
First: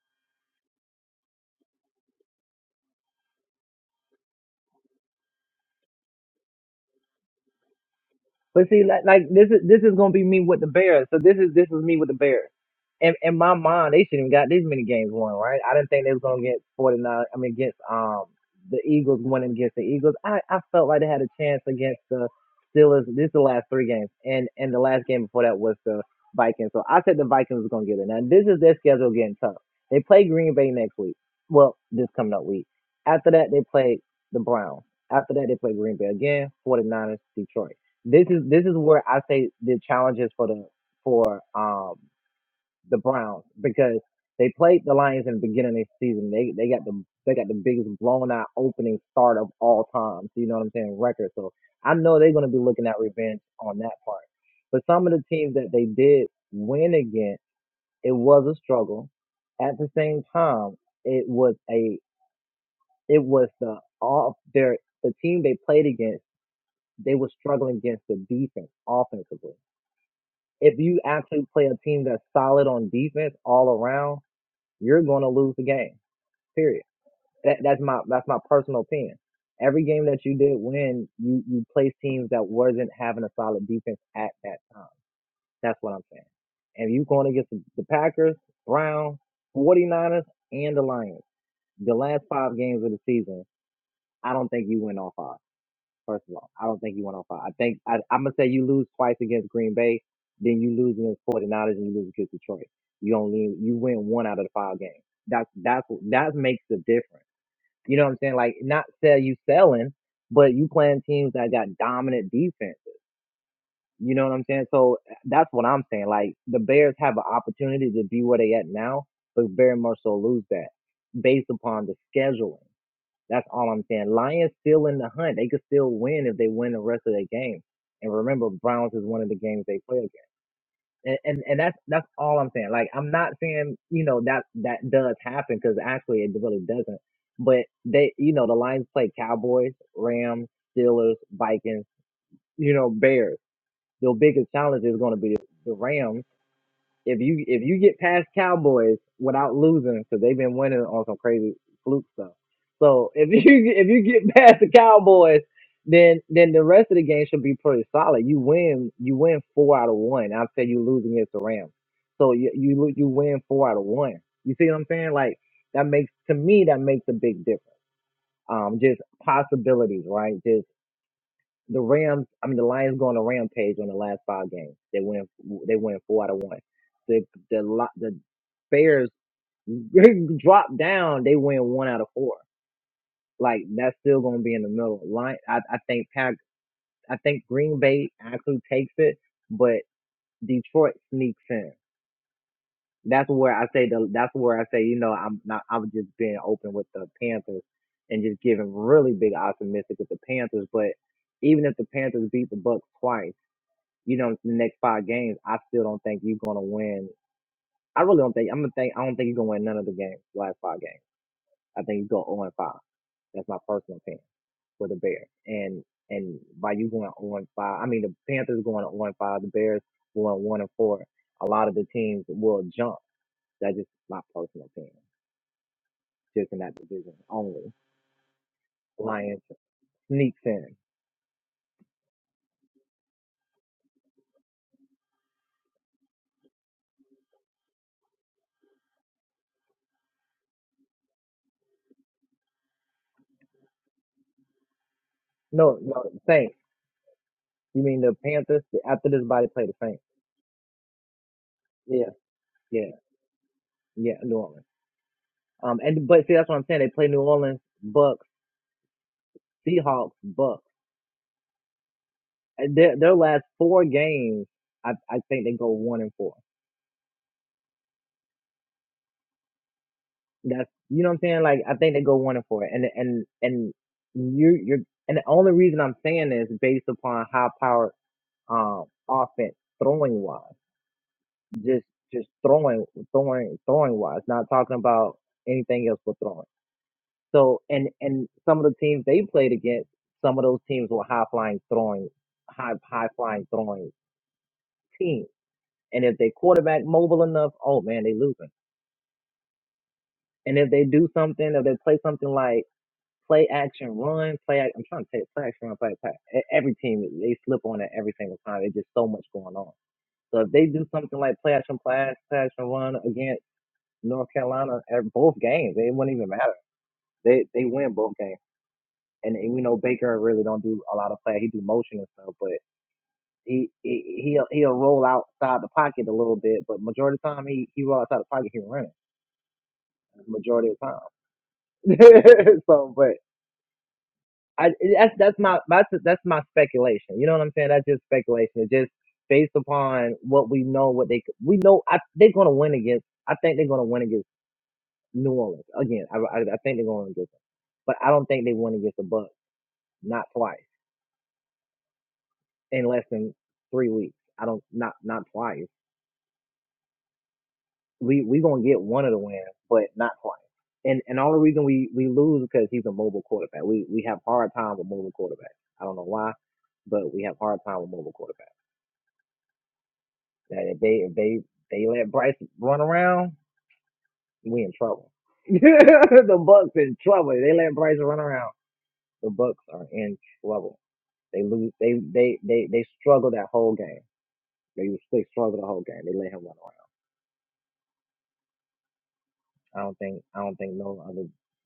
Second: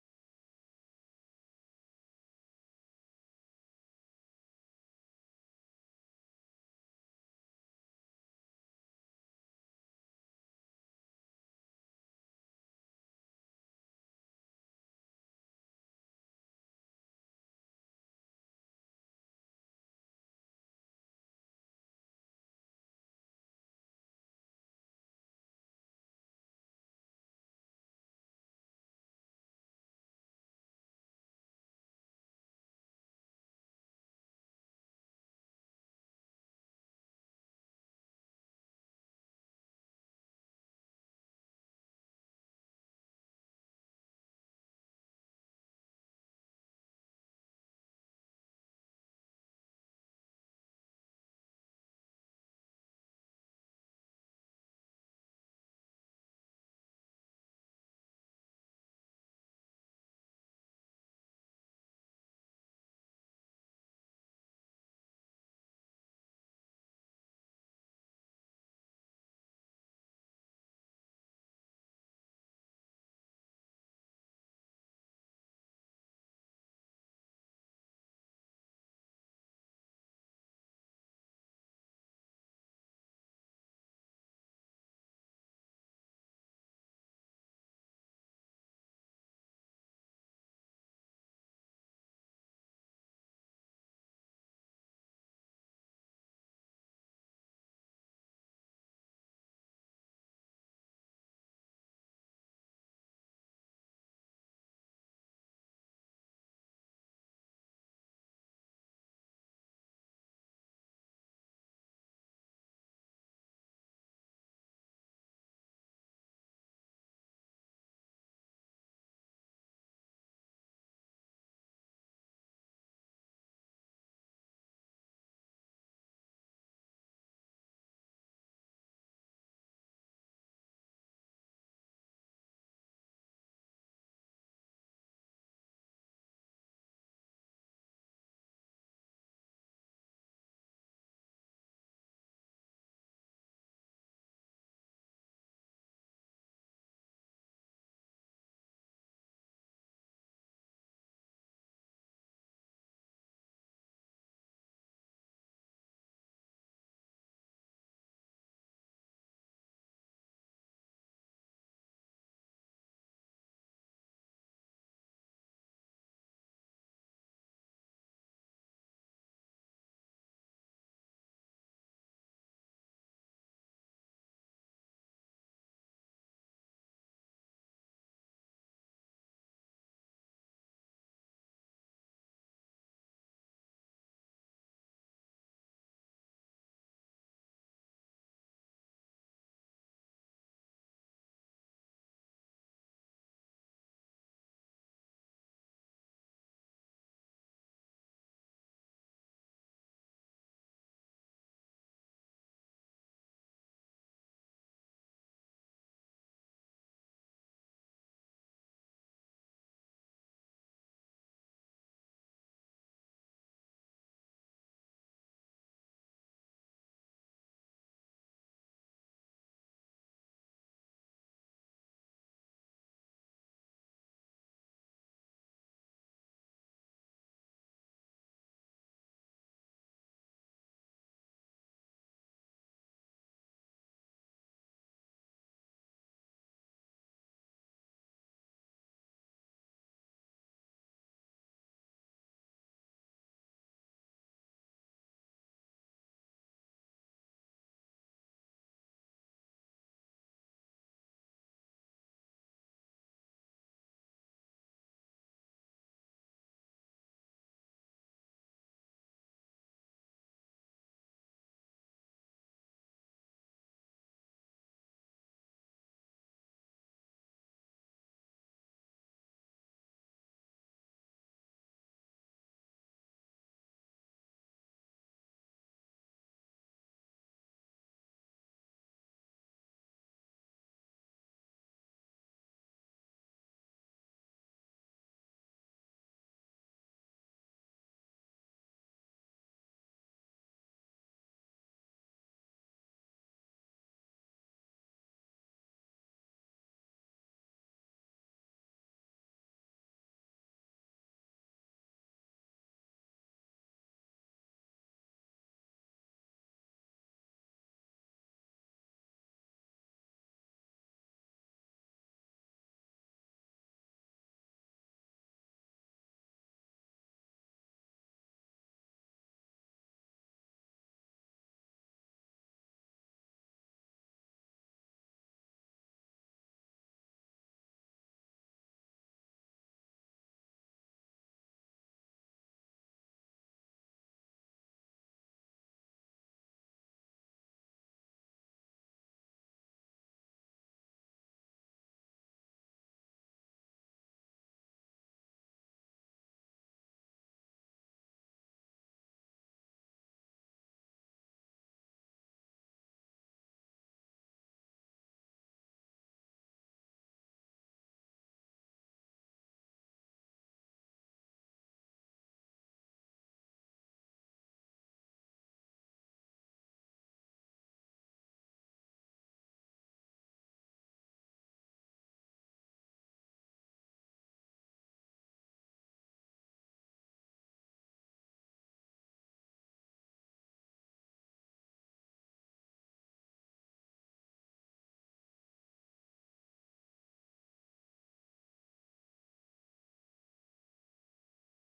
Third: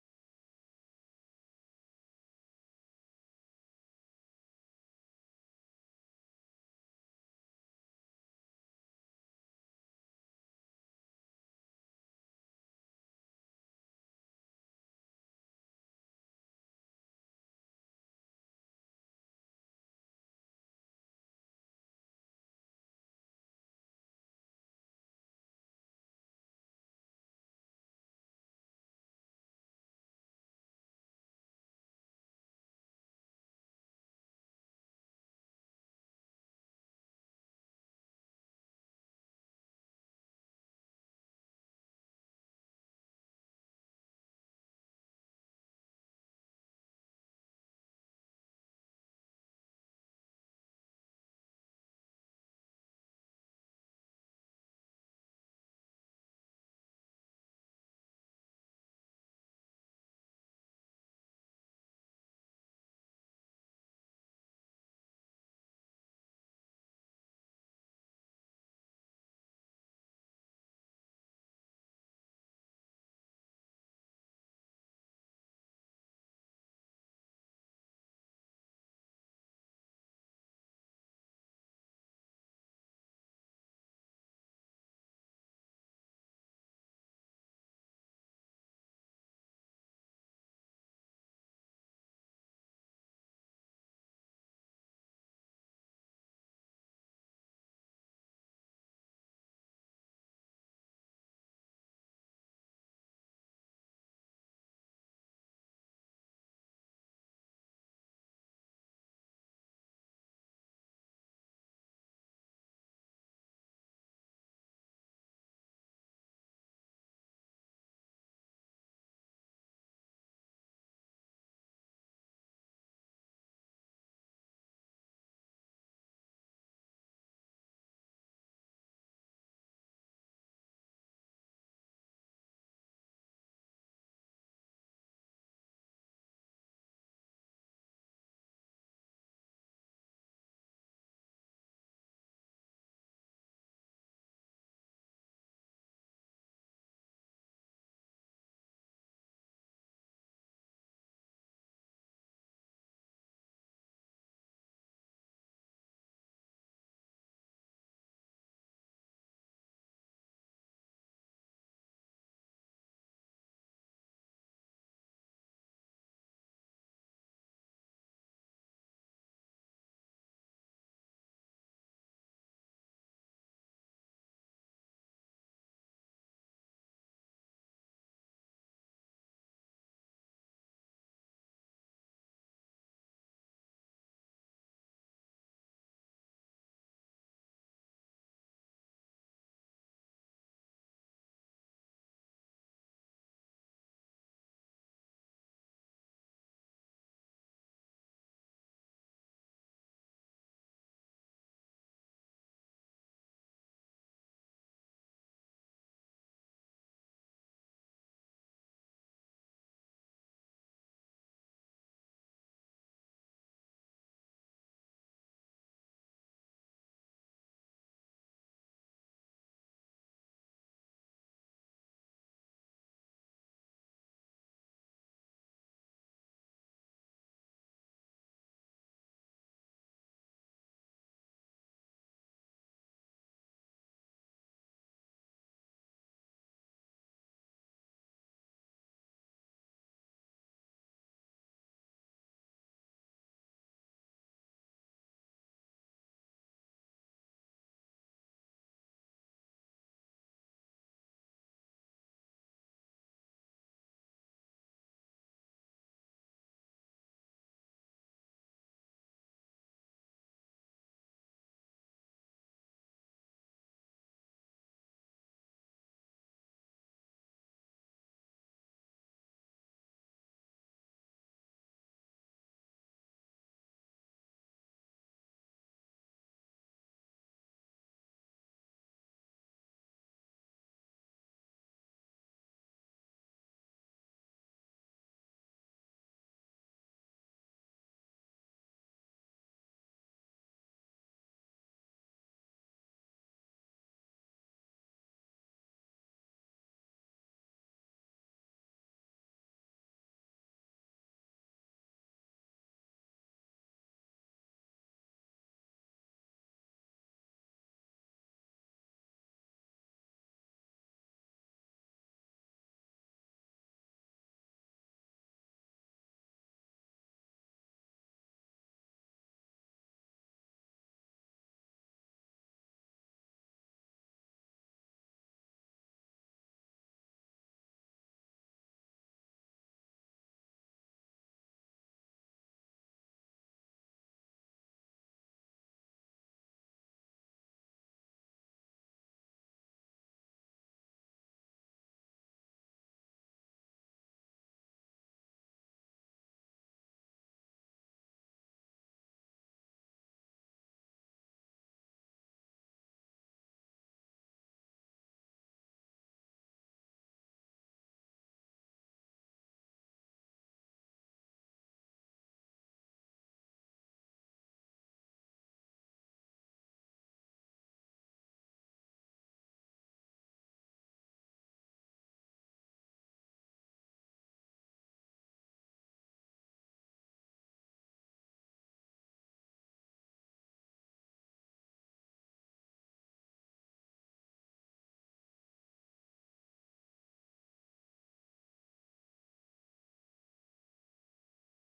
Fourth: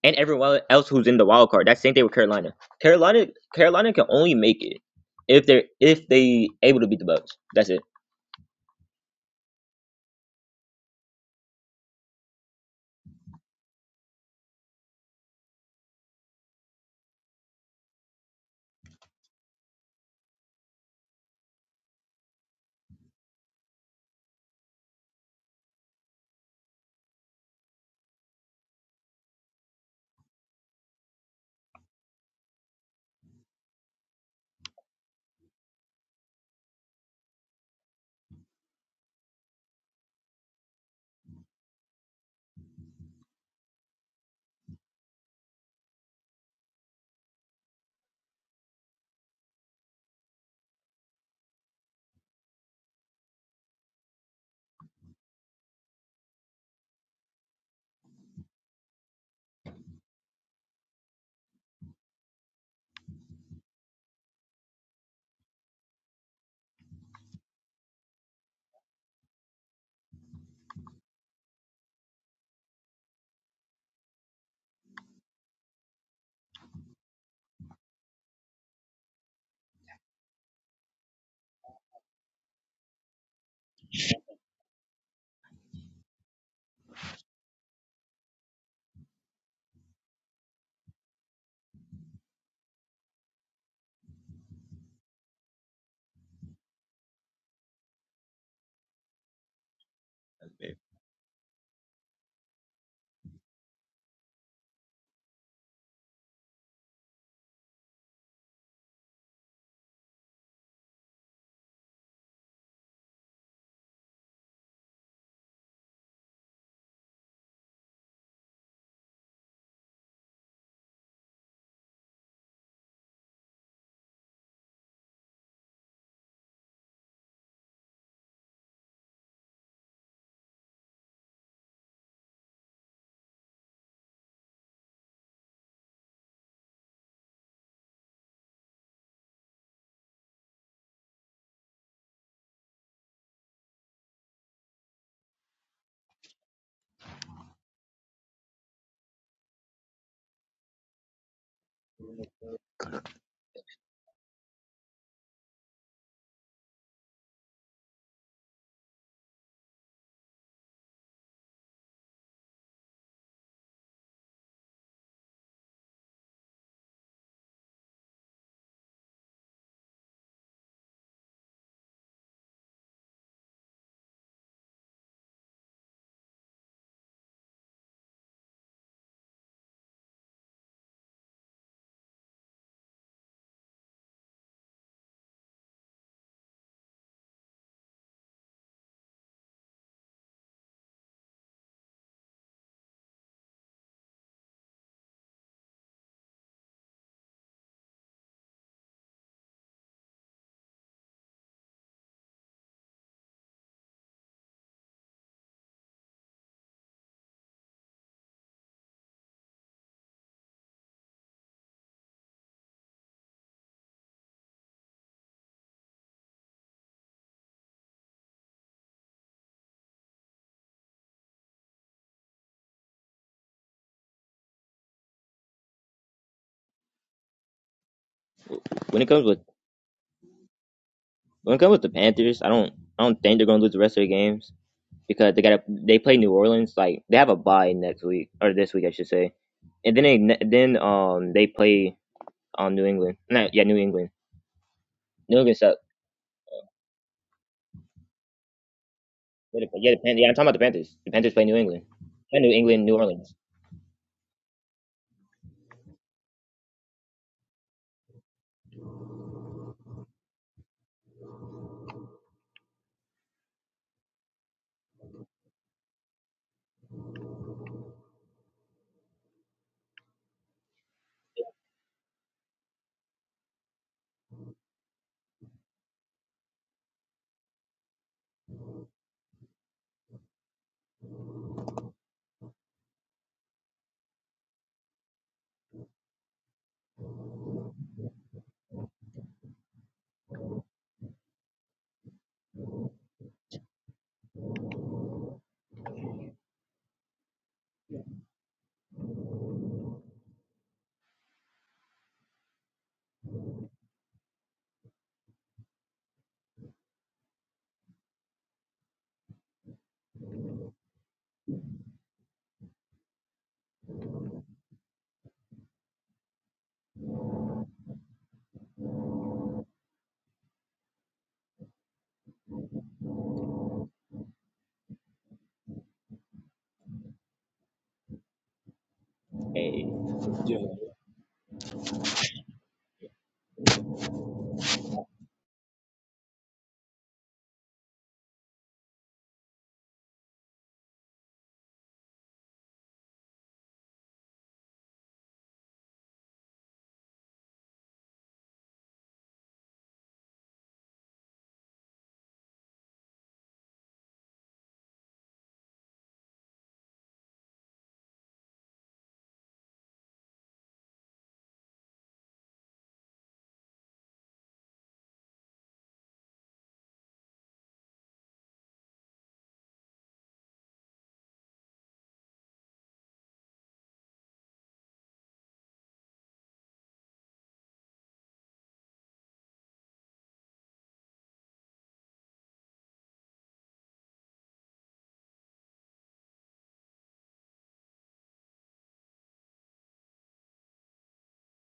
[SPEAKER 2] and everyone else who's in the wild card. That's the same thing with Carolina. Carolina Carolina can only make it if they're if they able to beat the Bucks. That's it.
[SPEAKER 4] But see, like, like this is this is gonna be me with the Bears. So this is this is me with the Bears in, in my mind, they shouldn't have got this many games won, right? I didn't think they was gonna get 49. I mean, against um the Eagles winning against the Eagles, I, I felt like they had a chance against the Steelers. This is the last three games, and and the last game before that was the Vikings. So I said the Vikings was gonna get it. Now this is their schedule getting tough. They play Green Bay next week. Well, this coming up week. After that, they play the Browns. After that, they play Green Bay again. 49ers, Detroit. This is this is where I say the challenges for the for um the Browns because they played the Lions in the beginning of the season. They they got the they got the biggest blown out opening start of all time. So you know what I'm saying? Record. So I know they're gonna be looking at revenge on that part. But some of the teams that they did win against, it was a struggle. At the same time, it was a it was the off their the team they played against, they were struggling against the defense offensively. If you actually play a team that's solid on defense all around, you're going to lose the game. Period. That, that's my that's my personal opinion. Every game that you did win, you you placed teams that wasn't having a solid defense at that time. That's what I'm saying. And you're going against the, the Packers, Browns, Forty Niners, and the Lions. The last five games of the season, I don't think you win all five. First of all, I don't think you went on five. I think I, I'm gonna say you lose twice against Green Bay, then you lose against 49ers, and you lose against Detroit. You only you win one out of the five games. That's that's that makes the difference. You know what I'm saying? Like not sell you selling, but you playing teams that got dominant defenses. You know what I'm saying? So eh, that's what I'm saying. Like the Bears have an opportunity to be where they at now, but very much so lose that based upon the scheduling. That's all I'm saying. Lions still in the hunt. They could still win if they win the rest of their games. And remember, Browns is one of the games they play against. And, and and that's that's all I'm saying. Like I'm not saying you know that that does happen because actually it really doesn't. But they you know the Lions play Cowboys, Rams, Steelers, Vikings, you know Bears. Their biggest challenge is going to be the Rams if you if you get past Cowboys without losing, because they've been winning on some crazy fluke stuff. So if you if you get past the Cowboys, then then the rest of the game should be pretty solid. You win you win four out of one. I'd say you lose against the Rams, so you you lo- you win four out of one. You see what I'm saying? Like that makes to me that makes a big difference. Um, just possibilities, right? Just. The Rams, I mean, the Lions go on a rampage on the last five games. They win, they win four out of one. The the Lo- the Bears drop down. They win one out of four. Like that's still going to be in the middle. Line, I, I think Pack, I think Green Bay actually takes it, but Detroit sneaks in. That's where I say the. That's where I say you know I'm not. I'm just being open with the Panthers and just giving really big optimistic with the Panthers, but even if the Panthers beat the Bucks twice. you know, the next five games, I still don't think you're gonna win. I really don't think I'm gonna think I don't think you're gonna win none of the games, the last five games. I think you go 0 and 5. That's my personal opinion for the Bears. And and by you going 0 and 5, I mean the Panthers going 0 and 5, the Bears going 1 and 4. A lot of the teams will jump. That's just my personal opinion, just in that division only.
[SPEAKER 2] When it comes with
[SPEAKER 4] Lions sneaks in.
[SPEAKER 2] when it comes with the Panthers, I don't I don't think they're gonna lose the rest of their games because they got to they play New Orleans like they have a bye next week or this week I should say, and then they then um they play Um, New England. No, yeah, New England. New England suck.
[SPEAKER 4] No, no, Saints. You mean the Panthers? After this body play
[SPEAKER 2] Wait,
[SPEAKER 4] the
[SPEAKER 2] Yeah, the
[SPEAKER 4] Saints.
[SPEAKER 2] Pan- yeah, I'm talking about the Panthers. The Panthers play New England.
[SPEAKER 4] Yeah,
[SPEAKER 2] Yeah, New England,
[SPEAKER 4] yeah,
[SPEAKER 2] New Orleans.
[SPEAKER 4] yeah. New Orleans. Um, and but see, that's what I'm saying. They play New Orleans, Bucks, Seahawks, Bucks. Their their last four games, I I think they go one and four. That's you know what I'm saying. Like I think they go one and four. And and and you you're and the only reason I'm saying this is based upon high powered um offense throwing wise, just just throwing throwing throwing wise. Not talking about anything else but throwing. So and and some of the teams they played against, some of those teams were high flying throwing, high high flying throwing teams. And if they quarterback mobile enough, oh man, they losing. And if they do something, if they play something like play action run, play ac- I'm trying to say play action run, play play. e- Every team they slip on it every single time. There's just so much going on. So if they do something like play action play, action- play action run against North Carolina at both games, it wouldn't even matter. They they win both games. and, and we know Baker really don't do a lot of play. He do motion and stuff, but he he he'll, he'll roll outside the pocket a little bit, but majority of the time he he roll outside the pocket, he running
[SPEAKER 2] Hey.
[SPEAKER 4] majority of the time. so, but I that's that's my that's that's my speculation. You know what I'm saying? That's just speculation. It's just based upon what we know, what they we know. I, they're gonna win against. I think they're gonna win against New Orleans again. I I, I think they're going to win against them, but I don't think they win against the Bucks. Not twice. in less than three weeks. I don't not not twice. We we gonna get one of the wins, but not twice. And and all the reason we we lose because he's a mobile quarterback. We we have hard time with mobile quarterbacks. I don't know why, but we have hard time with mobile quarterbacks. That if they if they they let Bryce run around, we in trouble. the Bucks in trouble. If they let Bryce run around. The Bucks are in trouble. They lose. They they they they struggle that whole game. They they struggle the whole game. They let him run around. I don't think I don't think no other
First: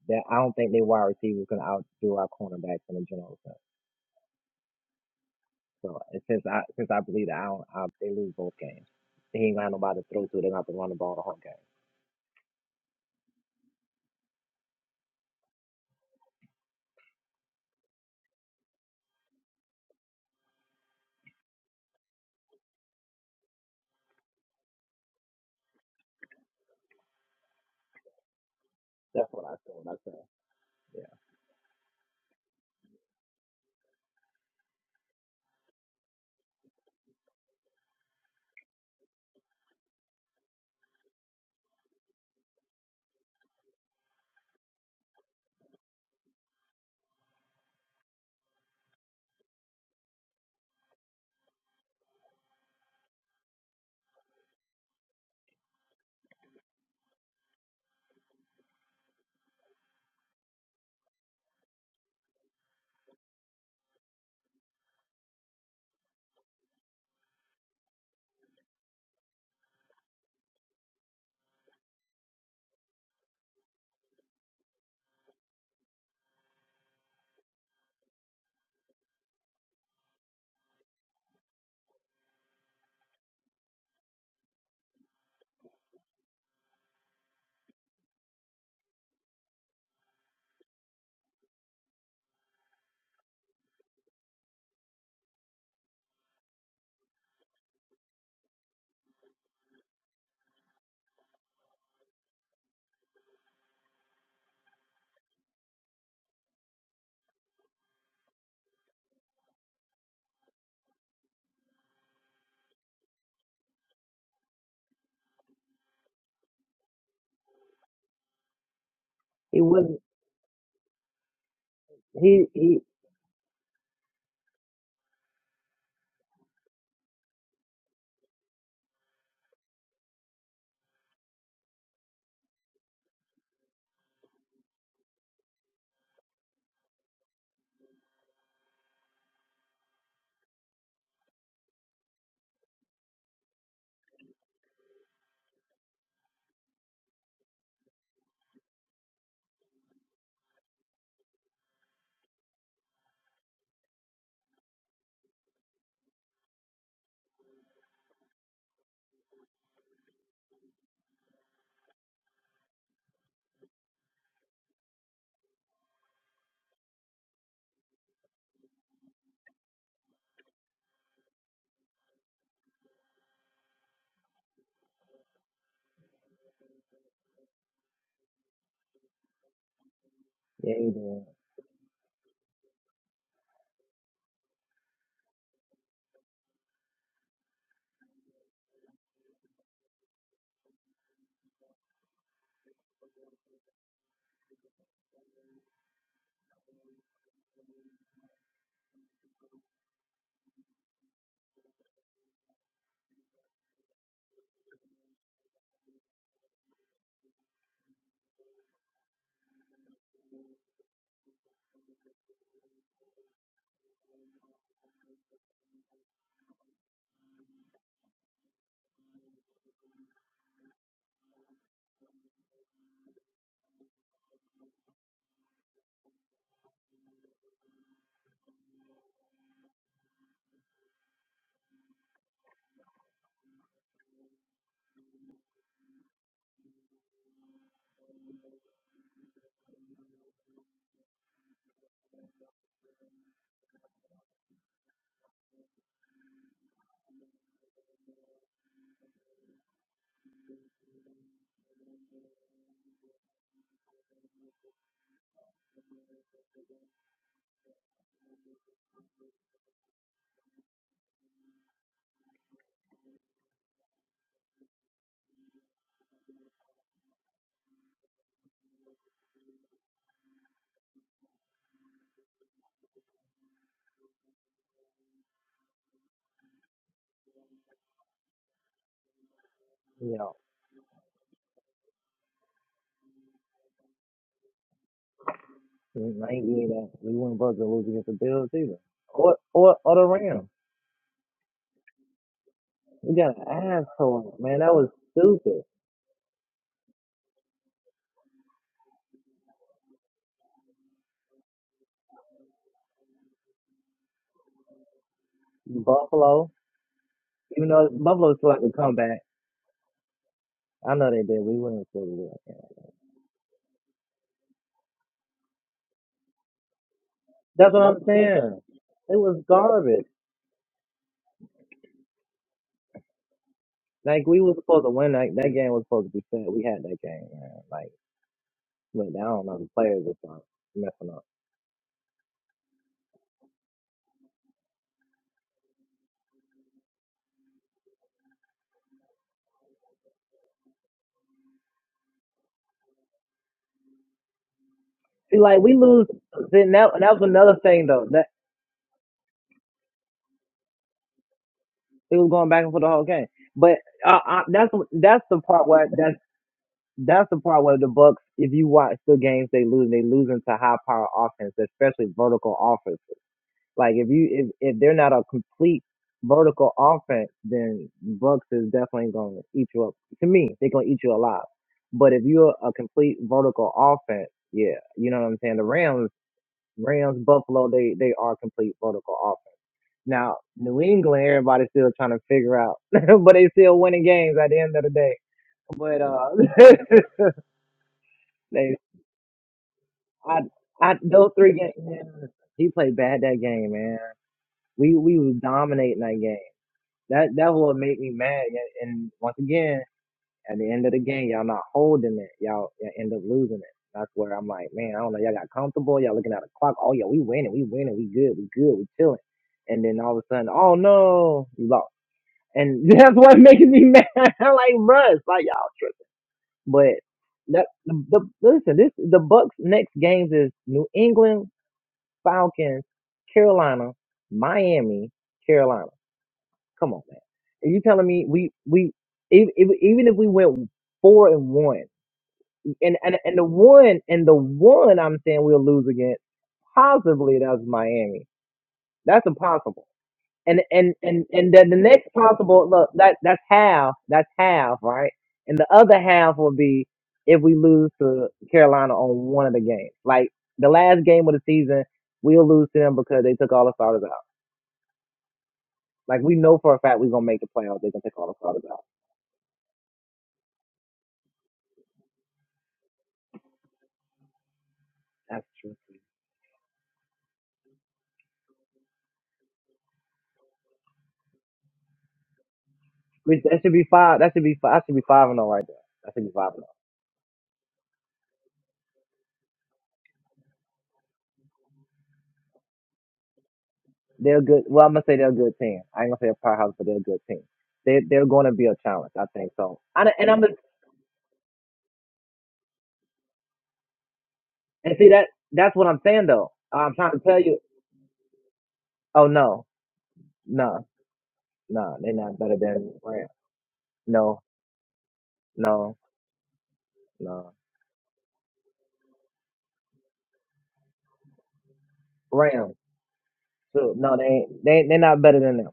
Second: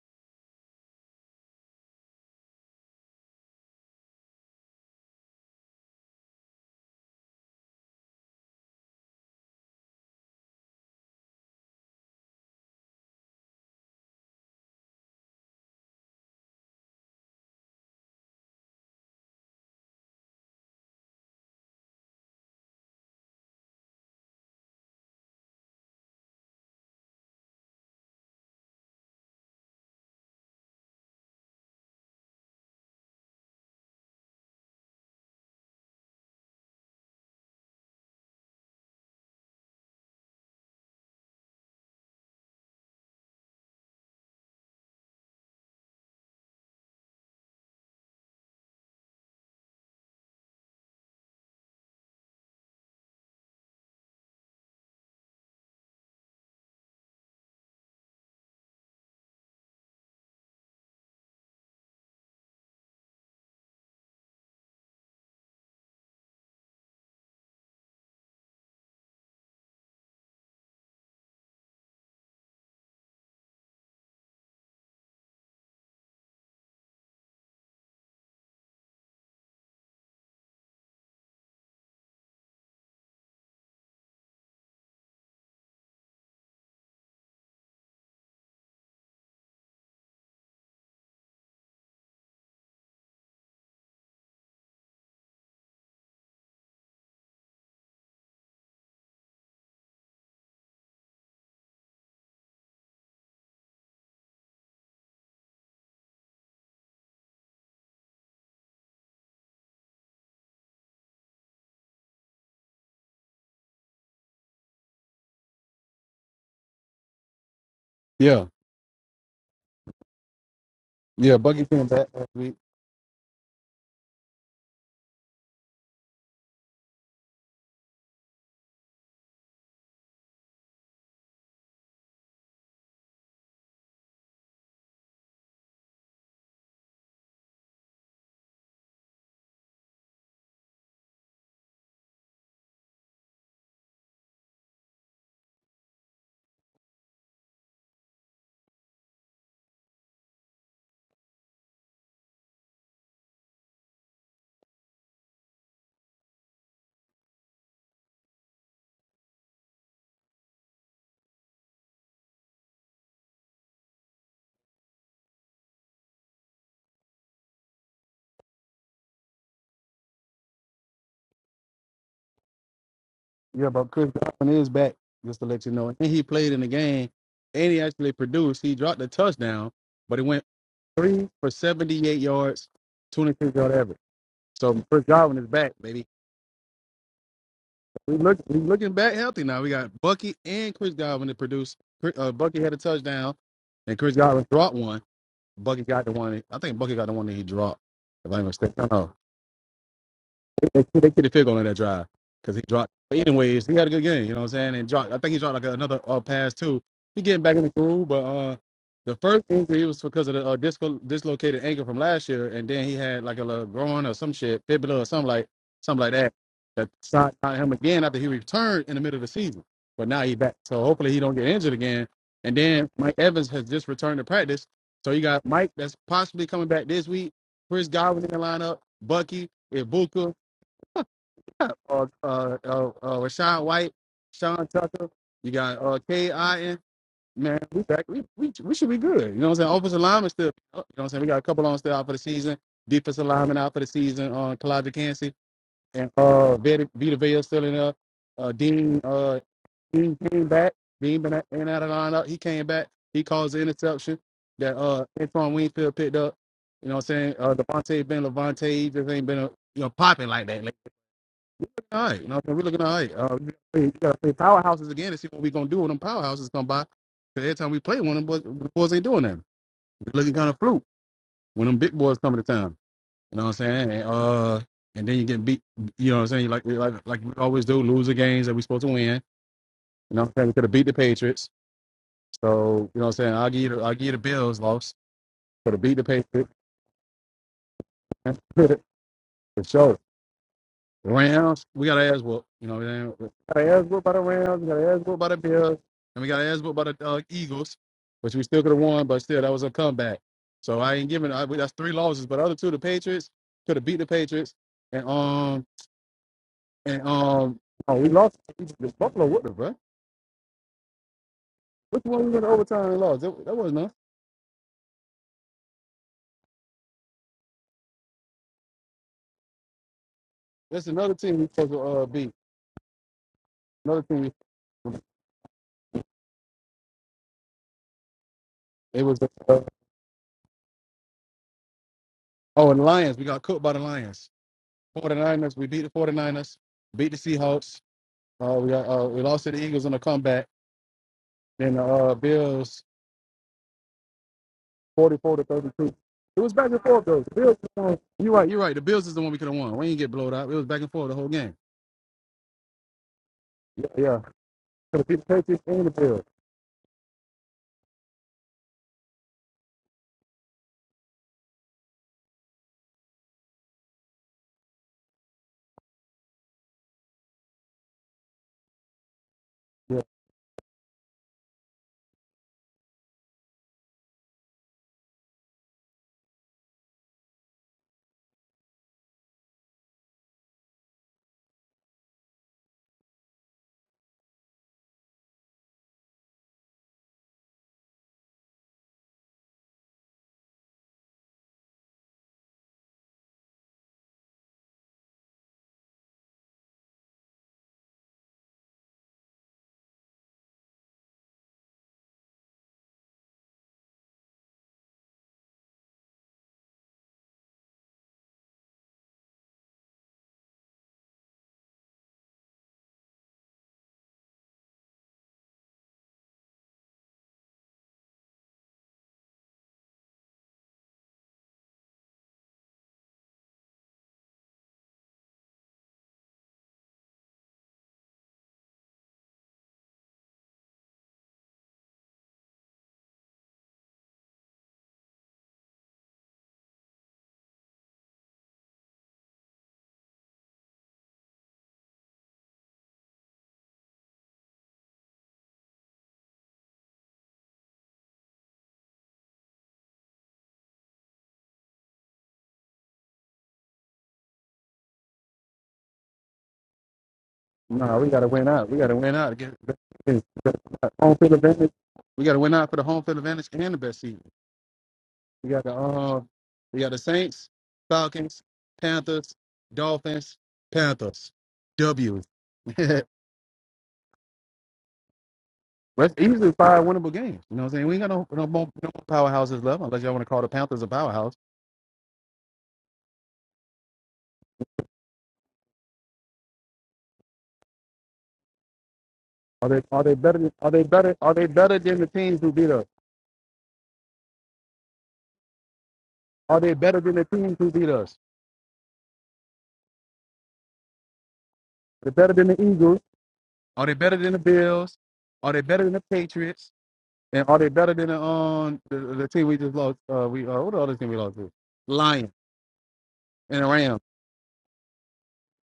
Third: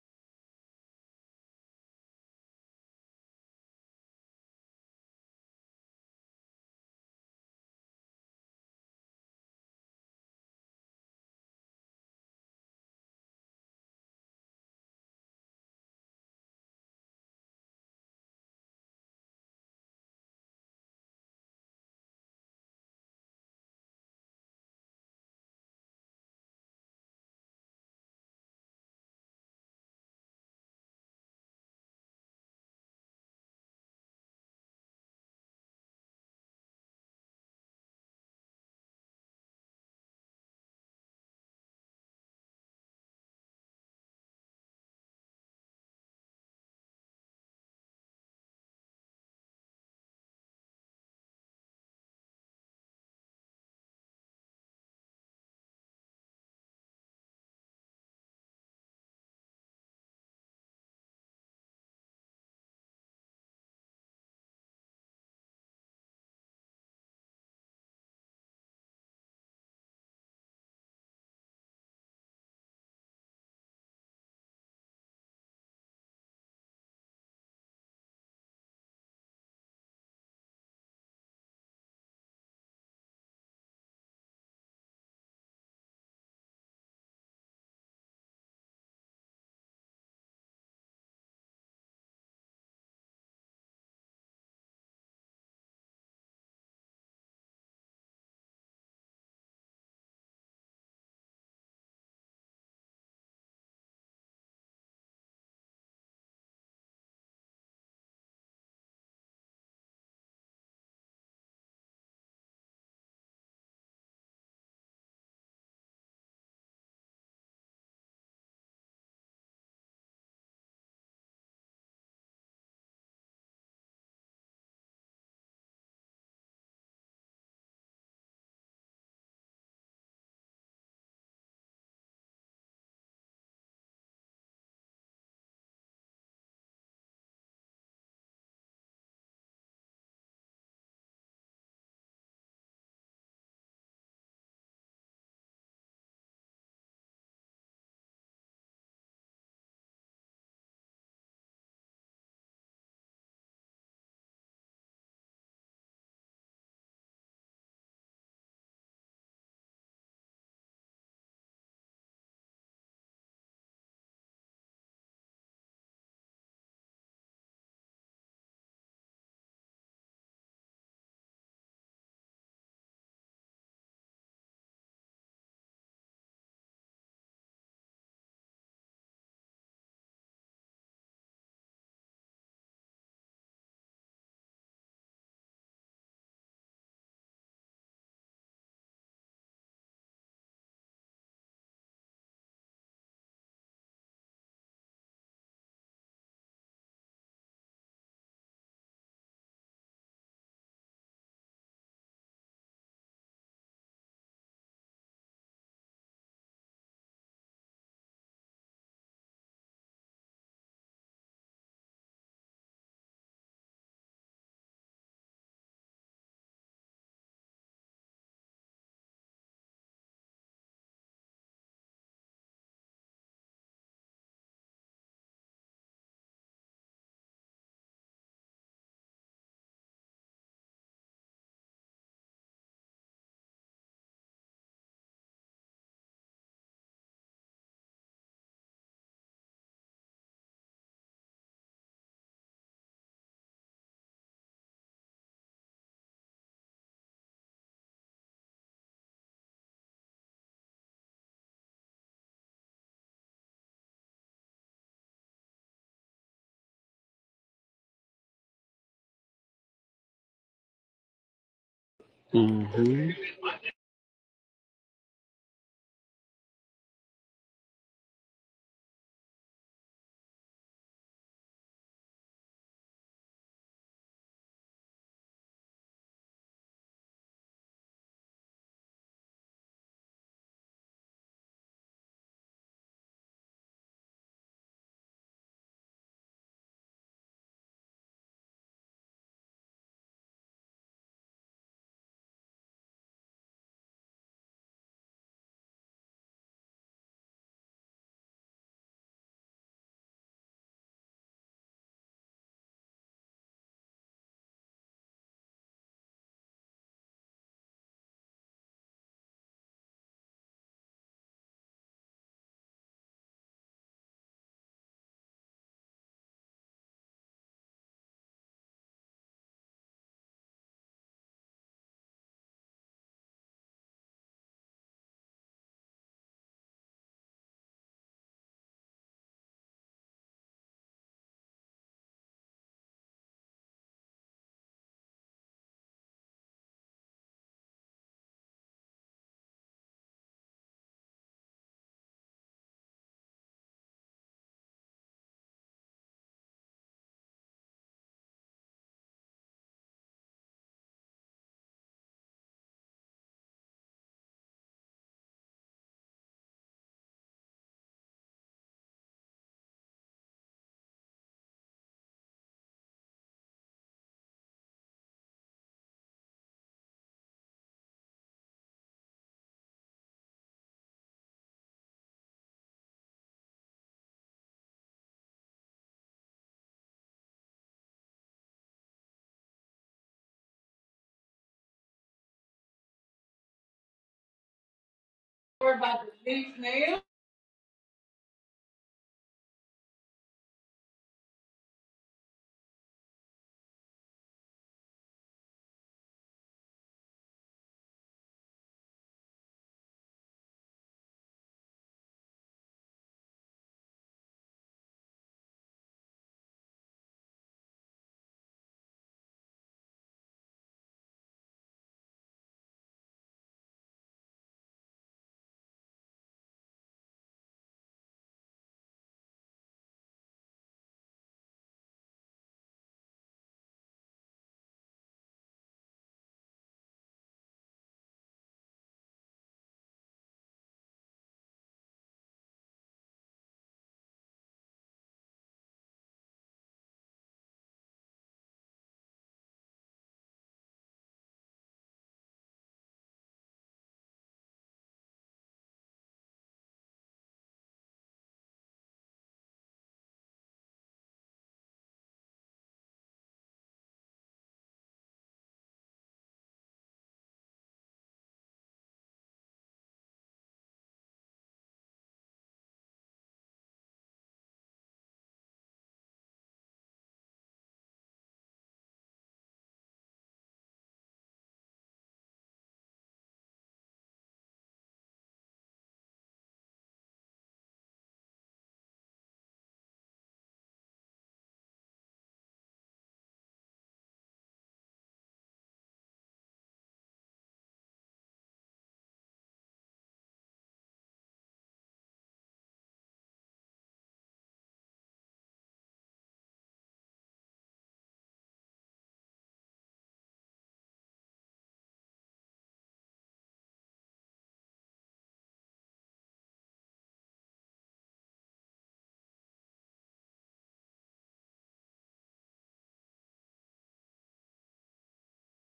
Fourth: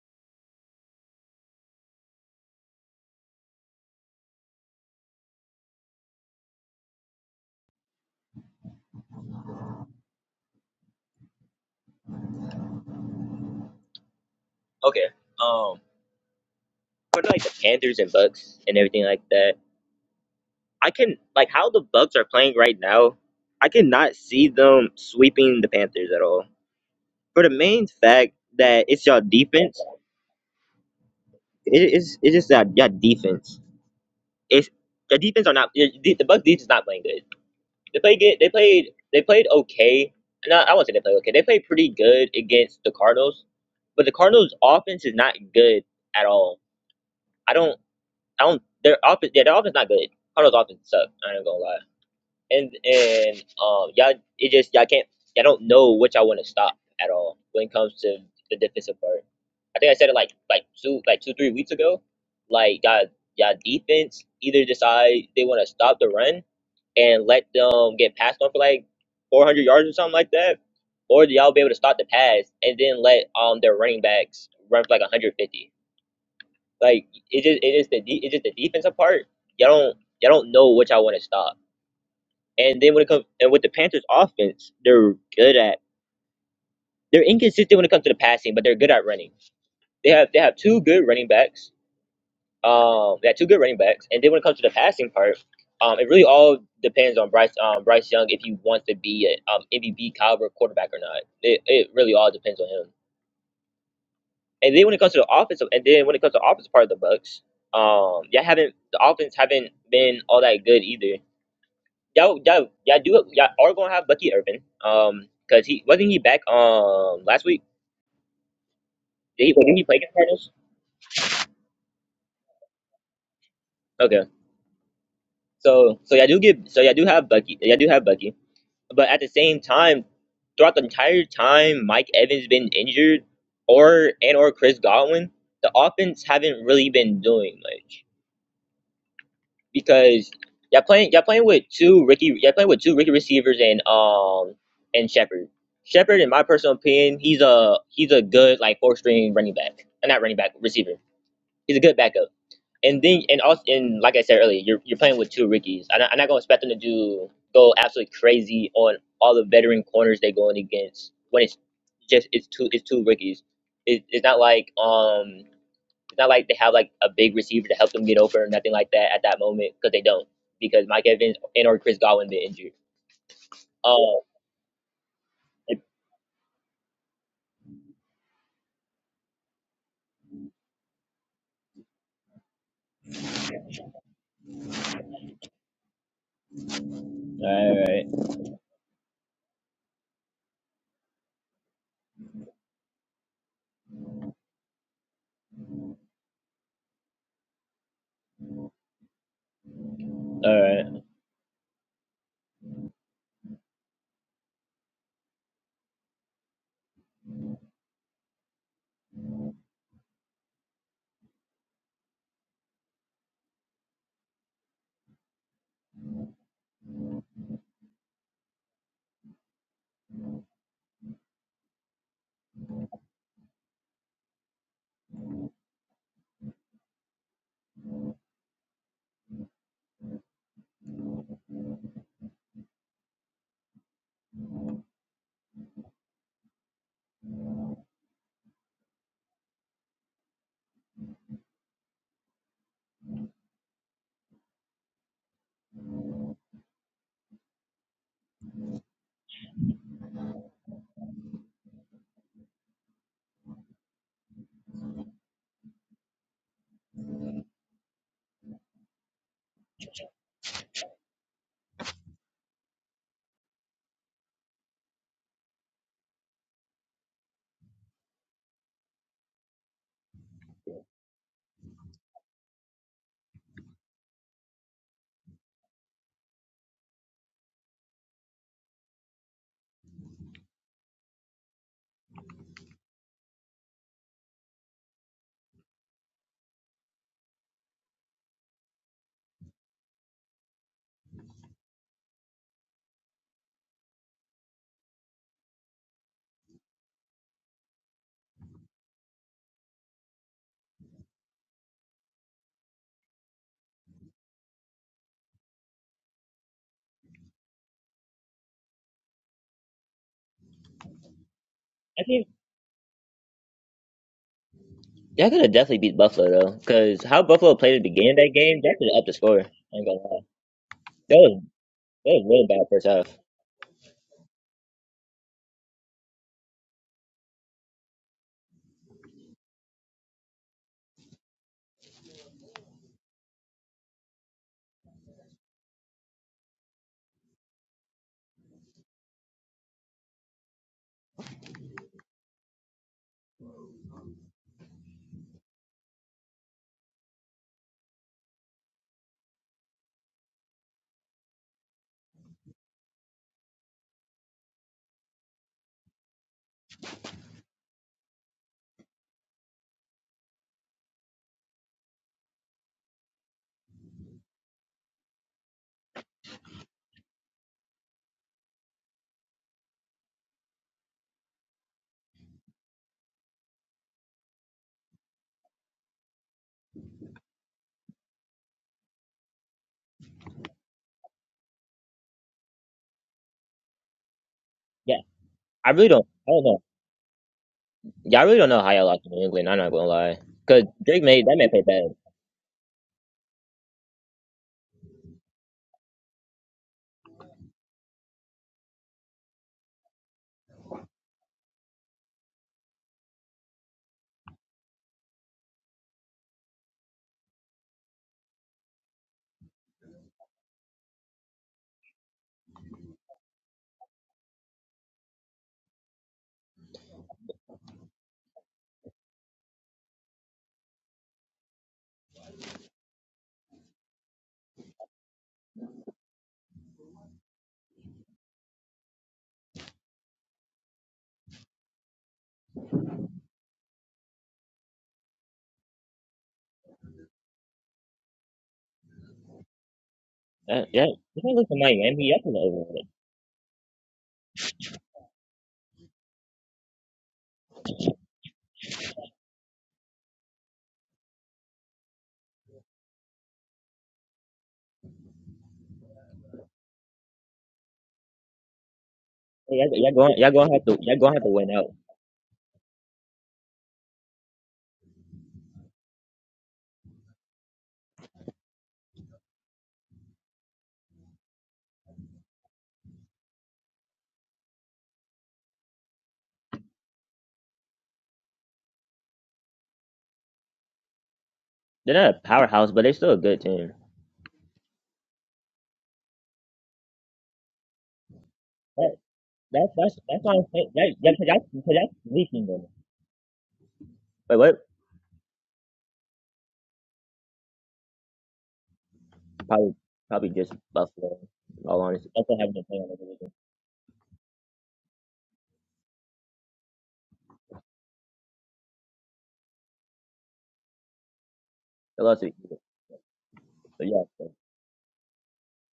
[SPEAKER 4] that I don't think they wide receivers can outdo our cornerbacks in a general sense. So and since I since I believe that I don't I, they lose both games. He ain't got nobody to throw to. They're gonna have to run the ball the whole game.
[SPEAKER 2] Okay. Um, for like the Panthers and Bucks and everything like that, I can like how the Bucks are playing right now. I cannot see them sweeping the Panthers at all. For the main fact that it's your
[SPEAKER 4] That's what I
[SPEAKER 2] defense.
[SPEAKER 4] said. I said, yeah.
[SPEAKER 2] It is. It's just that your defense. It's the defense are not. The the Bucks defense is not playing good. They played good. They played. They played okay. No, I I won't say they played okay. They played pretty good against the Cardinals, but the Cardinals' offense is not good at all. I don't. I don't. Their offense. Yeah, their offense not good. Cardinals' offense suck. I ain't gonna lie. And and um, y'all. It just y'all can't. Y'all don't know what y'all want to stop at all when it comes to the defensive part. I think I said it like like two like two three weeks ago. Like y'all y'all defense either decide they want to stop the run and let them get passed on for like 400 yards or something like that? Or do y'all be able to stop the pass and then let um their running backs run for like 150? Like it just it is the de- it's just the defensive part. Y'all don't y'all don't know what y'all want to stop. And then when it comes and with the Panthers offense, they're good at they're inconsistent when it comes to the passing, but they're good at running. They have they have two good running backs Um, they had two good running backs, and then when it comes to the passing part, um, it really all depends on Bryce um, Bryce Young if he wants to be an um, MVP caliber quarterback or not. It it really all depends on him. And then when it comes to the offensive, and then when it comes to the offensive part of the Bucks, um, y'all haven't the offense haven't been all that good either. Y'all y'all, y'all do y'all are gonna have Bucky Irvin, um, cause he wasn't he back um last week.
[SPEAKER 1] Yeah.
[SPEAKER 2] Did he,
[SPEAKER 4] He
[SPEAKER 2] did he play
[SPEAKER 4] wasn't.
[SPEAKER 2] against Cardinals?
[SPEAKER 1] Yeah. Buggy came back last
[SPEAKER 4] He
[SPEAKER 1] week.
[SPEAKER 4] he.
[SPEAKER 2] Okay, so so y'all do get so y'all do have Bucky y'all do have Bucky. But at the same time, throughout the entire time Mike Evans been injured, or and or Chris Godwin, the offense haven't really been doing much because y'all playing y'all playing with two Ricky y'all playing with two Ricky receivers and um and Shepard. Shepard, in my personal opinion, he's a he's a good like four string running back, Uh, not running back receiver. He's a good backup and then and also and like I said earlier, you're you're playing with two rookies. I'm not, I'm not gonna expect them to do go absolutely crazy on all the veteran corners they're going against when it's just it's two it's two rookies. It, it's not like um it's not like they have like a big receiver to help them get over or nothing like that at that moment because they don't because Mike Evans and or Chris Godwin been injured.
[SPEAKER 1] Yeah, but Chris
[SPEAKER 2] Oh, all
[SPEAKER 1] Godwin is back. Just to let you know, and he played in the game, and he actually produced. He dropped a touchdown, but it went
[SPEAKER 4] Yeah, he did.
[SPEAKER 1] three for seventy-eight yards, twenty-six yard average. So Chris Godwin is back, baby.
[SPEAKER 2] right,
[SPEAKER 1] We look, we looking back healthy now. We got Bucky and Chris Godwin to produce. Uh, Bucky had a touchdown, and Chris Godwin dropped one. Bucky got the one. I think Bucky got the one that he dropped. If I'm mistaken, I don't know.
[SPEAKER 2] all
[SPEAKER 1] They
[SPEAKER 2] right.
[SPEAKER 1] they get a field goal on that drive because he dropped. But anyways, he had a good game. You know what I'm saying? And dropped. I think he dropped like another uh, pass too. He getting back in the groove, but uh, the first injury was because of the uh, disco, dislocated ankle from last year, and then he had like a little groin or some shit, fibula or something like something like that. That shot shot him again after he returned in the middle of the season. But now he back, so hopefully he don't get injured again. And then Mike Evans has just returned to practice, so you got Mike that's possibly coming back this week. Chris Godwin in the lineup, Bucky, Ibuka, uh, uh, uh, uh, Rashawn White, Sean Tucker. You got uh, K.I.N. Man, we back. We, we we should be good. You know what I'm saying? Offensive lineman still. oh, You know what I'm saying? We got a couple on still out for the season. Defensive lineman out for the season. On uh, Kalajdzic Kansey and uh, Vita, Vita Vea still in there. Uh, Dean uh, Dean came back. Dean been in and out of the lineup. He came back. He caused the interception that uh Antoine Winfield picked up. You know what I'm saying? Uh, Devontae been Levante just ain't been a, you know popping like that. All right, no, we're looking all right.
[SPEAKER 3] hmm
[SPEAKER 1] Uh, we gotta play powerhouses again to see what we're gonna do when them powerhouses come by. 'Cause every time we play one, them boys, the boys ain't doing that. We're looking kind of fluke when them big boys come to town. You know what I'm saying? And, uh, and then you get beat. You know what I'm saying? Like like like we always do, lose the games that we supposed to win. You
[SPEAKER 4] You
[SPEAKER 1] know what I'm
[SPEAKER 4] know,
[SPEAKER 1] saying? We could have beat the Patriots. So you know what I'm saying? I'll give you the, I'll give you the Bills loss. Could have beat the
[SPEAKER 4] I ain't
[SPEAKER 1] Patriots
[SPEAKER 4] doing that. We wouldn't buzz to lose against the Bills either,
[SPEAKER 1] for
[SPEAKER 4] or or or
[SPEAKER 1] sure.
[SPEAKER 4] the Rams.
[SPEAKER 1] Rams. We got to ask what you know. What I'm saying?
[SPEAKER 4] We
[SPEAKER 1] We
[SPEAKER 4] got an
[SPEAKER 1] got to ask what by the
[SPEAKER 4] asshole, man.
[SPEAKER 1] Rams. We
[SPEAKER 4] That
[SPEAKER 1] got
[SPEAKER 4] was
[SPEAKER 1] to ask what by the
[SPEAKER 4] stupid.
[SPEAKER 1] Bills, and we got to ask what by the uh, Eagles, which we still could have won, but still that was a comeback. So I ain't giving. I, we, that's three losses, but other two, the Patriots could have beat the Patriots, and um
[SPEAKER 4] Buffalo,
[SPEAKER 1] and um
[SPEAKER 4] even though
[SPEAKER 1] oh we
[SPEAKER 4] Buffalo
[SPEAKER 1] lost
[SPEAKER 4] selected to
[SPEAKER 1] the
[SPEAKER 4] come back.
[SPEAKER 1] Buffalo with them, bro.
[SPEAKER 4] I know they did. We wouldn't have
[SPEAKER 2] I
[SPEAKER 1] Which one
[SPEAKER 2] think
[SPEAKER 1] we
[SPEAKER 4] still
[SPEAKER 1] went to overtime and lost? That, that wasn't us.
[SPEAKER 2] that could have definitely beat Buffalo though, because how Buffalo
[SPEAKER 4] That's
[SPEAKER 2] played at
[SPEAKER 4] what
[SPEAKER 2] the
[SPEAKER 4] I'm
[SPEAKER 2] beginning of that
[SPEAKER 4] saying.
[SPEAKER 2] game, that could have upped the
[SPEAKER 4] It
[SPEAKER 2] score.
[SPEAKER 4] was
[SPEAKER 2] I ain't gonna
[SPEAKER 4] garbage.
[SPEAKER 2] lie.
[SPEAKER 1] That's another
[SPEAKER 2] That
[SPEAKER 1] team
[SPEAKER 2] was.
[SPEAKER 1] we supposed to uh,
[SPEAKER 2] They're
[SPEAKER 1] beat.
[SPEAKER 2] really bad first half.
[SPEAKER 1] Another
[SPEAKER 4] Like
[SPEAKER 1] team.
[SPEAKER 4] we was supposed to
[SPEAKER 1] We,
[SPEAKER 4] win. Like that game was supposed to be fair. We had that game, man. Like
[SPEAKER 1] it
[SPEAKER 4] went
[SPEAKER 1] was
[SPEAKER 4] down on
[SPEAKER 1] uh,
[SPEAKER 4] the players or something messing up.
[SPEAKER 1] oh and the Lions. We got cooked by the Lions. 49ers. We beat the 49ers. Beat the Seahawks Uh, we got uh, we lost to the Eagles in a comeback. Then the uh, Bills, forty-four
[SPEAKER 4] See,
[SPEAKER 1] to
[SPEAKER 4] like we
[SPEAKER 1] thirty-two.
[SPEAKER 4] lose.
[SPEAKER 1] It was back
[SPEAKER 4] Then
[SPEAKER 1] and
[SPEAKER 4] that
[SPEAKER 1] forth
[SPEAKER 4] that
[SPEAKER 1] though.
[SPEAKER 4] was
[SPEAKER 1] The Bills,
[SPEAKER 4] another thing
[SPEAKER 1] won.
[SPEAKER 4] though. That
[SPEAKER 1] you're right, you're right. The Bills is the one we could have won. We didn't get blown out. It was back and forth the whole game.
[SPEAKER 4] it was going back and forth the whole game. But
[SPEAKER 1] Yeah,
[SPEAKER 4] uh,
[SPEAKER 1] yeah.
[SPEAKER 4] I, that's
[SPEAKER 1] So the
[SPEAKER 4] that's the
[SPEAKER 1] Patriots
[SPEAKER 4] part
[SPEAKER 1] and
[SPEAKER 4] where
[SPEAKER 1] the
[SPEAKER 4] that's
[SPEAKER 1] Bills.
[SPEAKER 4] that's the part where the Bucks. If you watch the games they lose, they losing to high power offense, especially vertical offense. Like if you if, if they're not a complete vertical offense, then Bucks is definitely gonna eat you up.
[SPEAKER 1] Yeah.
[SPEAKER 4] To me, they're gonna eat you alive. But if you're a complete vertical offense, yeah, you know what I'm saying. The Rams, Rams, Buffalo, they they are complete vertical offense. Now New England, everybody's still trying to figure out, but they still winning games at the end of the
[SPEAKER 2] Yeah,
[SPEAKER 4] day.
[SPEAKER 2] I really
[SPEAKER 4] But
[SPEAKER 2] don't. I don't
[SPEAKER 4] uh,
[SPEAKER 2] know. Yeah, I really don't know how
[SPEAKER 4] they
[SPEAKER 2] y'all lost to New England. I'm not gonna lie,
[SPEAKER 4] I
[SPEAKER 2] cause
[SPEAKER 4] I
[SPEAKER 2] Drake made
[SPEAKER 4] those
[SPEAKER 2] that man
[SPEAKER 4] three
[SPEAKER 2] play
[SPEAKER 4] games.
[SPEAKER 2] bad.
[SPEAKER 4] Man, he played bad that game, man. We we was dominating that game. That that what made me mad. yeah, And once again, at the end of the game, y'all not holding it. Y'all, y'all end up losing it. That's where I'm like, man, I don't know. Y'all got comfortable. Y'all looking at the clock. Oh yeah, we winning. We winning. We good. We good. We chilling. And then all of a sudden, oh no, you lost. And that's what making me mad. like, bruh, it's like y'all tripping. But that the, the listen, this the Bucks next games is New England Falcons, Carolina, Miami, Carolina. Come on, man. Are you telling me we we if, if, even if we went four and one, and, and and the one and the one I'm saying we'll lose against, possibly that's Miami. That's impossible. And
[SPEAKER 2] That, yeah,
[SPEAKER 4] and
[SPEAKER 2] you
[SPEAKER 4] and
[SPEAKER 2] can't look
[SPEAKER 4] and
[SPEAKER 2] at
[SPEAKER 4] then the next
[SPEAKER 2] Miami. Y'all can
[SPEAKER 4] possible
[SPEAKER 2] overrate it.
[SPEAKER 4] look that that's half. That's half, right? And the other half will be if we lose to Carolina on one of the games, like the last game of the season, we'll lose to them because they took all the starters out. Like we know for a fact we're gonna make the playoffs. They're
[SPEAKER 1] Nah,
[SPEAKER 4] gonna
[SPEAKER 1] we
[SPEAKER 4] take
[SPEAKER 1] gotta
[SPEAKER 4] all the
[SPEAKER 1] win
[SPEAKER 4] starters
[SPEAKER 1] out. We
[SPEAKER 4] out.
[SPEAKER 1] gotta win out. Get,
[SPEAKER 2] Hey, Y'all, y'all going, y'all going
[SPEAKER 1] get
[SPEAKER 2] have to, y'all going
[SPEAKER 1] home
[SPEAKER 2] have to
[SPEAKER 1] field
[SPEAKER 2] win out.
[SPEAKER 1] advantage. We gotta win out for the home field advantage and the best seed. We
[SPEAKER 4] That's
[SPEAKER 1] got the uh, we got the Saints, Falcons, Panthers, Dolphins, Panthers. W.
[SPEAKER 4] Which that should be five. That should be five. That should be five and all right there. That
[SPEAKER 1] Let's
[SPEAKER 4] should be
[SPEAKER 1] easily
[SPEAKER 4] five and all.
[SPEAKER 1] five winnable games. You know what I'm saying? We ain't got no no more, no more powerhouses left unless y'all want to call the Panthers a powerhouse.
[SPEAKER 2] They're not a powerhouse, but they're still a good team.
[SPEAKER 4] They're a good. Well, I'm gonna say they're a good team. I ain't gonna say a powerhouse, but they're a good team. They they're going to be a
[SPEAKER 2] That,
[SPEAKER 4] challenge. I think
[SPEAKER 1] Are
[SPEAKER 2] that's
[SPEAKER 4] so.
[SPEAKER 1] they
[SPEAKER 2] that's
[SPEAKER 1] are
[SPEAKER 4] I,
[SPEAKER 1] they
[SPEAKER 2] that's
[SPEAKER 4] and
[SPEAKER 2] why
[SPEAKER 1] better
[SPEAKER 4] I'm
[SPEAKER 2] I'm
[SPEAKER 1] than-
[SPEAKER 4] just-
[SPEAKER 2] saying.
[SPEAKER 1] are they
[SPEAKER 2] That, yeah,
[SPEAKER 1] better
[SPEAKER 2] cause
[SPEAKER 1] are they
[SPEAKER 2] that's cause
[SPEAKER 1] better
[SPEAKER 2] that's
[SPEAKER 1] than the teams
[SPEAKER 2] leaking
[SPEAKER 1] who
[SPEAKER 2] them.
[SPEAKER 1] beat us?
[SPEAKER 2] Wait what?
[SPEAKER 4] and see that that's what I'm saying though.
[SPEAKER 1] Are they
[SPEAKER 4] I'm
[SPEAKER 1] better
[SPEAKER 4] trying
[SPEAKER 1] than
[SPEAKER 4] to
[SPEAKER 1] the
[SPEAKER 4] tell
[SPEAKER 1] teams
[SPEAKER 4] you.
[SPEAKER 1] who beat us?
[SPEAKER 4] Oh no,
[SPEAKER 2] Probably probably just
[SPEAKER 4] no,
[SPEAKER 2] Buffalo. in All
[SPEAKER 4] no.
[SPEAKER 1] Are
[SPEAKER 2] honesty,
[SPEAKER 1] they
[SPEAKER 4] They're
[SPEAKER 2] that's
[SPEAKER 1] better
[SPEAKER 4] not
[SPEAKER 2] what
[SPEAKER 1] than
[SPEAKER 4] better
[SPEAKER 2] happened
[SPEAKER 1] the
[SPEAKER 2] to play on
[SPEAKER 4] than
[SPEAKER 2] the
[SPEAKER 1] Eagles?
[SPEAKER 4] Rams.
[SPEAKER 2] division.
[SPEAKER 1] Are they better than the
[SPEAKER 4] No,
[SPEAKER 1] Bills? Are they better than
[SPEAKER 4] no,
[SPEAKER 1] the Patriots? And
[SPEAKER 4] no.
[SPEAKER 1] are they better than the um the, the team we just lost? Uh, we uh, what the other team we lost to?
[SPEAKER 2] They lost to
[SPEAKER 1] Lions
[SPEAKER 2] Eagles.
[SPEAKER 4] Rams.
[SPEAKER 1] and the
[SPEAKER 2] But
[SPEAKER 4] too.
[SPEAKER 1] Rams.
[SPEAKER 2] yeah,
[SPEAKER 4] No, they
[SPEAKER 2] so, I
[SPEAKER 4] ain't. They they're not better than them.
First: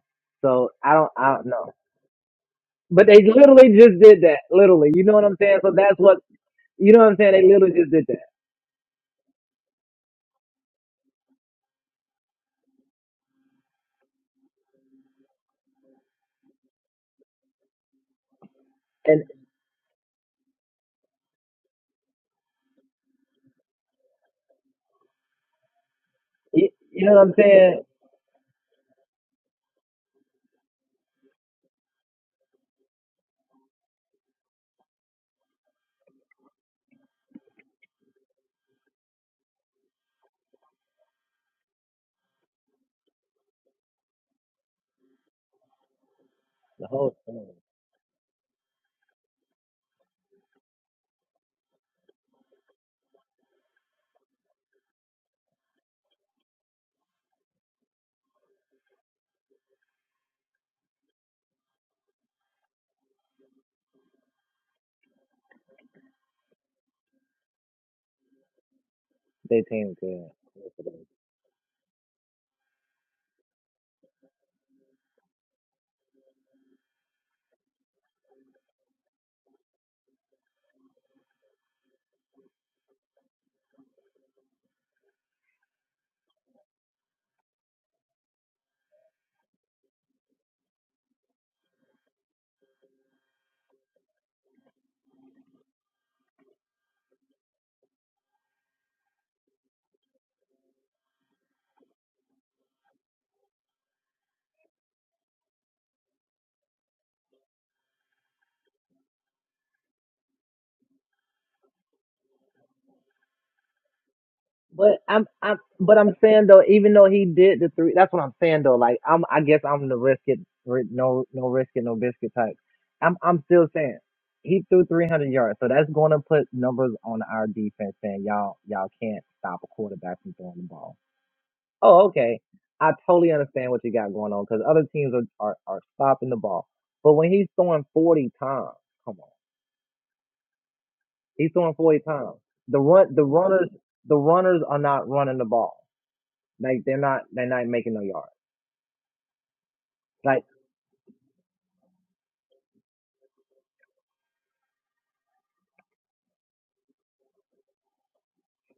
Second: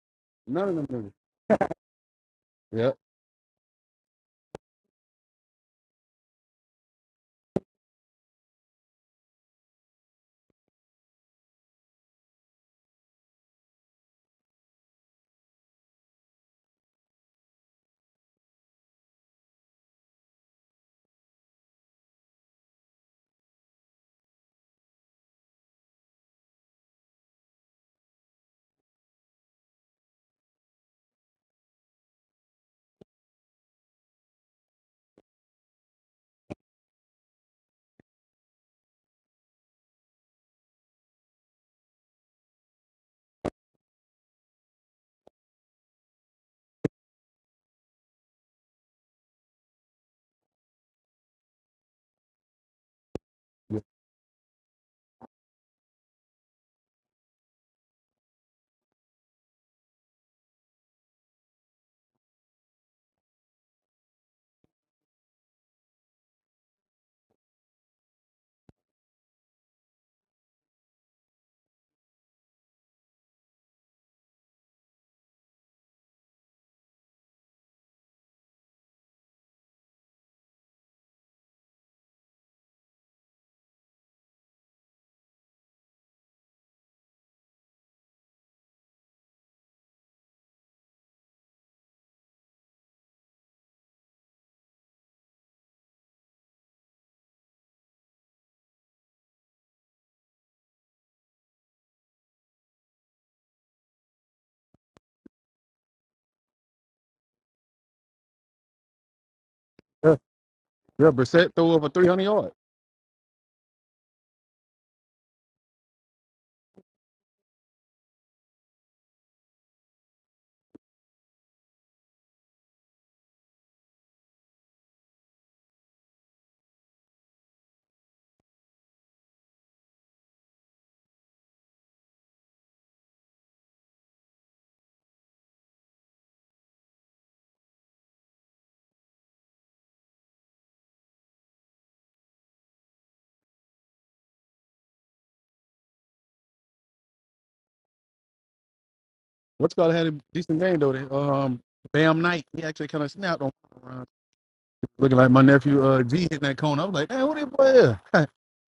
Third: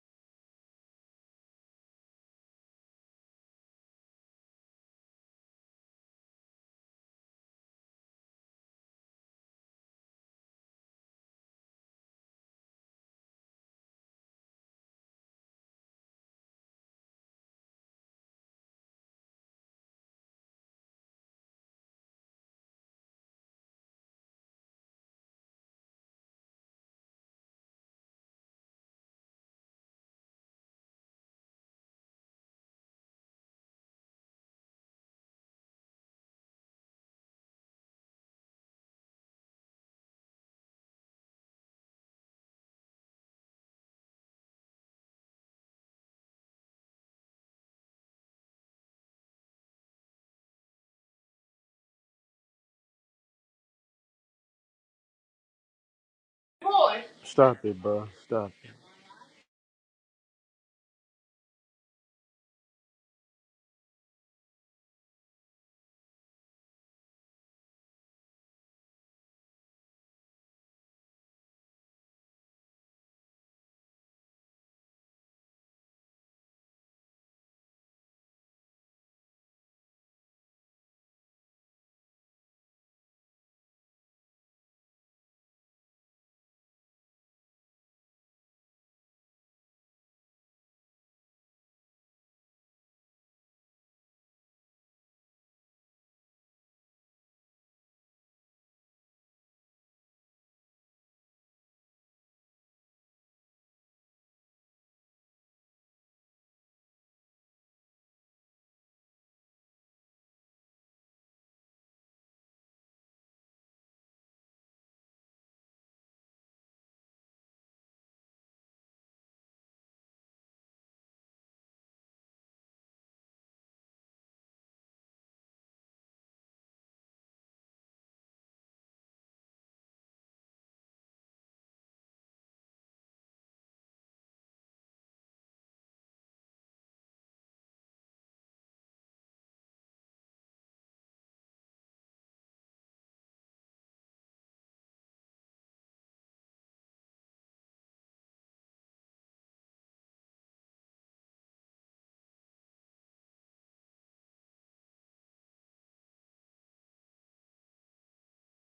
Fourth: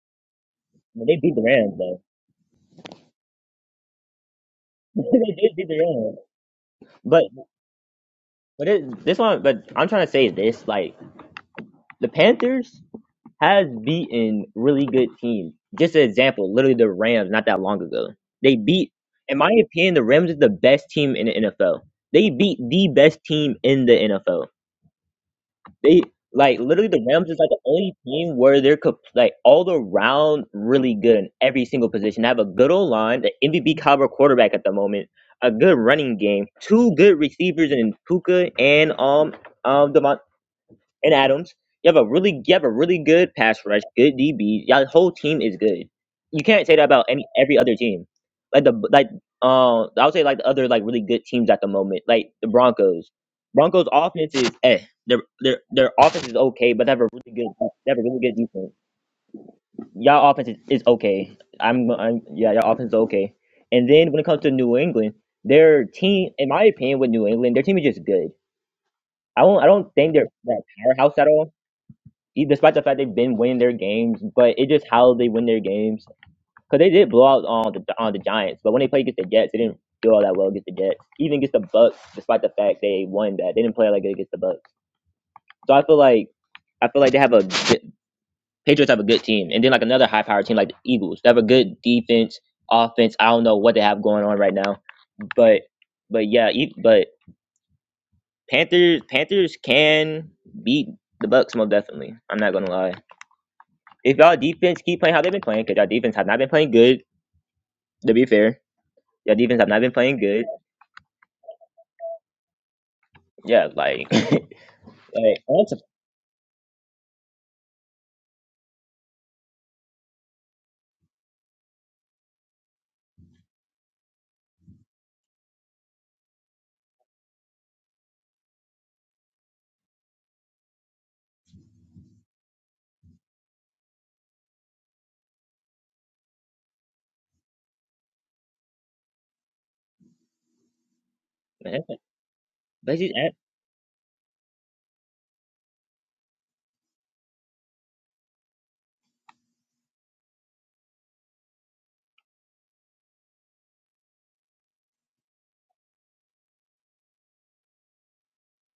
[SPEAKER 1] None
[SPEAKER 4] So
[SPEAKER 1] of them.
[SPEAKER 4] I
[SPEAKER 2] mean,
[SPEAKER 4] don't.
[SPEAKER 1] Niggas.
[SPEAKER 2] they beat
[SPEAKER 4] I
[SPEAKER 2] the
[SPEAKER 4] don't know.
[SPEAKER 2] Rams though.
[SPEAKER 1] Yeah,
[SPEAKER 4] But they literally just did that. Literally, you know what
[SPEAKER 2] they
[SPEAKER 4] I'm
[SPEAKER 2] did
[SPEAKER 4] saying.
[SPEAKER 2] beat
[SPEAKER 4] So
[SPEAKER 2] the
[SPEAKER 4] that's
[SPEAKER 2] Rams.
[SPEAKER 4] what you know what I'm
[SPEAKER 2] but.
[SPEAKER 4] saying. They literally just did
[SPEAKER 2] But it, this one, but I'm trying to say this: like the Panthers has beaten really good teams. Just an example, literally the Rams not that long ago. They beat,
[SPEAKER 4] that.
[SPEAKER 2] in my opinion, the Rams is the best team in the NFL. They beat the best team in the NFL. They like
[SPEAKER 4] You,
[SPEAKER 2] literally the
[SPEAKER 4] you know what
[SPEAKER 2] Rams
[SPEAKER 4] I'm
[SPEAKER 2] is like the
[SPEAKER 4] saying?
[SPEAKER 2] only team where they're co- like all around really good in every single position. They have a good old line, the MVP caliber quarterback at the moment, a good running game, two good receivers in Puka and um um Devon- and Adams. You have a really you have a really good pass rush, good DB. Your whole team is good. You can't say that
[SPEAKER 4] The
[SPEAKER 2] about
[SPEAKER 4] whole
[SPEAKER 2] any
[SPEAKER 4] thing.
[SPEAKER 2] every other team. Like the like uh, I would say like the other like really good teams at the moment, like the Broncos. Broncos offense is eh. Their their their offense is okay, but they have a really good
[SPEAKER 3] Stop it,
[SPEAKER 2] they have a
[SPEAKER 3] bro.
[SPEAKER 2] really good
[SPEAKER 3] Stop
[SPEAKER 2] defense. Y'all offense is, is okay. I'm, I'm yeah, your offense is okay. And then when it comes to New England, their team, in my opinion, with New England, their team is just good. I don't
[SPEAKER 4] They
[SPEAKER 2] I don't
[SPEAKER 4] team
[SPEAKER 2] think they're
[SPEAKER 4] good.
[SPEAKER 2] that powerhouse at all e- despite the fact they've been winning their games, but it's just how they win their games. Because they did blow out on the on the Giants, but when they played against the Jets, they didn't do all that well against the Jets. Even against the Bucks, despite the fact they won that, they didn't play like good against the Bucks. So I feel like I feel like they have a good, Patriots have a good team, and then like another high power team like the Eagles, they have a good defense, offense. I don't know what they have going on right now, but but yeah, e- but Panthers Panthers can beat the Bucks most definitely. I'm not gonna lie. If y'all defense keep playing how they've been playing, because y'all defense have not been playing good. To be fair, y'all defense have not been
[SPEAKER 1] yeah.
[SPEAKER 2] playing good.
[SPEAKER 1] yeah, Brissett threw over 300 yards.
[SPEAKER 2] Yeah, like like
[SPEAKER 4] But I'm, I'm,
[SPEAKER 2] that's a,
[SPEAKER 4] but I'm saying though, even though he did the three, that's what I'm saying though. Like I'm, I guess I'm the risk it, ri- no, no risk it, no biscuit type. I'm, I'm still saying he threw 300 yards, so that's going to put numbers on our defense saying y'all, y'all can't stop a quarterback from throwing the ball. Oh, okay, I totally understand what you got going on because other teams are, are, are stopping the ball, but when he's throwing 40 times, come on. He's throwing
[SPEAKER 2] that's
[SPEAKER 4] for
[SPEAKER 2] a-
[SPEAKER 4] eight times. The
[SPEAKER 2] but
[SPEAKER 4] run, the runners, the runners are not running the ball. Like they're not, they're not making no yards.
[SPEAKER 1] What's got had a
[SPEAKER 4] Like
[SPEAKER 1] decent game though? They, Um, Bam Knight he actually kind of snapped on. Looking like my nephew uh, G hitting that cone. I was like, man, who that boy is?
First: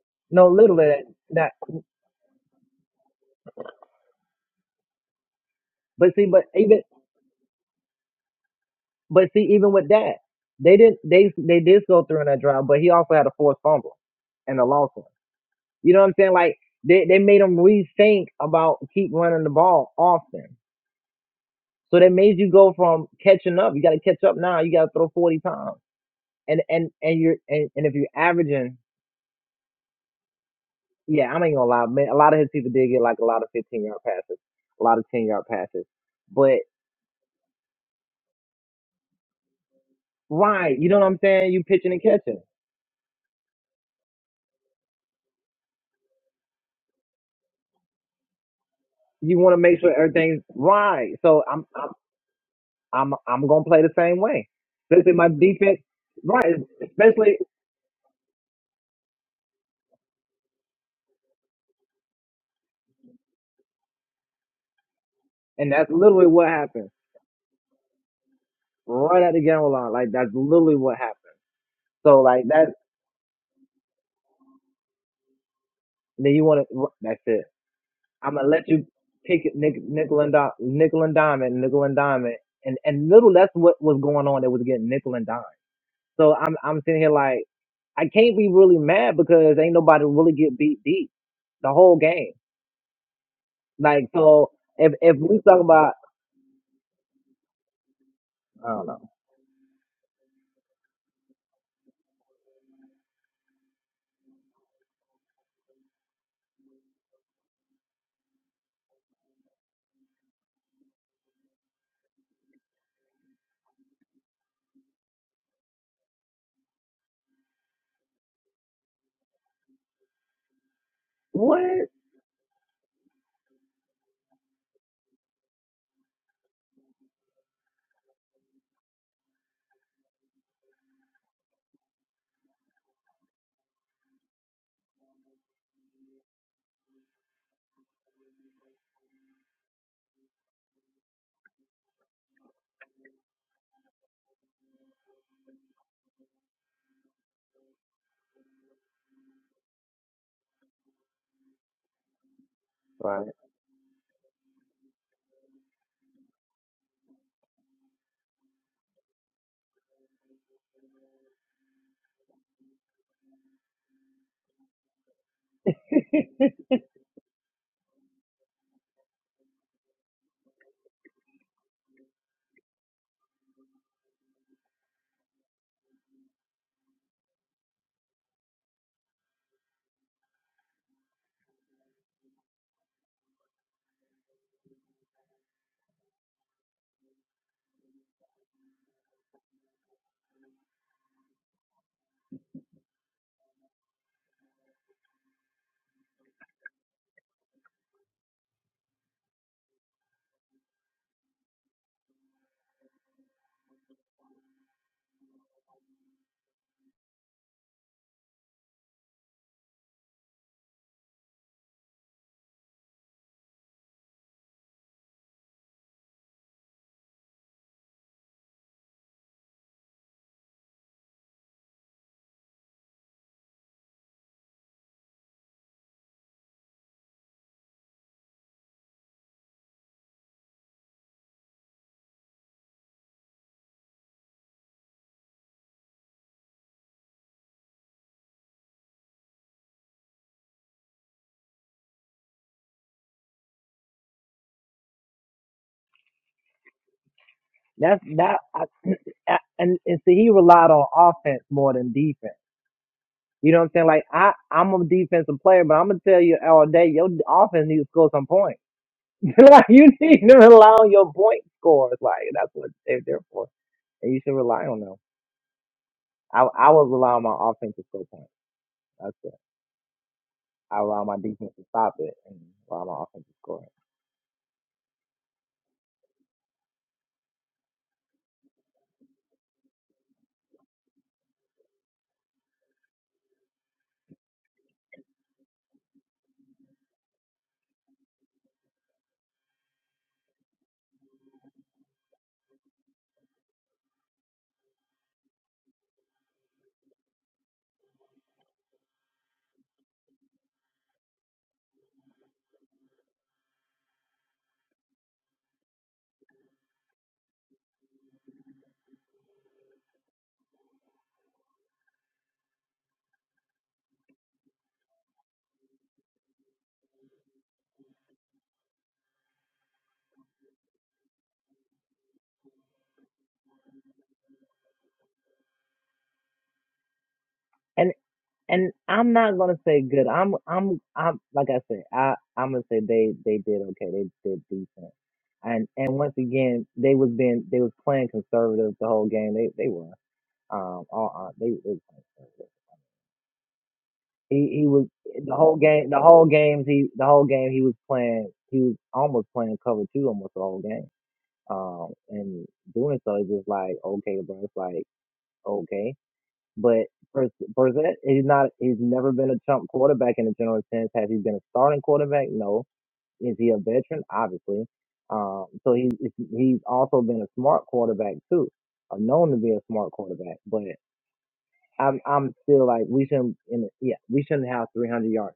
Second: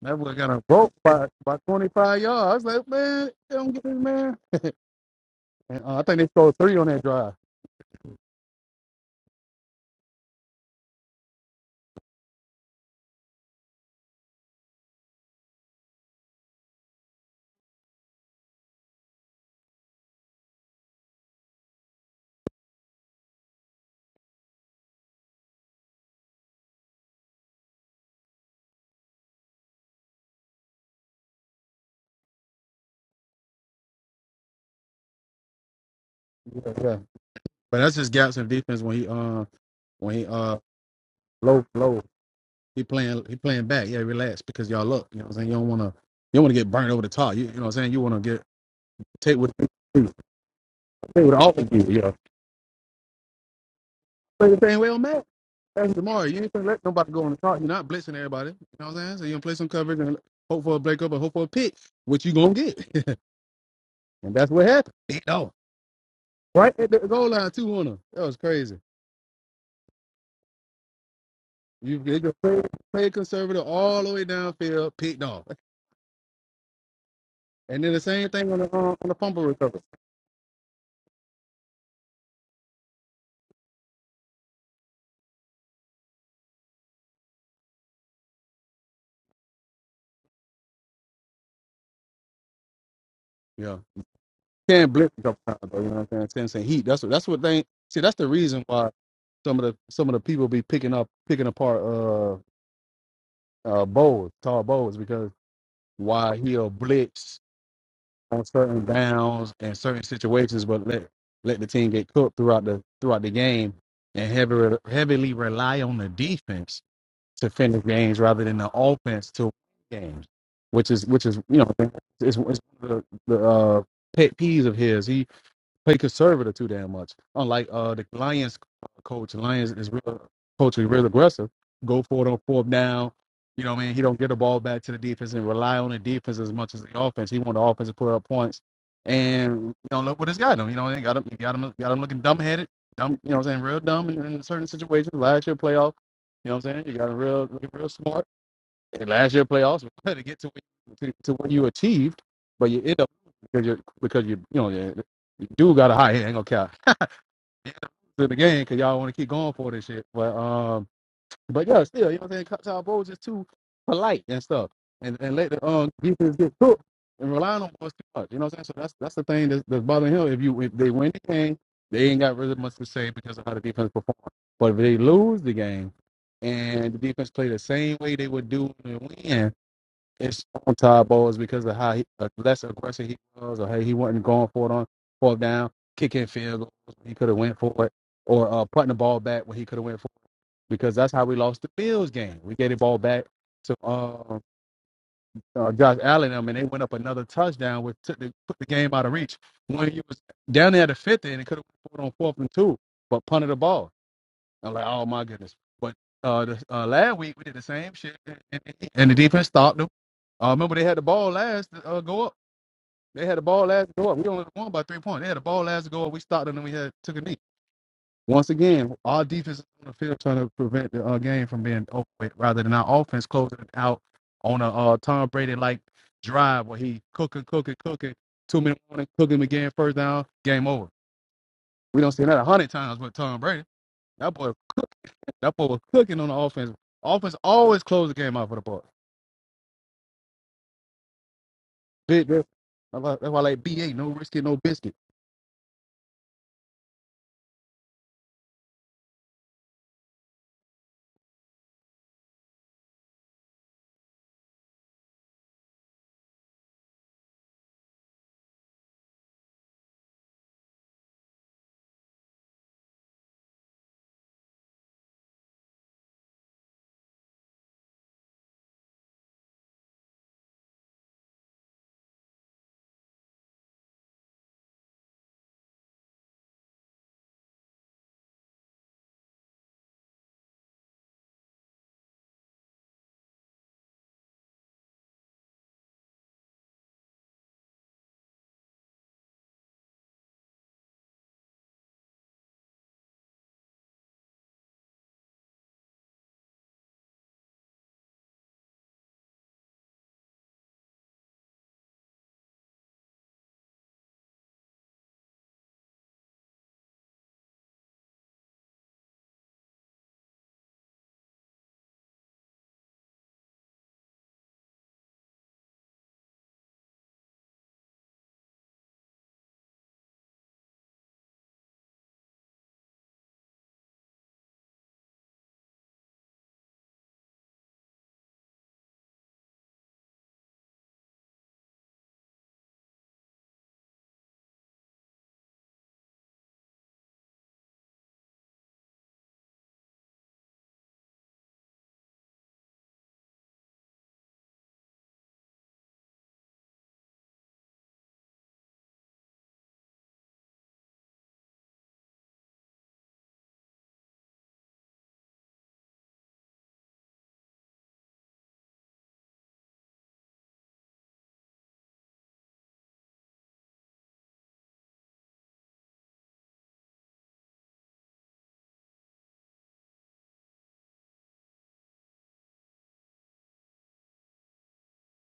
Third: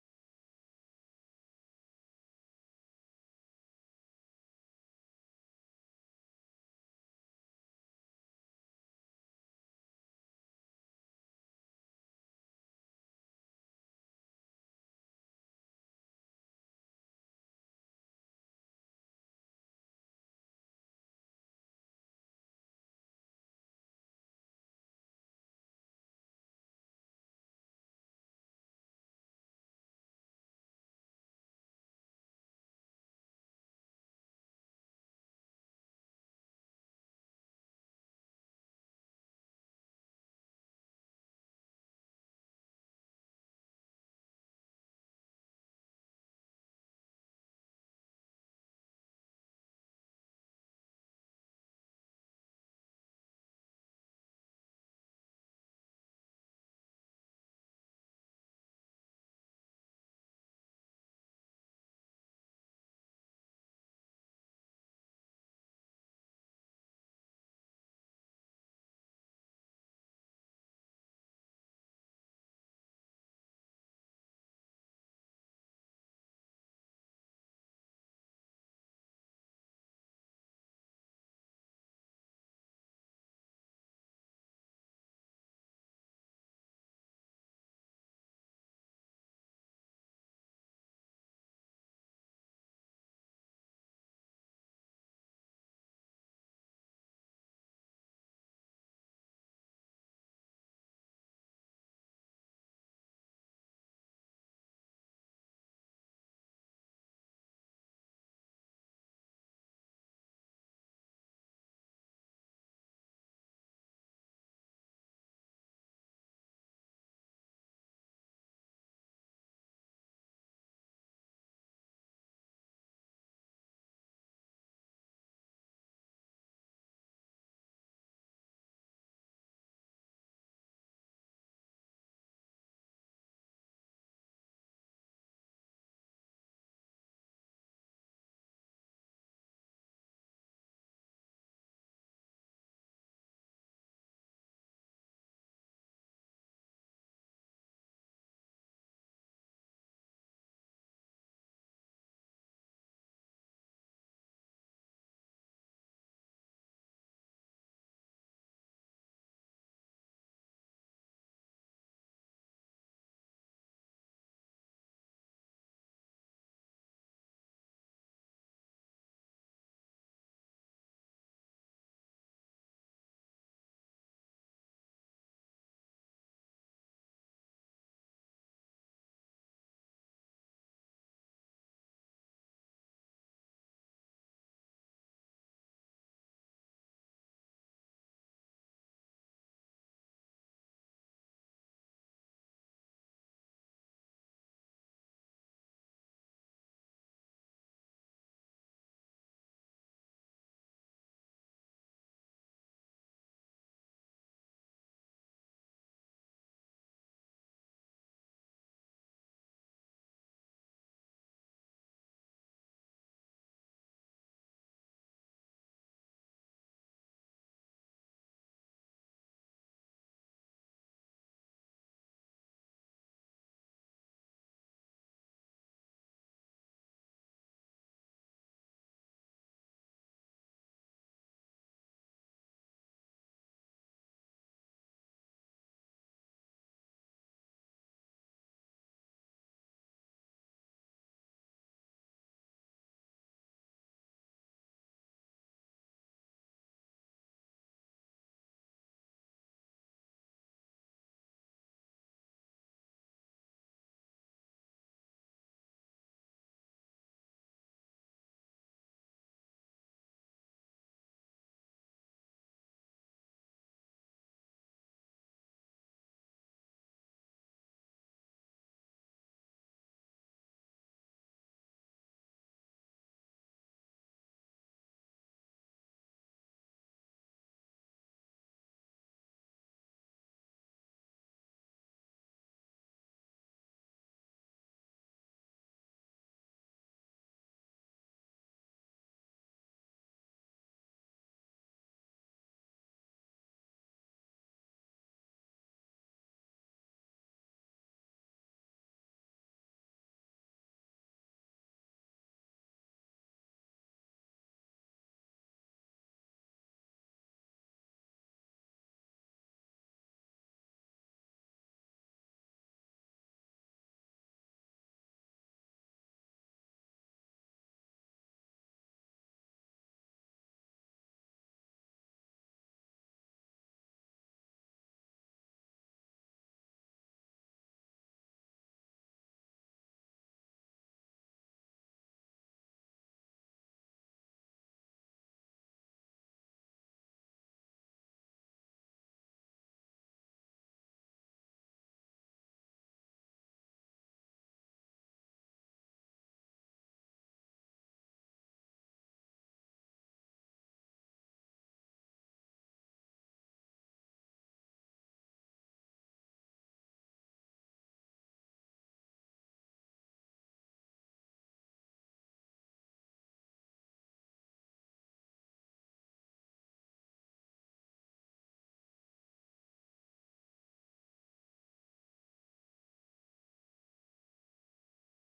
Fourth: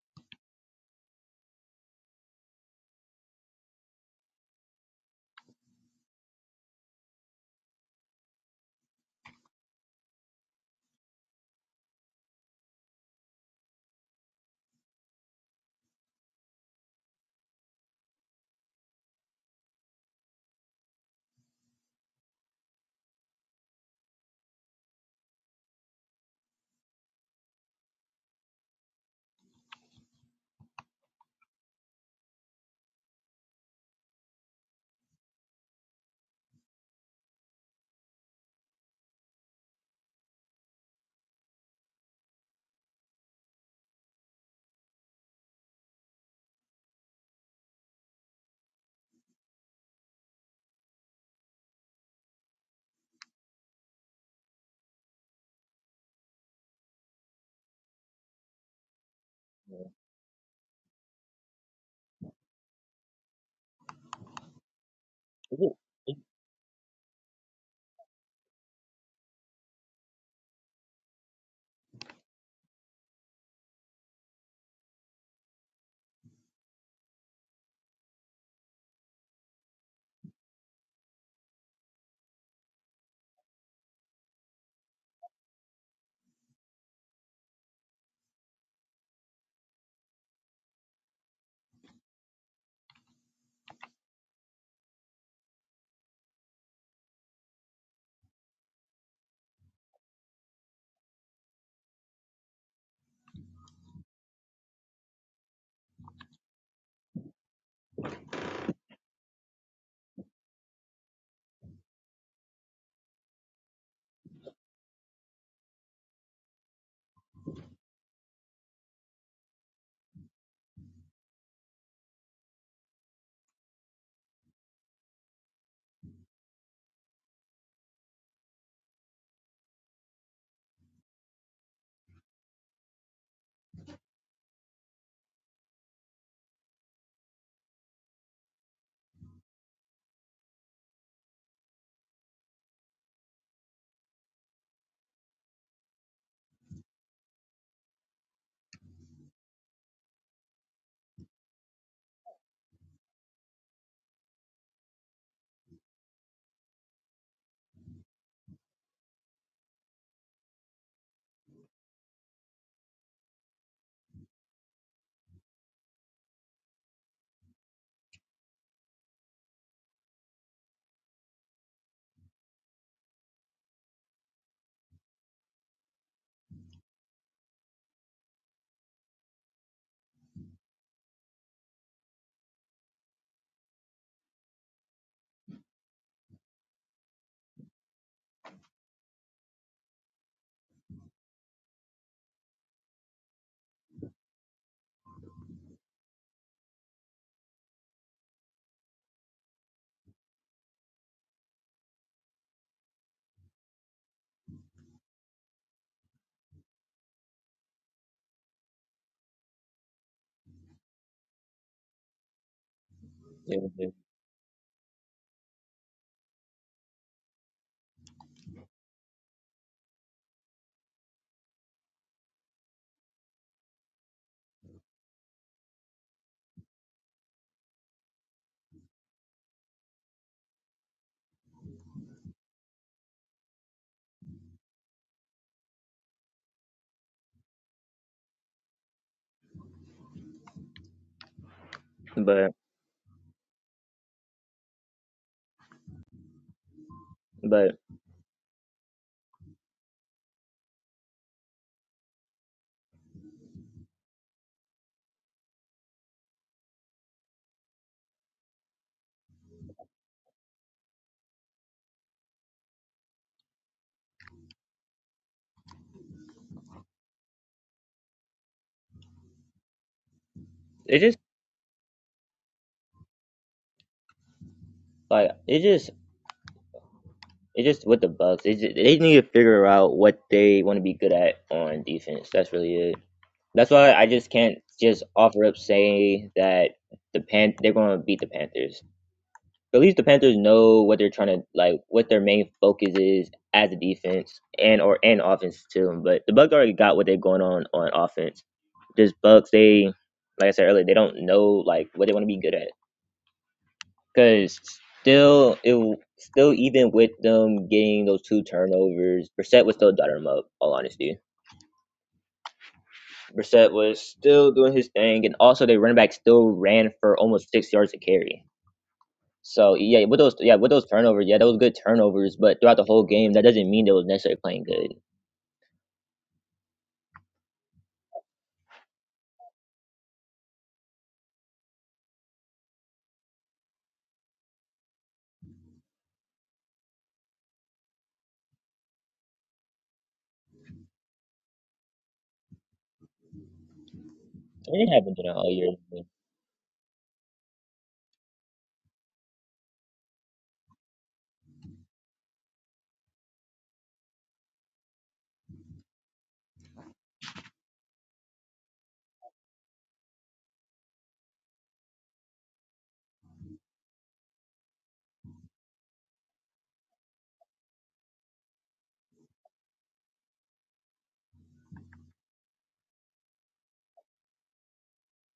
[SPEAKER 1] That boy
[SPEAKER 4] no,
[SPEAKER 1] got a
[SPEAKER 4] literally
[SPEAKER 1] broke
[SPEAKER 4] that.
[SPEAKER 1] by,
[SPEAKER 4] that-
[SPEAKER 1] by 25 yards. I was like, man, they don't get this man. And uh, I
[SPEAKER 4] But
[SPEAKER 1] think
[SPEAKER 4] see,
[SPEAKER 1] they
[SPEAKER 4] but
[SPEAKER 1] scored three
[SPEAKER 4] even,
[SPEAKER 1] on that drive.
[SPEAKER 4] but see, even with that, they didn't, they they did go through in that drive, but he also had a forced fumble and a lost one. You know what I'm saying? Like they they made him rethink about keep running the ball often. So that made you go from catching up. You got to catch up now. You got to throw 40 times. And and and you're and, and if you're averaging Yeah, I ain't gonna lie. Man, a lot of his people did get like a lot of 15 yard passes, a lot of 10 yard passes. But
[SPEAKER 1] Yeah, yeah. But that's just gaps in defense when he uh when he uh
[SPEAKER 4] right, you know what I'm saying? You
[SPEAKER 1] low
[SPEAKER 4] pitching
[SPEAKER 1] low.
[SPEAKER 4] and catching.
[SPEAKER 1] He playing he playing back. Yeah, relax because y'all look. You know what I'm saying? You don't wanna you don't wanna get burned over the top. You, you know what I'm saying? You wanna get take
[SPEAKER 4] You
[SPEAKER 1] what
[SPEAKER 4] want to make sure
[SPEAKER 1] you
[SPEAKER 4] everything's right.
[SPEAKER 1] take what the
[SPEAKER 4] So I'm
[SPEAKER 1] offense give
[SPEAKER 4] I'm
[SPEAKER 1] you. Yeah.
[SPEAKER 4] I'm I'm gonna play the same way.
[SPEAKER 1] Play the same way on
[SPEAKER 4] Especially
[SPEAKER 1] Madden.
[SPEAKER 4] my defense,
[SPEAKER 1] That's tomorrow. You
[SPEAKER 4] right?
[SPEAKER 1] ain't gonna let nobody go on the
[SPEAKER 4] Especially,
[SPEAKER 1] clock. You're not blitzing everybody. You know what I'm saying? So you're gonna play some coverage and hope for a break up and hope for a pick, which you gonna get. and that's what happened. You know,
[SPEAKER 4] and
[SPEAKER 2] you-
[SPEAKER 4] that's literally what
[SPEAKER 1] right
[SPEAKER 4] happened
[SPEAKER 1] at the goal line too on them. That was crazy.
[SPEAKER 4] right at the game line. Like that's literally what happened.
[SPEAKER 1] You they
[SPEAKER 4] So
[SPEAKER 1] just
[SPEAKER 4] like
[SPEAKER 1] play,
[SPEAKER 4] that.
[SPEAKER 1] play conservative all the way downfield, picked off.
[SPEAKER 4] Then you want to. That's it.
[SPEAKER 1] And then the same
[SPEAKER 4] I'm gonna
[SPEAKER 1] thing on
[SPEAKER 4] let
[SPEAKER 1] the
[SPEAKER 4] you
[SPEAKER 1] um, on the
[SPEAKER 4] pick
[SPEAKER 1] fumble
[SPEAKER 4] it nick,
[SPEAKER 1] recovery.
[SPEAKER 4] nickel and dime, nickel and diamond, nickel and diamond, and and little that's what was going on. That was getting nickel and dime. So I'm I'm sitting here like I can't be really mad because ain't nobody really get beat deep the whole game.
[SPEAKER 1] Yeah.
[SPEAKER 4] Like so,
[SPEAKER 1] Can't
[SPEAKER 4] if
[SPEAKER 1] blitz
[SPEAKER 4] if
[SPEAKER 1] a couple
[SPEAKER 4] we talk
[SPEAKER 1] times though, you
[SPEAKER 4] about
[SPEAKER 1] know what I'm saying? Ten cent heat. That's what that's what they see, that's the reason
[SPEAKER 4] I don't
[SPEAKER 1] why
[SPEAKER 4] know
[SPEAKER 1] some of the some of the people be picking up picking apart uh uh bowls, tall bowls because why he'll blitz on certain downs and certain situations, but let let the team get cooked throughout the throughout the game and heavily heavily rely on the defense to finish games rather than the offense to win games, which is which is you know
[SPEAKER 4] what
[SPEAKER 1] it's, it's one of the, the uh, pet peeves of his. He play conservative too damn much. Unlike uh the Lions coach, Lions is real coach is real aggressive. Go for it on fourth down. You know what I mean? He don't get the ball back to the defense and rely on the defense as much as the offense. He want the offense to put up points. And you know, look what it's got him. You know, they got him got him got him looking dumb headed, dumb you know what I'm saying, real dumb in, in certain situations. Last year playoff, you know what I'm saying? You got him real real smart and last year playoffs to get to when, to, to when you achieved, but you end up
[SPEAKER 4] Right.
[SPEAKER 1] because you because you you know you, you do got a high hand. Ain't gonna count to the game because y'all want to keep going for this shit. But um, but yeah, still you know what I'm saying. Kyle Bowles is too polite and stuff, and and let the um defense get cooked and relying on boys too much. You know what I'm saying. So that's that's the thing that's, that's bothering him. If you if they win the game, they ain't got really much to say because of how the defense performed. But if they lose the game and the defense play the same way they would do in the win in on Todd Bowles because of how he, uh, less aggressive he was, or hey, he wasn't going for it on fourth down, kicking field goals when he could have went for it, or uh, putting the ball back when he could have went for it, because that's how we lost the Bills game. We gave the ball back to uh, uh, Josh Allen, I mean, they went up another touchdown, which took the, put the game out of reach when he was down there at the fifth, and it could have went for it on fourth and two, but punted the ball. I'm like, oh my goodness. But uh, the, uh last week we did the same shit, and, and the defense stopped them. Uh, remember they had the ball last to uh, go up. They had the ball last to go up. We only won by three points. They had the ball last to go up. We stopped them, and we had took a knee. Once again, our defense is on the field trying to prevent the uh, game from being over with, rather than our offense closing it out on a uh, Tom Brady like drive where he cooking, cooking, cooking. Two minute warning, cook again, first down, game over. We don't see that a hundred times with Tom Brady. That boy that boy was cooking on the offense. Offense always closed the game out for the Bucks. Big difference.
[SPEAKER 2] but
[SPEAKER 1] That's why that's why I like BA, no risk no biscuit.
[SPEAKER 2] but
[SPEAKER 4] that's that I, I- and and see he relied on offense more than defense. You know what I'm saying? Like I I'm a defensive player, but I'm gonna tell you all day your offense needs to score some points. like you need to rely on your point scores. Like that's what they're there for, and you should rely on them. I I would rely on my offense to score points. That's it. I
[SPEAKER 2] it
[SPEAKER 4] rely on my
[SPEAKER 2] just
[SPEAKER 4] defense to stop it, and rely on my offense to score.
[SPEAKER 2] like it just it just with the Bucks. It just, they need to figure out what they want to be good at on defense. That's really it. That's why I just can't just offer up say that the pan they're gonna beat the Panthers. at least the Panthers know what they're trying to like, what their main focus is as a defense and or and offense too. But the Bucks already got what they're going on on offense. Just Bucks, they like I said earlier, they don't know like what they want to be good at. Cause still, it still even with them getting those two turnovers, Brissett was still dotting them up. All honesty, Brissett was still doing his thing, and also their running back still ran for almost six yards a carry So yeah, with those yeah with those turnovers, yeah, those good turnovers. But throughout the whole game, that doesn't mean they was necessarily playing good.
[SPEAKER 4] And and I'm not gonna say good. I'm I'm I'm like I said. I I'm gonna say they they did okay. They did decent. And and once again, they was being they was playing conservative the whole game. They they were um all uh, they, they were playing conservative. He he
[SPEAKER 2] I
[SPEAKER 4] was
[SPEAKER 2] mean, it happened to
[SPEAKER 4] the
[SPEAKER 2] all
[SPEAKER 4] whole
[SPEAKER 2] year.
[SPEAKER 4] game. The whole games he the whole game he was playing. He was almost playing cover two almost the whole game. Um, and doing so is just like okay, bro. It's like okay, but Burs- Burzett he's not. He's never been a chump quarterback in a general sense. Has he been a starting quarterback? No. Is he a veteran? Obviously. Um, so he's he's also been a smart quarterback too, or known to be a smart quarterback. but. I'm I'm still like we shouldn't in yeah we shouldn't have 300 yards.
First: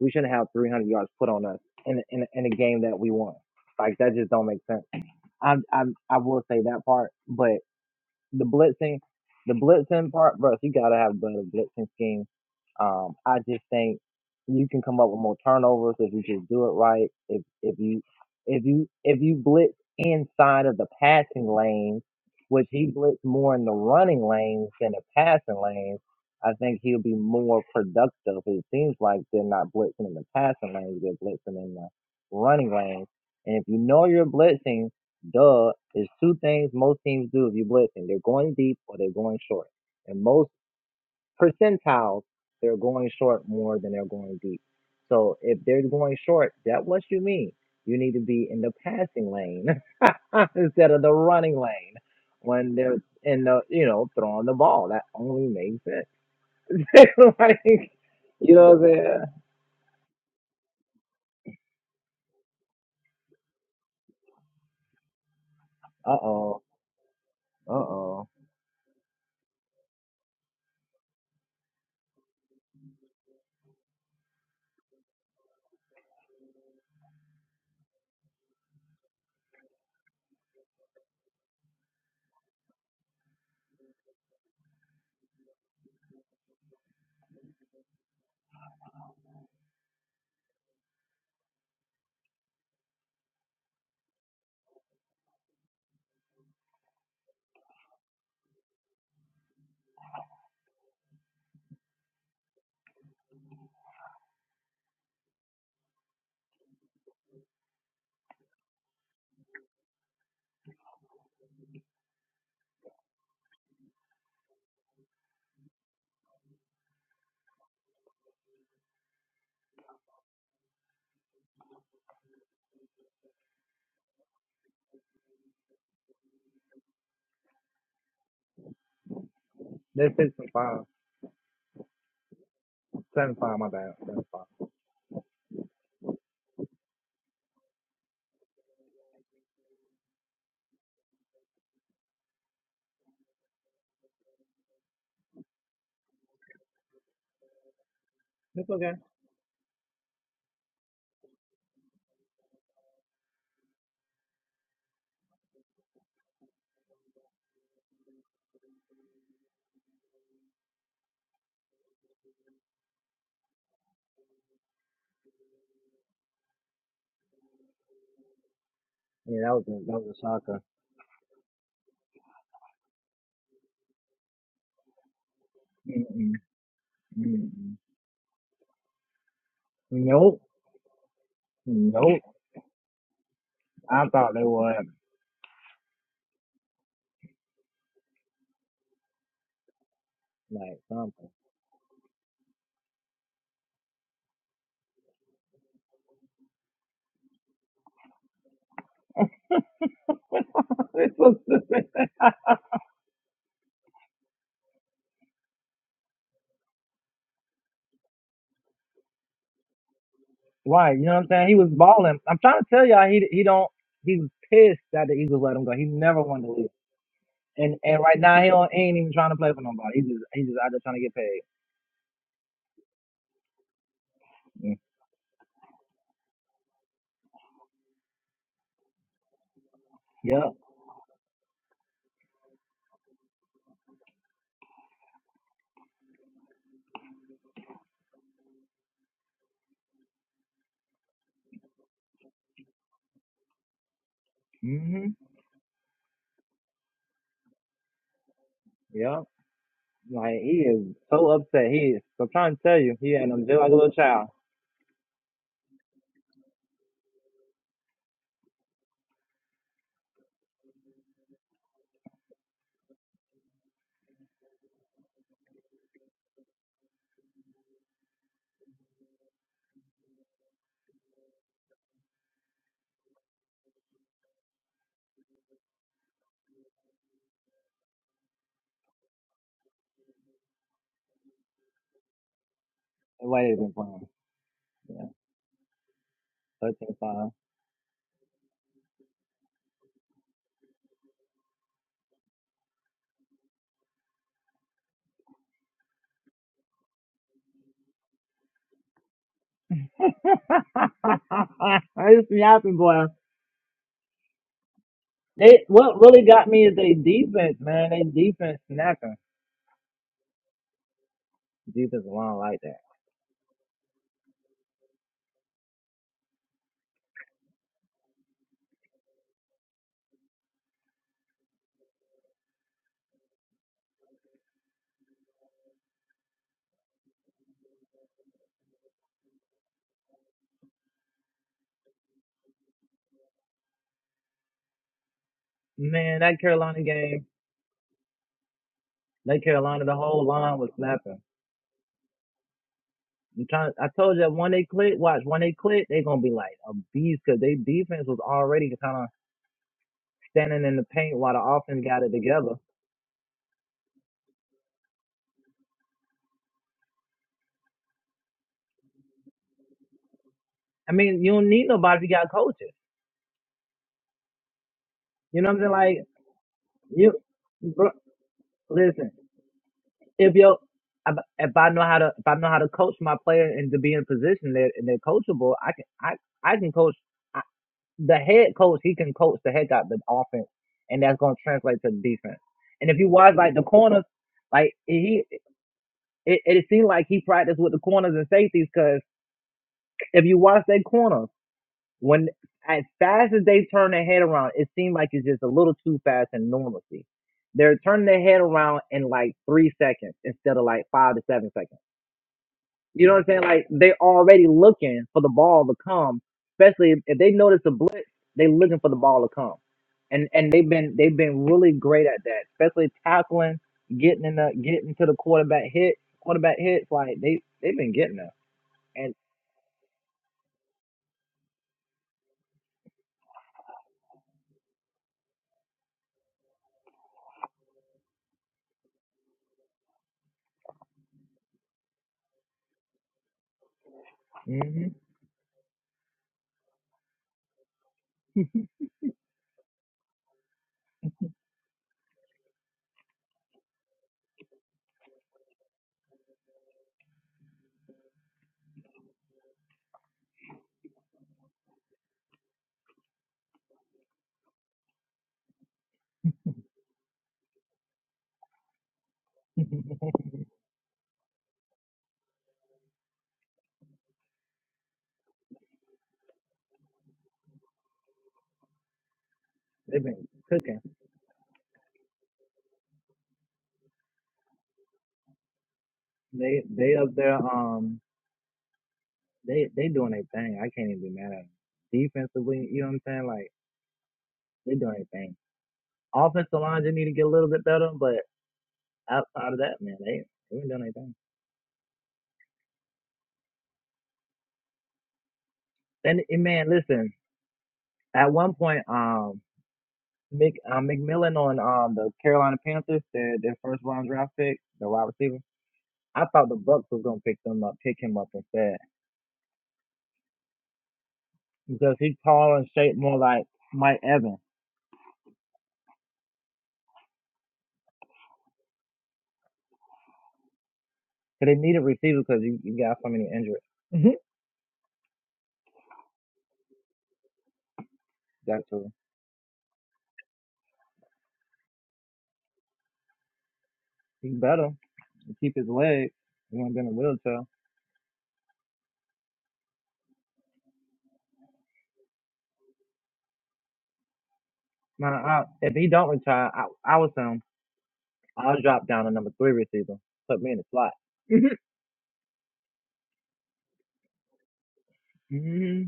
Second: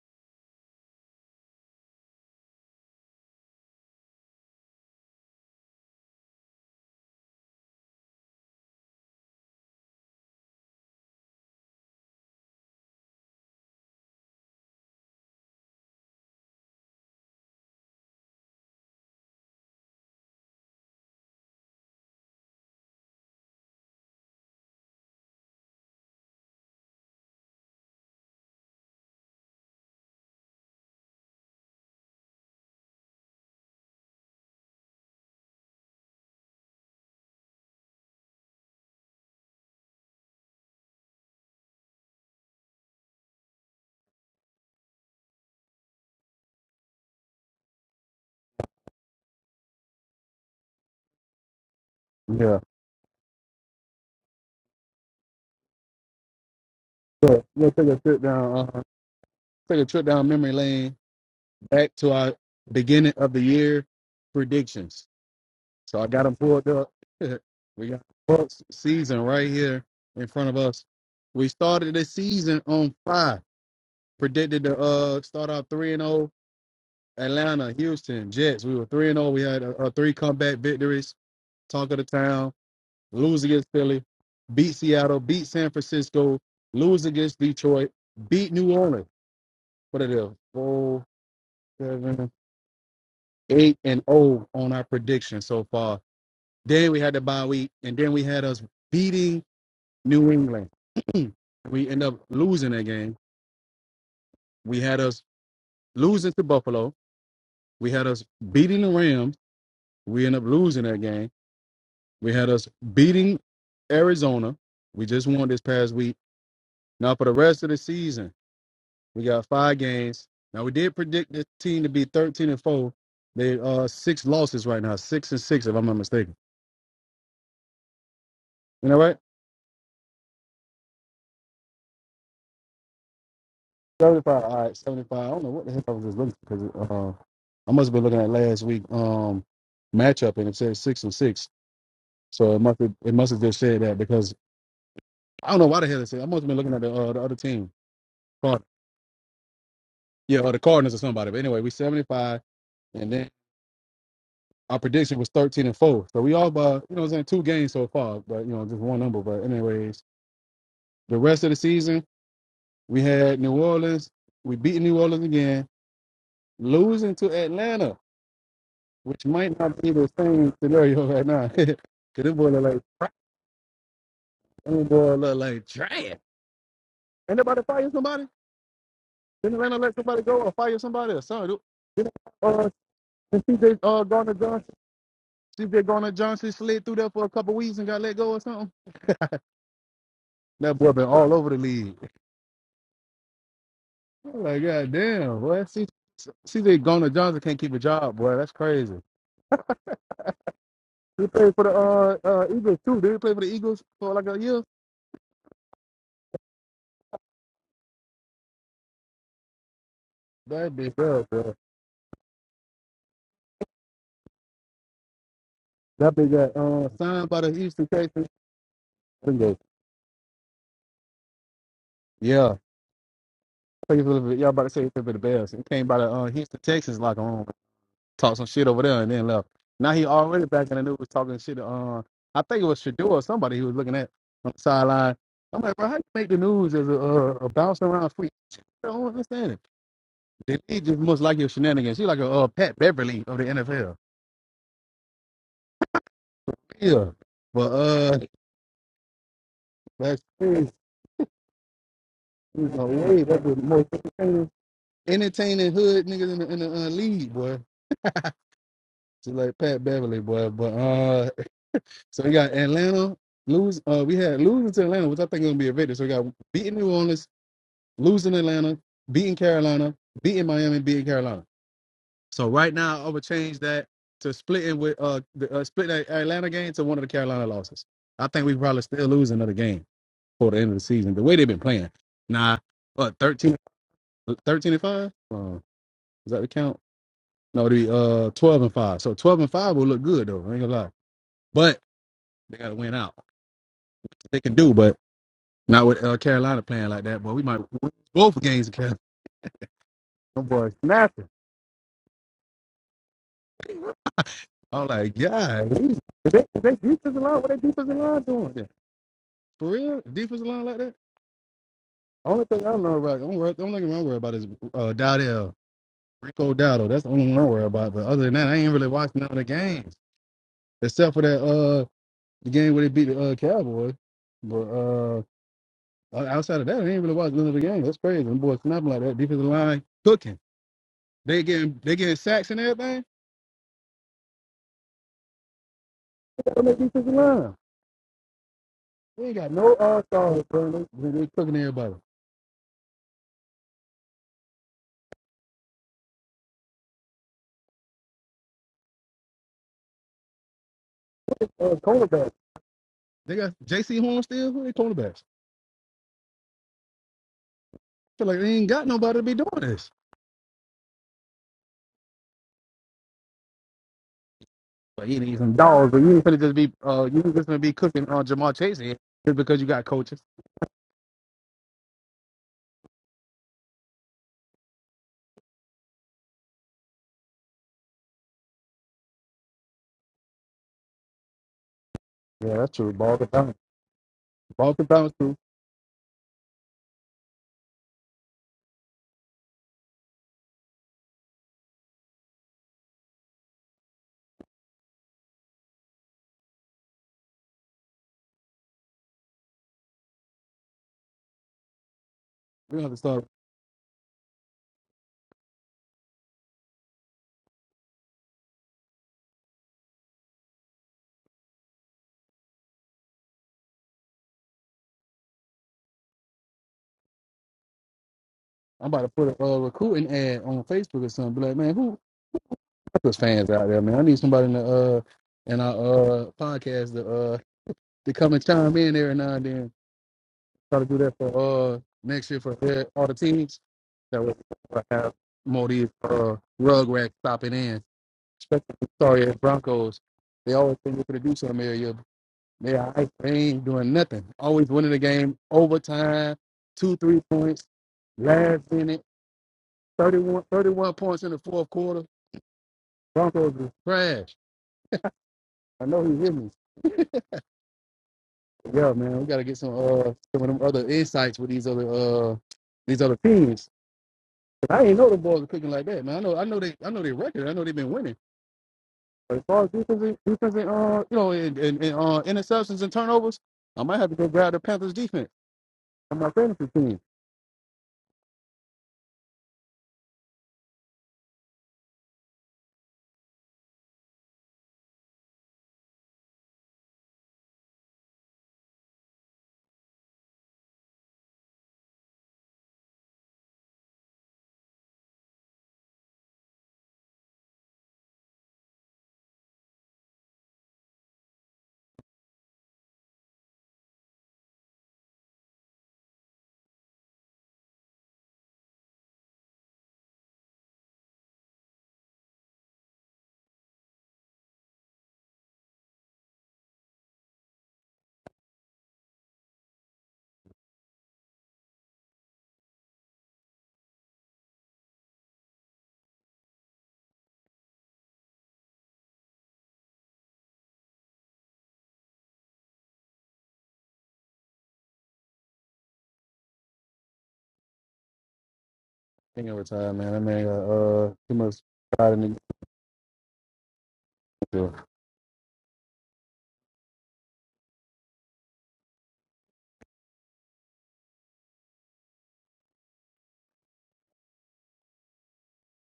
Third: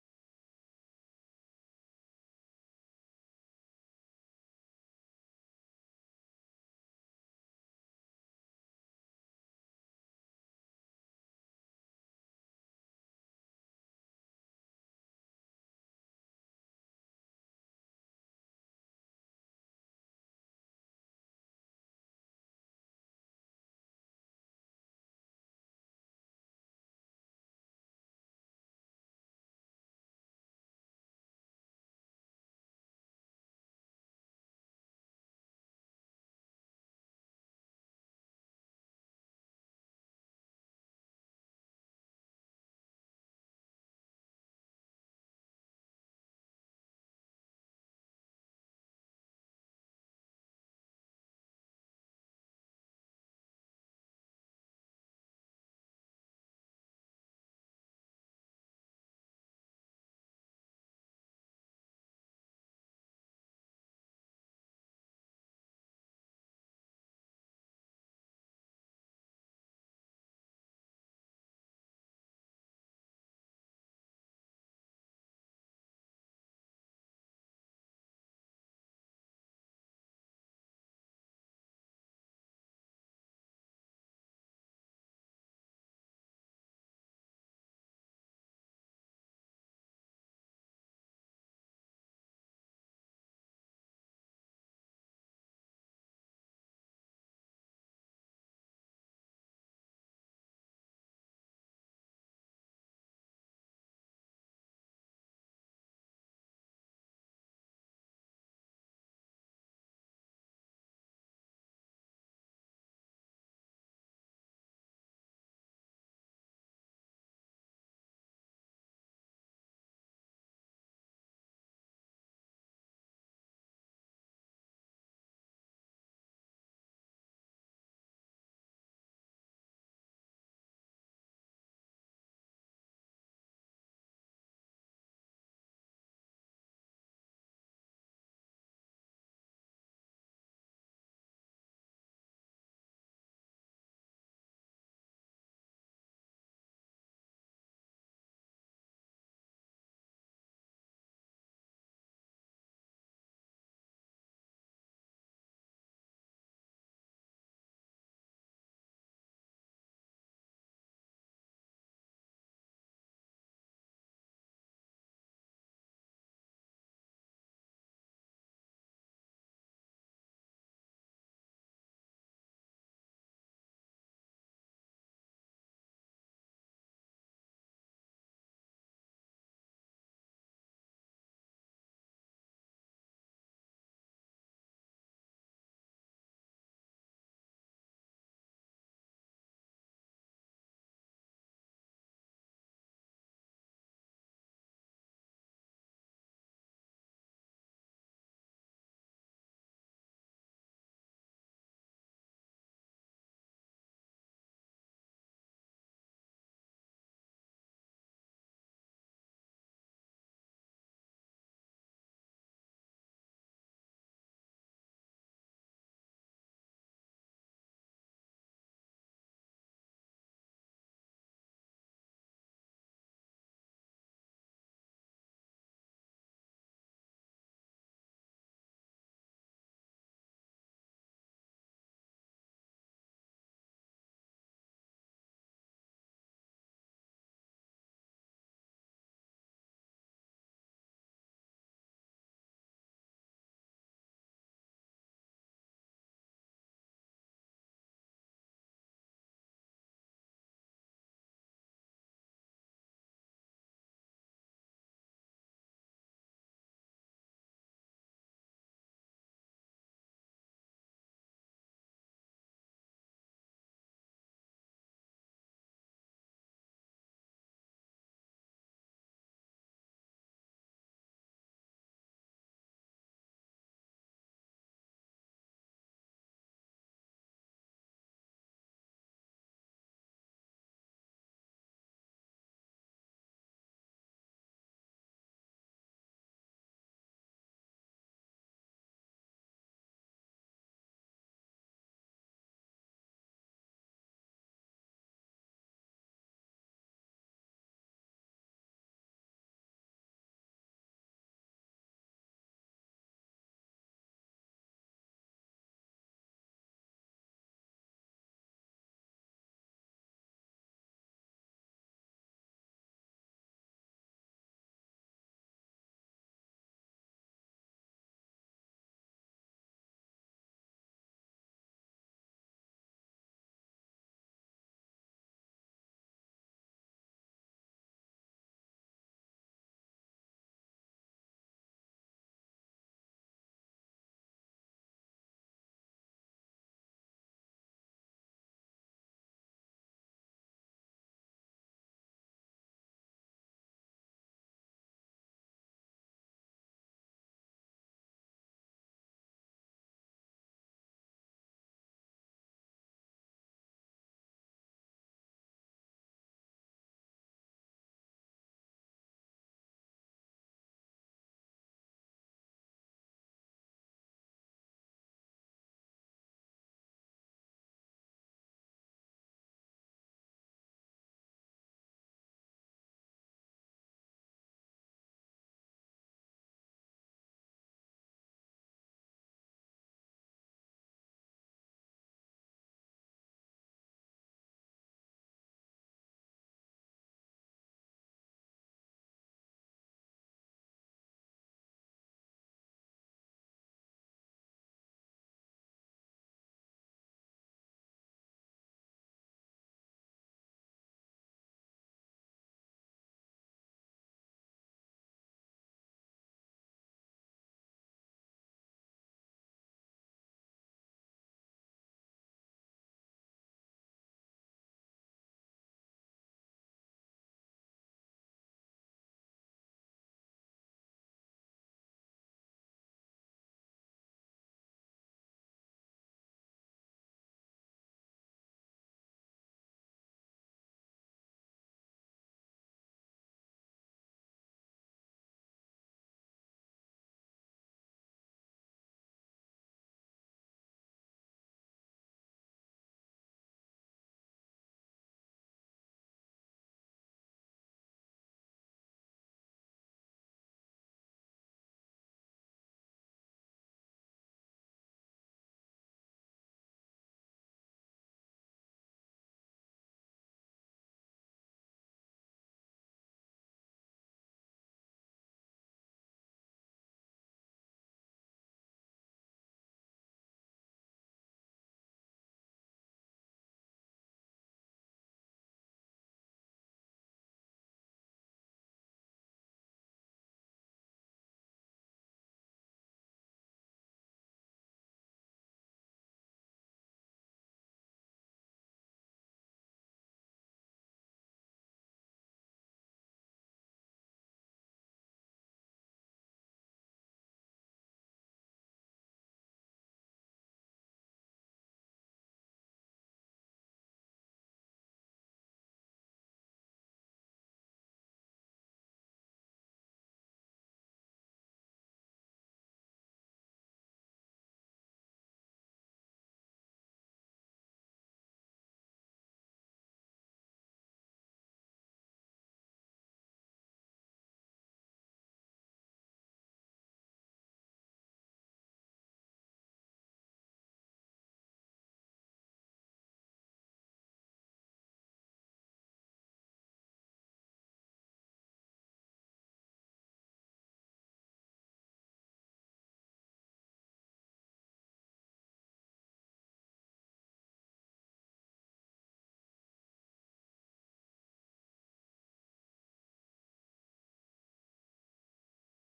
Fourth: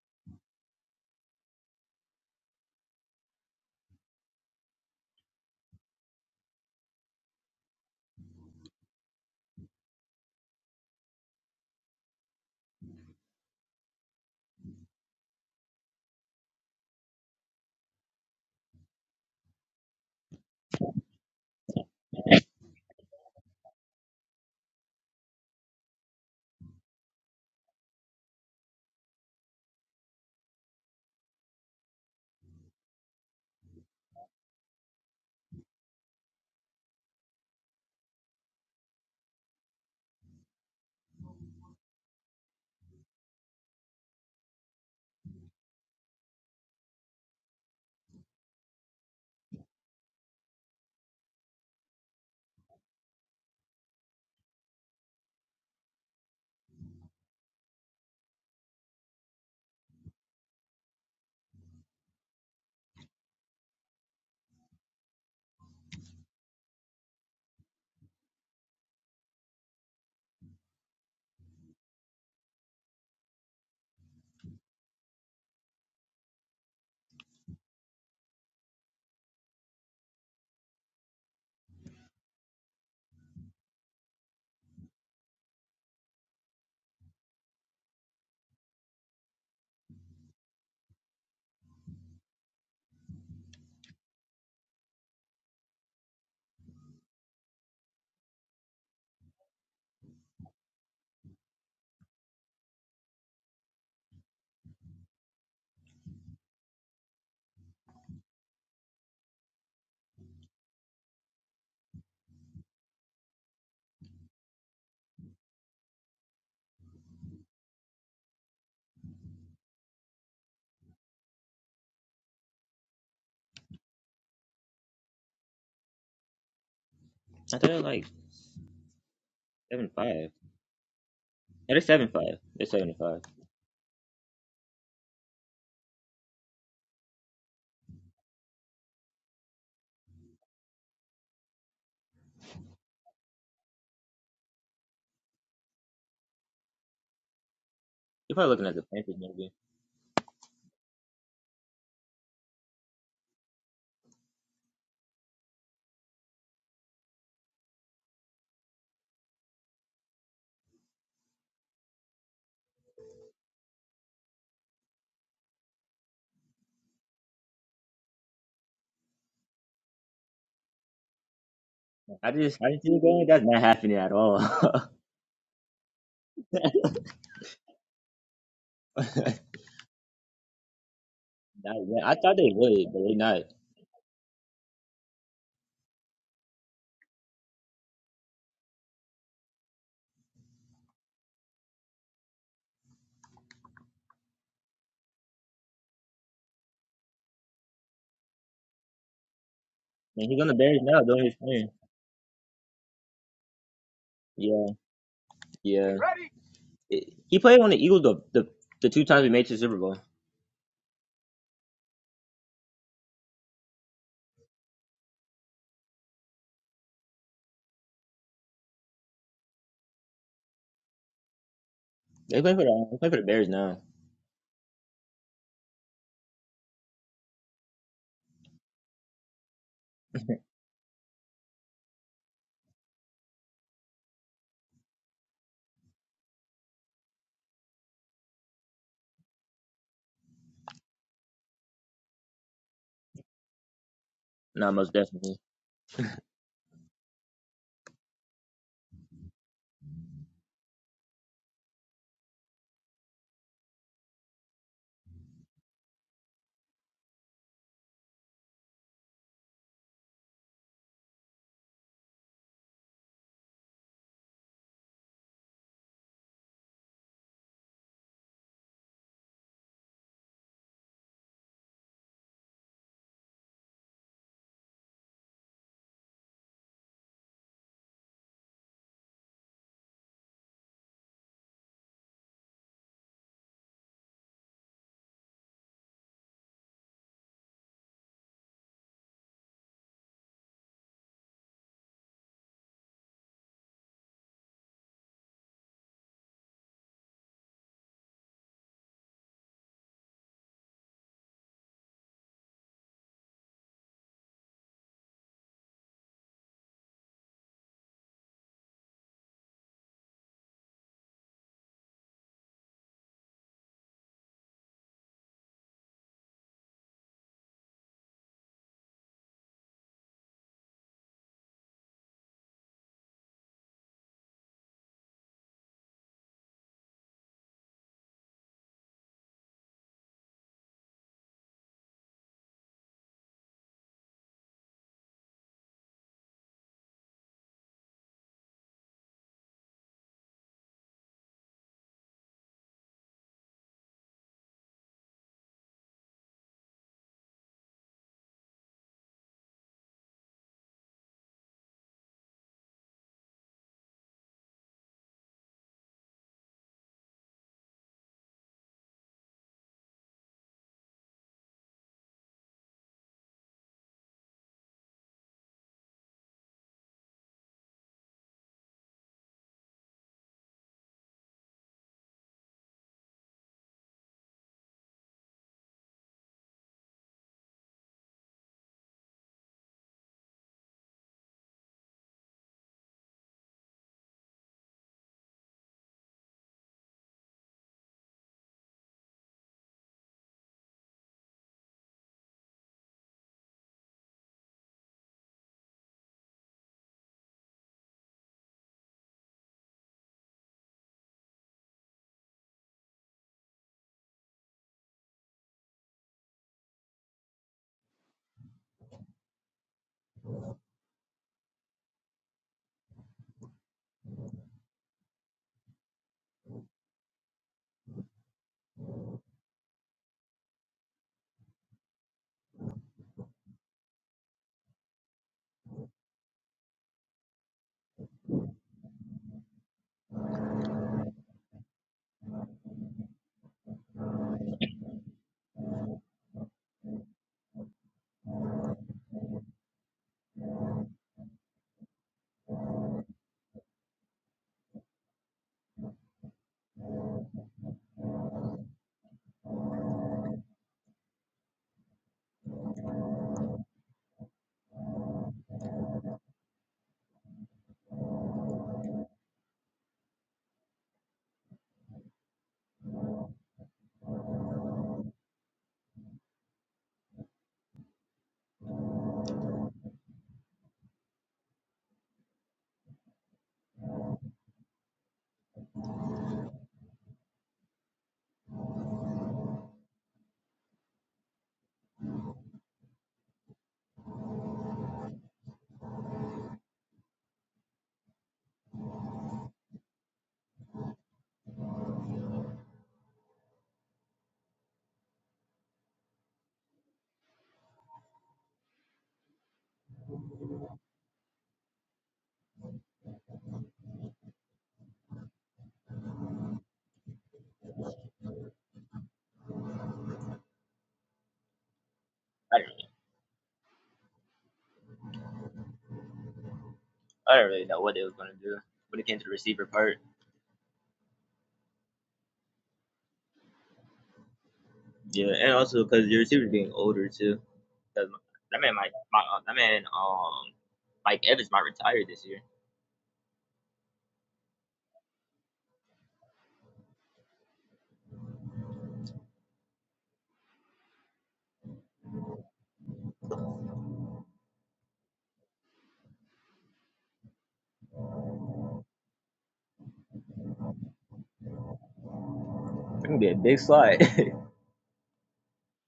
[SPEAKER 4] We shouldn't have 300 yards put on us in in in a game that we won. Like that just don't make sense. I'm I'm I will say that part, but the blitzing, the blitzing part, bro. You gotta have better blitzing scheme. Um, I just think you can come up with more turnovers if you just do it right. If if you if you if you blitz inside of the passing lanes, which he blitzed more in the running lanes than the passing lanes, I think he'll be more productive. It seems like they're not blitzing in the passing lanes; they're blitzing in the running lanes. And if you know you're blitzing Duh is two things most teams do if you blitzing. They're going deep or they're going short. And most percentiles, they're going short more than they're going deep. So if they're going short, that what you mean. You need to be in the passing lane instead of the running lane
[SPEAKER 1] Yeah.
[SPEAKER 4] when they're in the you know throwing the ball. That only makes sense.
[SPEAKER 1] So
[SPEAKER 4] like
[SPEAKER 1] we'll take a trip
[SPEAKER 4] you
[SPEAKER 1] down
[SPEAKER 4] know
[SPEAKER 1] uh,
[SPEAKER 4] what I'm saying?
[SPEAKER 1] take a trip down memory lane back to our beginning of the year predictions. So I
[SPEAKER 4] Uh
[SPEAKER 1] got them
[SPEAKER 4] oh,
[SPEAKER 1] pulled up.
[SPEAKER 4] uh
[SPEAKER 1] we got
[SPEAKER 4] oh.
[SPEAKER 1] Bucks season right here in front of us. We started the season on five. Predicted to uh start out three and zero. Atlanta, Houston, Jets. We were three and zero. We had uh, uh, three comeback victories. Talk of the town. lose against Philly, beat Seattle, beat San Francisco, lose against Detroit, beat New Orleans. What are they? Four, seven, eight, and oh on our prediction so far. Then we had the bye week, and then we had us beating New England. we end up losing that game. We had us losing to Buffalo. We had us beating the Rams. We end up losing that game. We had us beating Arizona. We just won this past week. Now for the rest of the season. We got five games. Now we did predict this team to be thirteen and four. They uh six losses right now, six and six if I'm not mistaken.
[SPEAKER 2] I thought it was like
[SPEAKER 1] You know right?
[SPEAKER 2] seven
[SPEAKER 4] They're
[SPEAKER 2] five.
[SPEAKER 4] six and five,
[SPEAKER 2] Yeah, they're seven five. They're seven five.
[SPEAKER 4] seven five. My bad,
[SPEAKER 1] Seventy
[SPEAKER 4] seven
[SPEAKER 1] five.
[SPEAKER 4] five.
[SPEAKER 1] All right, seventy five. I don't know what the heck I was just looking because uh, I must have been looking at last week um matchup and it said six and six. So it must have, it must have just said that because I don't know why the hell it said. I must have been looking at the uh, the other team.
[SPEAKER 2] You're probably
[SPEAKER 1] Card-
[SPEAKER 2] looking
[SPEAKER 4] It's
[SPEAKER 2] at the
[SPEAKER 4] okay.
[SPEAKER 2] Panthers maybe.
[SPEAKER 1] Yeah, or the Cardinals or somebody. But anyway, we seventy five. And then our prediction was 13 and 4. So we all by, you know, what I'm saying two games so far, but, you know, just one number. But, anyways, The rest of the season, we had New Orleans. We beat New Orleans again, losing to Atlanta, which
[SPEAKER 4] Yeah, that
[SPEAKER 1] might
[SPEAKER 4] was a,
[SPEAKER 1] not be
[SPEAKER 4] that
[SPEAKER 1] the
[SPEAKER 4] was a shocker.
[SPEAKER 1] same scenario right now. Cause
[SPEAKER 2] I
[SPEAKER 1] this boy
[SPEAKER 2] just
[SPEAKER 1] look
[SPEAKER 2] I
[SPEAKER 1] like
[SPEAKER 2] didn't see it
[SPEAKER 1] crap.
[SPEAKER 2] going. That's not happening at all.
[SPEAKER 1] This boy look like trash.
[SPEAKER 4] Mm-mm,
[SPEAKER 1] Ain't nobody
[SPEAKER 4] mm-mm.
[SPEAKER 1] fire somebody? Didn't Atlanta let somebody
[SPEAKER 4] Nope.
[SPEAKER 1] go or fire somebody or something?
[SPEAKER 2] Not yet.
[SPEAKER 1] Did
[SPEAKER 2] I
[SPEAKER 4] Nope.
[SPEAKER 2] thought they
[SPEAKER 1] uh,
[SPEAKER 2] would, but they not.
[SPEAKER 1] did CJ uh,
[SPEAKER 4] I thought
[SPEAKER 1] Garner
[SPEAKER 4] they were
[SPEAKER 1] Johnson, CJ Garner Johnson slid through there for a couple weeks and got let go or something? That
[SPEAKER 4] like
[SPEAKER 1] boy been
[SPEAKER 4] something.
[SPEAKER 1] all over the league. I'm Like God damn! boy. CJ Garner Johnson can't keep a job, boy. That's crazy.
[SPEAKER 2] And he's on the Bears now
[SPEAKER 4] It
[SPEAKER 2] doing
[SPEAKER 1] He
[SPEAKER 2] his
[SPEAKER 4] was-
[SPEAKER 1] played for
[SPEAKER 2] thing.
[SPEAKER 1] the uh, uh, Eagles too. Did he play for the Eagles for like a year?
[SPEAKER 2] Yeah, yeah. It- he played on the Eagles the, the the two times we made it to the Super Bowl.
[SPEAKER 1] That big
[SPEAKER 4] right. You know what
[SPEAKER 1] fell,
[SPEAKER 4] I'm saying?
[SPEAKER 1] bro.
[SPEAKER 4] He was balling. I'm trying to tell y'all, he he don't. He was pissed that the Eagles let him go. He
[SPEAKER 1] That
[SPEAKER 4] never
[SPEAKER 1] big
[SPEAKER 4] wanted to
[SPEAKER 1] got
[SPEAKER 4] leave.
[SPEAKER 1] uh, signed by the
[SPEAKER 4] And
[SPEAKER 1] Houston
[SPEAKER 4] and right
[SPEAKER 1] Texans.
[SPEAKER 4] now he don't ain't even
[SPEAKER 1] I
[SPEAKER 4] trying to play for nobody. He just he just out there trying to get paid.
[SPEAKER 2] They play
[SPEAKER 1] Yeah.
[SPEAKER 2] for the they play for the Bears now.
[SPEAKER 1] played for the was- Y'all about to
[SPEAKER 4] Mm.
[SPEAKER 1] say he played for the Bears. He came by the uh, Houston Texans like on, talked some shit over there and then left. Now he already
[SPEAKER 4] Yep.
[SPEAKER 1] back in the news talking shit. Uh, I think it was Shador or somebody he was looking at on the sideline. I'm like, bro, how you make the news as a, a, a bouncing around freak? I don't understand it. They they just must like your shenanigans. She like a uh, Pat Beverly of the NFL.
[SPEAKER 2] Not most
[SPEAKER 4] Mhm.
[SPEAKER 2] definitely.
[SPEAKER 1] Yeah. But uh,
[SPEAKER 4] Yep.
[SPEAKER 1] That
[SPEAKER 4] Like
[SPEAKER 1] shit
[SPEAKER 4] he
[SPEAKER 1] is
[SPEAKER 4] is so upset. He is. I'm trying to tell
[SPEAKER 1] no
[SPEAKER 4] you, he ain't.
[SPEAKER 1] That
[SPEAKER 4] him
[SPEAKER 1] was
[SPEAKER 4] just
[SPEAKER 1] the
[SPEAKER 4] like a
[SPEAKER 1] most
[SPEAKER 4] little child.
[SPEAKER 1] entertaining, entertaining hood niggas in the, in the uh, league, boy. Just like Pat Beverly, boy. But uh, so we got Atlanta lose. Uh, we had losing to Atlanta, which I think is gonna be a victory. So we got beating New Orleans, losing Atlanta, beating Carolina, beating Miami, beating Carolina. So right now, I would change that to splitting with uh, the, uh split that Atlanta game to one of the Carolina losses. I think we probably still lose another game for the end of the season. The way they've been playing, nah, what
[SPEAKER 4] The
[SPEAKER 1] 13
[SPEAKER 4] way they've been playing.
[SPEAKER 1] Thirteen and
[SPEAKER 4] Yeah.
[SPEAKER 1] five? Uh, is that the count?
[SPEAKER 4] 13
[SPEAKER 1] No, it'd be uh twelve and five. So twelve and five will look good though. I ain't gonna lie. But they gotta win out. They can do, but not with uh, Carolina playing like that. But we might win both games in Carolina. Them boys snapping.
[SPEAKER 4] it's snapping, boy.
[SPEAKER 1] I'm like,
[SPEAKER 4] They
[SPEAKER 1] God, is
[SPEAKER 4] what really
[SPEAKER 1] they, is
[SPEAKER 4] got me
[SPEAKER 1] they
[SPEAKER 4] is they
[SPEAKER 1] defensive line? What
[SPEAKER 4] defense,
[SPEAKER 1] they
[SPEAKER 4] man.
[SPEAKER 1] defensive
[SPEAKER 4] They
[SPEAKER 1] line doing?
[SPEAKER 4] defense
[SPEAKER 1] there?
[SPEAKER 4] snapping.
[SPEAKER 1] For real, defensive line like that.
[SPEAKER 4] Defense line
[SPEAKER 1] Only
[SPEAKER 4] like
[SPEAKER 1] thing I
[SPEAKER 4] that.
[SPEAKER 1] don't know about, don't worry, The only thing I'm worried about is uh, Dowdell, Rico Dowdell. That's the only one I worry about. But other than that, I ain't really watching none of the games except for that. uh. the game where they beat the uh, Cowboys. But uh, o- outside of that, I ain't really watched none of the game. That's crazy. Them boys snapping like that. Defensive line cooking. They getting they getting sacks and everything.
[SPEAKER 4] Man, that
[SPEAKER 1] On that
[SPEAKER 4] Carolina
[SPEAKER 1] defensive
[SPEAKER 4] game,
[SPEAKER 1] line, they ain't
[SPEAKER 4] that
[SPEAKER 1] got no
[SPEAKER 4] Carolina, the
[SPEAKER 1] all
[SPEAKER 4] whole
[SPEAKER 1] stars,
[SPEAKER 4] line was
[SPEAKER 1] bro. They,
[SPEAKER 4] snapping.
[SPEAKER 1] they they cooking everybody.
[SPEAKER 4] I'm trying. I told you that when they click, watch when they click, they gonna be like a beast because they defense was already kind of standing in the paint while the
[SPEAKER 1] Uh,
[SPEAKER 4] offense got it
[SPEAKER 1] cornerback.
[SPEAKER 4] together.
[SPEAKER 1] They got J.C. Horn still. Who they cornerbacks? Feel like they ain't got nobody to be doing this.
[SPEAKER 4] I mean, you don't need nobody if you got coaches.
[SPEAKER 1] But you need
[SPEAKER 4] You know
[SPEAKER 1] some
[SPEAKER 4] what I'm saying?
[SPEAKER 1] dogs. But
[SPEAKER 4] Like
[SPEAKER 1] you ain't finna just be uh,
[SPEAKER 4] you,
[SPEAKER 1] you ain't just gonna be
[SPEAKER 4] bro,
[SPEAKER 1] cooking on Jamal Chase here
[SPEAKER 4] listen.
[SPEAKER 1] just because you got coaches.
[SPEAKER 4] if yo if if I know how to if I know how to coach my player and to be in a position that and they're coachable, I can I I can coach I, the head coach. He can coach the heck out the offense, and that's going to translate to the defense.
[SPEAKER 1] Yeah, that's
[SPEAKER 4] And
[SPEAKER 1] true.
[SPEAKER 4] if you
[SPEAKER 1] Ball can
[SPEAKER 4] watch like
[SPEAKER 1] bounce.
[SPEAKER 4] the corners,
[SPEAKER 1] Ball
[SPEAKER 4] like
[SPEAKER 1] can bounce
[SPEAKER 4] he
[SPEAKER 1] too.
[SPEAKER 4] it, it seemed like he practiced with the corners and safeties because if you watch their corners when as fast as they turn their head around, it seemed like it's just a little too fast in normalcy. They're turning their head around in like three seconds instead of like five to seven seconds.
[SPEAKER 1] We gonna have to
[SPEAKER 4] You know what
[SPEAKER 1] start
[SPEAKER 4] I'm saying? Like they already looking for the ball to come. Especially if, if they notice a blitz, they looking for the ball to come. And and they've been they've been really great at that, especially tackling, getting in the getting to the quarterback hit, quarterback hits. Like they they've been getting there,
[SPEAKER 1] I'm about to
[SPEAKER 4] and
[SPEAKER 1] put a uh, recruiting ad on Facebook or something. Be like, man, who there's fans out there, man? I need somebody in the uh in our uh podcast to uh to come and chime in every now and then. Try to do that for uh next year for uh, all the teams. That way we'll
[SPEAKER 4] hmm
[SPEAKER 1] have more of these uh rug racks stopping in. Especially the sorry ass Broncos. They always think they're gonna do something every year. They, all right. they ain't doing nothing. Always winning the game overtime, two, three points, last minute 31, 31 points in the fourth quarter. Broncos is trash. I know he hit me. Yeah, man, we gotta get some uh some of them other insights with these other uh these other teams. I ain't know the boys are cooking like that, man. I know I know they I know their record. I know they've been winning. But as far as defense,
[SPEAKER 4] they've
[SPEAKER 1] and-
[SPEAKER 4] been
[SPEAKER 1] defense and
[SPEAKER 4] cooking.
[SPEAKER 1] uh you know and, and, and uh interceptions and turnovers, I might have to go grab the Panthers defense on my
[SPEAKER 4] They
[SPEAKER 1] fantasy
[SPEAKER 4] they
[SPEAKER 1] team.
[SPEAKER 4] up there. Um, they they doing their thing. I can't even be mad at them. Defensively, you know what I'm saying? Like they doing their thing. Offensive lines they need to get a little bit better, but. outside of that, man, they, they ain't done anything. And, and man, listen, at one point, um, Mick uh, McMillan on um the Carolina Panthers, their their first round draft pick, the wide receiver. I thought the Bucks was gonna pick them up, pick him up instead because he's tall and shaped more like Mike Evans.
[SPEAKER 2] I don't really know what they was gonna do when it came to the receiver part.
[SPEAKER 4] But they needed receiver because you, you got so many injuries. Mm-hmm.
[SPEAKER 2] Yeah, and also because your receiver's getting older too. Cause that
[SPEAKER 4] That's
[SPEAKER 2] man might,
[SPEAKER 4] true.
[SPEAKER 2] my, uh, that man, um, Mike Evans might retire this year.
[SPEAKER 4] He's better. He keep his leg. He won't be in a wheelchair.
[SPEAKER 1] I think over time, man. I mean, uh, uh too much pride in the
[SPEAKER 4] Man, I, if he don't retire, I, I was him. I'll drop down to number three receiver. Put me in the slot. Mm-hmm.
[SPEAKER 2] It's gonna be a big slide.
[SPEAKER 4] hmm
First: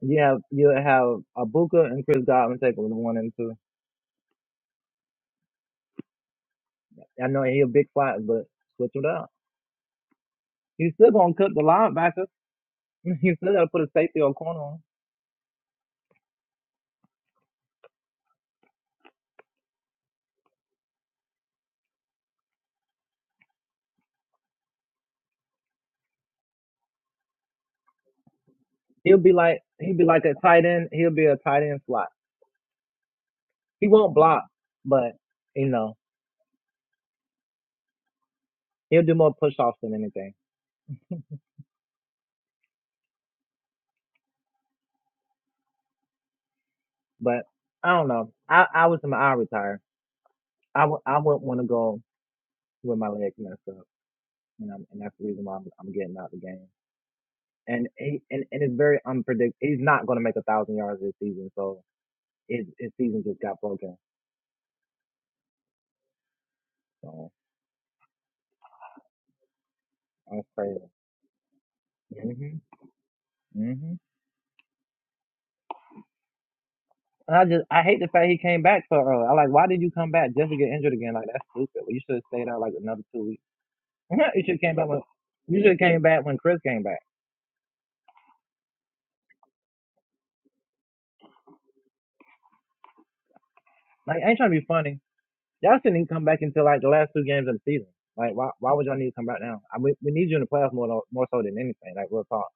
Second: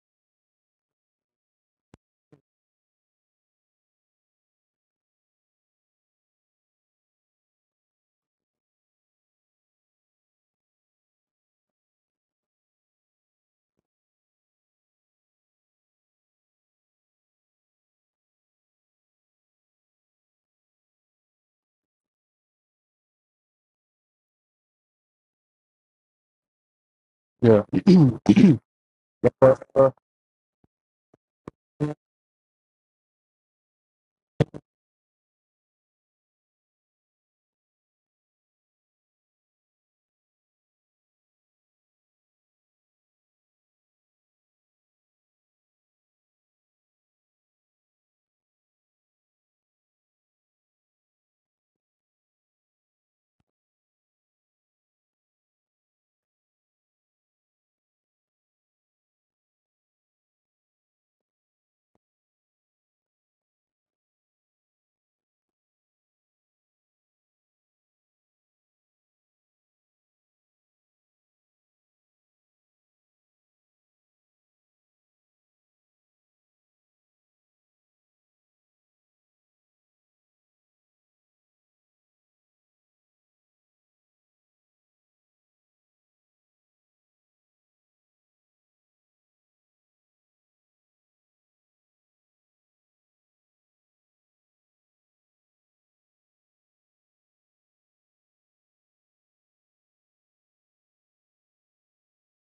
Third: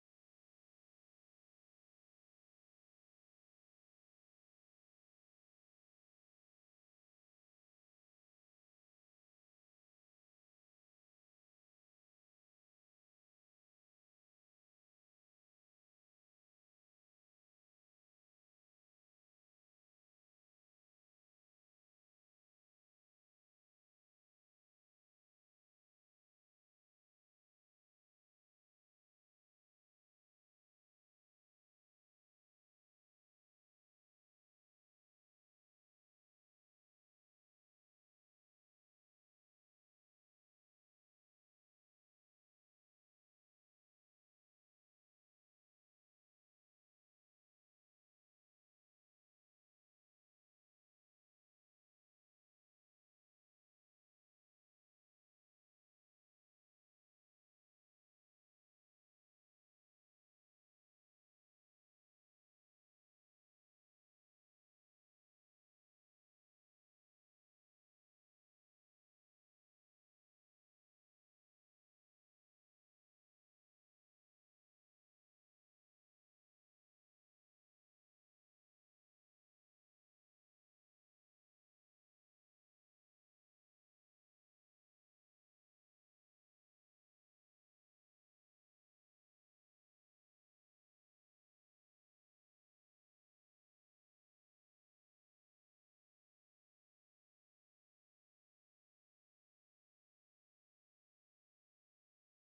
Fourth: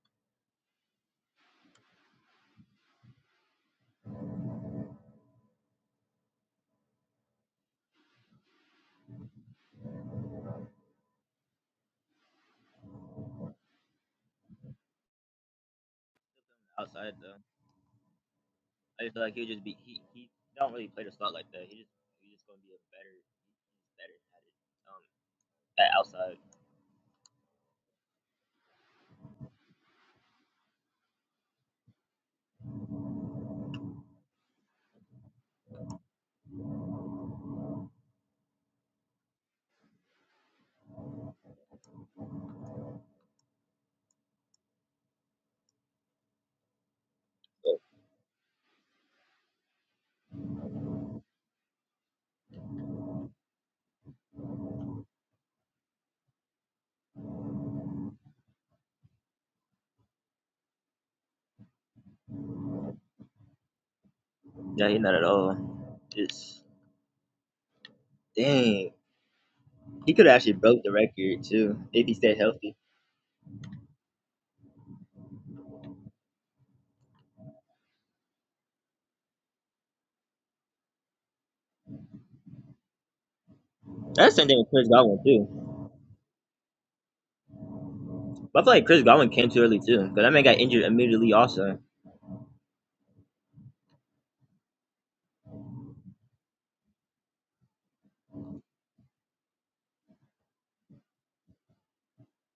[SPEAKER 4] You have you have Abuka and Chris Godwin take over the one and two. I know he a big fight, but switch it up. He's still gonna cut the linebacker. He's still gotta put a safety or corner on.
[SPEAKER 1] game. Yeah,
[SPEAKER 4] He'll be like
[SPEAKER 1] but, uh,
[SPEAKER 4] he'll be like a tight end. He'll be a tight end slot. He won't block, but you know he'll do more push offs than anything. But I don't know. I I was I retire. I w- I wouldn't want to go with my legs messed up, and, I'm, and that's the reason why I'm, I'm getting out the game. and he, and and it's very unpredictable. He's not going to make a thousand yards this season, so his his season just got broken.
[SPEAKER 2] no, he's not at all. It's
[SPEAKER 4] So
[SPEAKER 2] dang. He could have
[SPEAKER 4] that's
[SPEAKER 2] actually
[SPEAKER 4] crazy.
[SPEAKER 2] broke the record too if he stayed
[SPEAKER 4] Mhm.
[SPEAKER 2] healthy.
[SPEAKER 4] Mhm. And I just I hate the fact he came back so early. I like why did you come back just to get injured again? Like that's stupid. Well, You should have stayed out like another two weeks.
[SPEAKER 2] That's the
[SPEAKER 4] you
[SPEAKER 2] same
[SPEAKER 4] should
[SPEAKER 2] thing
[SPEAKER 4] have
[SPEAKER 2] with
[SPEAKER 4] came
[SPEAKER 2] Chris
[SPEAKER 4] back when
[SPEAKER 2] Godwin too.
[SPEAKER 4] you should have came back when Chris came back.
[SPEAKER 2] But I feel like Chris Godwin came too early too, because that man got injured immediately also.
[SPEAKER 4] Like I ain't trying to be funny. Y'all shouldn't even come back until like the last two games of the season. Like why why would y'all need to come back now? I, we, we need you in the playoffs more than- more so than anything. Like real talk.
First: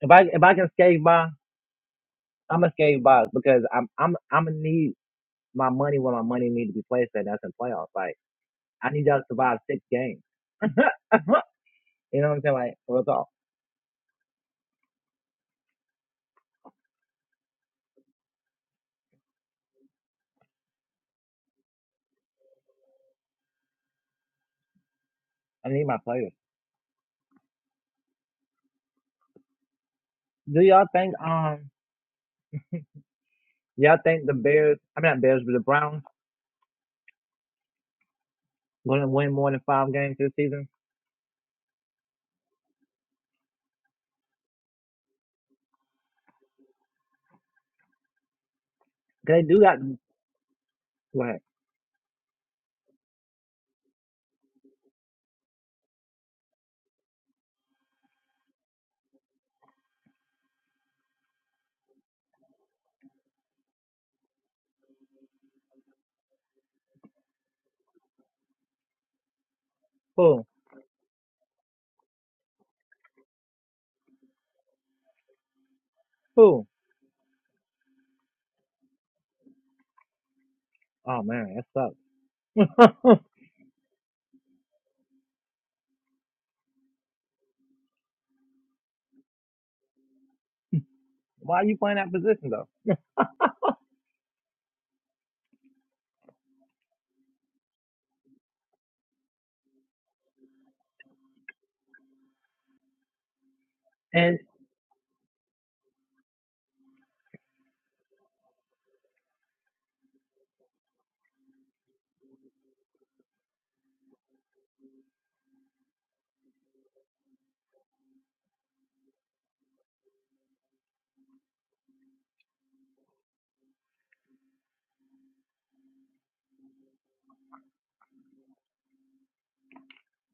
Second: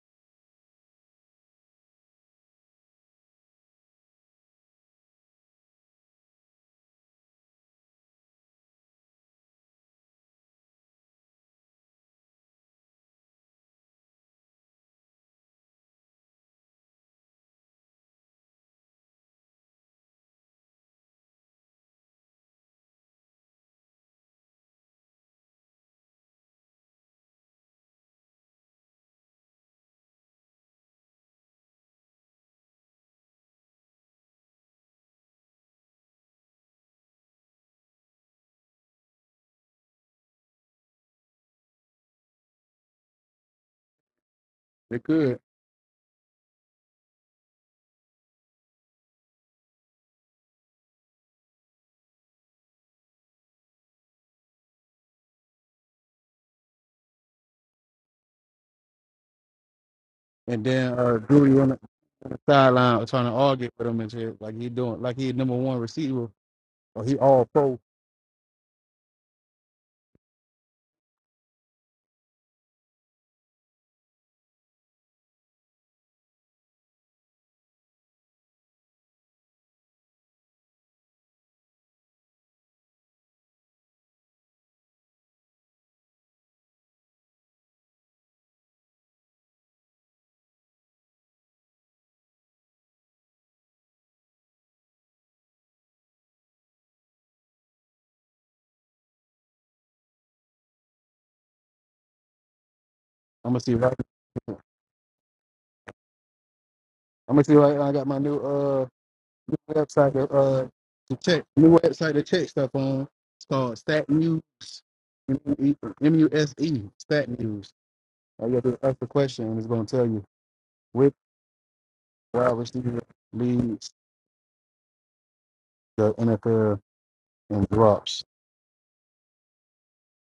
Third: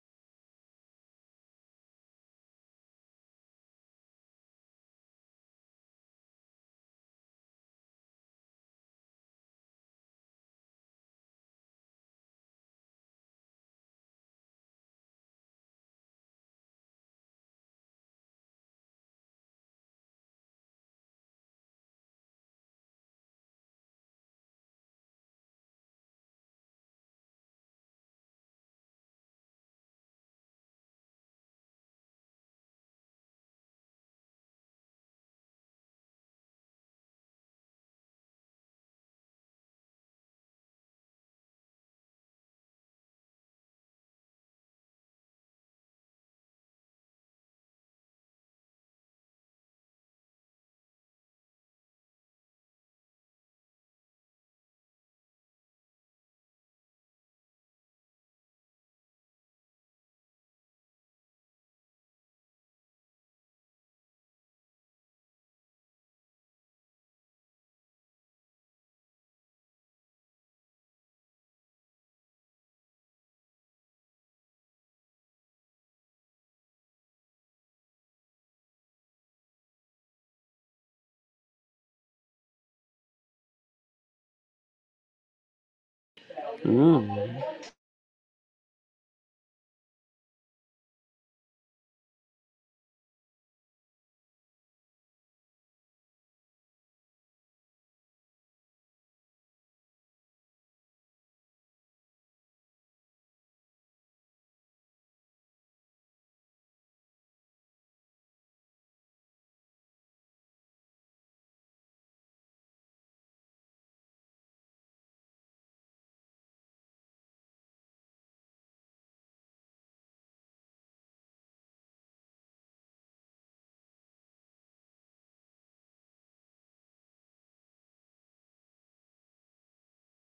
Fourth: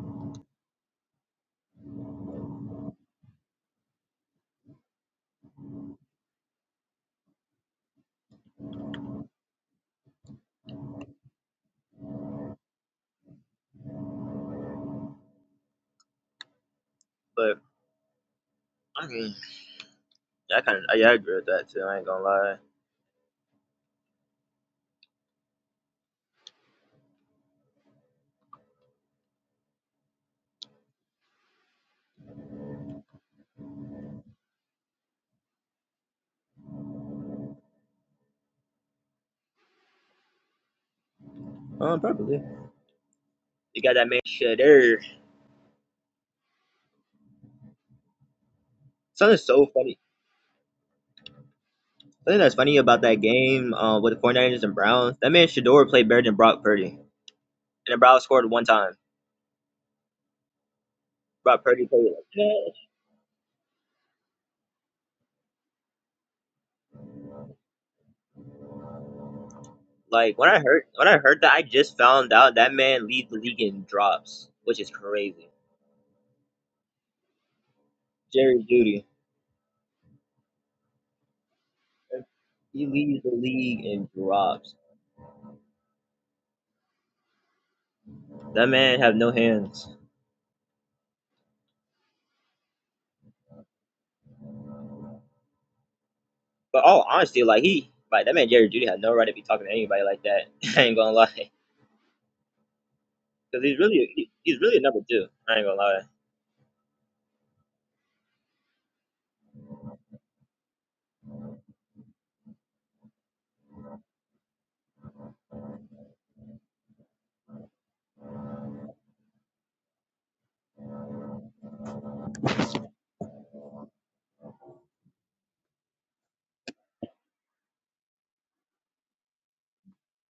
[SPEAKER 4] If I if I can skate by. I'm a skate box because I'm I'm I'm gonna need my money where my money need to be placed and That's in playoffs. Like I need y'all to survive six games. you know what I'm saying? Like real talk.
[SPEAKER 2] I mean, yeah, I kind of I, I agree with that too. I ain't gonna lie.
[SPEAKER 4] I need my players. Do y'all think um y'all think the Bears? I mean not Bears, but the Browns gonna win more than five games this season?
[SPEAKER 2] Um, probably. You got that man Shedder.
[SPEAKER 1] they could.
[SPEAKER 2] Something
[SPEAKER 4] 'Cause they do
[SPEAKER 2] so
[SPEAKER 4] got
[SPEAKER 2] funny.
[SPEAKER 4] like
[SPEAKER 2] Something that's funny about that game uh, with the 49ers and Browns, that man Shador played better than Brock Purdy, and the Browns scored one time.
[SPEAKER 1] And then uh, Judy
[SPEAKER 2] Brock
[SPEAKER 1] on the,
[SPEAKER 2] Purdy played
[SPEAKER 1] on
[SPEAKER 2] like
[SPEAKER 1] the
[SPEAKER 2] that.
[SPEAKER 1] sideline trying to argue with him and shit, like he doing, like he number one receiver or he all pro.
[SPEAKER 2] Like
[SPEAKER 4] who
[SPEAKER 2] when I heard when I heard that, I just found out that man leads the league in drops, which is crazy.
[SPEAKER 4] who?
[SPEAKER 2] Jerry Judy,
[SPEAKER 4] Oh man, that
[SPEAKER 2] he
[SPEAKER 4] sucks.
[SPEAKER 2] leads the league in drops.
[SPEAKER 3] it. Mm.
[SPEAKER 2] That man have no hands.
[SPEAKER 4] Why are you playing that position though?
[SPEAKER 2] But all honesty, like he, like that man Jerry Judy had no right to be talking to anybody like that. I ain't gonna lie, because
[SPEAKER 1] I'm gonna see
[SPEAKER 2] he's
[SPEAKER 1] right.
[SPEAKER 2] really he,
[SPEAKER 4] And
[SPEAKER 1] I'm
[SPEAKER 2] he's really a number two. I ain't gonna lie.
[SPEAKER 1] gonna see right. now I got my new uh new website to uh to check new website to check stuff on. It's called Stat News, M U E M U S E Stat News. All you have to ask a question and it's gonna tell you which wide receiver leads the NFL in drops.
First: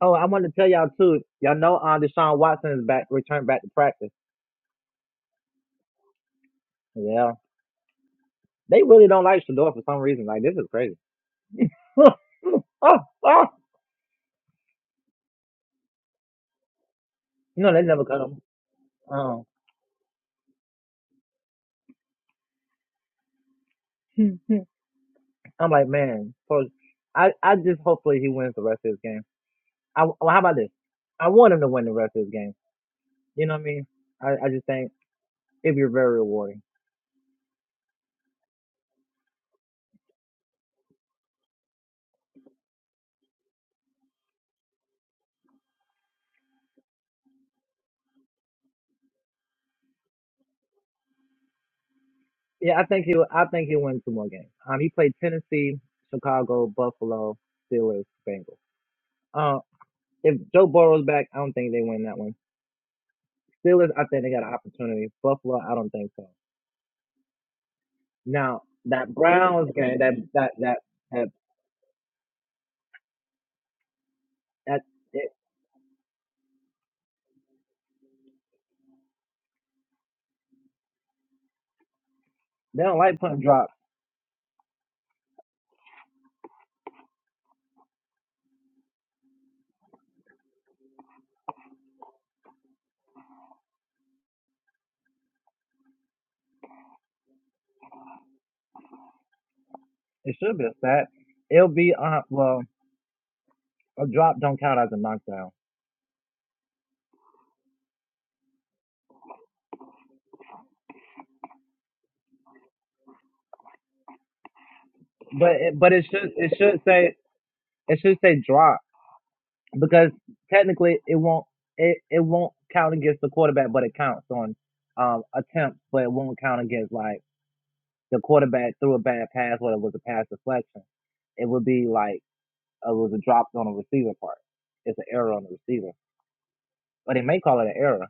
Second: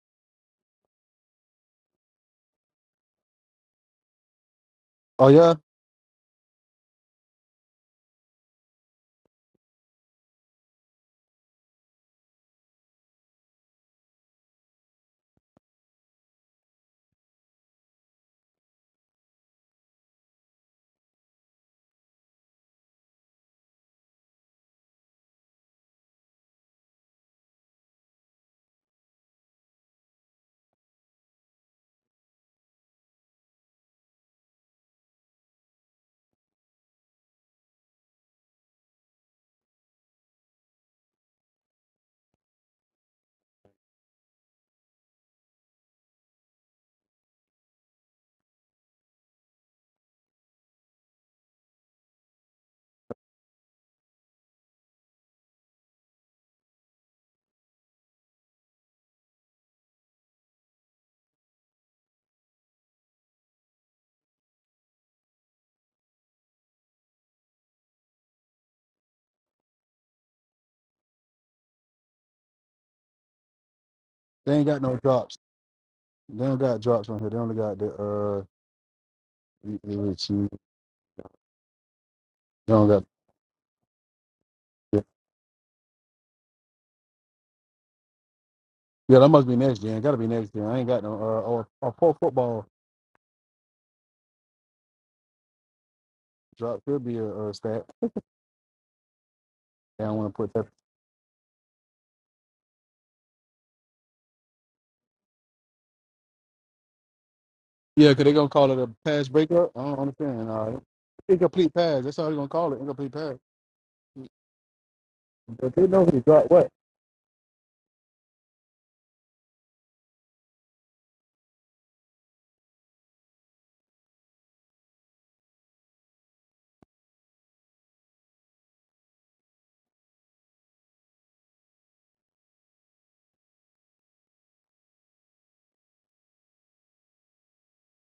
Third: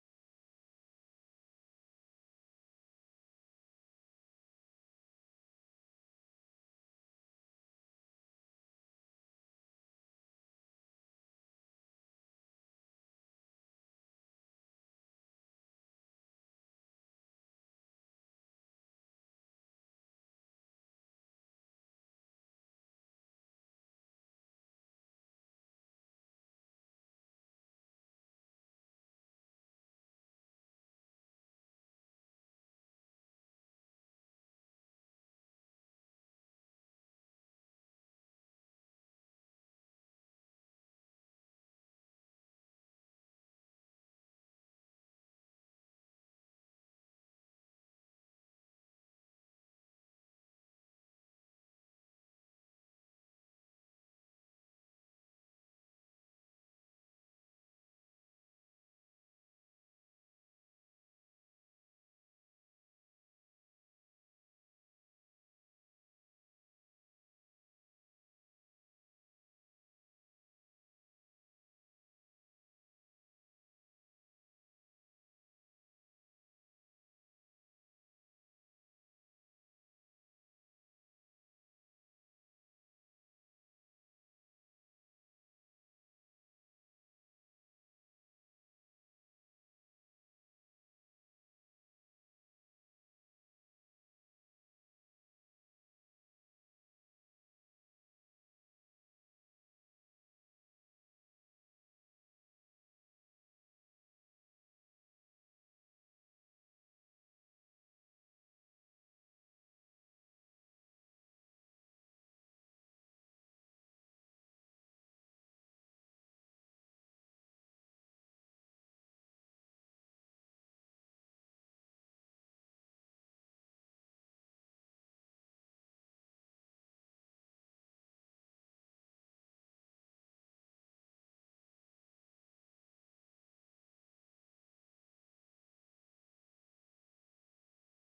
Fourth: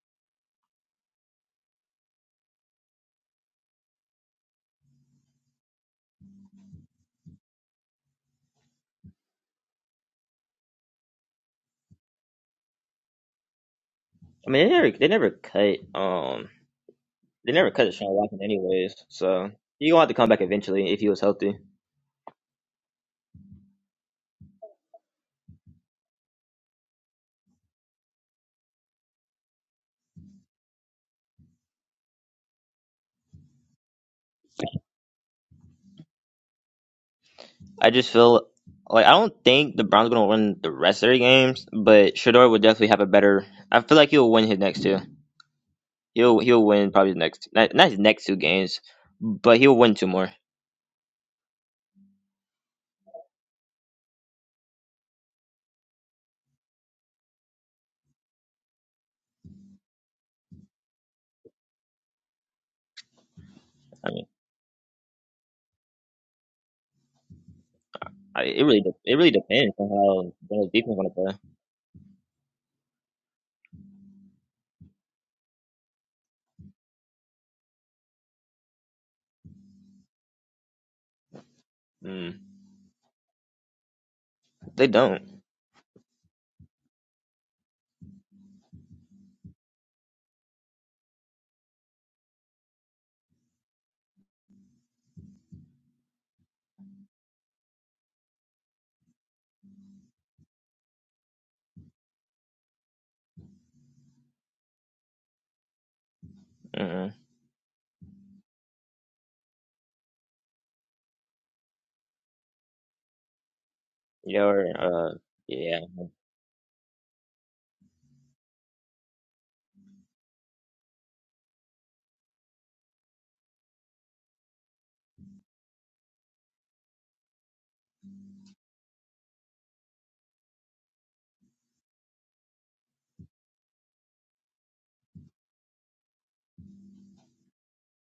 [SPEAKER 4] oh, I want to tell y'all too. Y'all know uh, Deshaun Watson is back, returned back to practice.
[SPEAKER 1] Oh yeah,
[SPEAKER 4] Yeah. They really don't like Shador for some reason. Like this is crazy.
[SPEAKER 2] I mean, they never they never cut um They never
[SPEAKER 4] No, they
[SPEAKER 2] cut
[SPEAKER 4] never
[SPEAKER 2] Deshaun
[SPEAKER 4] cut
[SPEAKER 2] Watson
[SPEAKER 4] him.
[SPEAKER 2] anyways,
[SPEAKER 4] Um,
[SPEAKER 2] so he gonna have to come back eventually if he was healthy.
[SPEAKER 4] I'm like, man. So I, I just hopefully he wins the rest of his game. I, well, how about this? I want him to win the rest of his game. You know what I mean? I, I just think it'd be very rewarding.
[SPEAKER 2] I just feel like I don't think the Browns gonna win the rest of their games, but Shador would definitely have a better. I feel like he'll win his next two. He'll he'll win probably the next not, not his next two games, but he'll win two more.
[SPEAKER 4] Yeah, I think he I think he'll win two more games. Um, he played Tennessee, Chicago, Buffalo, Steelers, Bengals. Uh, if Joe Burrow's back, I don't think they win that one. Steelers, I
[SPEAKER 2] I
[SPEAKER 4] think
[SPEAKER 2] mean,
[SPEAKER 4] they got an opportunity. Buffalo, I don't think so.
[SPEAKER 2] I,
[SPEAKER 4] Now
[SPEAKER 2] it really de-
[SPEAKER 4] that
[SPEAKER 2] it really
[SPEAKER 4] Browns
[SPEAKER 2] depends on
[SPEAKER 4] game, that
[SPEAKER 2] how
[SPEAKER 4] that
[SPEAKER 2] Bengals
[SPEAKER 4] that
[SPEAKER 2] defense gonna
[SPEAKER 4] that,
[SPEAKER 2] play.
[SPEAKER 1] they ain't
[SPEAKER 4] that
[SPEAKER 1] got no
[SPEAKER 4] it,
[SPEAKER 1] drops. They don't got drops on here. They only got the uh. You
[SPEAKER 2] Mm.
[SPEAKER 4] they
[SPEAKER 1] don't
[SPEAKER 4] don't
[SPEAKER 1] got.
[SPEAKER 4] like putting drops.
[SPEAKER 2] They
[SPEAKER 1] Yeah,
[SPEAKER 2] don't.
[SPEAKER 1] yeah, that must be next gen. Got to be next gen. I ain't got no. Uh, or or pro football drop could be a, a stat. Yeah, I want to
[SPEAKER 4] It
[SPEAKER 1] put
[SPEAKER 4] should be
[SPEAKER 1] that.
[SPEAKER 4] a stat. It'll be uh well a drop don't count as a knockdown,
[SPEAKER 2] Mm-mm.
[SPEAKER 1] Yeah, because they gonna call it a pass breakup. I don't understand. All right. Incomplete pass. That's how they gonna call it. Incomplete pass.
[SPEAKER 2] Yeah, or uh,
[SPEAKER 4] but
[SPEAKER 1] But
[SPEAKER 4] it,
[SPEAKER 2] yeah.
[SPEAKER 1] they
[SPEAKER 4] but
[SPEAKER 1] know
[SPEAKER 4] it
[SPEAKER 1] he
[SPEAKER 4] should
[SPEAKER 1] dropped
[SPEAKER 4] it
[SPEAKER 1] what.
[SPEAKER 4] should say it should say drop because technically it won't it, it won't count against the quarterback, but it counts on um attempts, but it won't count against like the quarterback threw a bad pass or it was a pass deflection. It would be like it was a drop on the receiver part. It's an error on the receiver, but they may call it an error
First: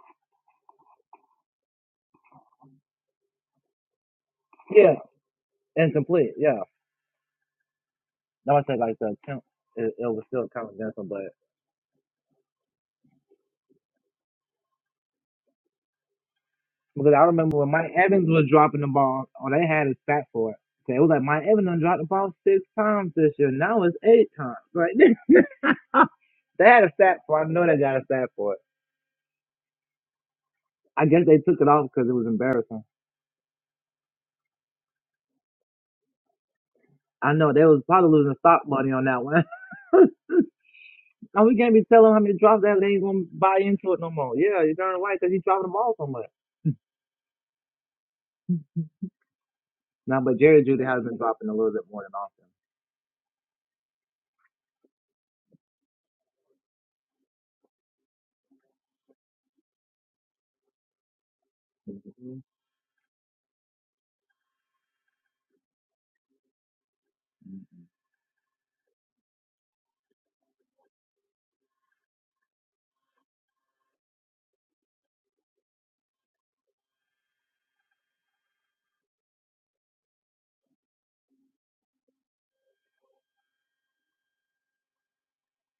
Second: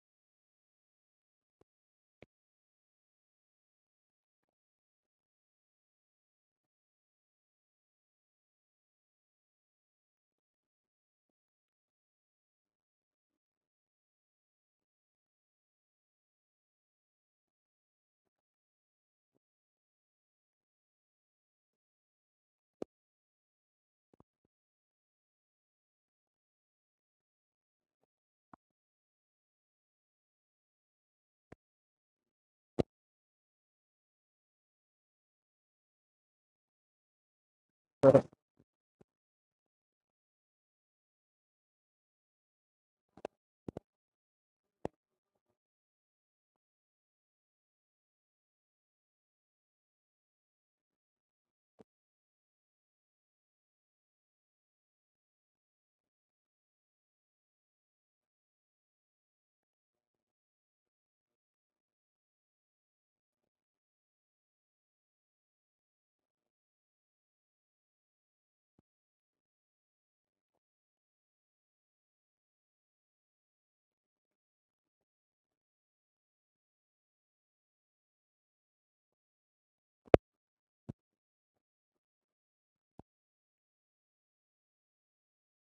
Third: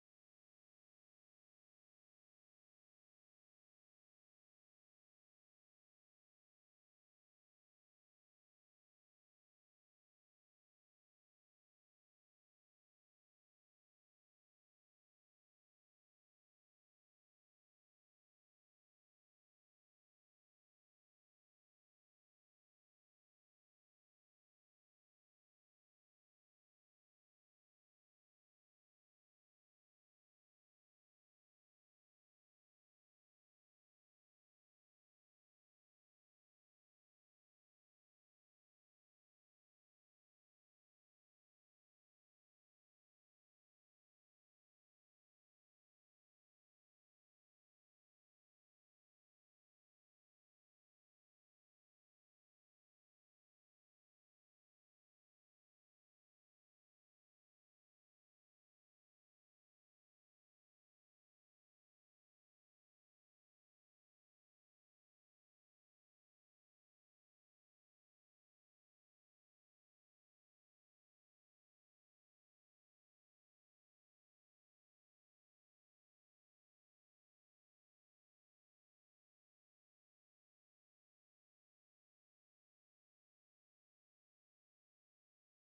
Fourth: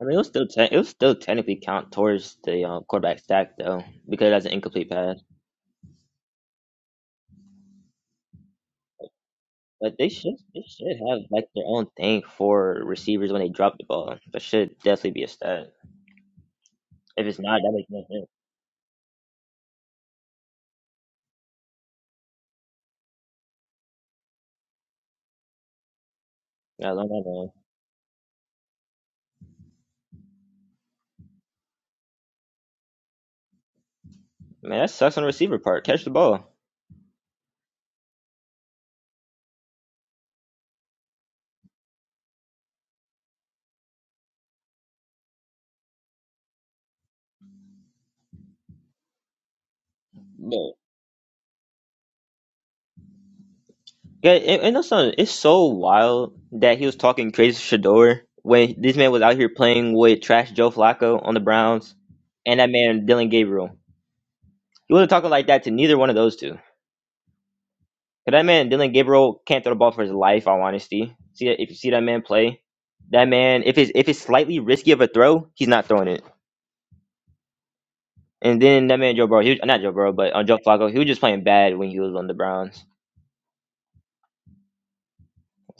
[SPEAKER 2] I mean, it was still te- it was still technically count towards the uh, quarterback stack though because that's an incomplete
[SPEAKER 4] Yeah,
[SPEAKER 2] pass.
[SPEAKER 4] incomplete. Yeah, that was said like the attempt. It,
[SPEAKER 2] But
[SPEAKER 4] it
[SPEAKER 2] they
[SPEAKER 4] was
[SPEAKER 2] should
[SPEAKER 4] still
[SPEAKER 2] they
[SPEAKER 4] kind of
[SPEAKER 2] should
[SPEAKER 4] dental,
[SPEAKER 2] have
[SPEAKER 4] but
[SPEAKER 2] like their own thing for receivers when they drop the ball. That should definitely be a stat.
[SPEAKER 4] because I
[SPEAKER 2] If it's
[SPEAKER 4] remember
[SPEAKER 2] not,
[SPEAKER 4] when
[SPEAKER 2] that makes
[SPEAKER 4] Mike
[SPEAKER 2] no sense.
[SPEAKER 4] Evans was dropping the ball, or they had a stat for it. So it was like Mike Evans done dropped the ball six times this year. Now it's eight times. Right? they had
[SPEAKER 2] Yeah,
[SPEAKER 4] a
[SPEAKER 2] I learned
[SPEAKER 4] stat
[SPEAKER 2] that
[SPEAKER 4] for. it.
[SPEAKER 2] one.
[SPEAKER 4] I know they got a stat for it. I guess they took it off because it was embarrassing.
[SPEAKER 2] Man, that sucks on the receiver part. Catch the ball.
[SPEAKER 4] I know they was probably losing stock money on that one. now we can't be telling him how many drops that they ain't gonna buy into it no more. Yeah, you're darn right because he's dropping the ball so much. Now, but Jerry
[SPEAKER 2] But
[SPEAKER 4] Judy has been dropping a little bit more than often.
[SPEAKER 2] yeah, and, and also it's so wild that he was talking crazy to Shador when this man was out here playing with trash Joe Flacco on the Browns and that man Dylan Gabriel. He wasn't talking like that to neither one of those two. 'Cause that man, Dylan Gabriel, can't throw the ball for his life. All honesty, see that if you see that man play, that man, if it's if it's slightly risky of a throw, he's not throwing it. And then that man Joe Burrow, he was, not Joe Burrow, but uh, Joe Flacco, he was just playing bad when he was on the Browns.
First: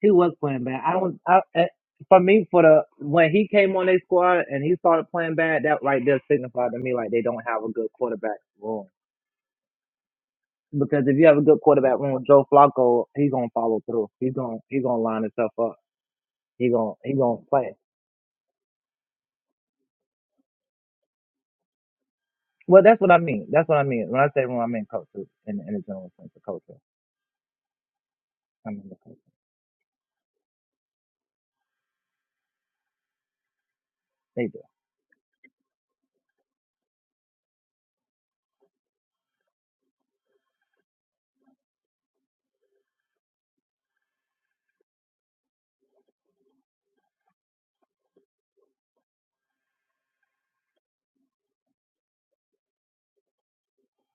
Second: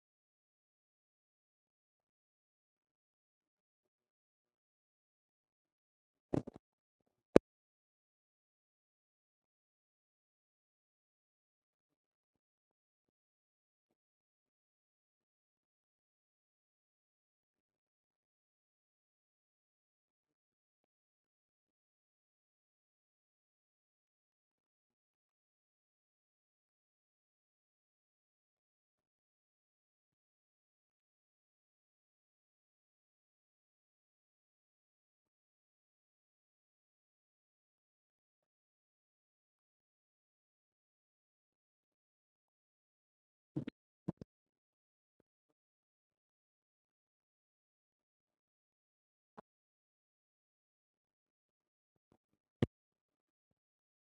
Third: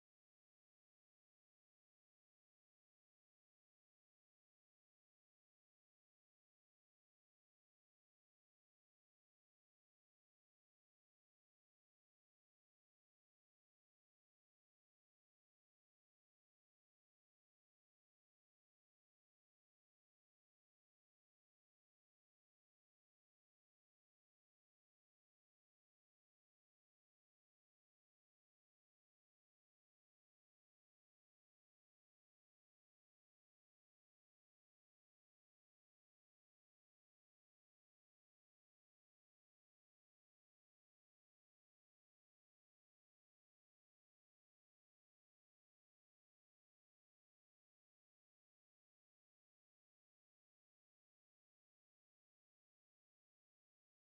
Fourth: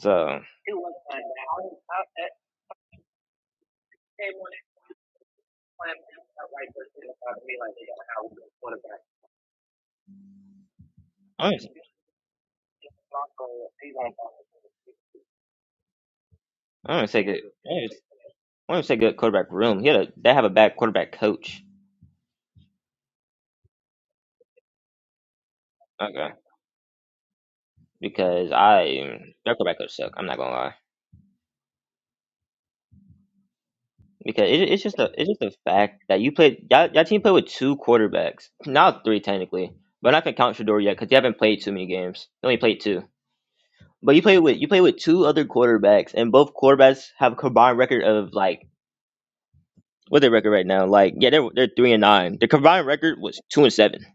[SPEAKER 4] He was playing bad. I don't. I, eh, for me, for the when he came on their squad and he started playing bad, that right there signified to me like they don't have a good quarterback room. Because if you have a
[SPEAKER 2] I
[SPEAKER 4] good
[SPEAKER 2] don't,
[SPEAKER 4] quarterback room, Joe Flacco, he's gonna follow through. He's gonna he's gonna line himself up. He gonna
[SPEAKER 2] I don't
[SPEAKER 4] he
[SPEAKER 2] say
[SPEAKER 4] gonna
[SPEAKER 2] good. I
[SPEAKER 4] play.
[SPEAKER 2] don't I don't say good quarterback room. He had a, they have a bad quarterback coach.
[SPEAKER 4] Well, that's what I mean. That's what I mean. When I say room, I mean coaches in in the general sense
[SPEAKER 2] Okay,
[SPEAKER 4] of coaches.
[SPEAKER 2] because
[SPEAKER 4] I mean the
[SPEAKER 2] I
[SPEAKER 4] coach.
[SPEAKER 2] their quarterback coach suck. I'm not gonna lie.
[SPEAKER 4] They
[SPEAKER 2] Because
[SPEAKER 4] do.
[SPEAKER 2] it, it's just a it's just a fact that you played y'all, y'all team played with two quarterbacks, now three technically, but not gonna count Shador yet because you haven't played too many games. You only played two, but you played with you played with two other quarterbacks, and both quarterbacks have a combined record of like what's their record right now? Like yeah, they're they're three and nine. Their combined record was two and seven.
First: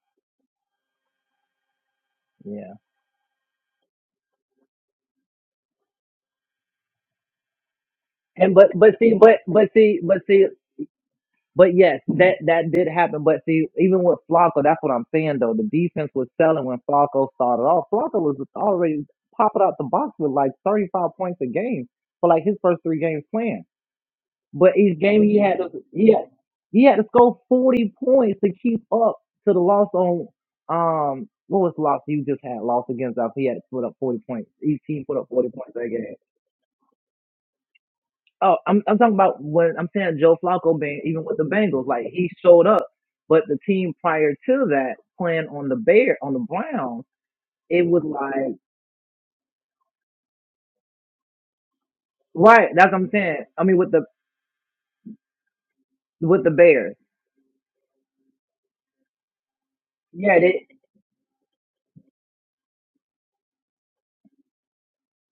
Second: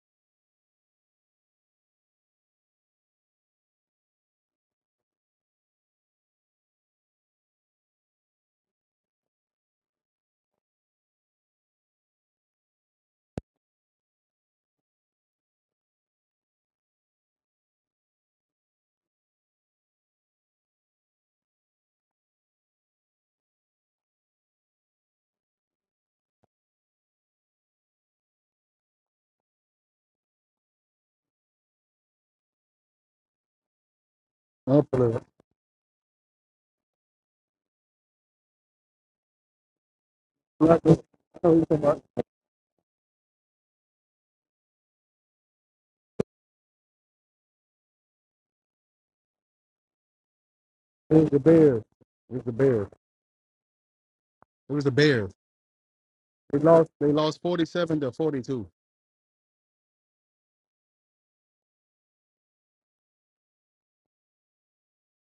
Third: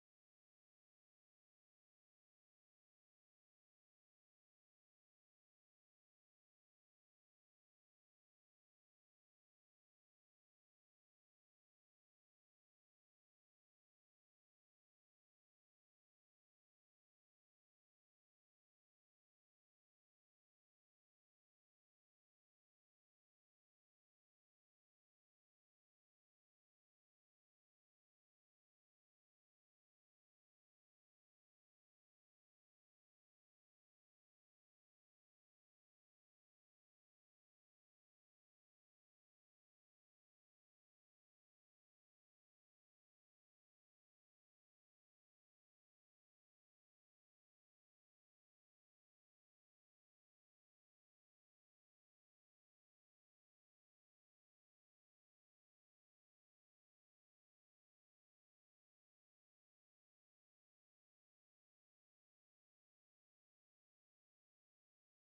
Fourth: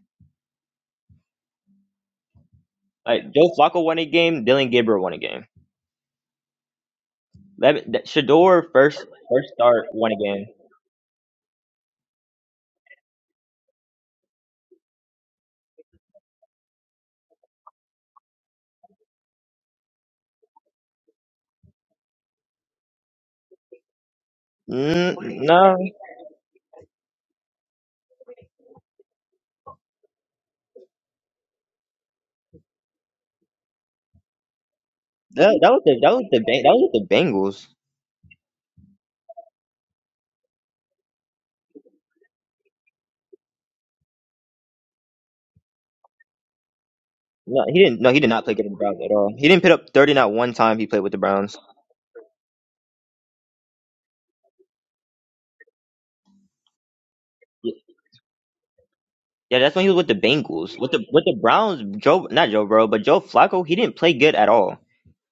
[SPEAKER 4] Yeah.
[SPEAKER 2] Like Joe Flacco won a game, Dylan Gabriel won a game. That, that
[SPEAKER 4] And
[SPEAKER 2] Shador
[SPEAKER 4] but but
[SPEAKER 2] first
[SPEAKER 4] see but
[SPEAKER 2] first
[SPEAKER 4] but
[SPEAKER 2] start
[SPEAKER 4] see
[SPEAKER 2] won
[SPEAKER 4] but
[SPEAKER 2] a
[SPEAKER 4] see
[SPEAKER 2] game.
[SPEAKER 4] But yes, that that did happen. But see, even with Flacco, that's what I'm saying though. The defense was selling when Flacco started off. Flacco was already popping out the box with like 35 points a game for like his first three games playing. But each
[SPEAKER 2] Mm,
[SPEAKER 4] game he had to
[SPEAKER 2] no,
[SPEAKER 4] he had, he had to score 40 points to keep up to the loss on um what was the loss you just had? Loss against us. He had to put up 40 points.
[SPEAKER 1] I'm
[SPEAKER 4] Each
[SPEAKER 1] gonna put
[SPEAKER 4] team put
[SPEAKER 1] a-
[SPEAKER 4] up 40
[SPEAKER 2] that, that
[SPEAKER 4] points
[SPEAKER 2] was
[SPEAKER 4] a
[SPEAKER 2] the
[SPEAKER 4] game.
[SPEAKER 2] that was the Ban- that was the Bengals.
[SPEAKER 4] Oh, I'm I'm talking about when I'm saying Joe
[SPEAKER 1] I
[SPEAKER 4] Flacco being even with the
[SPEAKER 1] know he's talking
[SPEAKER 4] Bengals,
[SPEAKER 1] about-
[SPEAKER 4] like he showed up, but the team prior to that playing on the Bear on the Browns,
[SPEAKER 2] No, he
[SPEAKER 4] it
[SPEAKER 2] didn't.
[SPEAKER 4] was
[SPEAKER 2] No, he did not play
[SPEAKER 4] like
[SPEAKER 2] good in the Browns at all. He didn't put up thirty not one time he played with
[SPEAKER 1] It
[SPEAKER 2] the
[SPEAKER 1] was the
[SPEAKER 2] Browns.
[SPEAKER 1] Bears. It was the
[SPEAKER 4] right.
[SPEAKER 1] Bears.
[SPEAKER 4] That's what I'm saying. I mean with the
[SPEAKER 1] It was the Bears.
[SPEAKER 4] with the
[SPEAKER 1] They lost.
[SPEAKER 4] Bears,
[SPEAKER 1] They lost forty-seven to forty-two.
[SPEAKER 2] Yeah, that's when he was with the
[SPEAKER 4] yeah, they
[SPEAKER 2] Bengals. With the with the Browns, Joe not Joe Burrow, but Joe Flacco, he didn't play good at all.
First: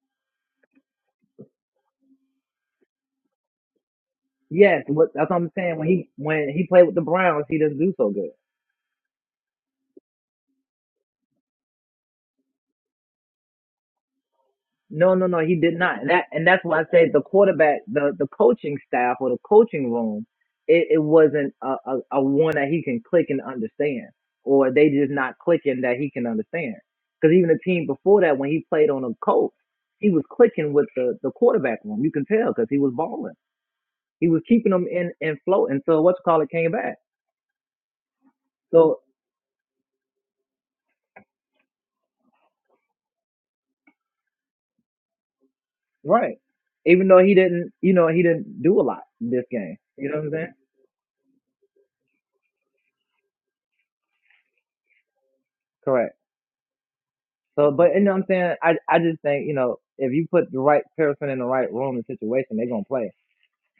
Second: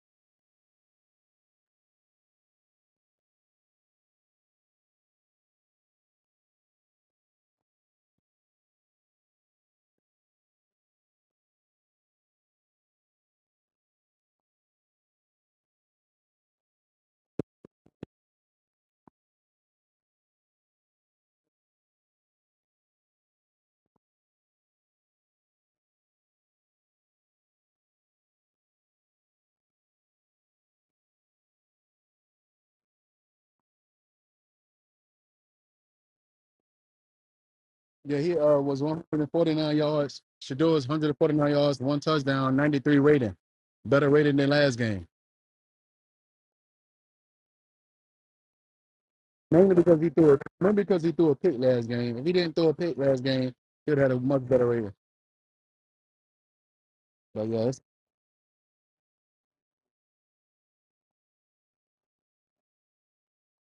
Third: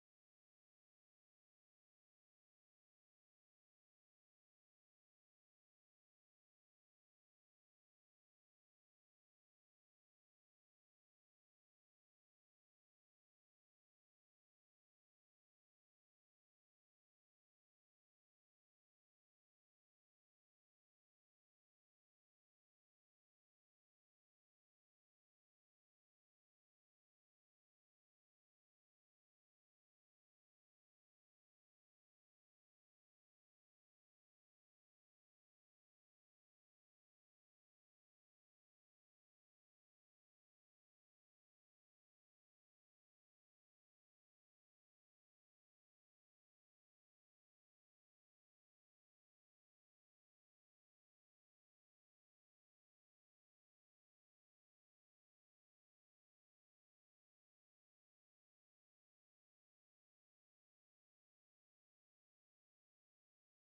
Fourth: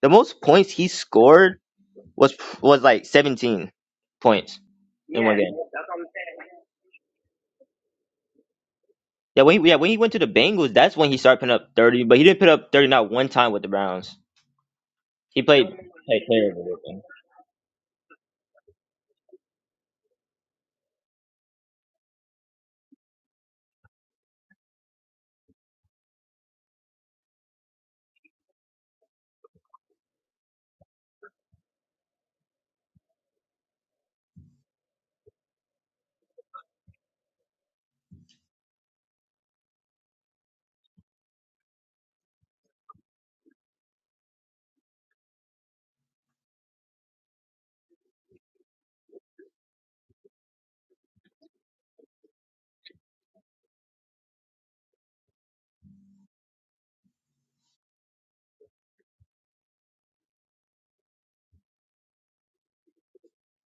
[SPEAKER 2] The most points he scored was was like seventeen points
[SPEAKER 4] yes. What,
[SPEAKER 2] in
[SPEAKER 4] that's what
[SPEAKER 2] one
[SPEAKER 4] I'm
[SPEAKER 2] game.
[SPEAKER 4] saying. When he when he played with the Browns, he doesn't do so good.
[SPEAKER 2] Yeah, when he, yeah when he went to the Bengals, that's when he started putting up thirty, but he didn't put up thirty not one time with the Browns.
[SPEAKER 4] No, no, no,
[SPEAKER 2] He
[SPEAKER 4] he
[SPEAKER 2] played
[SPEAKER 4] did not. And
[SPEAKER 2] played
[SPEAKER 4] that and
[SPEAKER 2] terrible
[SPEAKER 4] that's
[SPEAKER 2] with
[SPEAKER 4] why I
[SPEAKER 2] them.
[SPEAKER 4] said the quarterback, the the coaching staff or the coaching room, it, it wasn't a, a, a one that he can click and understand, or they just not clicking that he can understand. Because even the team before that, when he played on the Colts, he was clicking with the the quarterback room. You can tell because he was balling. He was keeping them in in flow until what's call it came back.
[SPEAKER 1] Yeah, he uh was
[SPEAKER 4] So
[SPEAKER 1] 149 yards. Shador is 149 yards, one touchdown, 93 rating. Better rating than last game.
[SPEAKER 4] right, even though he didn't, you know, he didn't do a lot this
[SPEAKER 1] Mainly
[SPEAKER 4] game.
[SPEAKER 1] because he
[SPEAKER 4] You know what I'm
[SPEAKER 1] threw a
[SPEAKER 4] saying?
[SPEAKER 1] mainly because he threw a pick last game. If he didn't throw a pick last game, he would have had a much better rating.
[SPEAKER 4] Correct.
[SPEAKER 1] But yeah,
[SPEAKER 4] So,
[SPEAKER 1] it's,
[SPEAKER 4] but you know what I'm saying? I I just think you know if you put the right person in the right room and situation, they're gonna play.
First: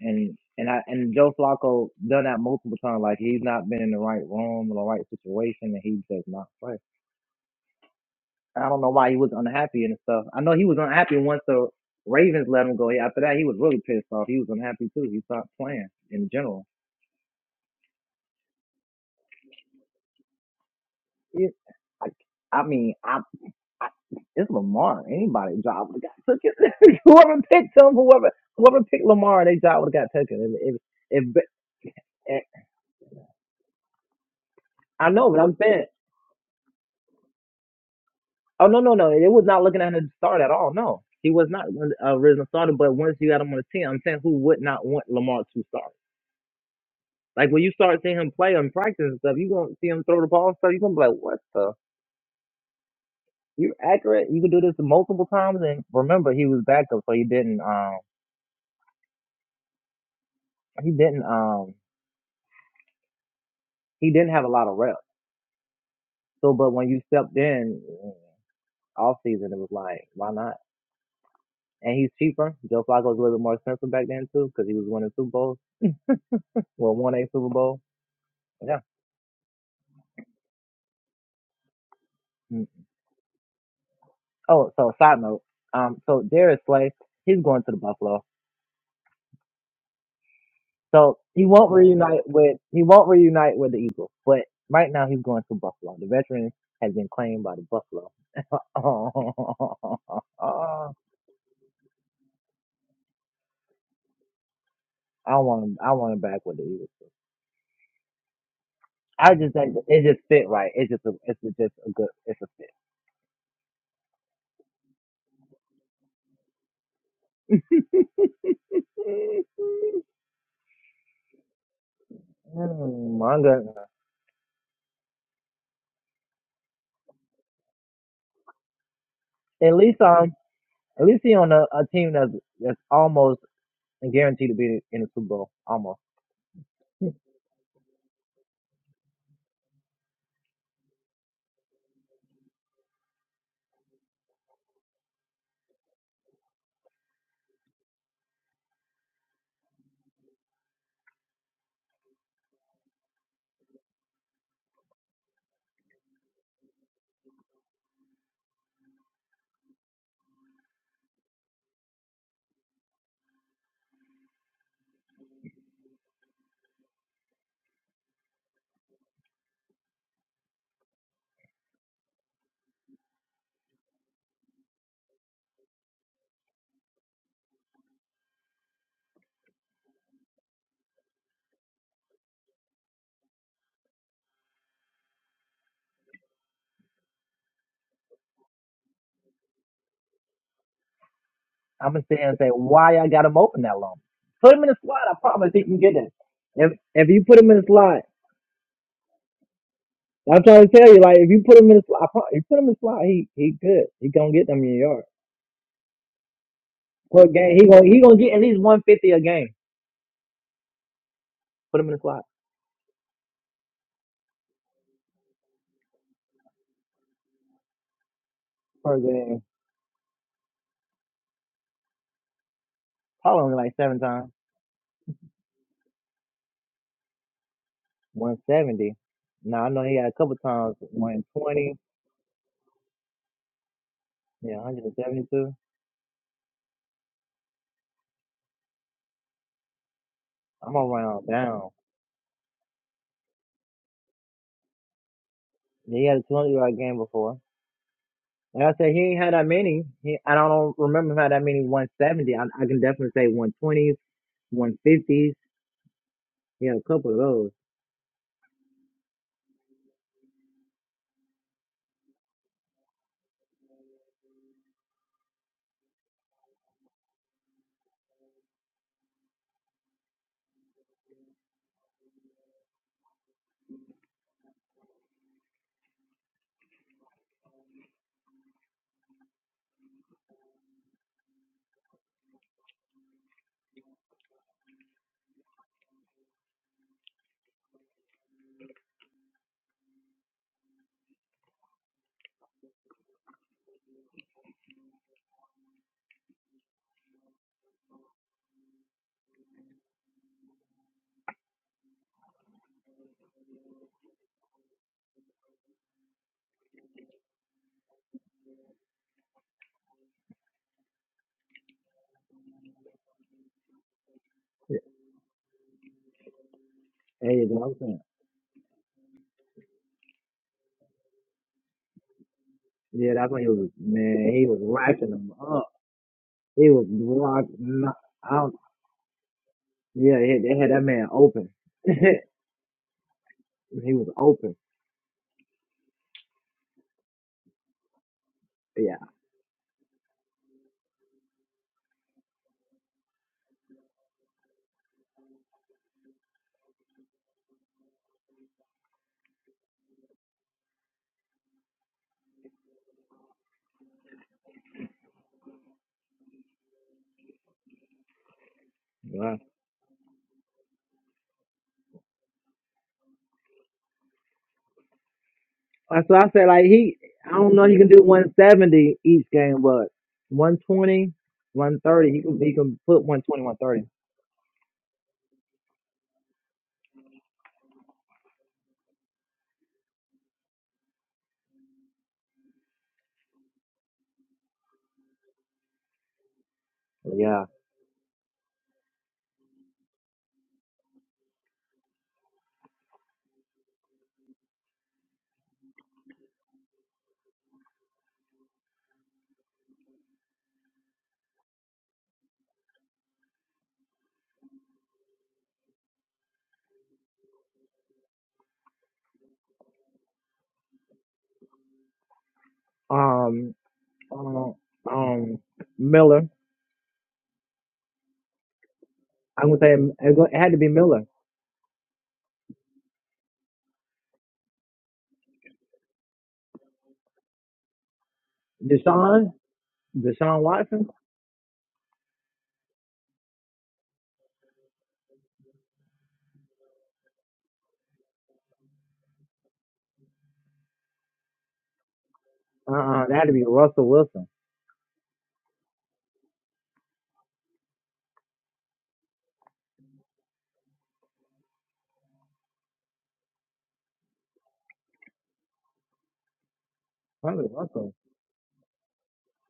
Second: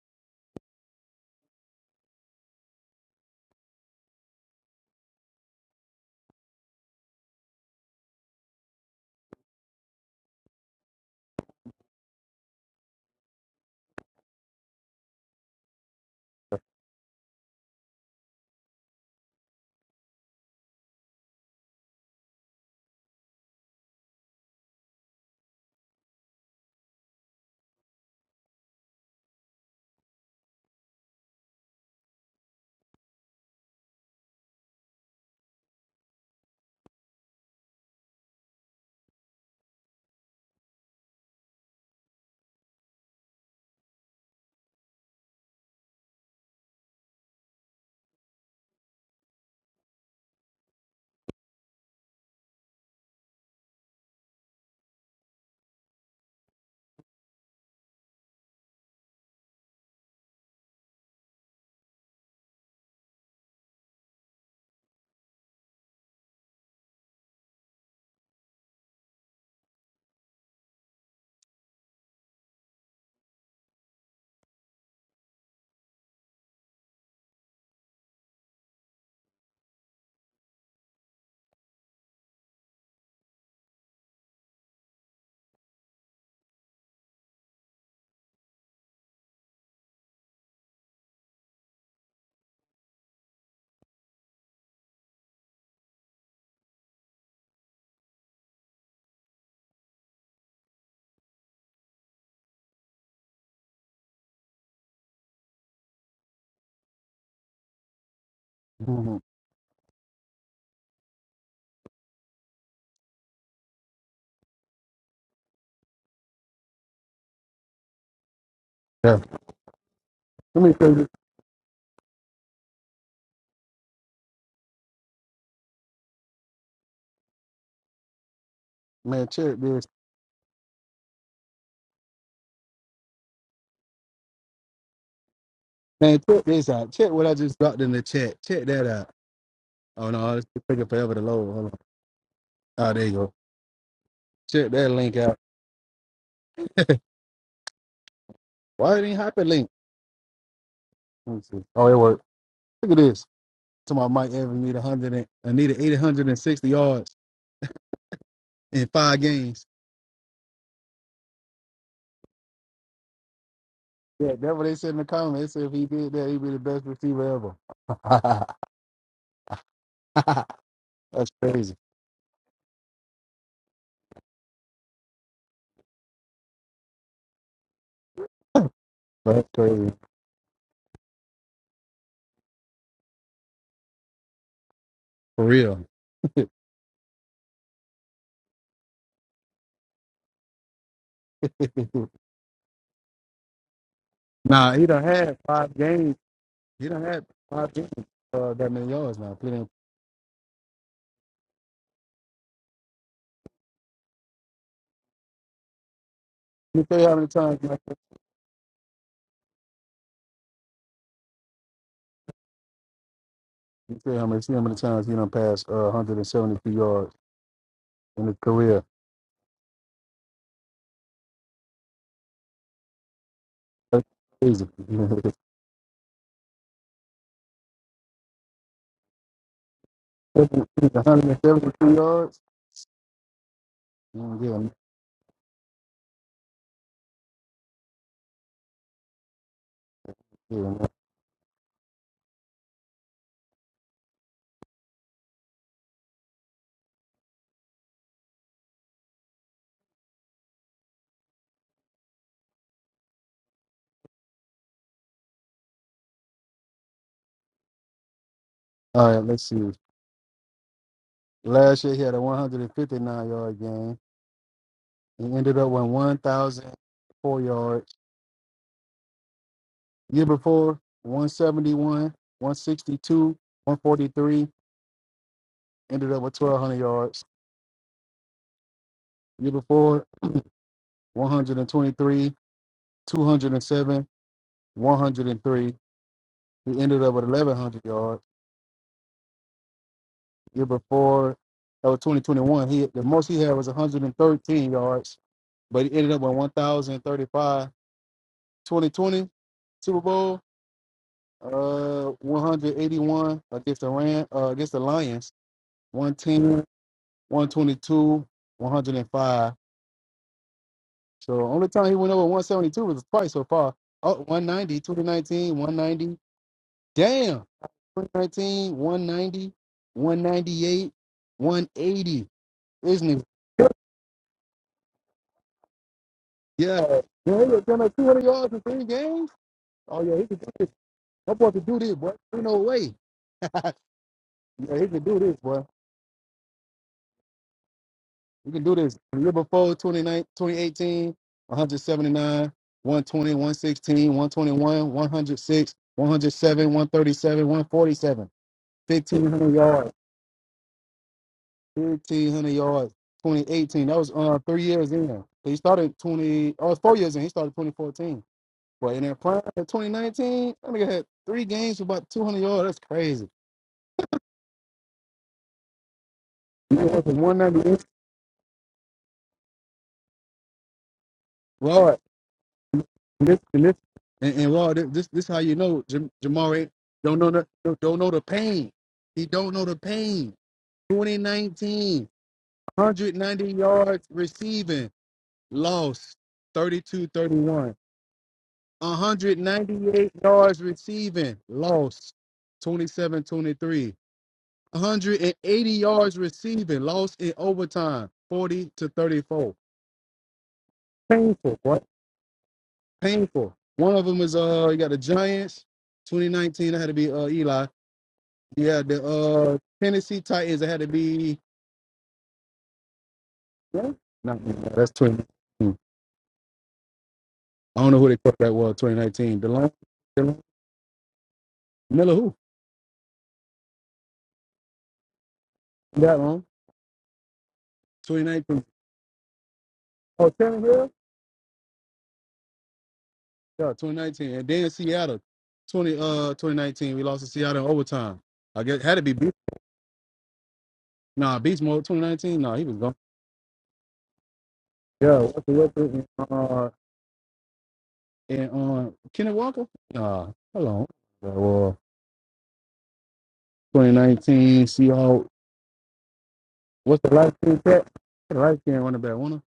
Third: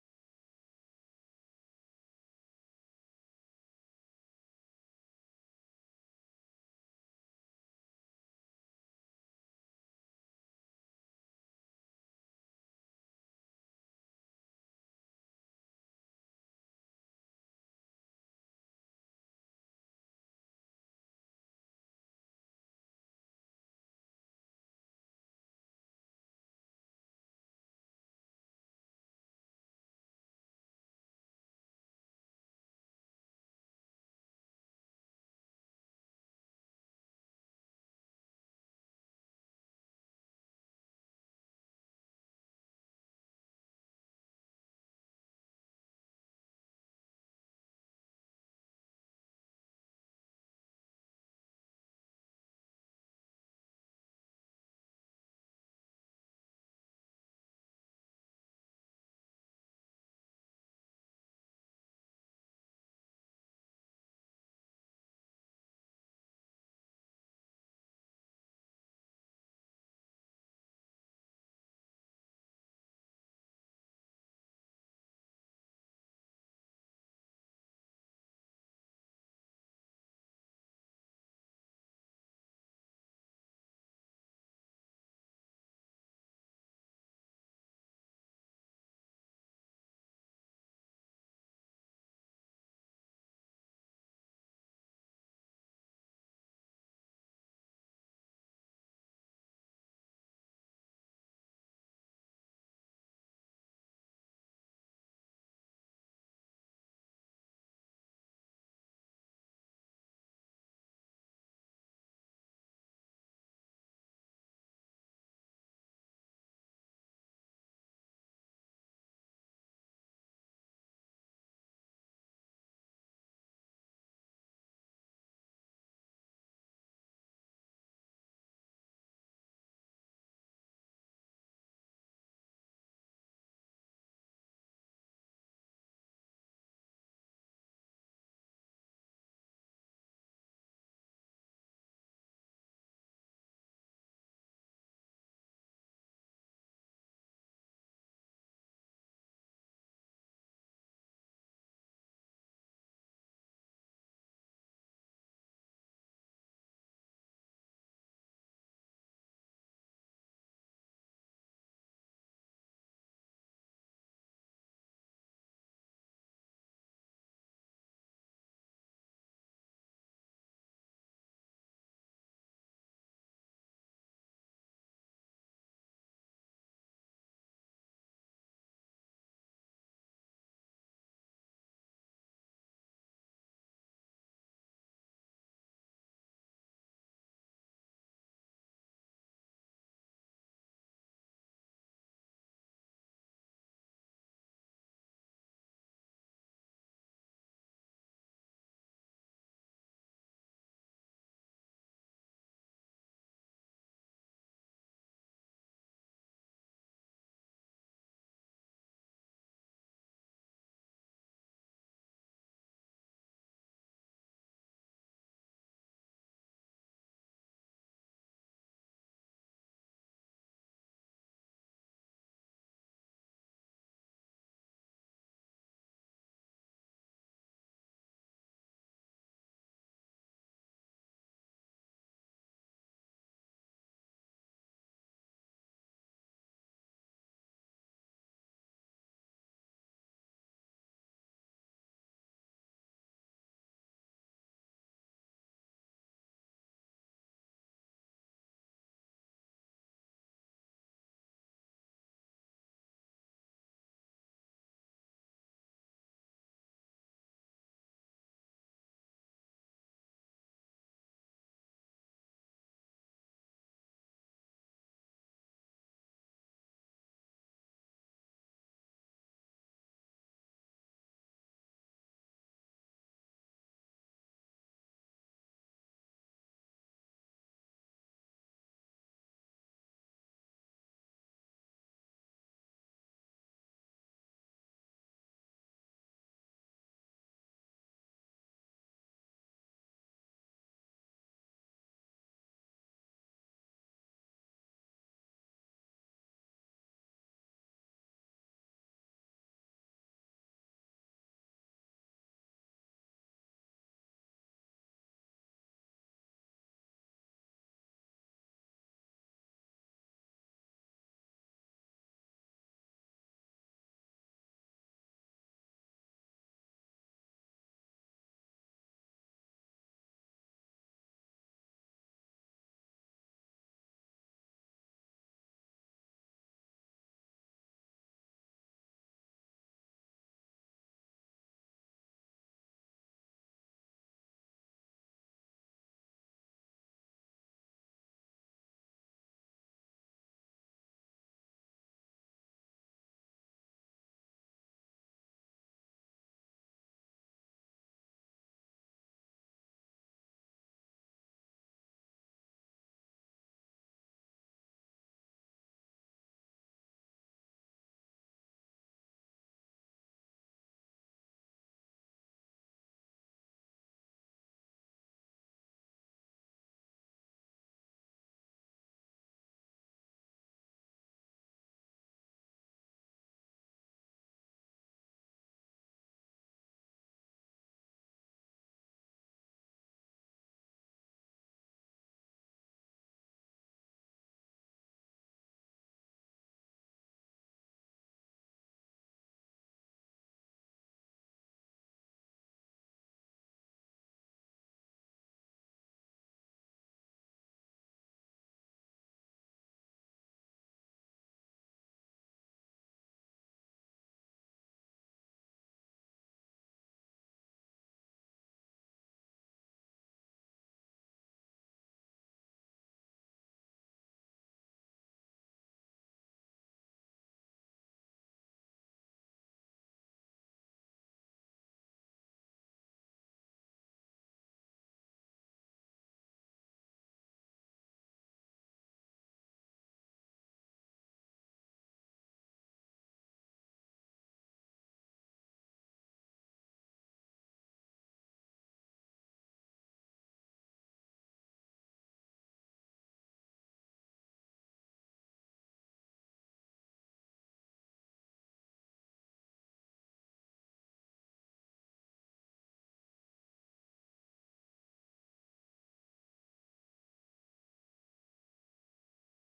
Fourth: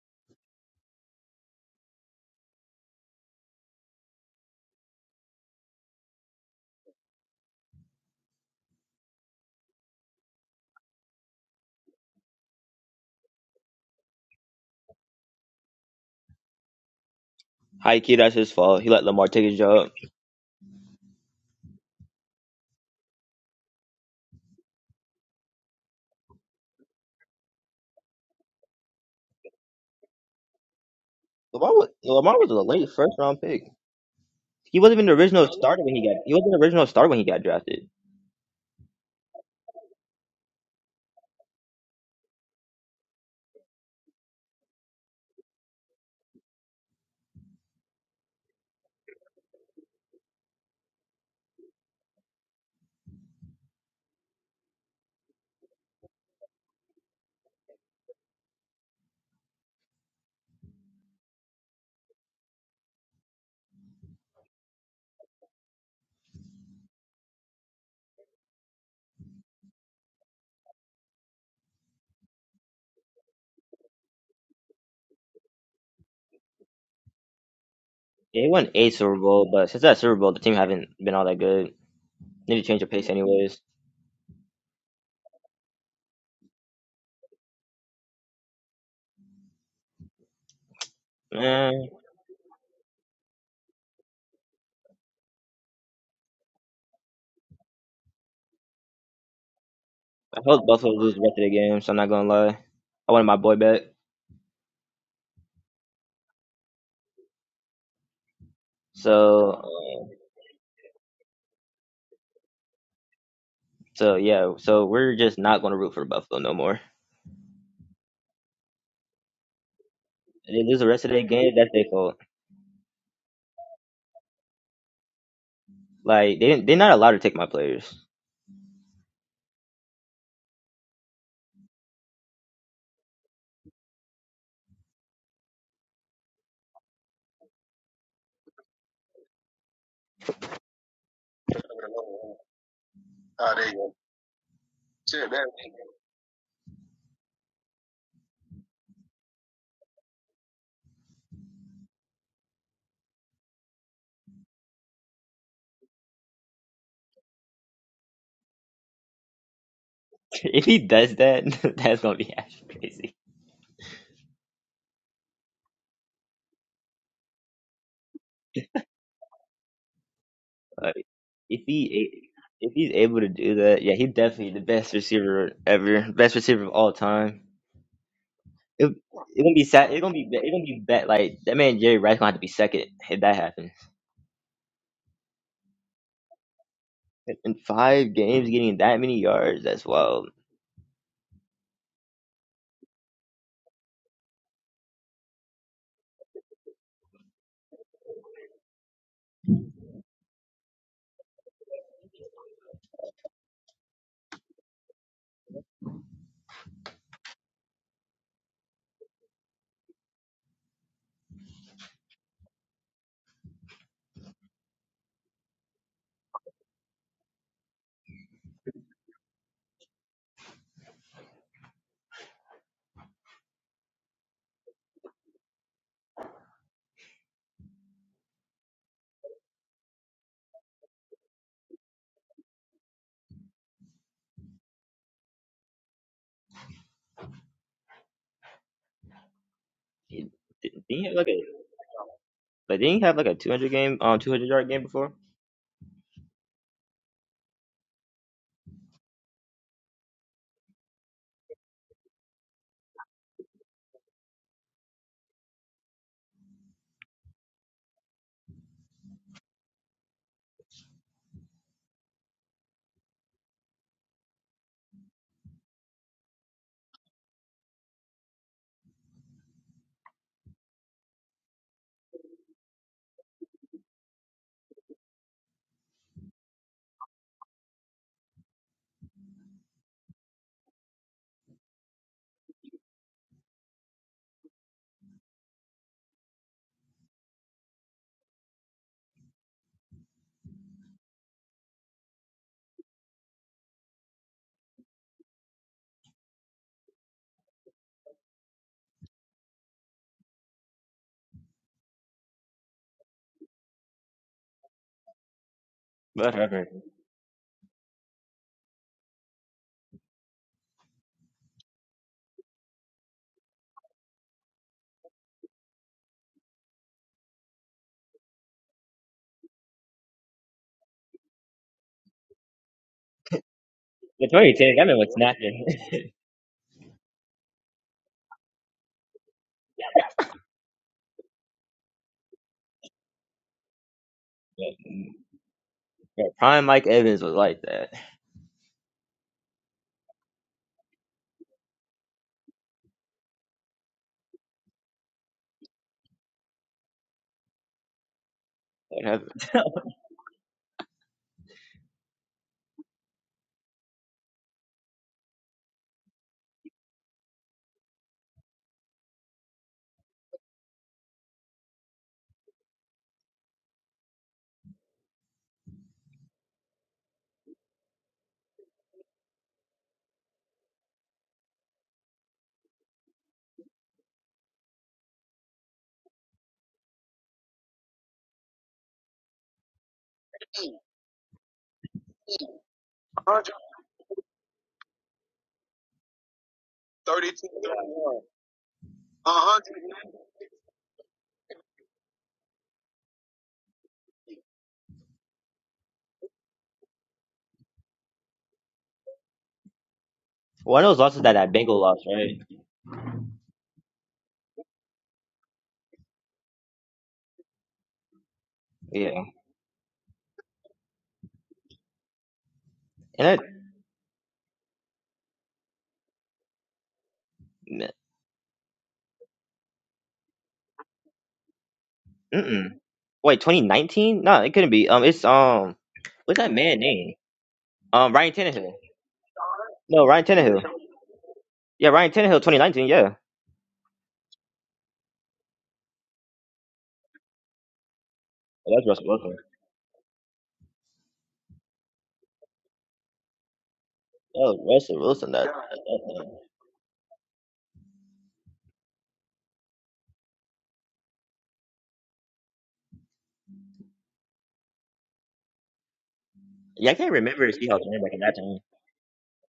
[SPEAKER 4] And and I and Joe Flacco done that multiple times. Like he's not been in the right room or the right situation, and he does not play. I don't know why he was unhappy and stuff. I know he was unhappy once the Ravens let him go. After that, he was really pissed off. He was unhappy too. He stopped playing in general.
[SPEAKER 2] High key, that's his fault. He let Lamar take his job.
[SPEAKER 4] It, I, I mean, I I, it's Lamar. Anybody's job would have got taken. whoever picked him, whoever whoever picked Lamar, their job would have got taken. If, if, if,
[SPEAKER 2] Lamar was Lamar
[SPEAKER 4] eh,
[SPEAKER 2] was a late first round pick. He wasn't even
[SPEAKER 4] I
[SPEAKER 2] the
[SPEAKER 4] know, but
[SPEAKER 2] original
[SPEAKER 4] I'm
[SPEAKER 2] starter
[SPEAKER 4] saying,
[SPEAKER 2] when he got. He wasn't the original starter when he got drafted.
[SPEAKER 4] oh no, no, no, it was not looking at him to start at all. No, he was not an original starter. But once you got him on the team, I'm saying who would not want Lamar to start? Like when you start seeing him play and practice and stuff, you gonna see him throw the ball and stuff. You are gonna be like, what the? You're accurate. You can do this multiple times. And remember, he was backup, so he didn't. Um, he didn't. Um, he didn't have a lot of reps. So, but when you stepped in mm, off season, it was like, why not? And he's cheaper. Joe Flacco was a little bit more expensive back then too, because he was winning Super Bowls. Well, won a Super Bowl.
[SPEAKER 2] They won
[SPEAKER 4] Yeah.
[SPEAKER 2] a Super Bowl, but since that Super Bowl, the team haven't been all that good. Need to
[SPEAKER 4] Mm.
[SPEAKER 2] change their pace, anyways.
[SPEAKER 4] Oh, so side note. Um, so Darius Slay, he's going to the Buffalo. So he won't
[SPEAKER 2] Man,
[SPEAKER 4] reunite with he won't reunite with the Eagles, but right now he's going to Buffalo. The veteran has been claimed by the Buffalo.
[SPEAKER 2] I hope Buffalo lose the rest of the game. So I'm not gonna lie. I wanted my boy back.
[SPEAKER 4] I want him. I want him back with the Eagles.
[SPEAKER 1] Mhm.
[SPEAKER 4] I
[SPEAKER 2] So,
[SPEAKER 4] just think it
[SPEAKER 2] uh,
[SPEAKER 4] just fit right. It's just a, it's just a good. It's a fit.
[SPEAKER 2] so yeah. So we're just not gonna root for Buffalo no more.
[SPEAKER 1] yeah.
[SPEAKER 4] Mm,
[SPEAKER 2] If they
[SPEAKER 1] Let me
[SPEAKER 2] lose the
[SPEAKER 1] tell
[SPEAKER 2] rest
[SPEAKER 1] you,
[SPEAKER 2] of their game. That's their fault.
[SPEAKER 4] my goodness.
[SPEAKER 2] Like they didn't. They're not allowed to take my players.
[SPEAKER 1] man, check
[SPEAKER 4] At
[SPEAKER 1] this.
[SPEAKER 4] least um, at least he on a, a team that's that's almost guaranteed to be in the Super Bowl. Almost.
[SPEAKER 1] Man, check this out. Check what I just dropped in the chat. Check that out. Oh no, it's taking forever to load. Hold on. Oh, there you go. Check that link out. Why it ain't hyperlink? Let me see. Oh, it worked. Look at this. to my Mike Evans need a hundred and uh, needed eight hundred and sixty yards in five games.
[SPEAKER 2] if he does that, that's gonna be actually
[SPEAKER 1] Yeah, that's what they said in the comments. They said if he did that, he'd be the best receiver ever.
[SPEAKER 2] crazy.
[SPEAKER 1] that's
[SPEAKER 2] If
[SPEAKER 1] crazy.
[SPEAKER 2] he if he's able to do that, yeah, he's definitely the best receiver ever, best receiver of all time. It it
[SPEAKER 1] That's
[SPEAKER 2] gonna be sad.
[SPEAKER 1] crazy.
[SPEAKER 2] It gonna be it gonna be bad. Like that man Jerry Rice gonna have to be second if that happens.
[SPEAKER 1] For real.
[SPEAKER 2] In five games, getting that many yards, as well.
[SPEAKER 4] I'm gonna sit here and say why I got him open that long. Put him in
[SPEAKER 1] nah,
[SPEAKER 4] the
[SPEAKER 1] he
[SPEAKER 4] slot.
[SPEAKER 1] done
[SPEAKER 4] I
[SPEAKER 1] had
[SPEAKER 4] promise he
[SPEAKER 1] five
[SPEAKER 4] can get that.
[SPEAKER 1] games.
[SPEAKER 4] If
[SPEAKER 1] He done
[SPEAKER 4] if you
[SPEAKER 1] had
[SPEAKER 4] put him in the
[SPEAKER 1] five games
[SPEAKER 4] slot,
[SPEAKER 1] uh, that many yards now. Put in-
[SPEAKER 4] I'm trying to tell you, like if you put him in the slot, I pro- you put him in the slot, he he good. He gonna get them in your yard.
[SPEAKER 1] Let me tell you how
[SPEAKER 4] per
[SPEAKER 1] many
[SPEAKER 4] game.
[SPEAKER 1] times
[SPEAKER 4] He
[SPEAKER 1] let
[SPEAKER 4] gonna he gonna get at least 150 a game. Put him in the slot
[SPEAKER 1] me tell you how many see how many times he done passed uh, 172 yards in his career.
[SPEAKER 4] per game. Probably only like seven
[SPEAKER 1] That's
[SPEAKER 4] times.
[SPEAKER 1] crazy.
[SPEAKER 4] 170. Now I know he had a couple times 120.
[SPEAKER 1] 172 yards?
[SPEAKER 4] Yeah,
[SPEAKER 1] Mm,
[SPEAKER 4] 172.
[SPEAKER 2] He,
[SPEAKER 1] Yeah,
[SPEAKER 4] I'm
[SPEAKER 1] yeah,
[SPEAKER 2] didn't
[SPEAKER 4] gonna
[SPEAKER 2] he
[SPEAKER 4] run
[SPEAKER 2] have
[SPEAKER 4] all
[SPEAKER 2] like a
[SPEAKER 4] down.
[SPEAKER 2] like didn't he have like a two hundred game um two hundred yard game before?
[SPEAKER 4] He had a 200 yard game before. Like I said, he ain't had that many. He, I don't remember him had that many 170. I, I can definitely say 120s, 150s. He had a couple of those.
[SPEAKER 1] All right, let's see. Last year he had a 159 yard game. He ended up with 1,004 yards. Year before, 171, 162, 143. Ended up with 1,200 yards. Year before, 123, 207, 103. He ended up with 1,100 yards. Year before, that was 2021. He the most he had was 113 yards, but he ended up with 1,035. 2020 Super Bowl. uh 181 against the Ram, uh, against the Lions, 110,
[SPEAKER 2] Whatever.
[SPEAKER 1] 122, 105. So only time he went over 172 was twice so far. Oh, 190, 2019, 190.
[SPEAKER 4] There
[SPEAKER 1] Damn.
[SPEAKER 4] you go. I'm saying.
[SPEAKER 1] 2019, 190, 198, 180. Isn't
[SPEAKER 4] Yeah,
[SPEAKER 1] it?
[SPEAKER 4] that's when he
[SPEAKER 1] Yeah.
[SPEAKER 4] was
[SPEAKER 2] The
[SPEAKER 4] man. He
[SPEAKER 2] twenty
[SPEAKER 4] was
[SPEAKER 2] ten, that man was
[SPEAKER 4] racking them
[SPEAKER 2] snapping.
[SPEAKER 4] up. He was
[SPEAKER 1] Yeah, he
[SPEAKER 4] rock.
[SPEAKER 1] was down
[SPEAKER 4] kno-
[SPEAKER 1] like 200
[SPEAKER 4] I
[SPEAKER 1] yards
[SPEAKER 4] don't.
[SPEAKER 1] in three games. Oh, yeah,
[SPEAKER 4] Yeah,
[SPEAKER 1] he
[SPEAKER 4] they
[SPEAKER 1] can
[SPEAKER 4] had
[SPEAKER 1] do
[SPEAKER 4] they
[SPEAKER 1] this.
[SPEAKER 4] had that man
[SPEAKER 1] I'm
[SPEAKER 4] open.
[SPEAKER 1] about to do this, boy.
[SPEAKER 4] he
[SPEAKER 1] Ain't no way.
[SPEAKER 4] was open.
[SPEAKER 1] Yeah, he can do this, boy.
[SPEAKER 2] yeah, prime Mike Evans was like that.
[SPEAKER 1] We can do this.
[SPEAKER 4] Yeah.
[SPEAKER 1] The year before twenty nine, twenty eighteen, one hundred seventy nine, one 106, 107, 137, one forty seven, one thirty-seven, one forty-seven,
[SPEAKER 2] Whatever.
[SPEAKER 1] fifteen hundred yards, 1500 yards. 2018. That was uh three years in. He started 20. Oh, it's four years in. He started 2014. But in that prime of 2019, that nigga had three games for about 200 yards. That's crazy.
[SPEAKER 4] That's why I said like
[SPEAKER 1] He
[SPEAKER 4] he.
[SPEAKER 1] went from
[SPEAKER 4] I don't know. He can
[SPEAKER 1] 198.
[SPEAKER 4] do 170 each game, but one twenty, one thirty, He can he can put one
[SPEAKER 1] And this,
[SPEAKER 4] twenty, one
[SPEAKER 1] and this,
[SPEAKER 4] thirty.
[SPEAKER 1] and, and Raw, this, this, this how you know Jam- Jamar don't know the, don't don't know the pain. He don't know the pain. 2019,
[SPEAKER 2] 132
[SPEAKER 1] yards receiving, lost thirty two thirty
[SPEAKER 4] Yeah.
[SPEAKER 1] one.
[SPEAKER 2] 100. One hundred.
[SPEAKER 1] 198 yards receiving, lost twenty seven twenty three. 180 yards receiving, lost in overtime, 40 to 34.
[SPEAKER 2] One of those losses that that
[SPEAKER 1] Painful, boy.
[SPEAKER 2] Bengal lost, right?
[SPEAKER 1] painful. One of them is uh, you got the Giants, 2019. That had to be uh Eli. You had the
[SPEAKER 2] Yeah.
[SPEAKER 1] uh Tennessee Titans. That had to be
[SPEAKER 2] And
[SPEAKER 4] Um.
[SPEAKER 1] no, no,
[SPEAKER 4] Um.
[SPEAKER 1] that's 20.
[SPEAKER 4] um
[SPEAKER 1] hmm.
[SPEAKER 4] Miller.
[SPEAKER 1] I don't
[SPEAKER 2] it,
[SPEAKER 1] know who they thought that was. 2019.
[SPEAKER 4] I'm gonna
[SPEAKER 1] DeLon,
[SPEAKER 4] say it go- it
[SPEAKER 1] DeLon
[SPEAKER 4] had to be Miller.
[SPEAKER 1] Miller. Who
[SPEAKER 2] mm-mm. wait, 2019? No, it couldn't be. Um, it's um,
[SPEAKER 1] that
[SPEAKER 2] what's
[SPEAKER 1] long?
[SPEAKER 2] that man name? Um, Ryan
[SPEAKER 1] 2019.
[SPEAKER 2] Tannehill.
[SPEAKER 4] Deshaun.
[SPEAKER 2] No, Ryan
[SPEAKER 1] Oh,
[SPEAKER 4] Deshaun
[SPEAKER 1] Tanner
[SPEAKER 2] Tannehill.
[SPEAKER 4] Watson.
[SPEAKER 1] Hill.
[SPEAKER 2] Yeah, Ryan Tannehill, 2019. Yeah,
[SPEAKER 1] Yeah, 2019. And then Seattle, 20 uh 2019. We lost to Seattle in overtime. I
[SPEAKER 2] oh,
[SPEAKER 1] guess
[SPEAKER 2] that's
[SPEAKER 1] had to
[SPEAKER 2] Russell
[SPEAKER 1] be Beast.
[SPEAKER 2] Wilson.
[SPEAKER 1] Nah, Beast Mode 2019. Nah, he
[SPEAKER 4] Uh.
[SPEAKER 1] was gone.
[SPEAKER 4] uh That had to be Russell Wilson.
[SPEAKER 2] Oh, Russell
[SPEAKER 1] Yeah,
[SPEAKER 2] Wilson.
[SPEAKER 1] Walker
[SPEAKER 2] That, that,
[SPEAKER 1] Wilson
[SPEAKER 2] that
[SPEAKER 1] and
[SPEAKER 2] time.
[SPEAKER 1] uh and uh Kenneth Walker. Nah, hold on. Yeah, well, 2019 Seahawks.
[SPEAKER 2] Yeah, I
[SPEAKER 1] What's
[SPEAKER 2] can't
[SPEAKER 1] the light
[SPEAKER 2] remember
[SPEAKER 4] Probably
[SPEAKER 1] skin
[SPEAKER 2] if
[SPEAKER 1] cat?
[SPEAKER 2] Seahawks
[SPEAKER 4] Russell.
[SPEAKER 2] ran back in that
[SPEAKER 1] The light
[SPEAKER 2] time.
[SPEAKER 1] skin running back, one of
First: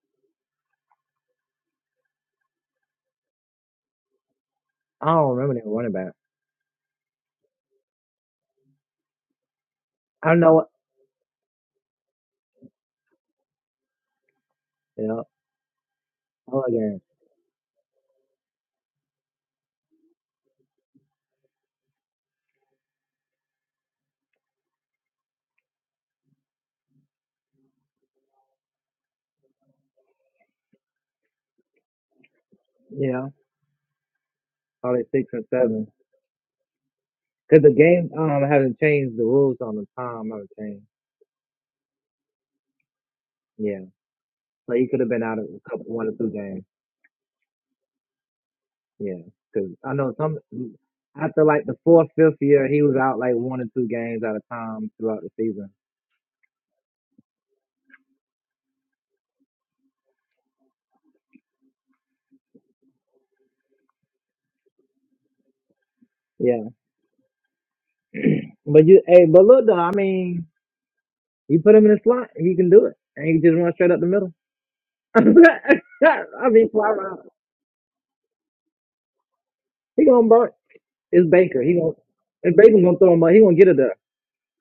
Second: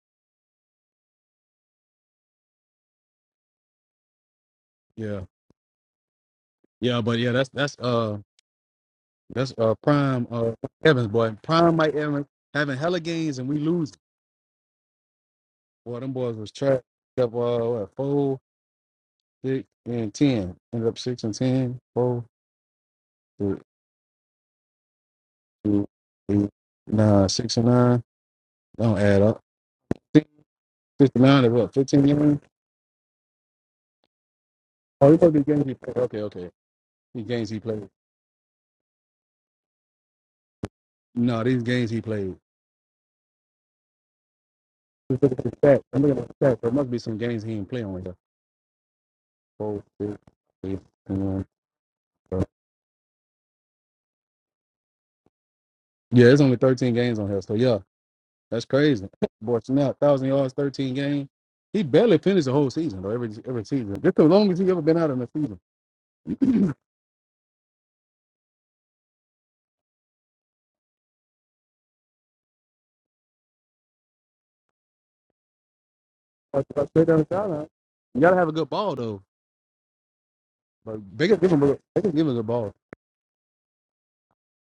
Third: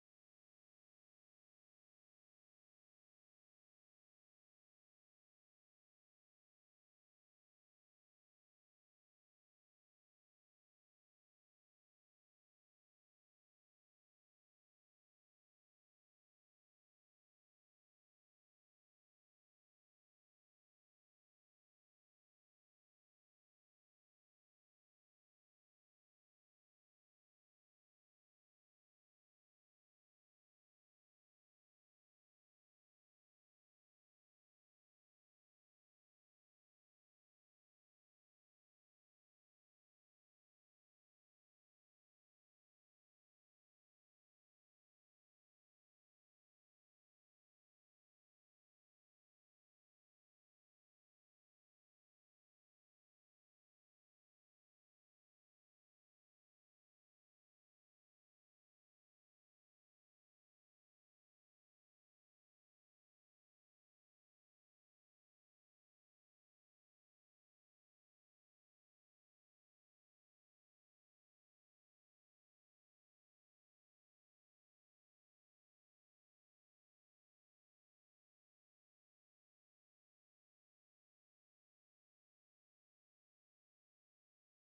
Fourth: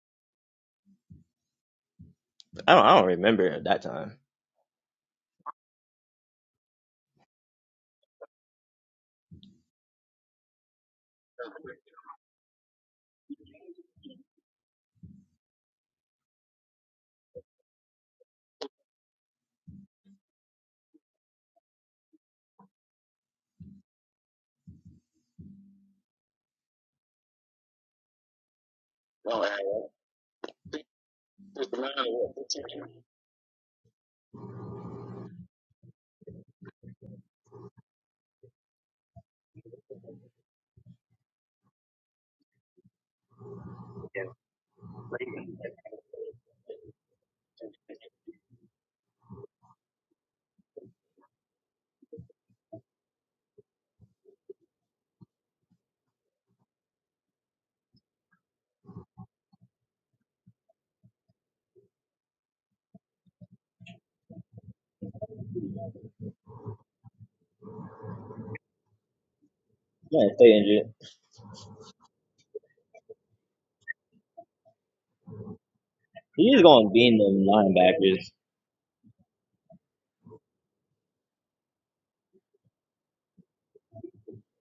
[SPEAKER 2] I don't. I don't remember at that time.
[SPEAKER 4] I
[SPEAKER 1] Yeah.
[SPEAKER 4] don't remember that running back.
[SPEAKER 1] Yeah, but yeah, that's that's uh that's uh prime
[SPEAKER 4] I don't
[SPEAKER 1] uh
[SPEAKER 4] know. What,
[SPEAKER 1] Evans boy. Prime Mike Evans having hella games and we lose.
[SPEAKER 4] yeah.
[SPEAKER 1] Boy, them boys was
[SPEAKER 4] Oh
[SPEAKER 1] trapped
[SPEAKER 4] again.
[SPEAKER 1] up uh what, four, six, and ten. Ended up six and ten, four, three, two, eight, nine, six and nine. Don't add up. Six- Fifty-nine is what, fifteen games?
[SPEAKER 4] Yeah. Probably
[SPEAKER 1] Oh, these are
[SPEAKER 4] six or
[SPEAKER 1] games he
[SPEAKER 4] seven.
[SPEAKER 1] played. Okay, okay. These games he
[SPEAKER 4] Cause the
[SPEAKER 1] played.
[SPEAKER 4] game um hasn't changed. The rules on the time haven't changed.
[SPEAKER 1] No, these games he played.
[SPEAKER 4] Yeah. So he could have been
[SPEAKER 1] Just look at
[SPEAKER 4] out of
[SPEAKER 1] the
[SPEAKER 4] a
[SPEAKER 1] stats.
[SPEAKER 4] couple,
[SPEAKER 1] I'm
[SPEAKER 4] one or
[SPEAKER 1] looking at
[SPEAKER 4] two
[SPEAKER 1] the stats.
[SPEAKER 4] games.
[SPEAKER 1] There must be some games he ain't playing on here.
[SPEAKER 4] Yeah, because
[SPEAKER 1] Four,
[SPEAKER 4] I know
[SPEAKER 1] six,
[SPEAKER 4] some
[SPEAKER 1] eight,
[SPEAKER 4] after
[SPEAKER 1] nine,
[SPEAKER 4] like the fourth, fifth
[SPEAKER 1] twelve.
[SPEAKER 4] year, he was out like one or two games at a time throughout the season.
[SPEAKER 1] Yeah, it's only 13 games on here. So yeah, that's crazy. Boy, Snap, thousand yards, 13 games. He barely finished the whole season though. Every every season, just the longest he ever been out in a season.
[SPEAKER 4] Yeah, but you, hey, but look though, I
[SPEAKER 2] Yeah,
[SPEAKER 4] mean,
[SPEAKER 2] stay injured.
[SPEAKER 4] you put him in the slot, he can do it, and he can just run straight up the middle. I
[SPEAKER 2] He's is
[SPEAKER 1] Like,
[SPEAKER 4] mean,
[SPEAKER 1] if I
[SPEAKER 2] going
[SPEAKER 4] fly
[SPEAKER 2] to be in
[SPEAKER 1] down
[SPEAKER 4] around.
[SPEAKER 2] the
[SPEAKER 1] the sideline, you
[SPEAKER 2] linebackers.
[SPEAKER 1] gotta have a good ball though.
[SPEAKER 4] He gonna burn.
[SPEAKER 1] But
[SPEAKER 4] It's
[SPEAKER 1] they can give
[SPEAKER 4] Baker.
[SPEAKER 1] him a
[SPEAKER 4] He
[SPEAKER 1] good-
[SPEAKER 4] gonna
[SPEAKER 1] they can give him a good
[SPEAKER 4] if
[SPEAKER 1] ball.
[SPEAKER 4] Baker gonna throw him up, he gonna get it there.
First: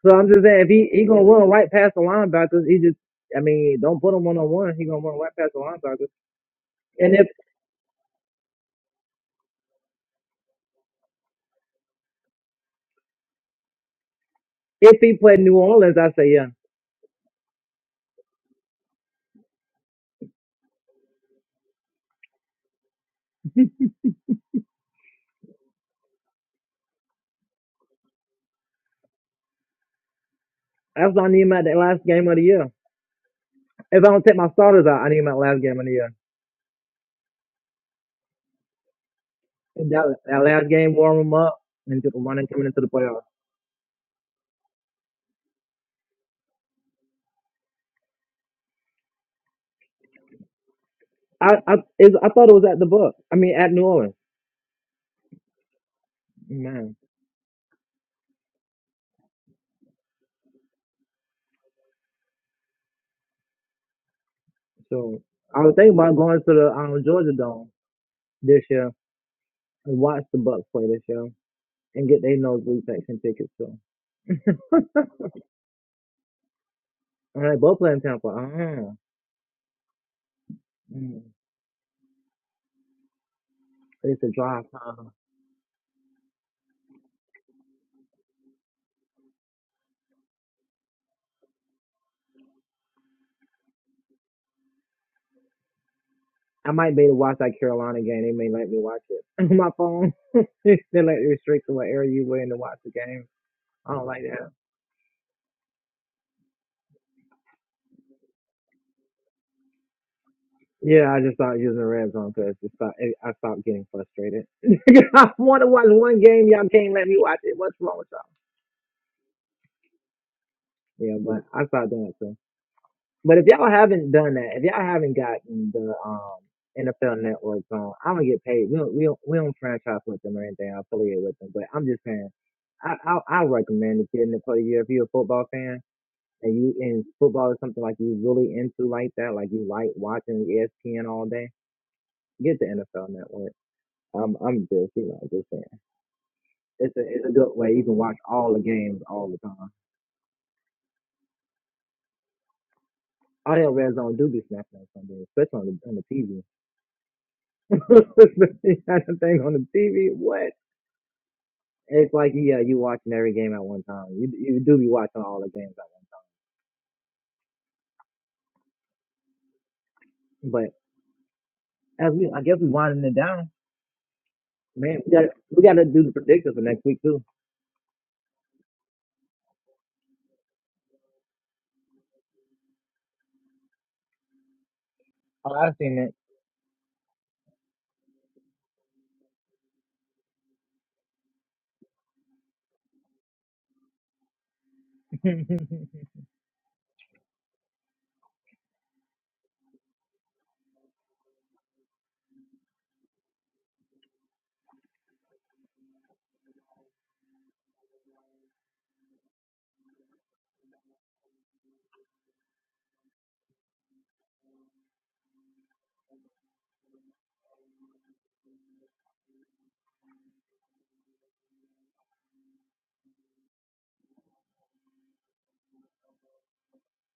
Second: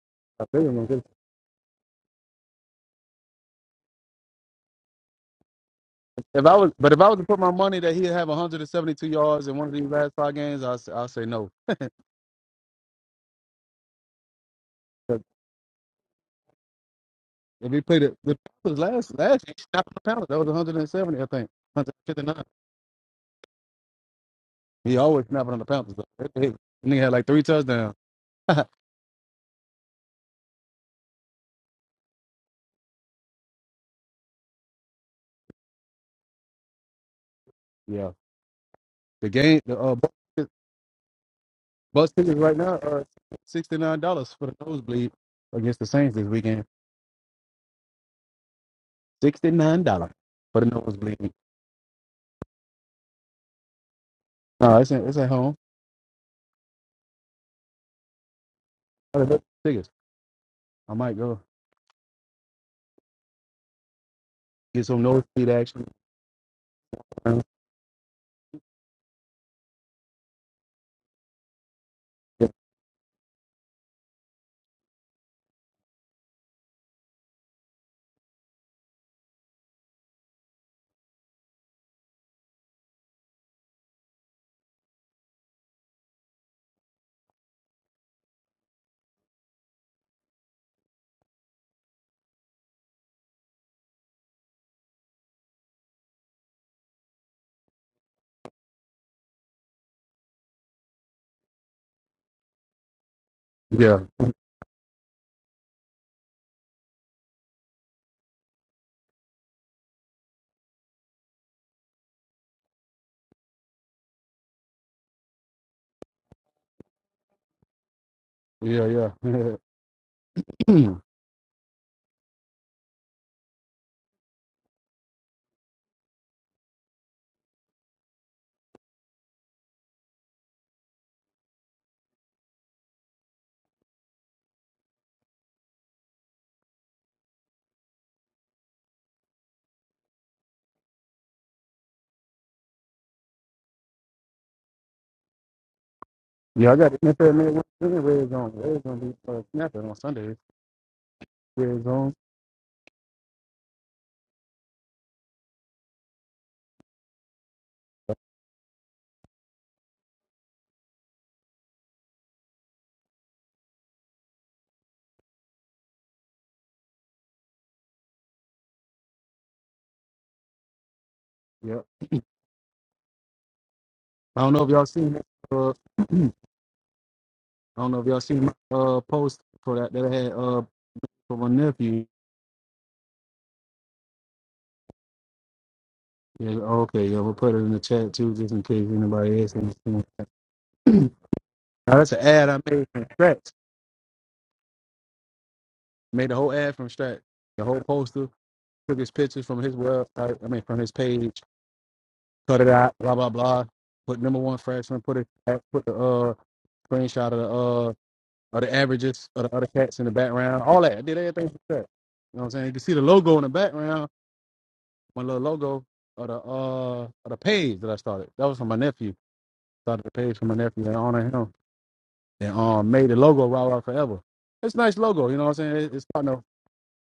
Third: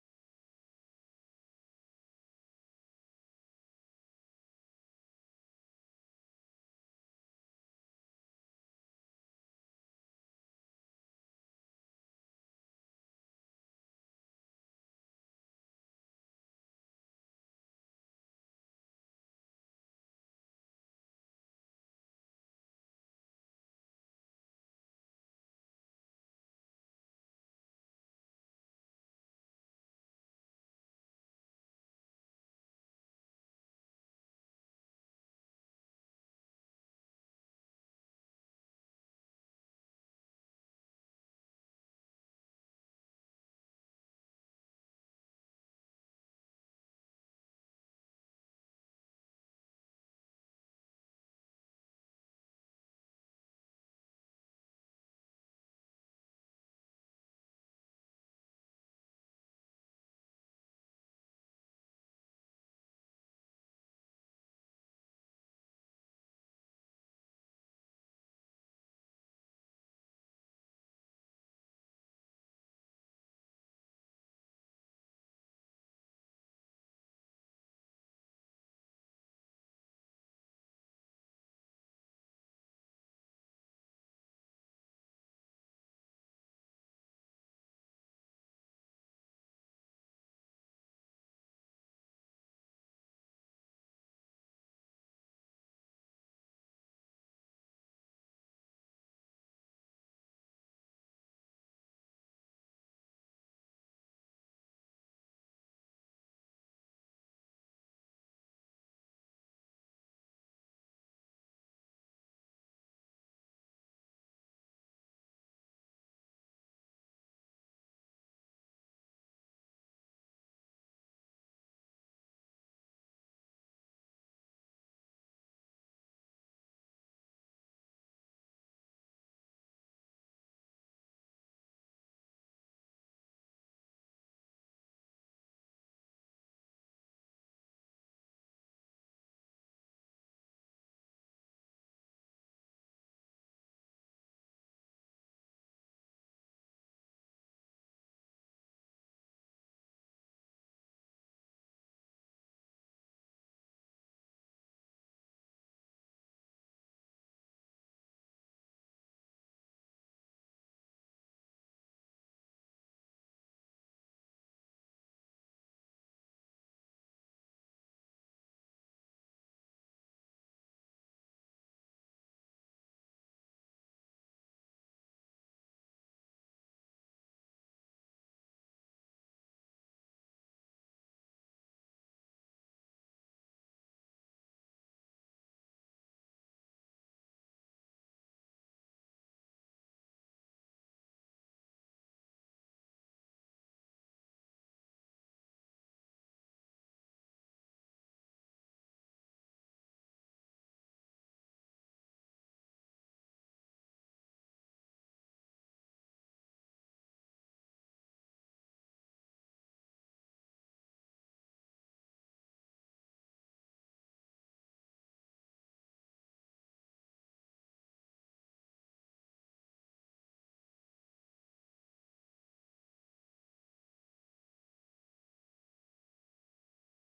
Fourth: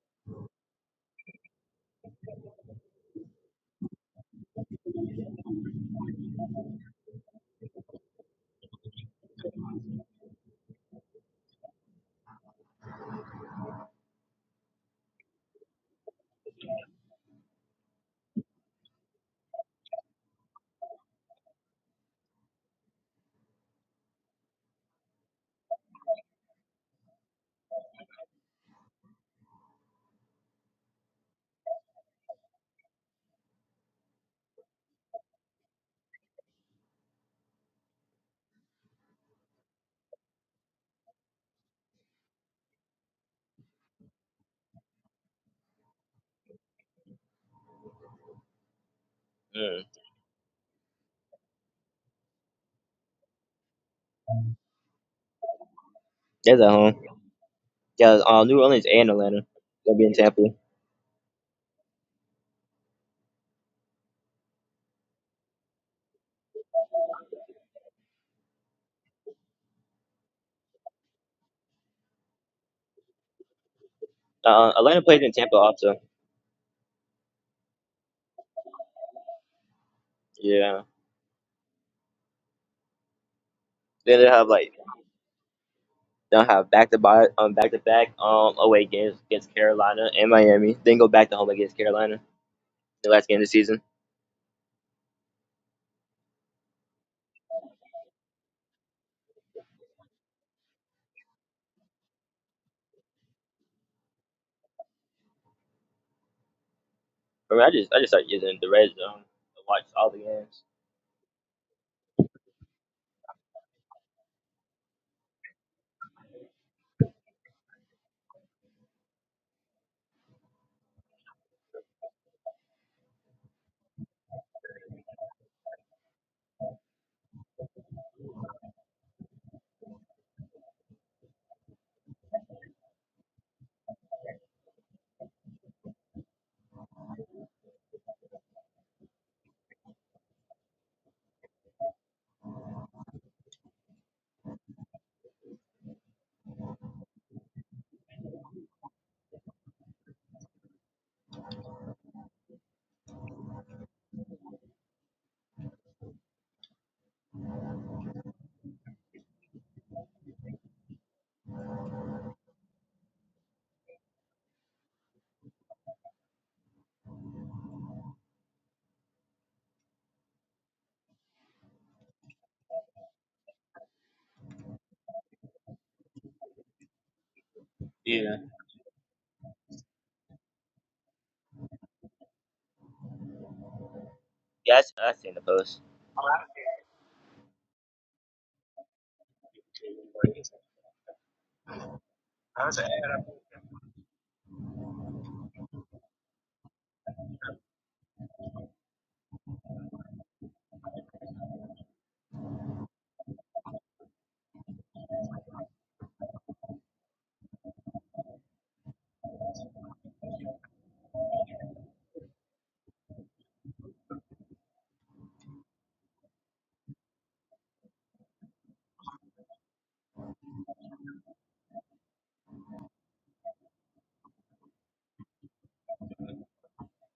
[SPEAKER 4] So I'm just
[SPEAKER 1] I think
[SPEAKER 4] saying, if
[SPEAKER 1] they're gonna
[SPEAKER 4] he
[SPEAKER 1] give
[SPEAKER 4] he gonna run right past the linebackers, he just I mean, don't put him one on one. He gonna run right past the linebackers.
[SPEAKER 1] it. if I was, but if I
[SPEAKER 4] And
[SPEAKER 1] was to
[SPEAKER 4] if
[SPEAKER 1] put my money that he'd have 172 yards in one of these last five games, I will say no.
[SPEAKER 4] If he played New Orleans, I say yeah.
[SPEAKER 1] If he played it, the Panthers last last year, he snapped on the Panthers. That was 170, I think, 159. He always snapping on the Panthers. Though. That Nigga nigga had like three touchdowns.
[SPEAKER 4] That's why I need him at the last game of the year. If I don't take my starters out, I need him at last game of the year.
[SPEAKER 1] yeah, the game, the uh, bus
[SPEAKER 4] That, that last game warm him up and
[SPEAKER 1] bus
[SPEAKER 4] just
[SPEAKER 1] tickets
[SPEAKER 4] running
[SPEAKER 1] right
[SPEAKER 4] coming
[SPEAKER 1] now
[SPEAKER 4] into the
[SPEAKER 1] are
[SPEAKER 4] playoffs.
[SPEAKER 1] sixty nine dollars for the nosebleed against the Saints this weekend. Sixty
[SPEAKER 2] Mm.
[SPEAKER 1] nine dollars for the nosebleed.
[SPEAKER 4] I I is I thought it was at the book. I mean at New Orleans.
[SPEAKER 1] No, it's at, it's at home.
[SPEAKER 2] That's at
[SPEAKER 4] Man.
[SPEAKER 2] home. Yeah, uh, New Orleans and
[SPEAKER 1] I don't
[SPEAKER 2] Atlanta.
[SPEAKER 1] Tickets.
[SPEAKER 2] They'll be in Tampa.
[SPEAKER 1] I might go get some
[SPEAKER 4] So
[SPEAKER 1] nosebleed
[SPEAKER 4] I was
[SPEAKER 1] action.
[SPEAKER 4] thinking about going to the um, Georgia Dome this year and watch the Bucks play this year and get their nosebleed section tickets too.
[SPEAKER 2] Uh, Atlanta plays in Tampa also.
[SPEAKER 4] All right, both playing Tampa. Ah,
[SPEAKER 2] Yeah.
[SPEAKER 4] mm.
[SPEAKER 2] Then
[SPEAKER 4] It's
[SPEAKER 2] they
[SPEAKER 4] a
[SPEAKER 2] have
[SPEAKER 4] drive
[SPEAKER 2] like
[SPEAKER 4] time.
[SPEAKER 2] They'll have back to back um back to back um away games against Carolina and Miami. Then go back to home against Carolina. The last game of the season.
[SPEAKER 4] I might be able to watch that Carolina game. They may let me watch it on my phone. they let you restrict to what area you were in to watch the game. I
[SPEAKER 1] Yeah,
[SPEAKER 4] don't like that.
[SPEAKER 2] I mean, I just I just started using the red zone to watch all the games.
[SPEAKER 4] Yeah, I just stopped using the red zone because I stopped getting frustrated. I want to watch one game. Y'all can't let me watch it. What's wrong with y'all?
[SPEAKER 1] yeah, yeah.
[SPEAKER 4] Yeah, but I stopped doing it too. But if y'all haven't done that, if y'all haven't gotten the um NFL Network on, I don't get paid. We don't, we don't, we don't franchise with them or anything. I affiliate with them, but I'm just saying. I I, I recommend it getting it for the year if you're a football fan And you and football is something like you really into like that, like you like watching ESPN all day. Get the NFL Network. I'm I'm just you know just saying
[SPEAKER 1] yeah, I got
[SPEAKER 4] it's
[SPEAKER 1] the
[SPEAKER 4] a it's a
[SPEAKER 1] NFL
[SPEAKER 4] good
[SPEAKER 1] Network
[SPEAKER 4] way you can watch
[SPEAKER 1] red zone.
[SPEAKER 4] all the
[SPEAKER 1] Red zone
[SPEAKER 4] games all
[SPEAKER 1] be
[SPEAKER 4] the
[SPEAKER 1] uh,
[SPEAKER 4] time.
[SPEAKER 1] snapping on Sundays. Red zone
[SPEAKER 4] All that red zone do be snapping on Sunday, especially on the on the TV. especially that thing on the TV. What? It's like yeah, you watching every game at one time. You you do be watching all the games at once.
[SPEAKER 1] Yep.
[SPEAKER 4] But as we I guess we winding it down.
[SPEAKER 1] I don't know if y'all
[SPEAKER 4] Man, we
[SPEAKER 1] seen
[SPEAKER 4] got
[SPEAKER 1] that.
[SPEAKER 4] we
[SPEAKER 1] Uh,
[SPEAKER 4] got to do the
[SPEAKER 1] I
[SPEAKER 4] predictors for next week too.
[SPEAKER 1] don't know if y'all seen my uh, post for that that I had uh, for my nephew.
[SPEAKER 2] Yeah, I, I seen the
[SPEAKER 4] Oh, I've
[SPEAKER 2] post.
[SPEAKER 4] seen it.
[SPEAKER 1] Yeah, okay, yeah, we'll put it in the chat too, just in case anybody asks anything. now, that's an ad I
[SPEAKER 2] That's an
[SPEAKER 1] made from scratch. Made the whole ad from scratch. The whole poster. Took his pictures from his website. I mean, from his page. Cut it out. Blah blah blah. Put number one freshman. Put it. Put the uh screenshot of the uh of the averages of the other cats in the background. All that. I did everything from scratch. You know what I'm saying? You can see the logo in the background my little logo of the uh of the page that I started. That was from my nephew. Started the page from my nephew and honor him and um made the logo Raw Rock Forever. It's a nice logo, you know what I'm saying? It, it's starting to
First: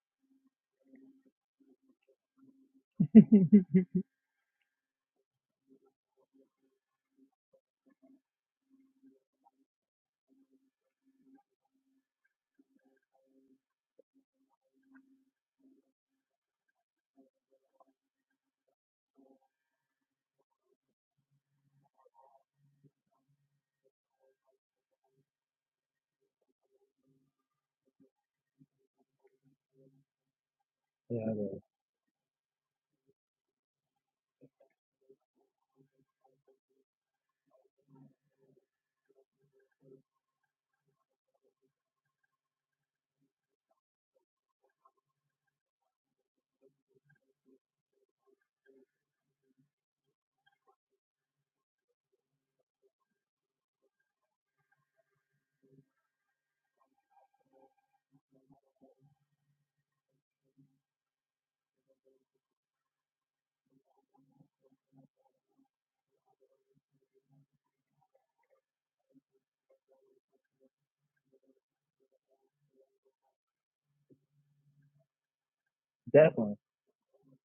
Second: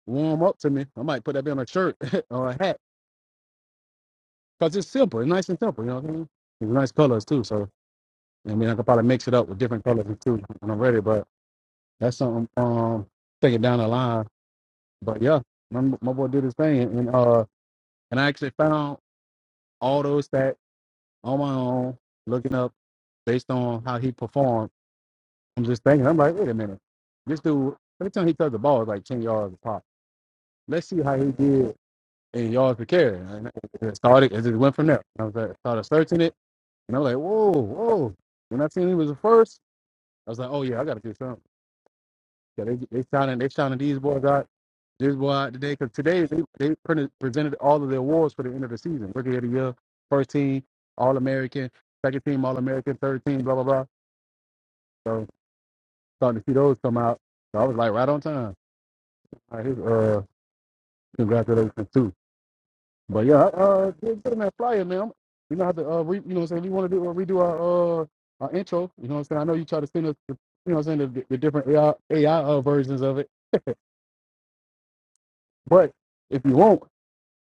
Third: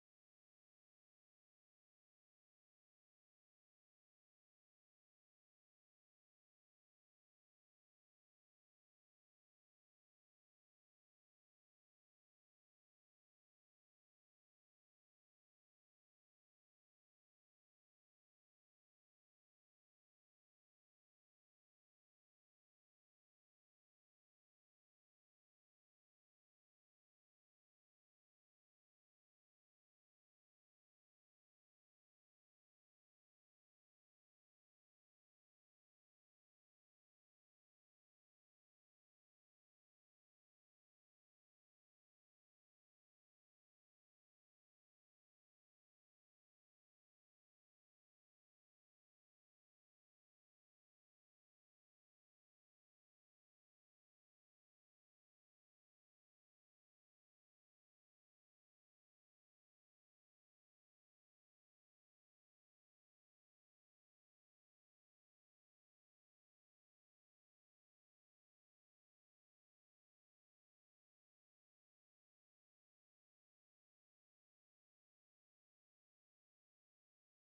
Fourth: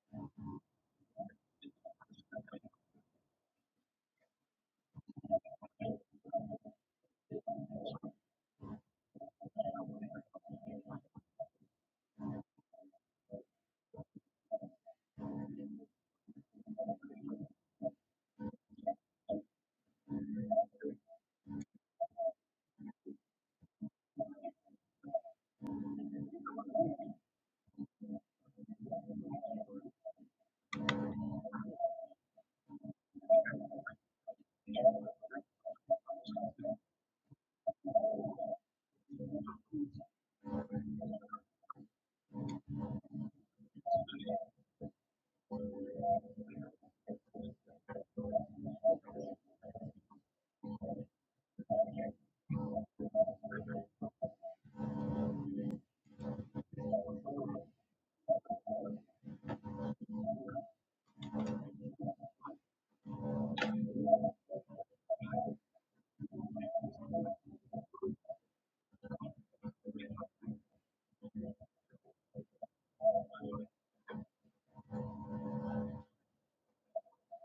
[SPEAKER 1] warm up to me. I might put that on a shirt or a hat because it's simple. It's nice and simple, you know what I mean? It's nice colors too. So I mean, I could probably mix it up with different colors too when I'm ready. But that's something um thinking down the line. But yeah, my, my boy did his thing and uh and I actually found all those stats on my own looking up based on how he performed. I'm just thinking, I'm like, wait a minute, this dude, every time he touched the ball, it's like 10 yards a pop. Let's see how he
[SPEAKER 4] yeah,
[SPEAKER 1] did in yards per carry. And it started, it just went from there. And I was like, started searching it, and I'm like, whoa, whoa. When I seen he was the first, I was like, oh yeah, I got to do something. Yeah, they they sounding they sounding these boys out this boy out today because today they, they printed, presented all of the awards for the end of the season. Rookie of the year, first team, All American, second team All American, third team, blah blah blah. So, starting to see those come out. So I was like right on time. All right, his uh congratulations too. But yeah, I, uh did get him that flyer, man. We know how to uh re, you know what I'm saying, we wanna do uh, redo our uh our intro, you know what I'm saying? I know you try to send us the, you know what I'm saying, the, the different AI, uh, versions of it. But if you
[SPEAKER 4] Definitely.
[SPEAKER 1] won't,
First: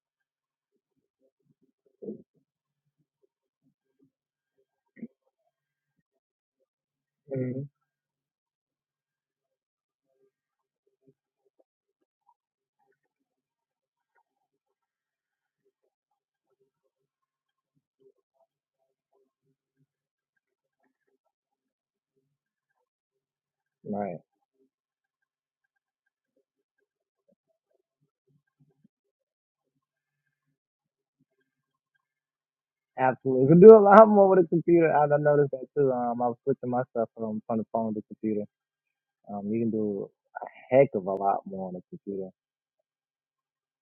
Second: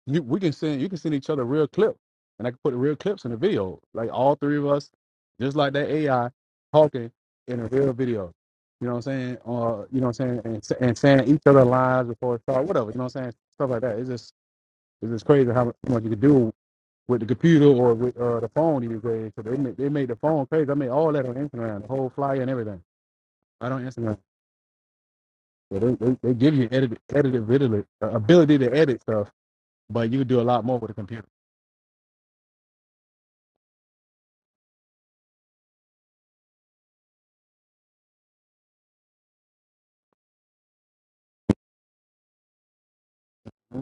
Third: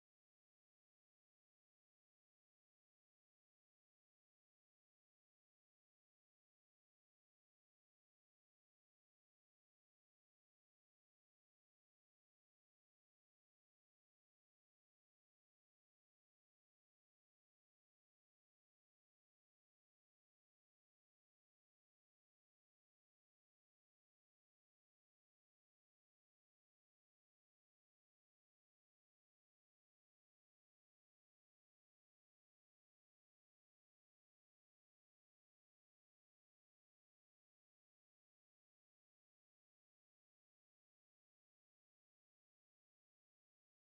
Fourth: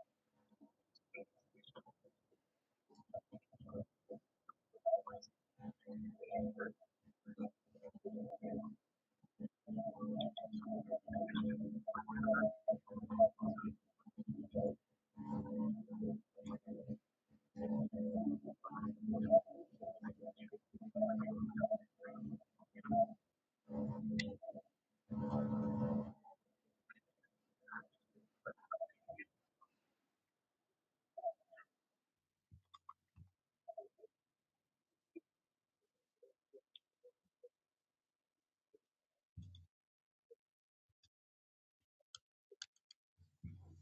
[SPEAKER 1] You, we can send you can send each other real clips, and I can put the real clips in the video. Like all three of us, just like that AI talking in
[SPEAKER 4] hmm
[SPEAKER 1] a real video. You know what I'm saying? Or you know what I'm saying? And, sa- and saying each other lines before it starts, whatever. You know what I'm saying? Stuff like that. It's just it's just crazy how much much you can do with the computer or with uh, the phone these days. So they made, they made the phone crazy. I made all that on Instagram, the whole flyer and everything. I don't Instagram.
[SPEAKER 4] Right.
[SPEAKER 1] So they, they, they give you edit, edited ability, uh, ability to edit stuff, but you can do a lot more with a computer.
[SPEAKER 4] Absolutely. You can do a lot more with a computer. I, I noticed that too. Um, I was switching my stuff from, from the phone to the computer. Um, you can do a heck of a lot more on a computer.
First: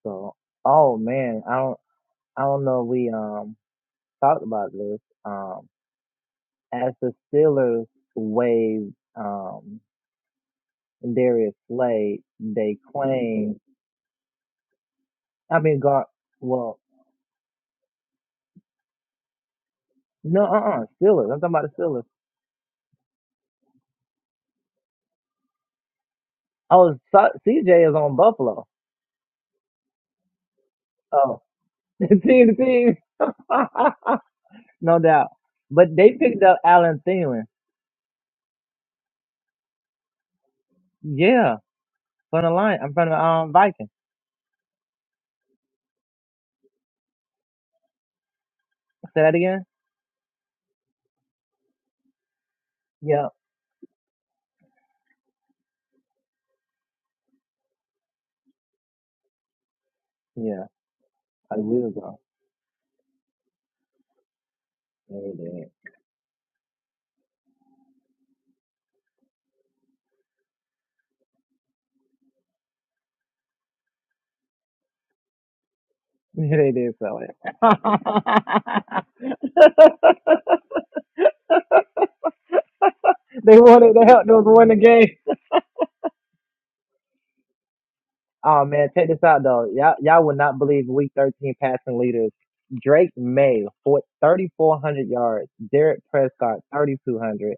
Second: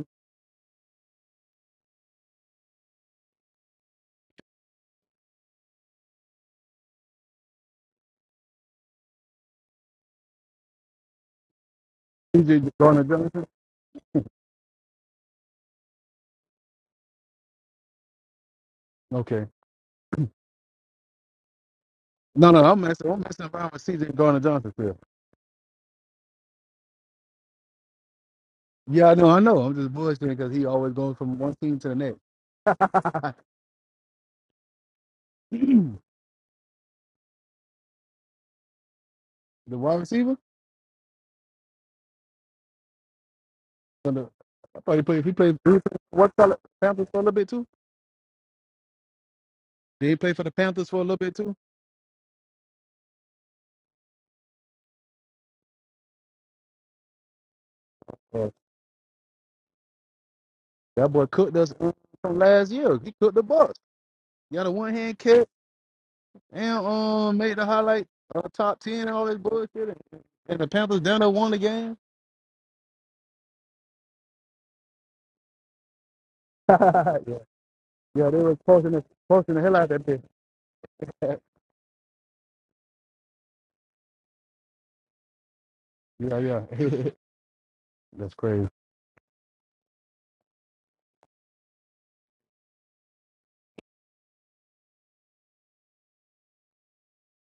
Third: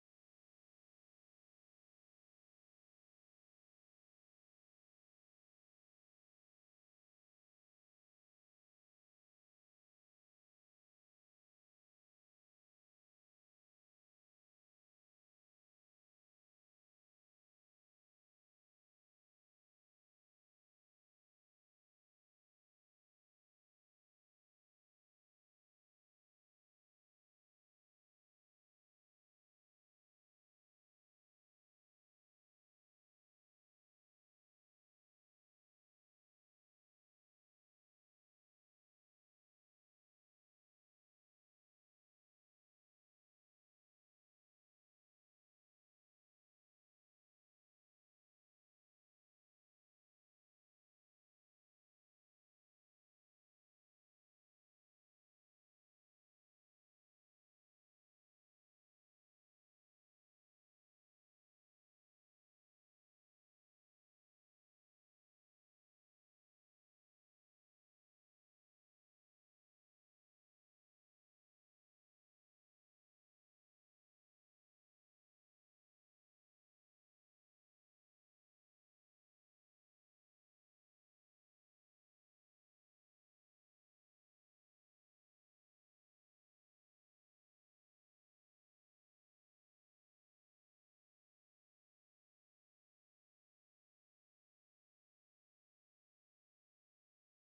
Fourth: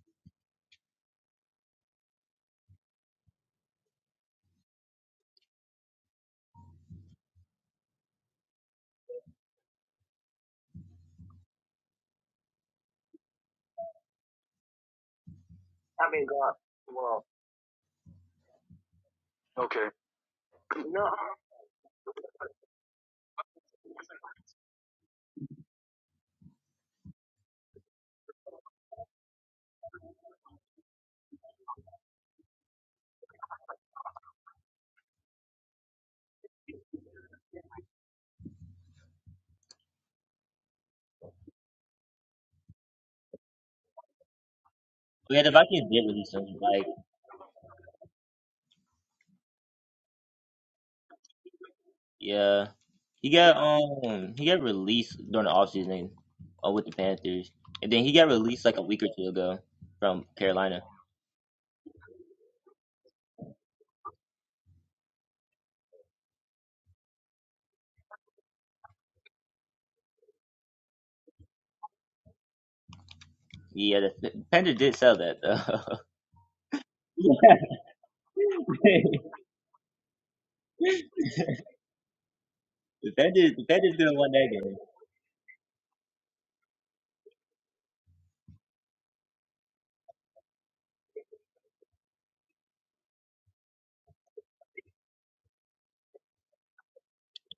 [SPEAKER 4] So, oh man, I don't, I don't know. If we, um, talked about this. Um, as the Steelers waived, um, Darius Slade,
[SPEAKER 1] CJ
[SPEAKER 4] they
[SPEAKER 1] Gardner Johnson?
[SPEAKER 4] claim, I mean, God, well,
[SPEAKER 1] Okay.
[SPEAKER 4] no, uh-uh, Steelers. I'm talking about the Steelers.
[SPEAKER 1] No, no, I'm messing. I'm messing around with CJ Gardner Johnson still.
[SPEAKER 4] Oh, so, CJ is on Buffalo.
[SPEAKER 1] Yeah, I know, I know. I'm just bullshitting because he always goes
[SPEAKER 4] Oh,
[SPEAKER 1] from one team to the next.
[SPEAKER 4] team to team. no doubt.
[SPEAKER 1] the
[SPEAKER 4] But they picked up Alan Thielen.
[SPEAKER 1] wide receiver?
[SPEAKER 4] Yeah. From the line. I'm from the um Vikings.
[SPEAKER 1] So the- I thought he played. He
[SPEAKER 2] Yeah, the
[SPEAKER 1] played three-
[SPEAKER 2] Vikings did
[SPEAKER 1] what
[SPEAKER 2] release him.
[SPEAKER 1] color
[SPEAKER 2] Like,
[SPEAKER 1] Panthers for a little bit too.
[SPEAKER 4] Say that again?
[SPEAKER 1] Did he play for the Panthers for a little bit too?
[SPEAKER 2] yeah,
[SPEAKER 4] Yeah.
[SPEAKER 2] he got um he got released during the offseason uh, with the Panthers, and then he got
[SPEAKER 1] Uh,
[SPEAKER 2] released like a week or two ago from
[SPEAKER 4] Yeah.
[SPEAKER 2] Carolina.
[SPEAKER 1] that boy cooked
[SPEAKER 4] I
[SPEAKER 1] us
[SPEAKER 4] will go.
[SPEAKER 1] from last year. He cooked the Bucks. He had a one hand
[SPEAKER 4] They
[SPEAKER 1] kick
[SPEAKER 4] did.
[SPEAKER 1] and um made the highlight uh, top ten and all this bullshit. And, and the Panthers down there won the game.
[SPEAKER 2] Yeah, the, the Panthers did sell that though.
[SPEAKER 4] they did sell it.
[SPEAKER 1] Yeah, they were posting the posting the hell out of that bitch.
[SPEAKER 2] the Panthers,
[SPEAKER 4] they
[SPEAKER 2] the
[SPEAKER 4] wanted
[SPEAKER 2] Panthers
[SPEAKER 4] to
[SPEAKER 2] didn't
[SPEAKER 4] help
[SPEAKER 2] win
[SPEAKER 4] them
[SPEAKER 2] that
[SPEAKER 4] win
[SPEAKER 2] game.
[SPEAKER 4] the game.
[SPEAKER 1] yeah, yeah. That's
[SPEAKER 4] Oh
[SPEAKER 1] crazy.
[SPEAKER 4] man, check this out though. Y'all y'all would not believe week thirteen passing leaders. Drake May thirty four hundred yards. Derek Prescott thirty two hundred.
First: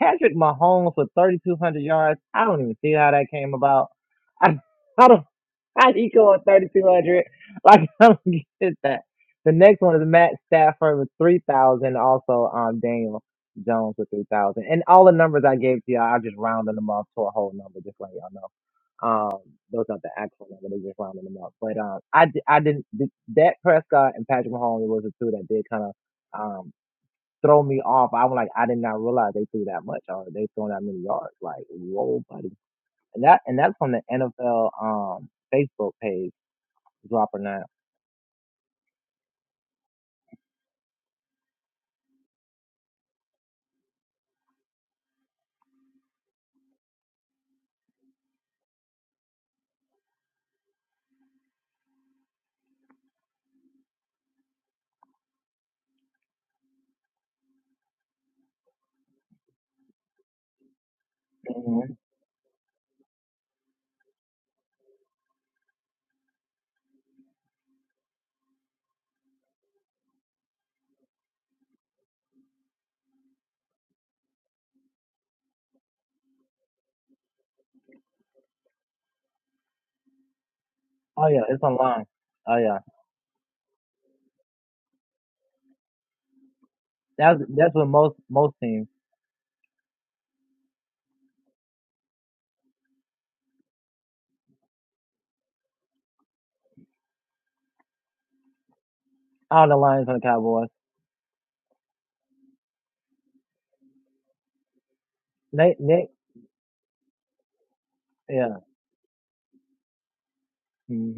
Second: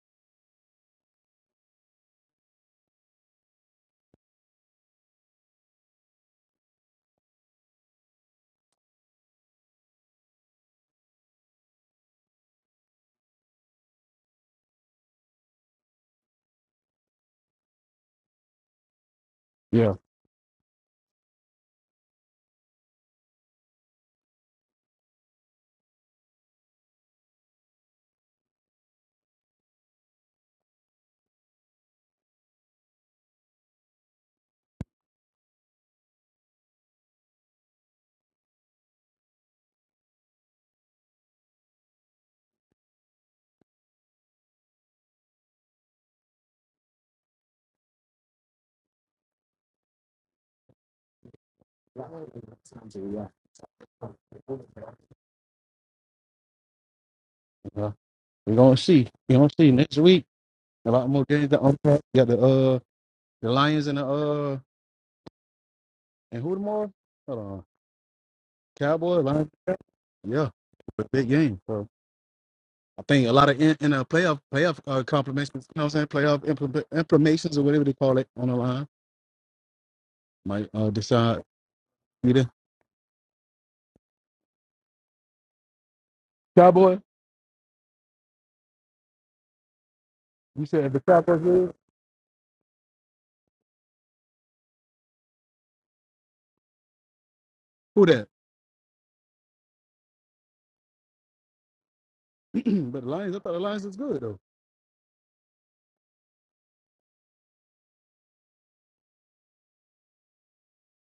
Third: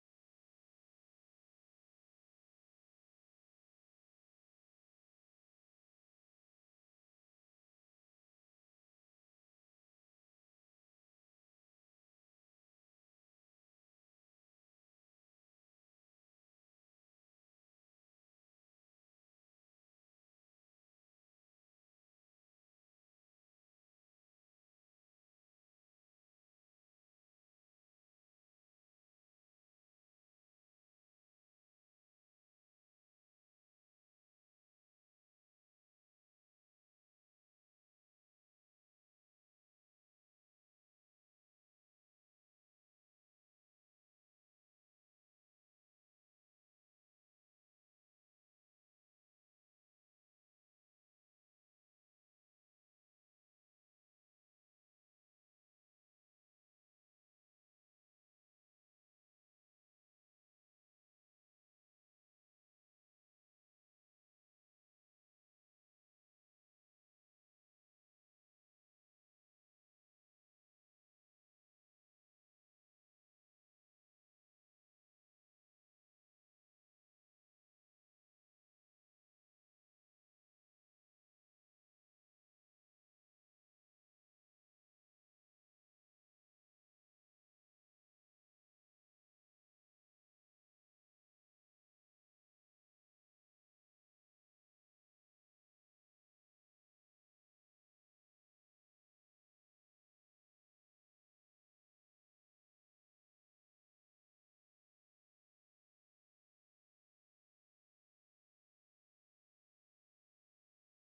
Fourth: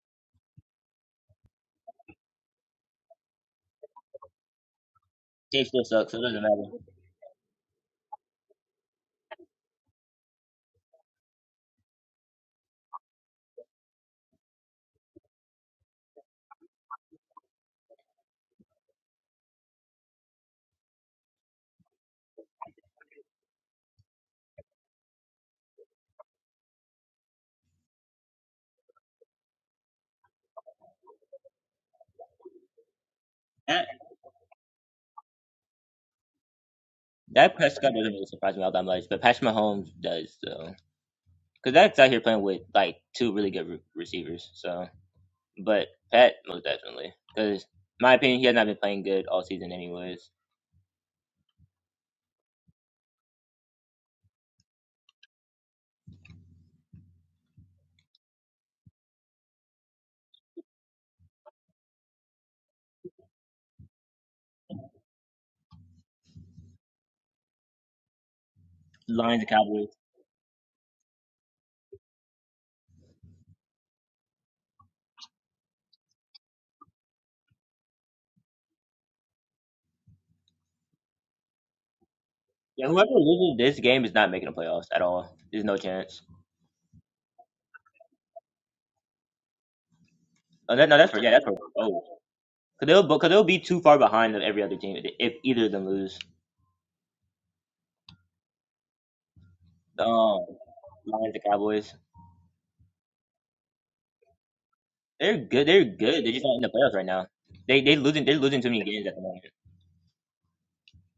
[SPEAKER 4] Patrick Mahomes for 3,200 yards. I don't even see how that came about. I, I don't,
[SPEAKER 2] Team still
[SPEAKER 4] how
[SPEAKER 2] sucks,
[SPEAKER 4] he
[SPEAKER 2] so it
[SPEAKER 4] go
[SPEAKER 2] doesn't
[SPEAKER 4] with
[SPEAKER 2] matter.
[SPEAKER 4] 3,200? Like, I don't get that. The next one is Matt Stafford with 3,000. Also, um, Daniel Jones with 3,000. And all the numbers I gave to y'all, I just rounded them up to a whole number, just let y'all know. Um, those
[SPEAKER 1] Yeah.
[SPEAKER 4] aren't the actual number; they just rounded them up. But um, I di- I didn't Dak Prescott and Patrick Mahomes was the two that did kind of throw me off. I'm like, I did not realize they threw that much or they threw that many yards. Like, whoa, buddy. And that and that's
[SPEAKER 2] That
[SPEAKER 4] on the NFL um Facebook page dropping
[SPEAKER 2] that
[SPEAKER 4] that.
[SPEAKER 2] Prescott doesn't really surprise me all that much, but Patrick Mahomes does though, because that's out here playing with like two really good re- receivers. So, but Pat most definitely, because my opinion, he has not been playing good all season anyways.
[SPEAKER 1] yeah. We're gonna see. We're gonna see next week. A lot more games to
[SPEAKER 4] hmm
[SPEAKER 1] unpack. Got the uh the Lions and the uh and who tomorrow? Hold on. Cowboys,
[SPEAKER 2] Lions and
[SPEAKER 1] Lions.
[SPEAKER 2] Cowboys.
[SPEAKER 1] Yeah, a big game. So I think a lot of in, in a playoff playoff uh compliments, you know what I'm saying? Playoff implement, imprimations or whatever they call it on the line might uh
[SPEAKER 4] Oh
[SPEAKER 1] decide
[SPEAKER 4] yeah, it's online.
[SPEAKER 1] either.
[SPEAKER 4] Oh yeah,
[SPEAKER 2] Yeah, whoever loses this game is not making the playoffs at all. There's no chance.
[SPEAKER 1] Cowboy,
[SPEAKER 4] that's that's what most most teams.
[SPEAKER 1] you
[SPEAKER 2] Oh, that,
[SPEAKER 1] said
[SPEAKER 2] no,
[SPEAKER 1] the
[SPEAKER 2] that's for yeah, that's
[SPEAKER 1] Falcons
[SPEAKER 2] for
[SPEAKER 1] is?
[SPEAKER 2] oh, Cause they'll, cause they'll be too far behind of every other team if if either of them lose.
[SPEAKER 1] Who that?
[SPEAKER 4] All the Lions and the
[SPEAKER 2] Um,
[SPEAKER 4] Cowboys.
[SPEAKER 2] Lions and Cowboys.
[SPEAKER 1] but the Lions, I thought the Lions was good though.
[SPEAKER 2] They're good.
[SPEAKER 4] They
[SPEAKER 2] They're
[SPEAKER 4] they
[SPEAKER 2] good. They're just not in the playoffs right now. They they losing. They're
[SPEAKER 4] yeah.
[SPEAKER 2] losing too many games at the moment.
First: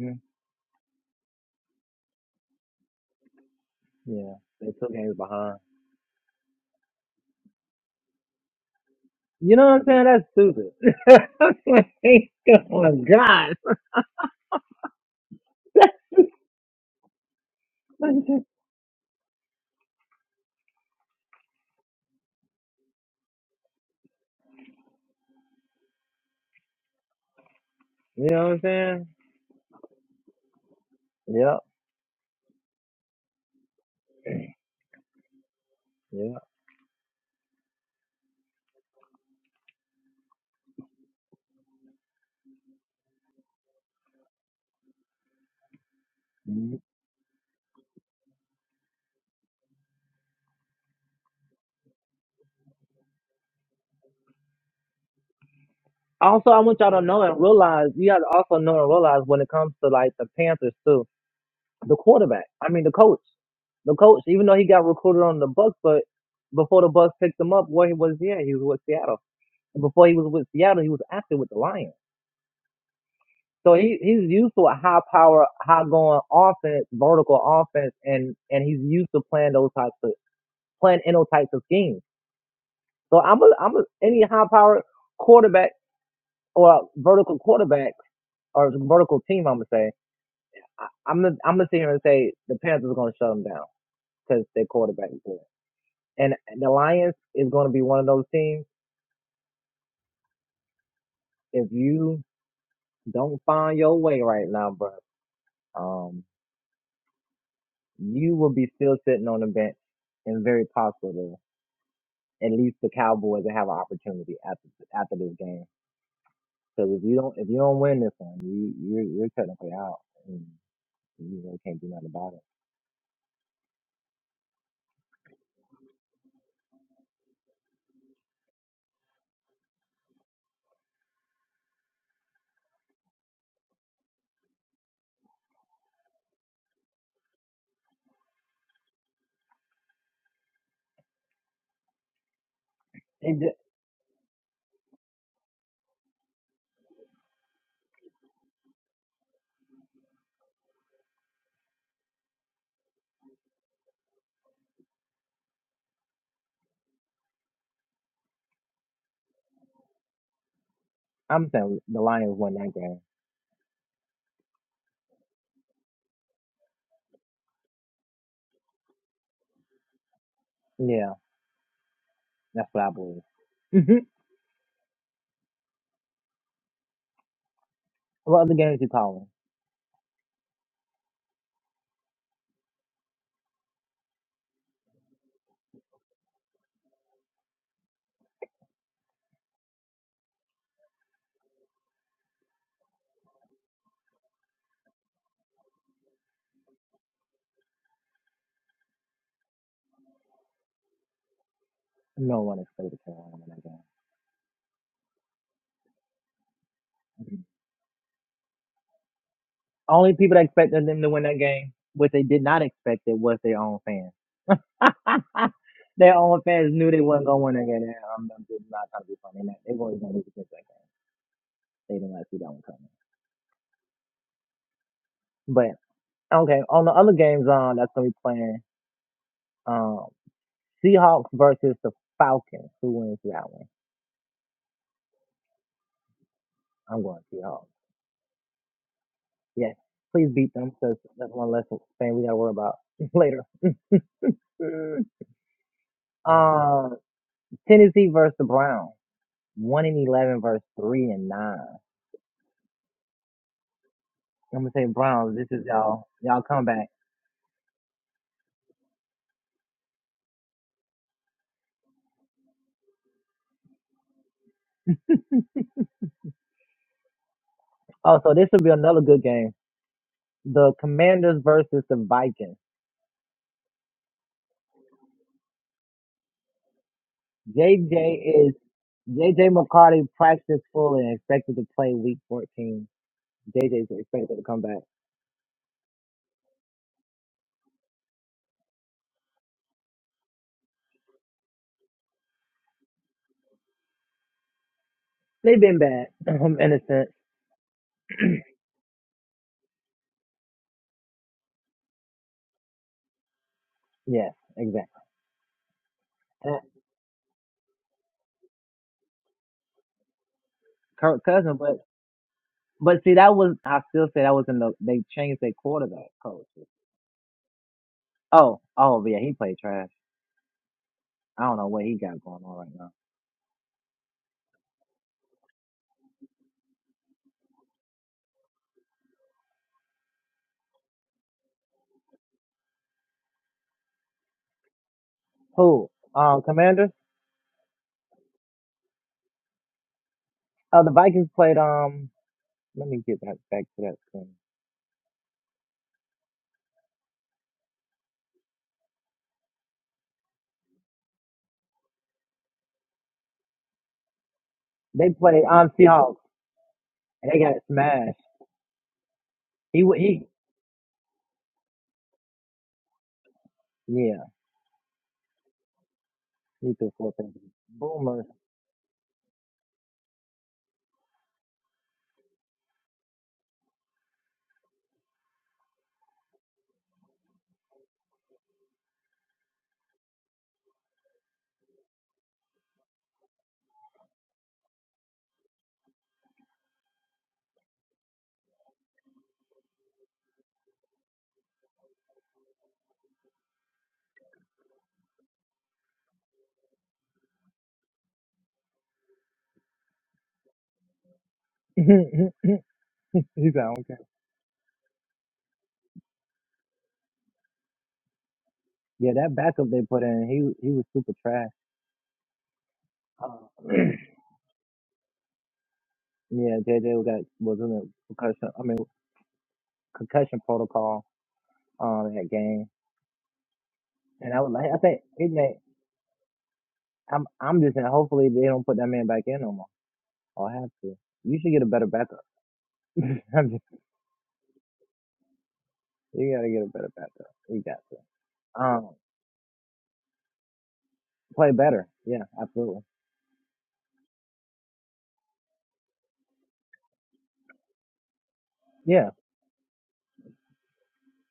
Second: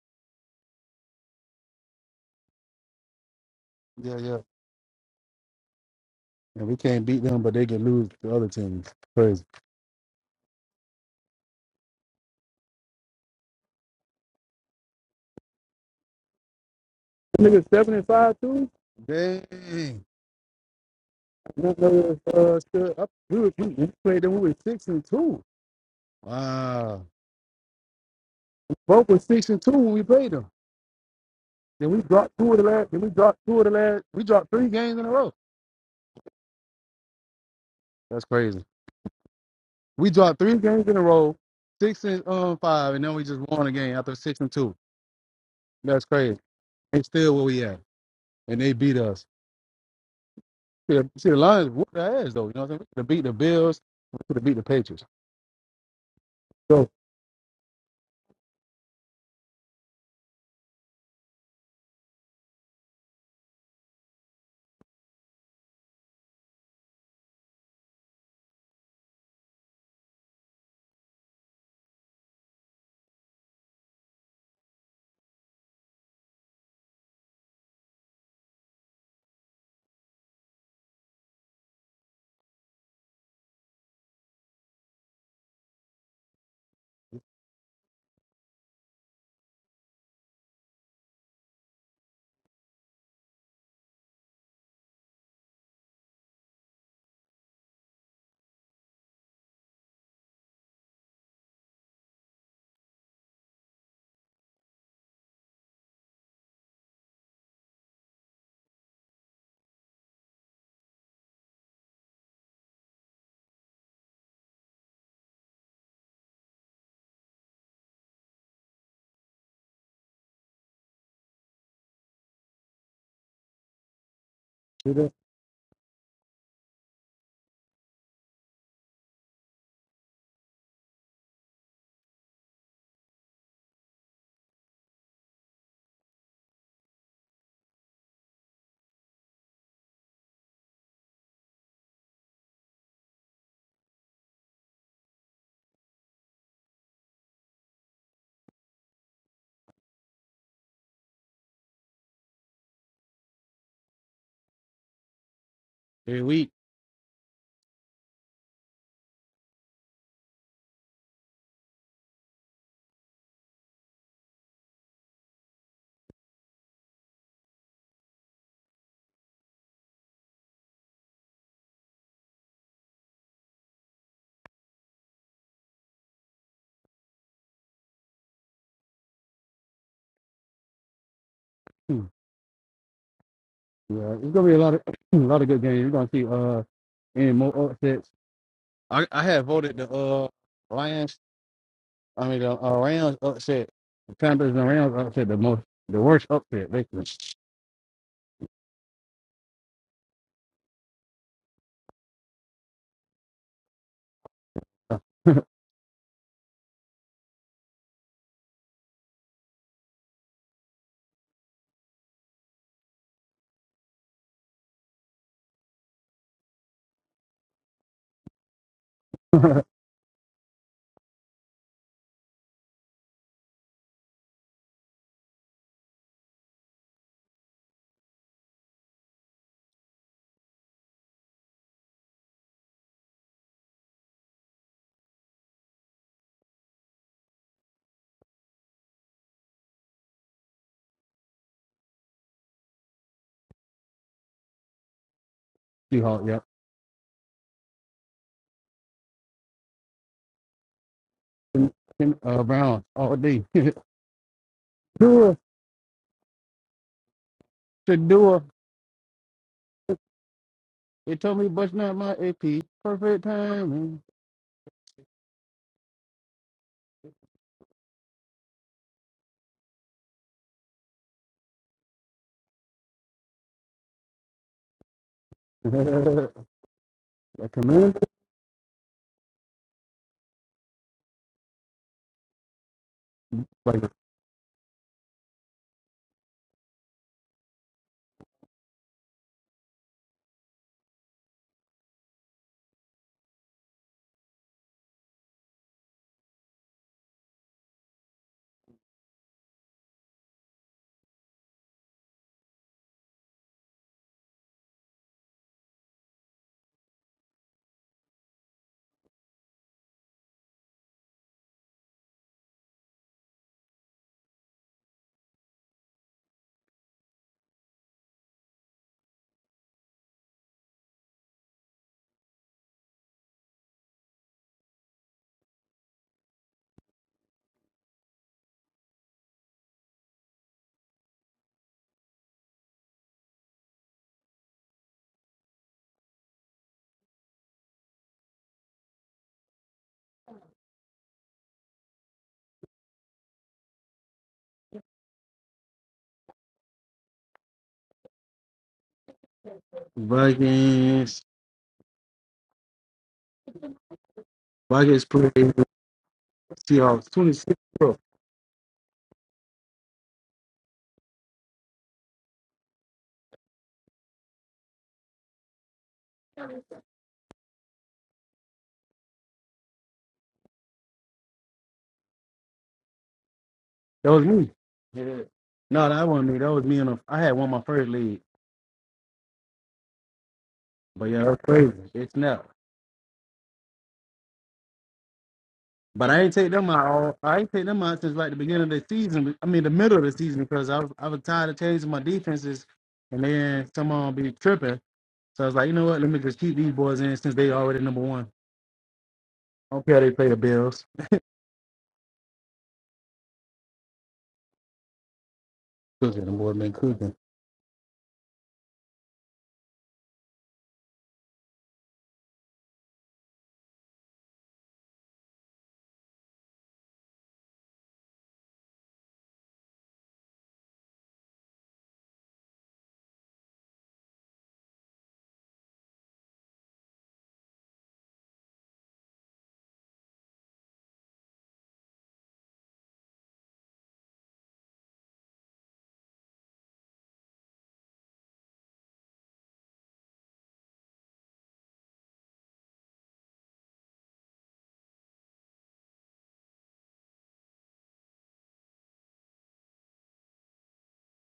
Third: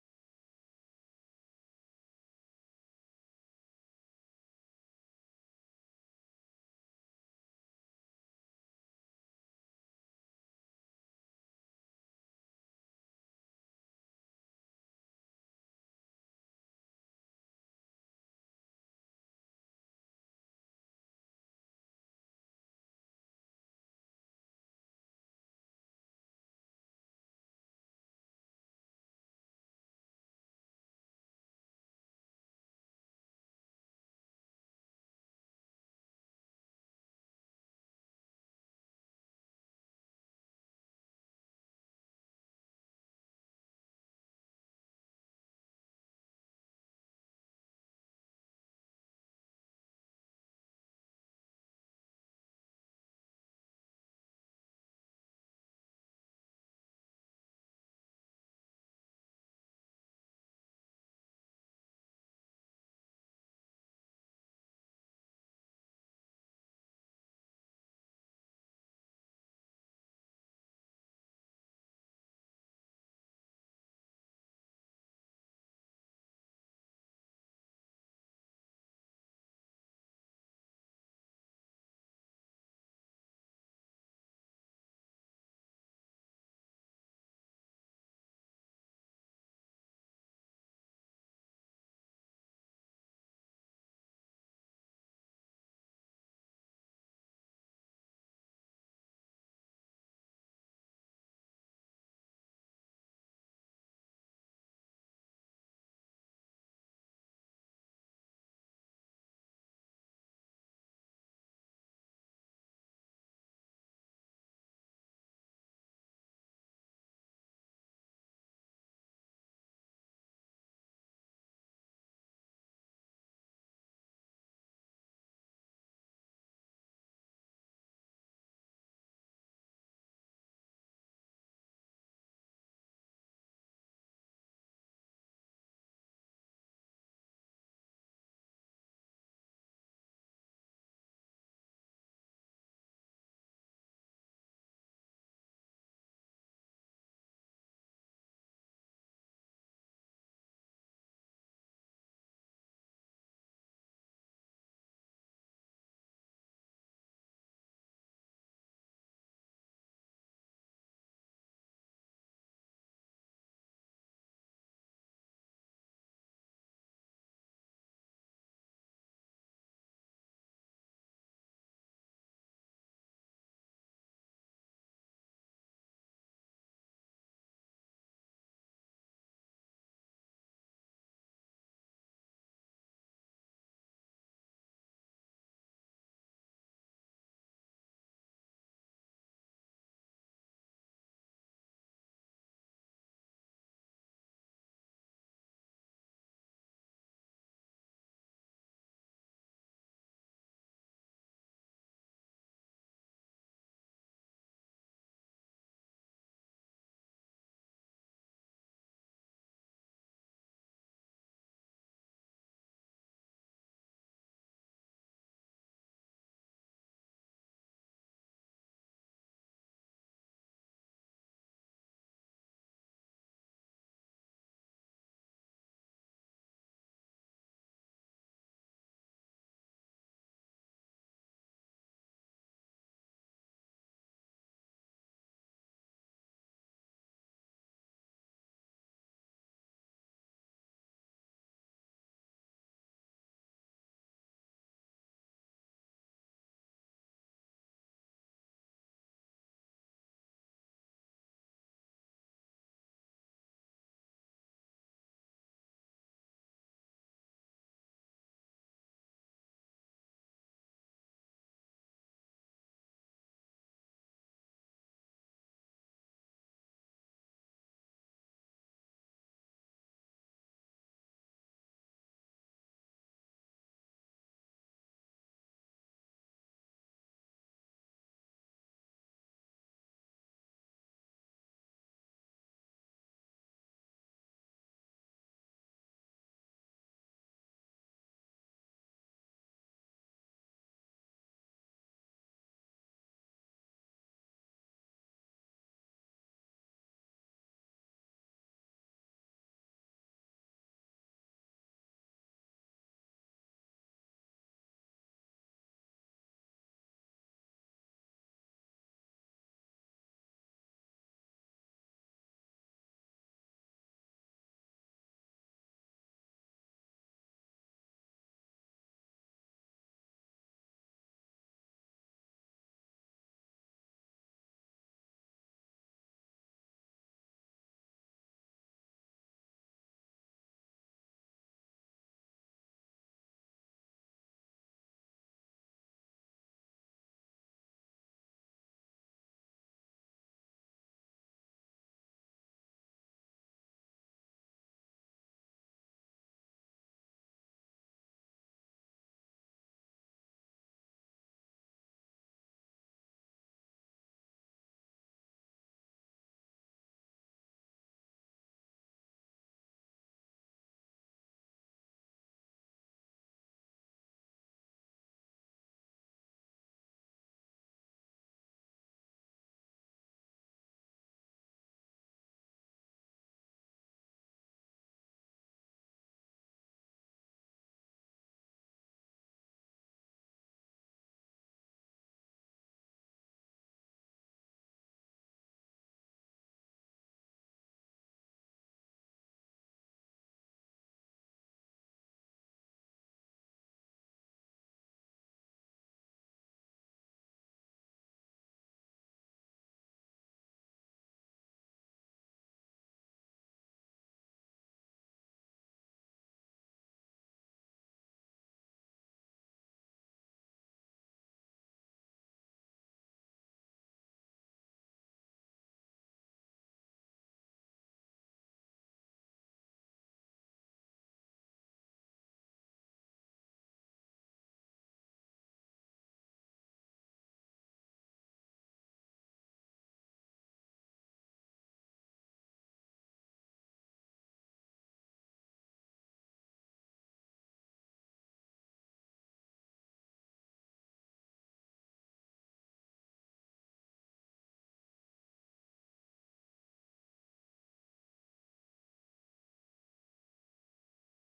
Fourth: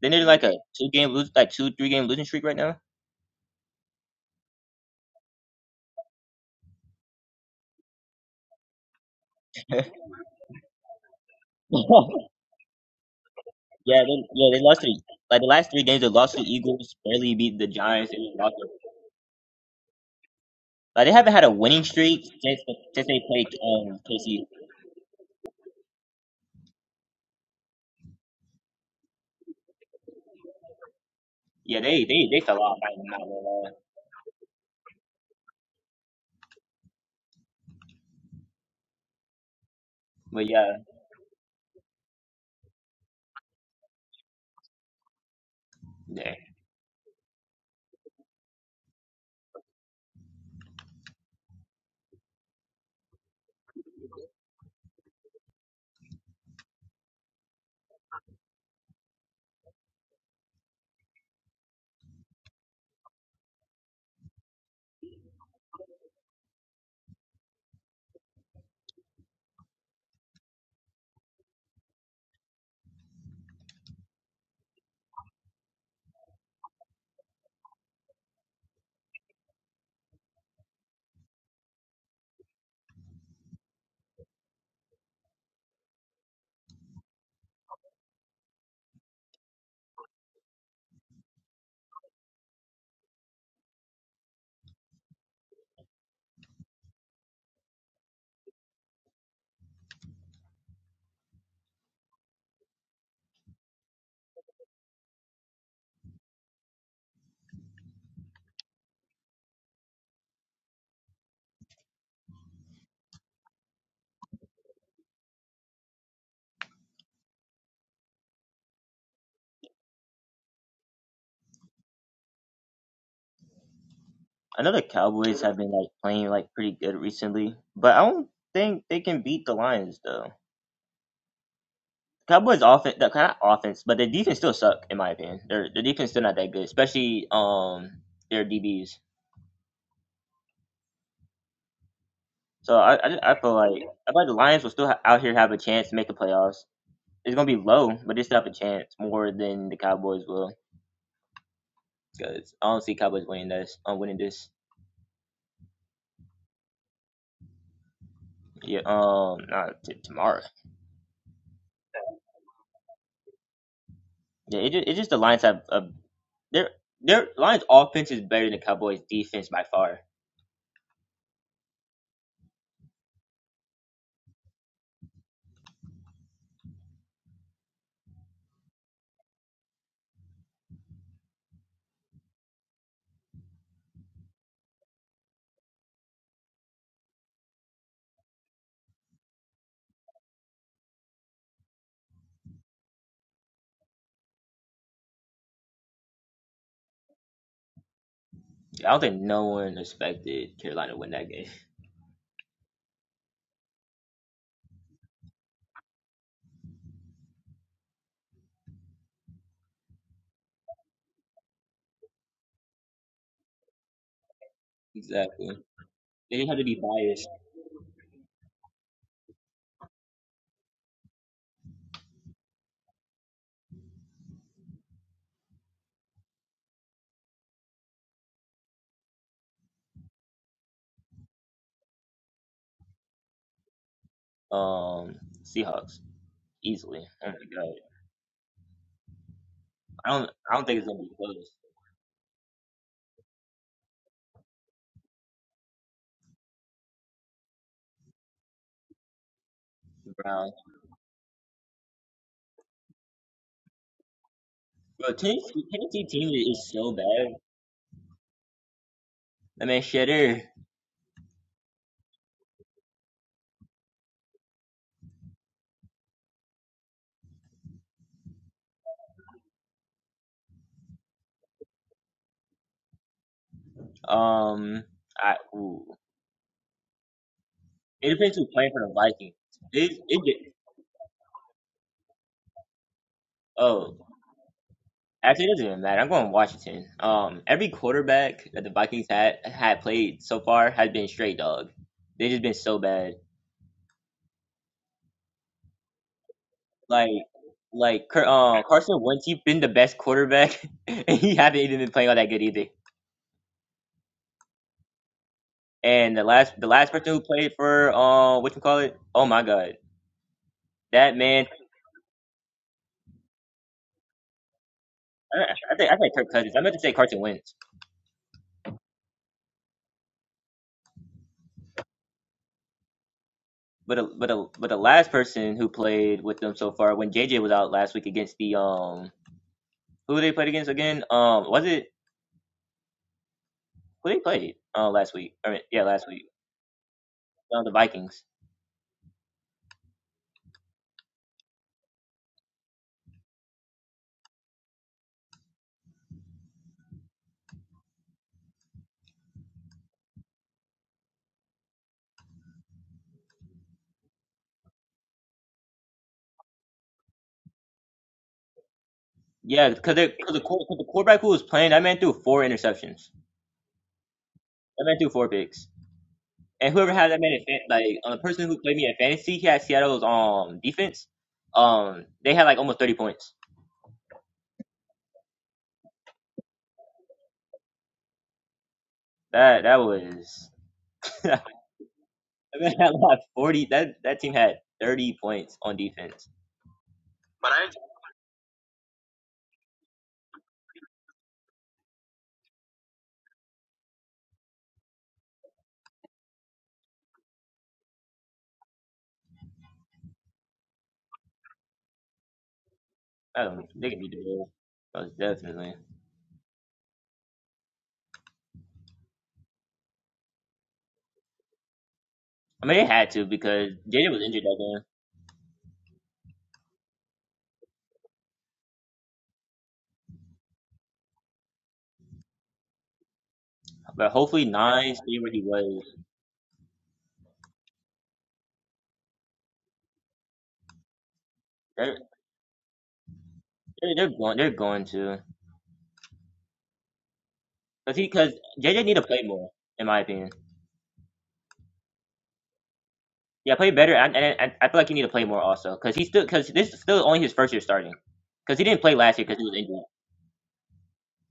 [SPEAKER 2] Then they're like a two game lose, like two three game losing streak right now.
[SPEAKER 1] Yeah,
[SPEAKER 4] Yeah,
[SPEAKER 1] yeah.
[SPEAKER 4] they two games behind.
[SPEAKER 1] And we can't beat them, but they can lose to other teams. Crazy.
[SPEAKER 4] You know what I'm saying? That's stupid. oh my god.
[SPEAKER 2] Yeah, they, yeah, they lost to the, like the last three games. They lost to the Eagles, barely beat
[SPEAKER 1] Nigga
[SPEAKER 2] the
[SPEAKER 1] seven and
[SPEAKER 2] Giants, and then
[SPEAKER 1] five
[SPEAKER 2] lost. to-
[SPEAKER 1] too. Dang.
[SPEAKER 2] Like they haven't had a
[SPEAKER 1] I don't
[SPEAKER 2] winning
[SPEAKER 1] know
[SPEAKER 2] streak
[SPEAKER 1] if uh,
[SPEAKER 2] since
[SPEAKER 1] still, I,
[SPEAKER 2] since they
[SPEAKER 1] we,
[SPEAKER 2] played
[SPEAKER 1] were- we, we
[SPEAKER 2] um
[SPEAKER 1] played them.
[SPEAKER 2] KC.
[SPEAKER 1] We were six and two. Wow.
[SPEAKER 4] you know what I'm saying?
[SPEAKER 1] Both were six and two when we played them.
[SPEAKER 4] Yep.
[SPEAKER 2] Yeah,
[SPEAKER 1] Then we
[SPEAKER 2] they they
[SPEAKER 1] dropped
[SPEAKER 2] they
[SPEAKER 1] two of
[SPEAKER 2] fell
[SPEAKER 1] the
[SPEAKER 2] off.
[SPEAKER 1] last.
[SPEAKER 2] I'm
[SPEAKER 1] Then we
[SPEAKER 2] not gonna
[SPEAKER 1] dropped two of
[SPEAKER 2] lie.
[SPEAKER 1] the last. We dropped three games in a row. That's crazy. We dropped
[SPEAKER 2] But
[SPEAKER 1] three
[SPEAKER 2] yeah,
[SPEAKER 1] games in a row, six and um, five, and then we just won a game after six and two. That's
[SPEAKER 2] yeah.
[SPEAKER 1] crazy.
[SPEAKER 4] Yeah.
[SPEAKER 1] It's still where we at, and they beat us. See, the, see the Lions whooped their ass though. You know what I am mean? To beat the Bills, to beat the Patriots.
[SPEAKER 4] Also, I want
[SPEAKER 1] So
[SPEAKER 4] y'all to know and realize, you got to also know and realize when it comes to like the Panthers too, the quarterback, I mean the coach, the coach, even though he got recruited on the Bucks, but before the Bucks picked him up, where he was, yeah, he was with Seattle. And before he was with Seattle, he was active with the Lions. So he, he's used to a high power, high going offense, vertical offense, and, and he's used to playing those types of, playing in those types of schemes. So I'm a, I'm a, any high power quarterback or vertical quarterback or vertical team, I'm going to say I- I'm gonna I'm gonna sit here and say the Panthers are gonna shut them down because their quarterback is good. And the Lions is gonna be one of those teams. If you don't find your way right now, bro, um, you will be still sitting on the bench and very possibly, at least the Cowboys to have an opportunity after after this game. Because if you don't if you don't win this one, you you're, you're technically out and you really can't do nothing about
[SPEAKER 2] I know the
[SPEAKER 1] you know,
[SPEAKER 2] Cowboys have been like playing like pretty good recently, but I don't think they can beat the Lions though. Cowboys offense, that kind of offense, but their defense still suck in my opinion. Their their defense still not that good, especially um their DBs. So I, I, just-
[SPEAKER 4] it.
[SPEAKER 2] I
[SPEAKER 4] And ju-
[SPEAKER 2] feel like I feel like the Lions will still ha- out here have a chance to make the playoffs. It's gonna be low, but they still have a chance more than the Cowboys will. Because I don't see Cowboys winning this. Um, winning this.
[SPEAKER 1] every week,
[SPEAKER 2] Yeah. Um. Not t- tomorrow.
[SPEAKER 4] I'm saying the Lions won that game.
[SPEAKER 2] Yeah. It just, it's just the Lions have a their their Lions offense is better than Cowboys defense by far.
[SPEAKER 4] Yeah, that's what I believe. What other games you calling?
[SPEAKER 1] hmm, yeah, it's gonna be a lot of a lot of good games. You're gonna see uh any more upsets. I I had voted the uh Lions. I mean the uh, Rams upset. The Panthers and the Rams upset the most, the worst upset. Basically.
[SPEAKER 2] I don't think no one expected Carolina to win that game.
[SPEAKER 4] No one expected Carolina to win that game. Mhm. Only people that expected them to win that game, what they did not expect it was their own fans.
[SPEAKER 2] exactly.
[SPEAKER 4] their
[SPEAKER 2] They
[SPEAKER 4] own
[SPEAKER 2] didn't have to
[SPEAKER 4] fans
[SPEAKER 2] be
[SPEAKER 4] knew they wasn't
[SPEAKER 2] biased.
[SPEAKER 4] gonna win that game. And I'm, I'm just not trying to be funny. man. They were gonna lose against that game. They did not see that one coming. But okay, on the other games um, that's gonna be playing um Seahawks versus the Falcons. Who wins that one?
[SPEAKER 2] Um. Seahawks
[SPEAKER 4] I'm
[SPEAKER 2] easily.
[SPEAKER 4] going
[SPEAKER 2] Oh my
[SPEAKER 4] Seahawks.
[SPEAKER 2] god.
[SPEAKER 4] Yes.
[SPEAKER 2] I
[SPEAKER 4] Please
[SPEAKER 2] don't.
[SPEAKER 4] beat
[SPEAKER 2] I don't
[SPEAKER 4] them
[SPEAKER 2] think it's
[SPEAKER 4] because
[SPEAKER 2] gonna be
[SPEAKER 4] that's one
[SPEAKER 2] close.
[SPEAKER 4] less thing we gotta worry about later.
[SPEAKER 1] She-Hulk, yep.
[SPEAKER 4] Um. Tennessee versus the Browns. One and
[SPEAKER 2] Brown.
[SPEAKER 4] eleven versus three and nine.
[SPEAKER 1] Tim, Tim, uh, Brown all day.
[SPEAKER 4] I'm gonna say
[SPEAKER 2] Bro,
[SPEAKER 1] Tua,
[SPEAKER 4] Browns. This
[SPEAKER 2] Tennessee,
[SPEAKER 4] is
[SPEAKER 2] Tennessee
[SPEAKER 4] y'all.
[SPEAKER 2] team
[SPEAKER 4] Y'all come
[SPEAKER 2] is
[SPEAKER 4] back.
[SPEAKER 2] so bad.
[SPEAKER 1] Shadua.
[SPEAKER 2] I mean, Shedder,
[SPEAKER 1] They told me Bush not my AP. Perfect timing.
[SPEAKER 4] Oh, so this will be another good game. The Commanders versus the Vikings.
[SPEAKER 2] um, I, ooh,
[SPEAKER 1] the
[SPEAKER 4] J J
[SPEAKER 1] Commanders,
[SPEAKER 2] it depends who's
[SPEAKER 4] is
[SPEAKER 2] playing for the Vikings.
[SPEAKER 4] J J
[SPEAKER 2] It,
[SPEAKER 4] McCarty
[SPEAKER 2] it, ge-
[SPEAKER 4] practiced fully and expected to play Week 14. J is
[SPEAKER 1] Vikings,
[SPEAKER 2] oh,
[SPEAKER 4] expected to come back.
[SPEAKER 2] actually, it doesn't even matter. I'm going Washington. Um, every quarterback that the Vikings had had played so far has been straight dog. They just been so bad.
[SPEAKER 4] They've been bad. I'm innocent.
[SPEAKER 2] Like, like, Car- uh, Carson Wentz, he's been the best quarterback, and he haven't even been playing all that good either.
[SPEAKER 4] Yes, exactly.
[SPEAKER 2] And the last,
[SPEAKER 4] And
[SPEAKER 2] the last person who played for, uh, what you call it? Oh my God. That
[SPEAKER 4] Kirk
[SPEAKER 2] man
[SPEAKER 4] Cousins, but but see that was I still say that was in the they
[SPEAKER 2] I
[SPEAKER 4] changed their
[SPEAKER 2] I think I
[SPEAKER 4] quarterback
[SPEAKER 2] think Kirk
[SPEAKER 4] coach.
[SPEAKER 2] Cousins. I meant to say Carson Wentz,
[SPEAKER 4] Oh oh yeah, he played trash. I don't know what he got going on right now.
[SPEAKER 2] but a, but a, but the last person who played with them so far when JJ was out last week against the um who they played against again um was it who they played uh, last week I mean yeah
[SPEAKER 4] Who?
[SPEAKER 2] last week
[SPEAKER 4] Um, Commander?
[SPEAKER 2] uh, the Vikings
[SPEAKER 4] Oh, the Vikings played. Um, let me get that back to that screen.
[SPEAKER 1] Vikings, Vikings
[SPEAKER 4] They
[SPEAKER 1] play
[SPEAKER 4] played on um, Seahawks
[SPEAKER 1] Seahawks
[SPEAKER 4] and they got
[SPEAKER 1] 26
[SPEAKER 4] smashed.
[SPEAKER 2] yeah
[SPEAKER 4] He
[SPEAKER 2] because
[SPEAKER 4] wa-
[SPEAKER 2] they
[SPEAKER 4] he.
[SPEAKER 2] because the quar- 'cause the quarterback who was playing that man threw four interceptions
[SPEAKER 4] Yeah,
[SPEAKER 2] that man threw four picks and
[SPEAKER 4] he threw
[SPEAKER 2] whoever had
[SPEAKER 4] four
[SPEAKER 2] that
[SPEAKER 4] passes.
[SPEAKER 2] man in fan, like uh, the
[SPEAKER 4] Boomer.
[SPEAKER 2] person who played me in fantasy he had Seattle's um defense um they had like almost thirty points
[SPEAKER 1] That was me. Yeah. No, that wasn't me. That was me. On the, I had won my first league,
[SPEAKER 2] that that was
[SPEAKER 1] but yeah, that's crazy. It's not.
[SPEAKER 2] That man had like forty. That that team had thirty points on
[SPEAKER 1] But I
[SPEAKER 2] defense.
[SPEAKER 1] ain't take them out. all- I
[SPEAKER 2] But
[SPEAKER 1] ain't take
[SPEAKER 2] I
[SPEAKER 1] them out since like the beginning of the season. I mean, the middle of the season because I was I was tired of changing my defenses, and then someone be tripping. So I was like, you know what? Let me just keep these boys in since they already number one. I don't care how they play the Bills.
[SPEAKER 4] he said,
[SPEAKER 2] Oh, they
[SPEAKER 4] okay.
[SPEAKER 2] could beat the Bulls. Most definitely.
[SPEAKER 1] Cooking, the boys been cooking.
[SPEAKER 4] Yeah, that backup they put in, he he was super trash.
[SPEAKER 2] I mean, they had to
[SPEAKER 4] Uh,
[SPEAKER 2] because JJ was injured that game.
[SPEAKER 4] yeah, JJ got was in the concussion. I mean concussion protocol. Um, in that game,
[SPEAKER 2] But
[SPEAKER 4] and I
[SPEAKER 2] hopefully,
[SPEAKER 4] was like, I
[SPEAKER 2] nine
[SPEAKER 4] think
[SPEAKER 2] stay
[SPEAKER 4] it
[SPEAKER 2] where he
[SPEAKER 4] may.
[SPEAKER 2] was.
[SPEAKER 4] I'm I'm just saying. Hopefully they don't put that man back in no more. I'll have to. You should get a better
[SPEAKER 2] They're
[SPEAKER 4] backup. I'm just-
[SPEAKER 2] they're, they're going they're going to
[SPEAKER 4] you gotta get a better backup. You got
[SPEAKER 2] because he
[SPEAKER 4] to.
[SPEAKER 2] because JJ
[SPEAKER 4] Um,
[SPEAKER 2] need to play more in my opinion.
[SPEAKER 4] play better. Yeah, absolutely.
[SPEAKER 2] Yeah, play better. And and I, I feel like he need to play more also because he's still because this is still only his first year starting because he didn't play
[SPEAKER 4] Yeah,
[SPEAKER 2] last year because he was injured.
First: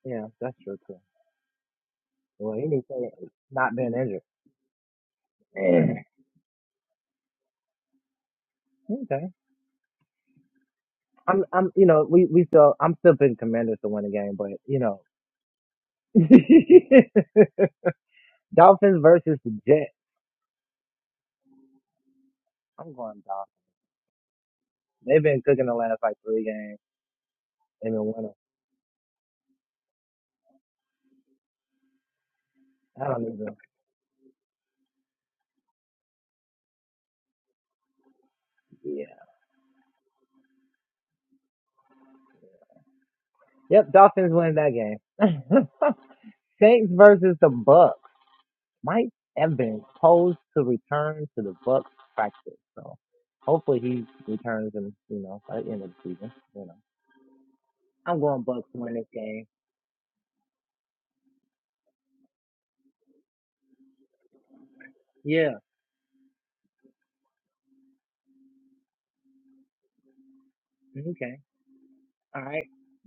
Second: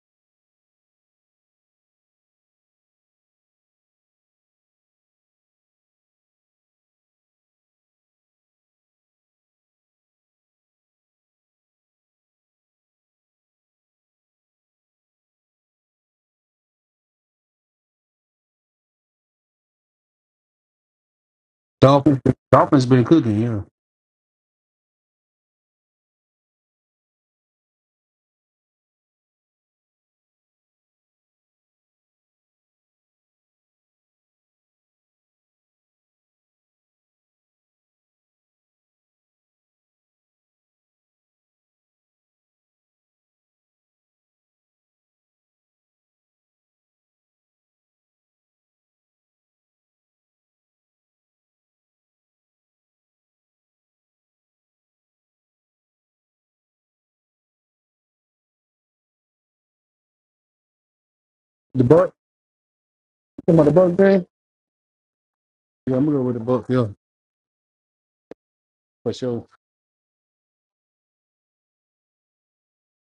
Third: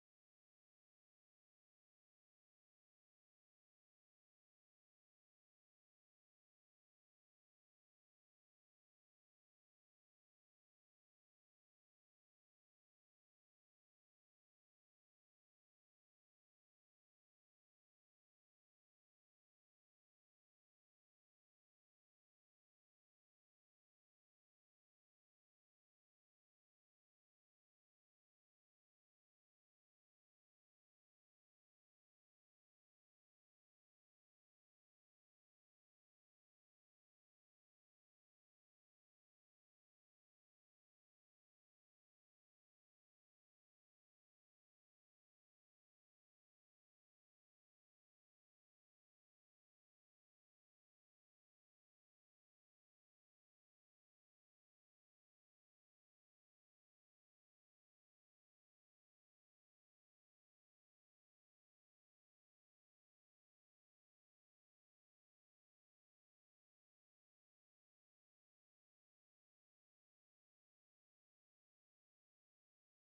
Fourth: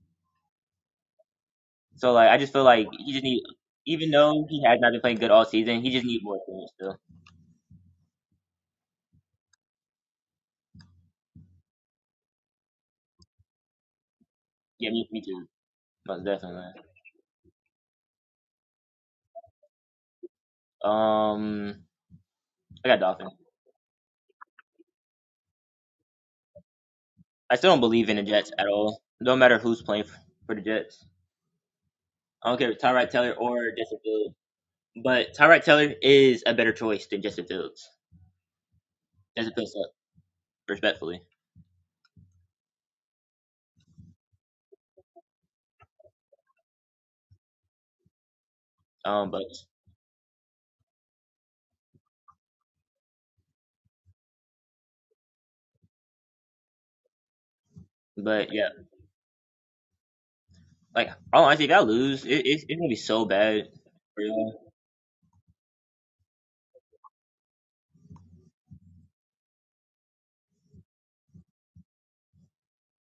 [SPEAKER 4] yeah, that's true too.
[SPEAKER 2] So like I just
[SPEAKER 4] Well, he
[SPEAKER 2] feel
[SPEAKER 4] didn't
[SPEAKER 2] like
[SPEAKER 4] say
[SPEAKER 2] he just need
[SPEAKER 4] not being
[SPEAKER 2] even
[SPEAKER 4] injured.
[SPEAKER 2] though he has not been playing good all season, he just need more experience still.
[SPEAKER 4] Yeah. okay. I'm, I'm, you know, we, we still, I'm still picking Commanders to win the game, but you
[SPEAKER 2] Yeah,
[SPEAKER 4] know,
[SPEAKER 2] me, me too. Most definitely.
[SPEAKER 4] Dolphins versus the Jets.
[SPEAKER 2] Um,
[SPEAKER 1] Dolphins, Dolphins
[SPEAKER 2] I
[SPEAKER 4] I'm
[SPEAKER 2] got
[SPEAKER 1] been
[SPEAKER 4] going
[SPEAKER 2] Dolphins.
[SPEAKER 1] cooking.
[SPEAKER 4] Dolphins.
[SPEAKER 1] Yeah,
[SPEAKER 4] They've been cooking the last like three games.
[SPEAKER 2] I still don't
[SPEAKER 4] They've been
[SPEAKER 2] believe in the
[SPEAKER 4] winning.
[SPEAKER 2] Jets at all. No matter who's playing f- for the Jets. I don't care if
[SPEAKER 4] I
[SPEAKER 2] Tyrod
[SPEAKER 4] don't
[SPEAKER 2] Taylor
[SPEAKER 4] even.
[SPEAKER 2] or Justin Fields. But Tyrod Taylor is a better choice than Justin Fields.
[SPEAKER 4] Yeah.
[SPEAKER 2] Justin Fields sucks, respectfully.
[SPEAKER 4] Yep. Dolphins win that game. Saints versus the Bucks. might
[SPEAKER 2] Um, but
[SPEAKER 4] have been posed to return to the Bucks practice. So hopefully he returns and you know by the end of the season. You know, I'm going
[SPEAKER 2] but
[SPEAKER 4] Bucks
[SPEAKER 2] yeah,
[SPEAKER 4] to win this game.
[SPEAKER 2] like all honesty, if
[SPEAKER 1] the
[SPEAKER 2] y'all
[SPEAKER 1] Buck.
[SPEAKER 2] lose, it, it's it's gonna be so
[SPEAKER 1] Come on,
[SPEAKER 2] bad
[SPEAKER 1] the Buck
[SPEAKER 2] for
[SPEAKER 1] game.
[SPEAKER 2] y'all.
[SPEAKER 4] Yeah.
[SPEAKER 1] Yeah, I'm gonna go with the Buck. Yeah, for sure.
[SPEAKER 4] Okay. All right.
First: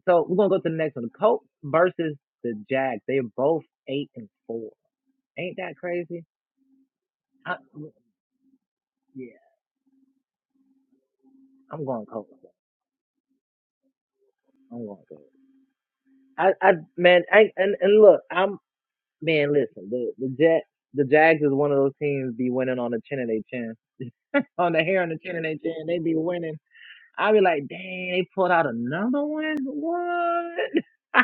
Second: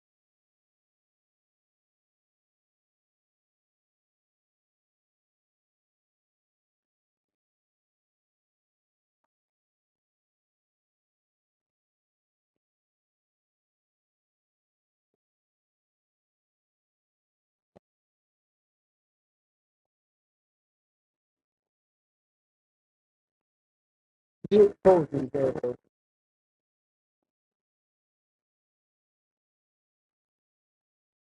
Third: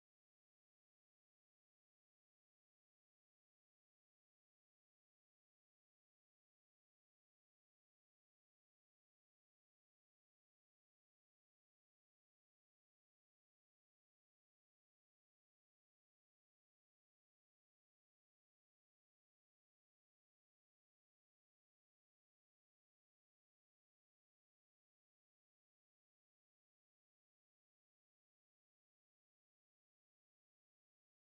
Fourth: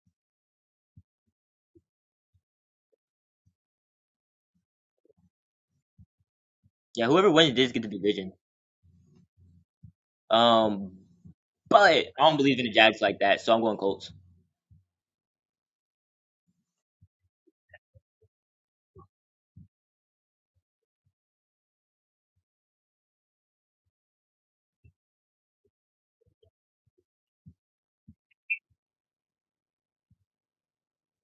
[SPEAKER 4] So we're gonna go to the next one. The Colts versus the Jags. They're both eight and four. Ain't that crazy?
[SPEAKER 2] Yeah, whoever wins
[SPEAKER 4] I,
[SPEAKER 2] does get the division.
[SPEAKER 4] yeah.
[SPEAKER 2] Um,
[SPEAKER 4] I'm
[SPEAKER 2] but
[SPEAKER 4] going
[SPEAKER 2] I
[SPEAKER 4] Colts.
[SPEAKER 2] don't believe in the Jags like that, so I'm going Colts.
[SPEAKER 4] I'm going Colts. I, I man, I, and and look, I'm man. Listen, the the Jet, the Jags is one of those teams be winning on the chin of their chin
[SPEAKER 1] Yeah,
[SPEAKER 4] on the hair
[SPEAKER 1] coach,
[SPEAKER 4] on the 10 and they 10.
[SPEAKER 1] yeah,
[SPEAKER 4] They be winning. I be like, dang, they pulled out another one? What?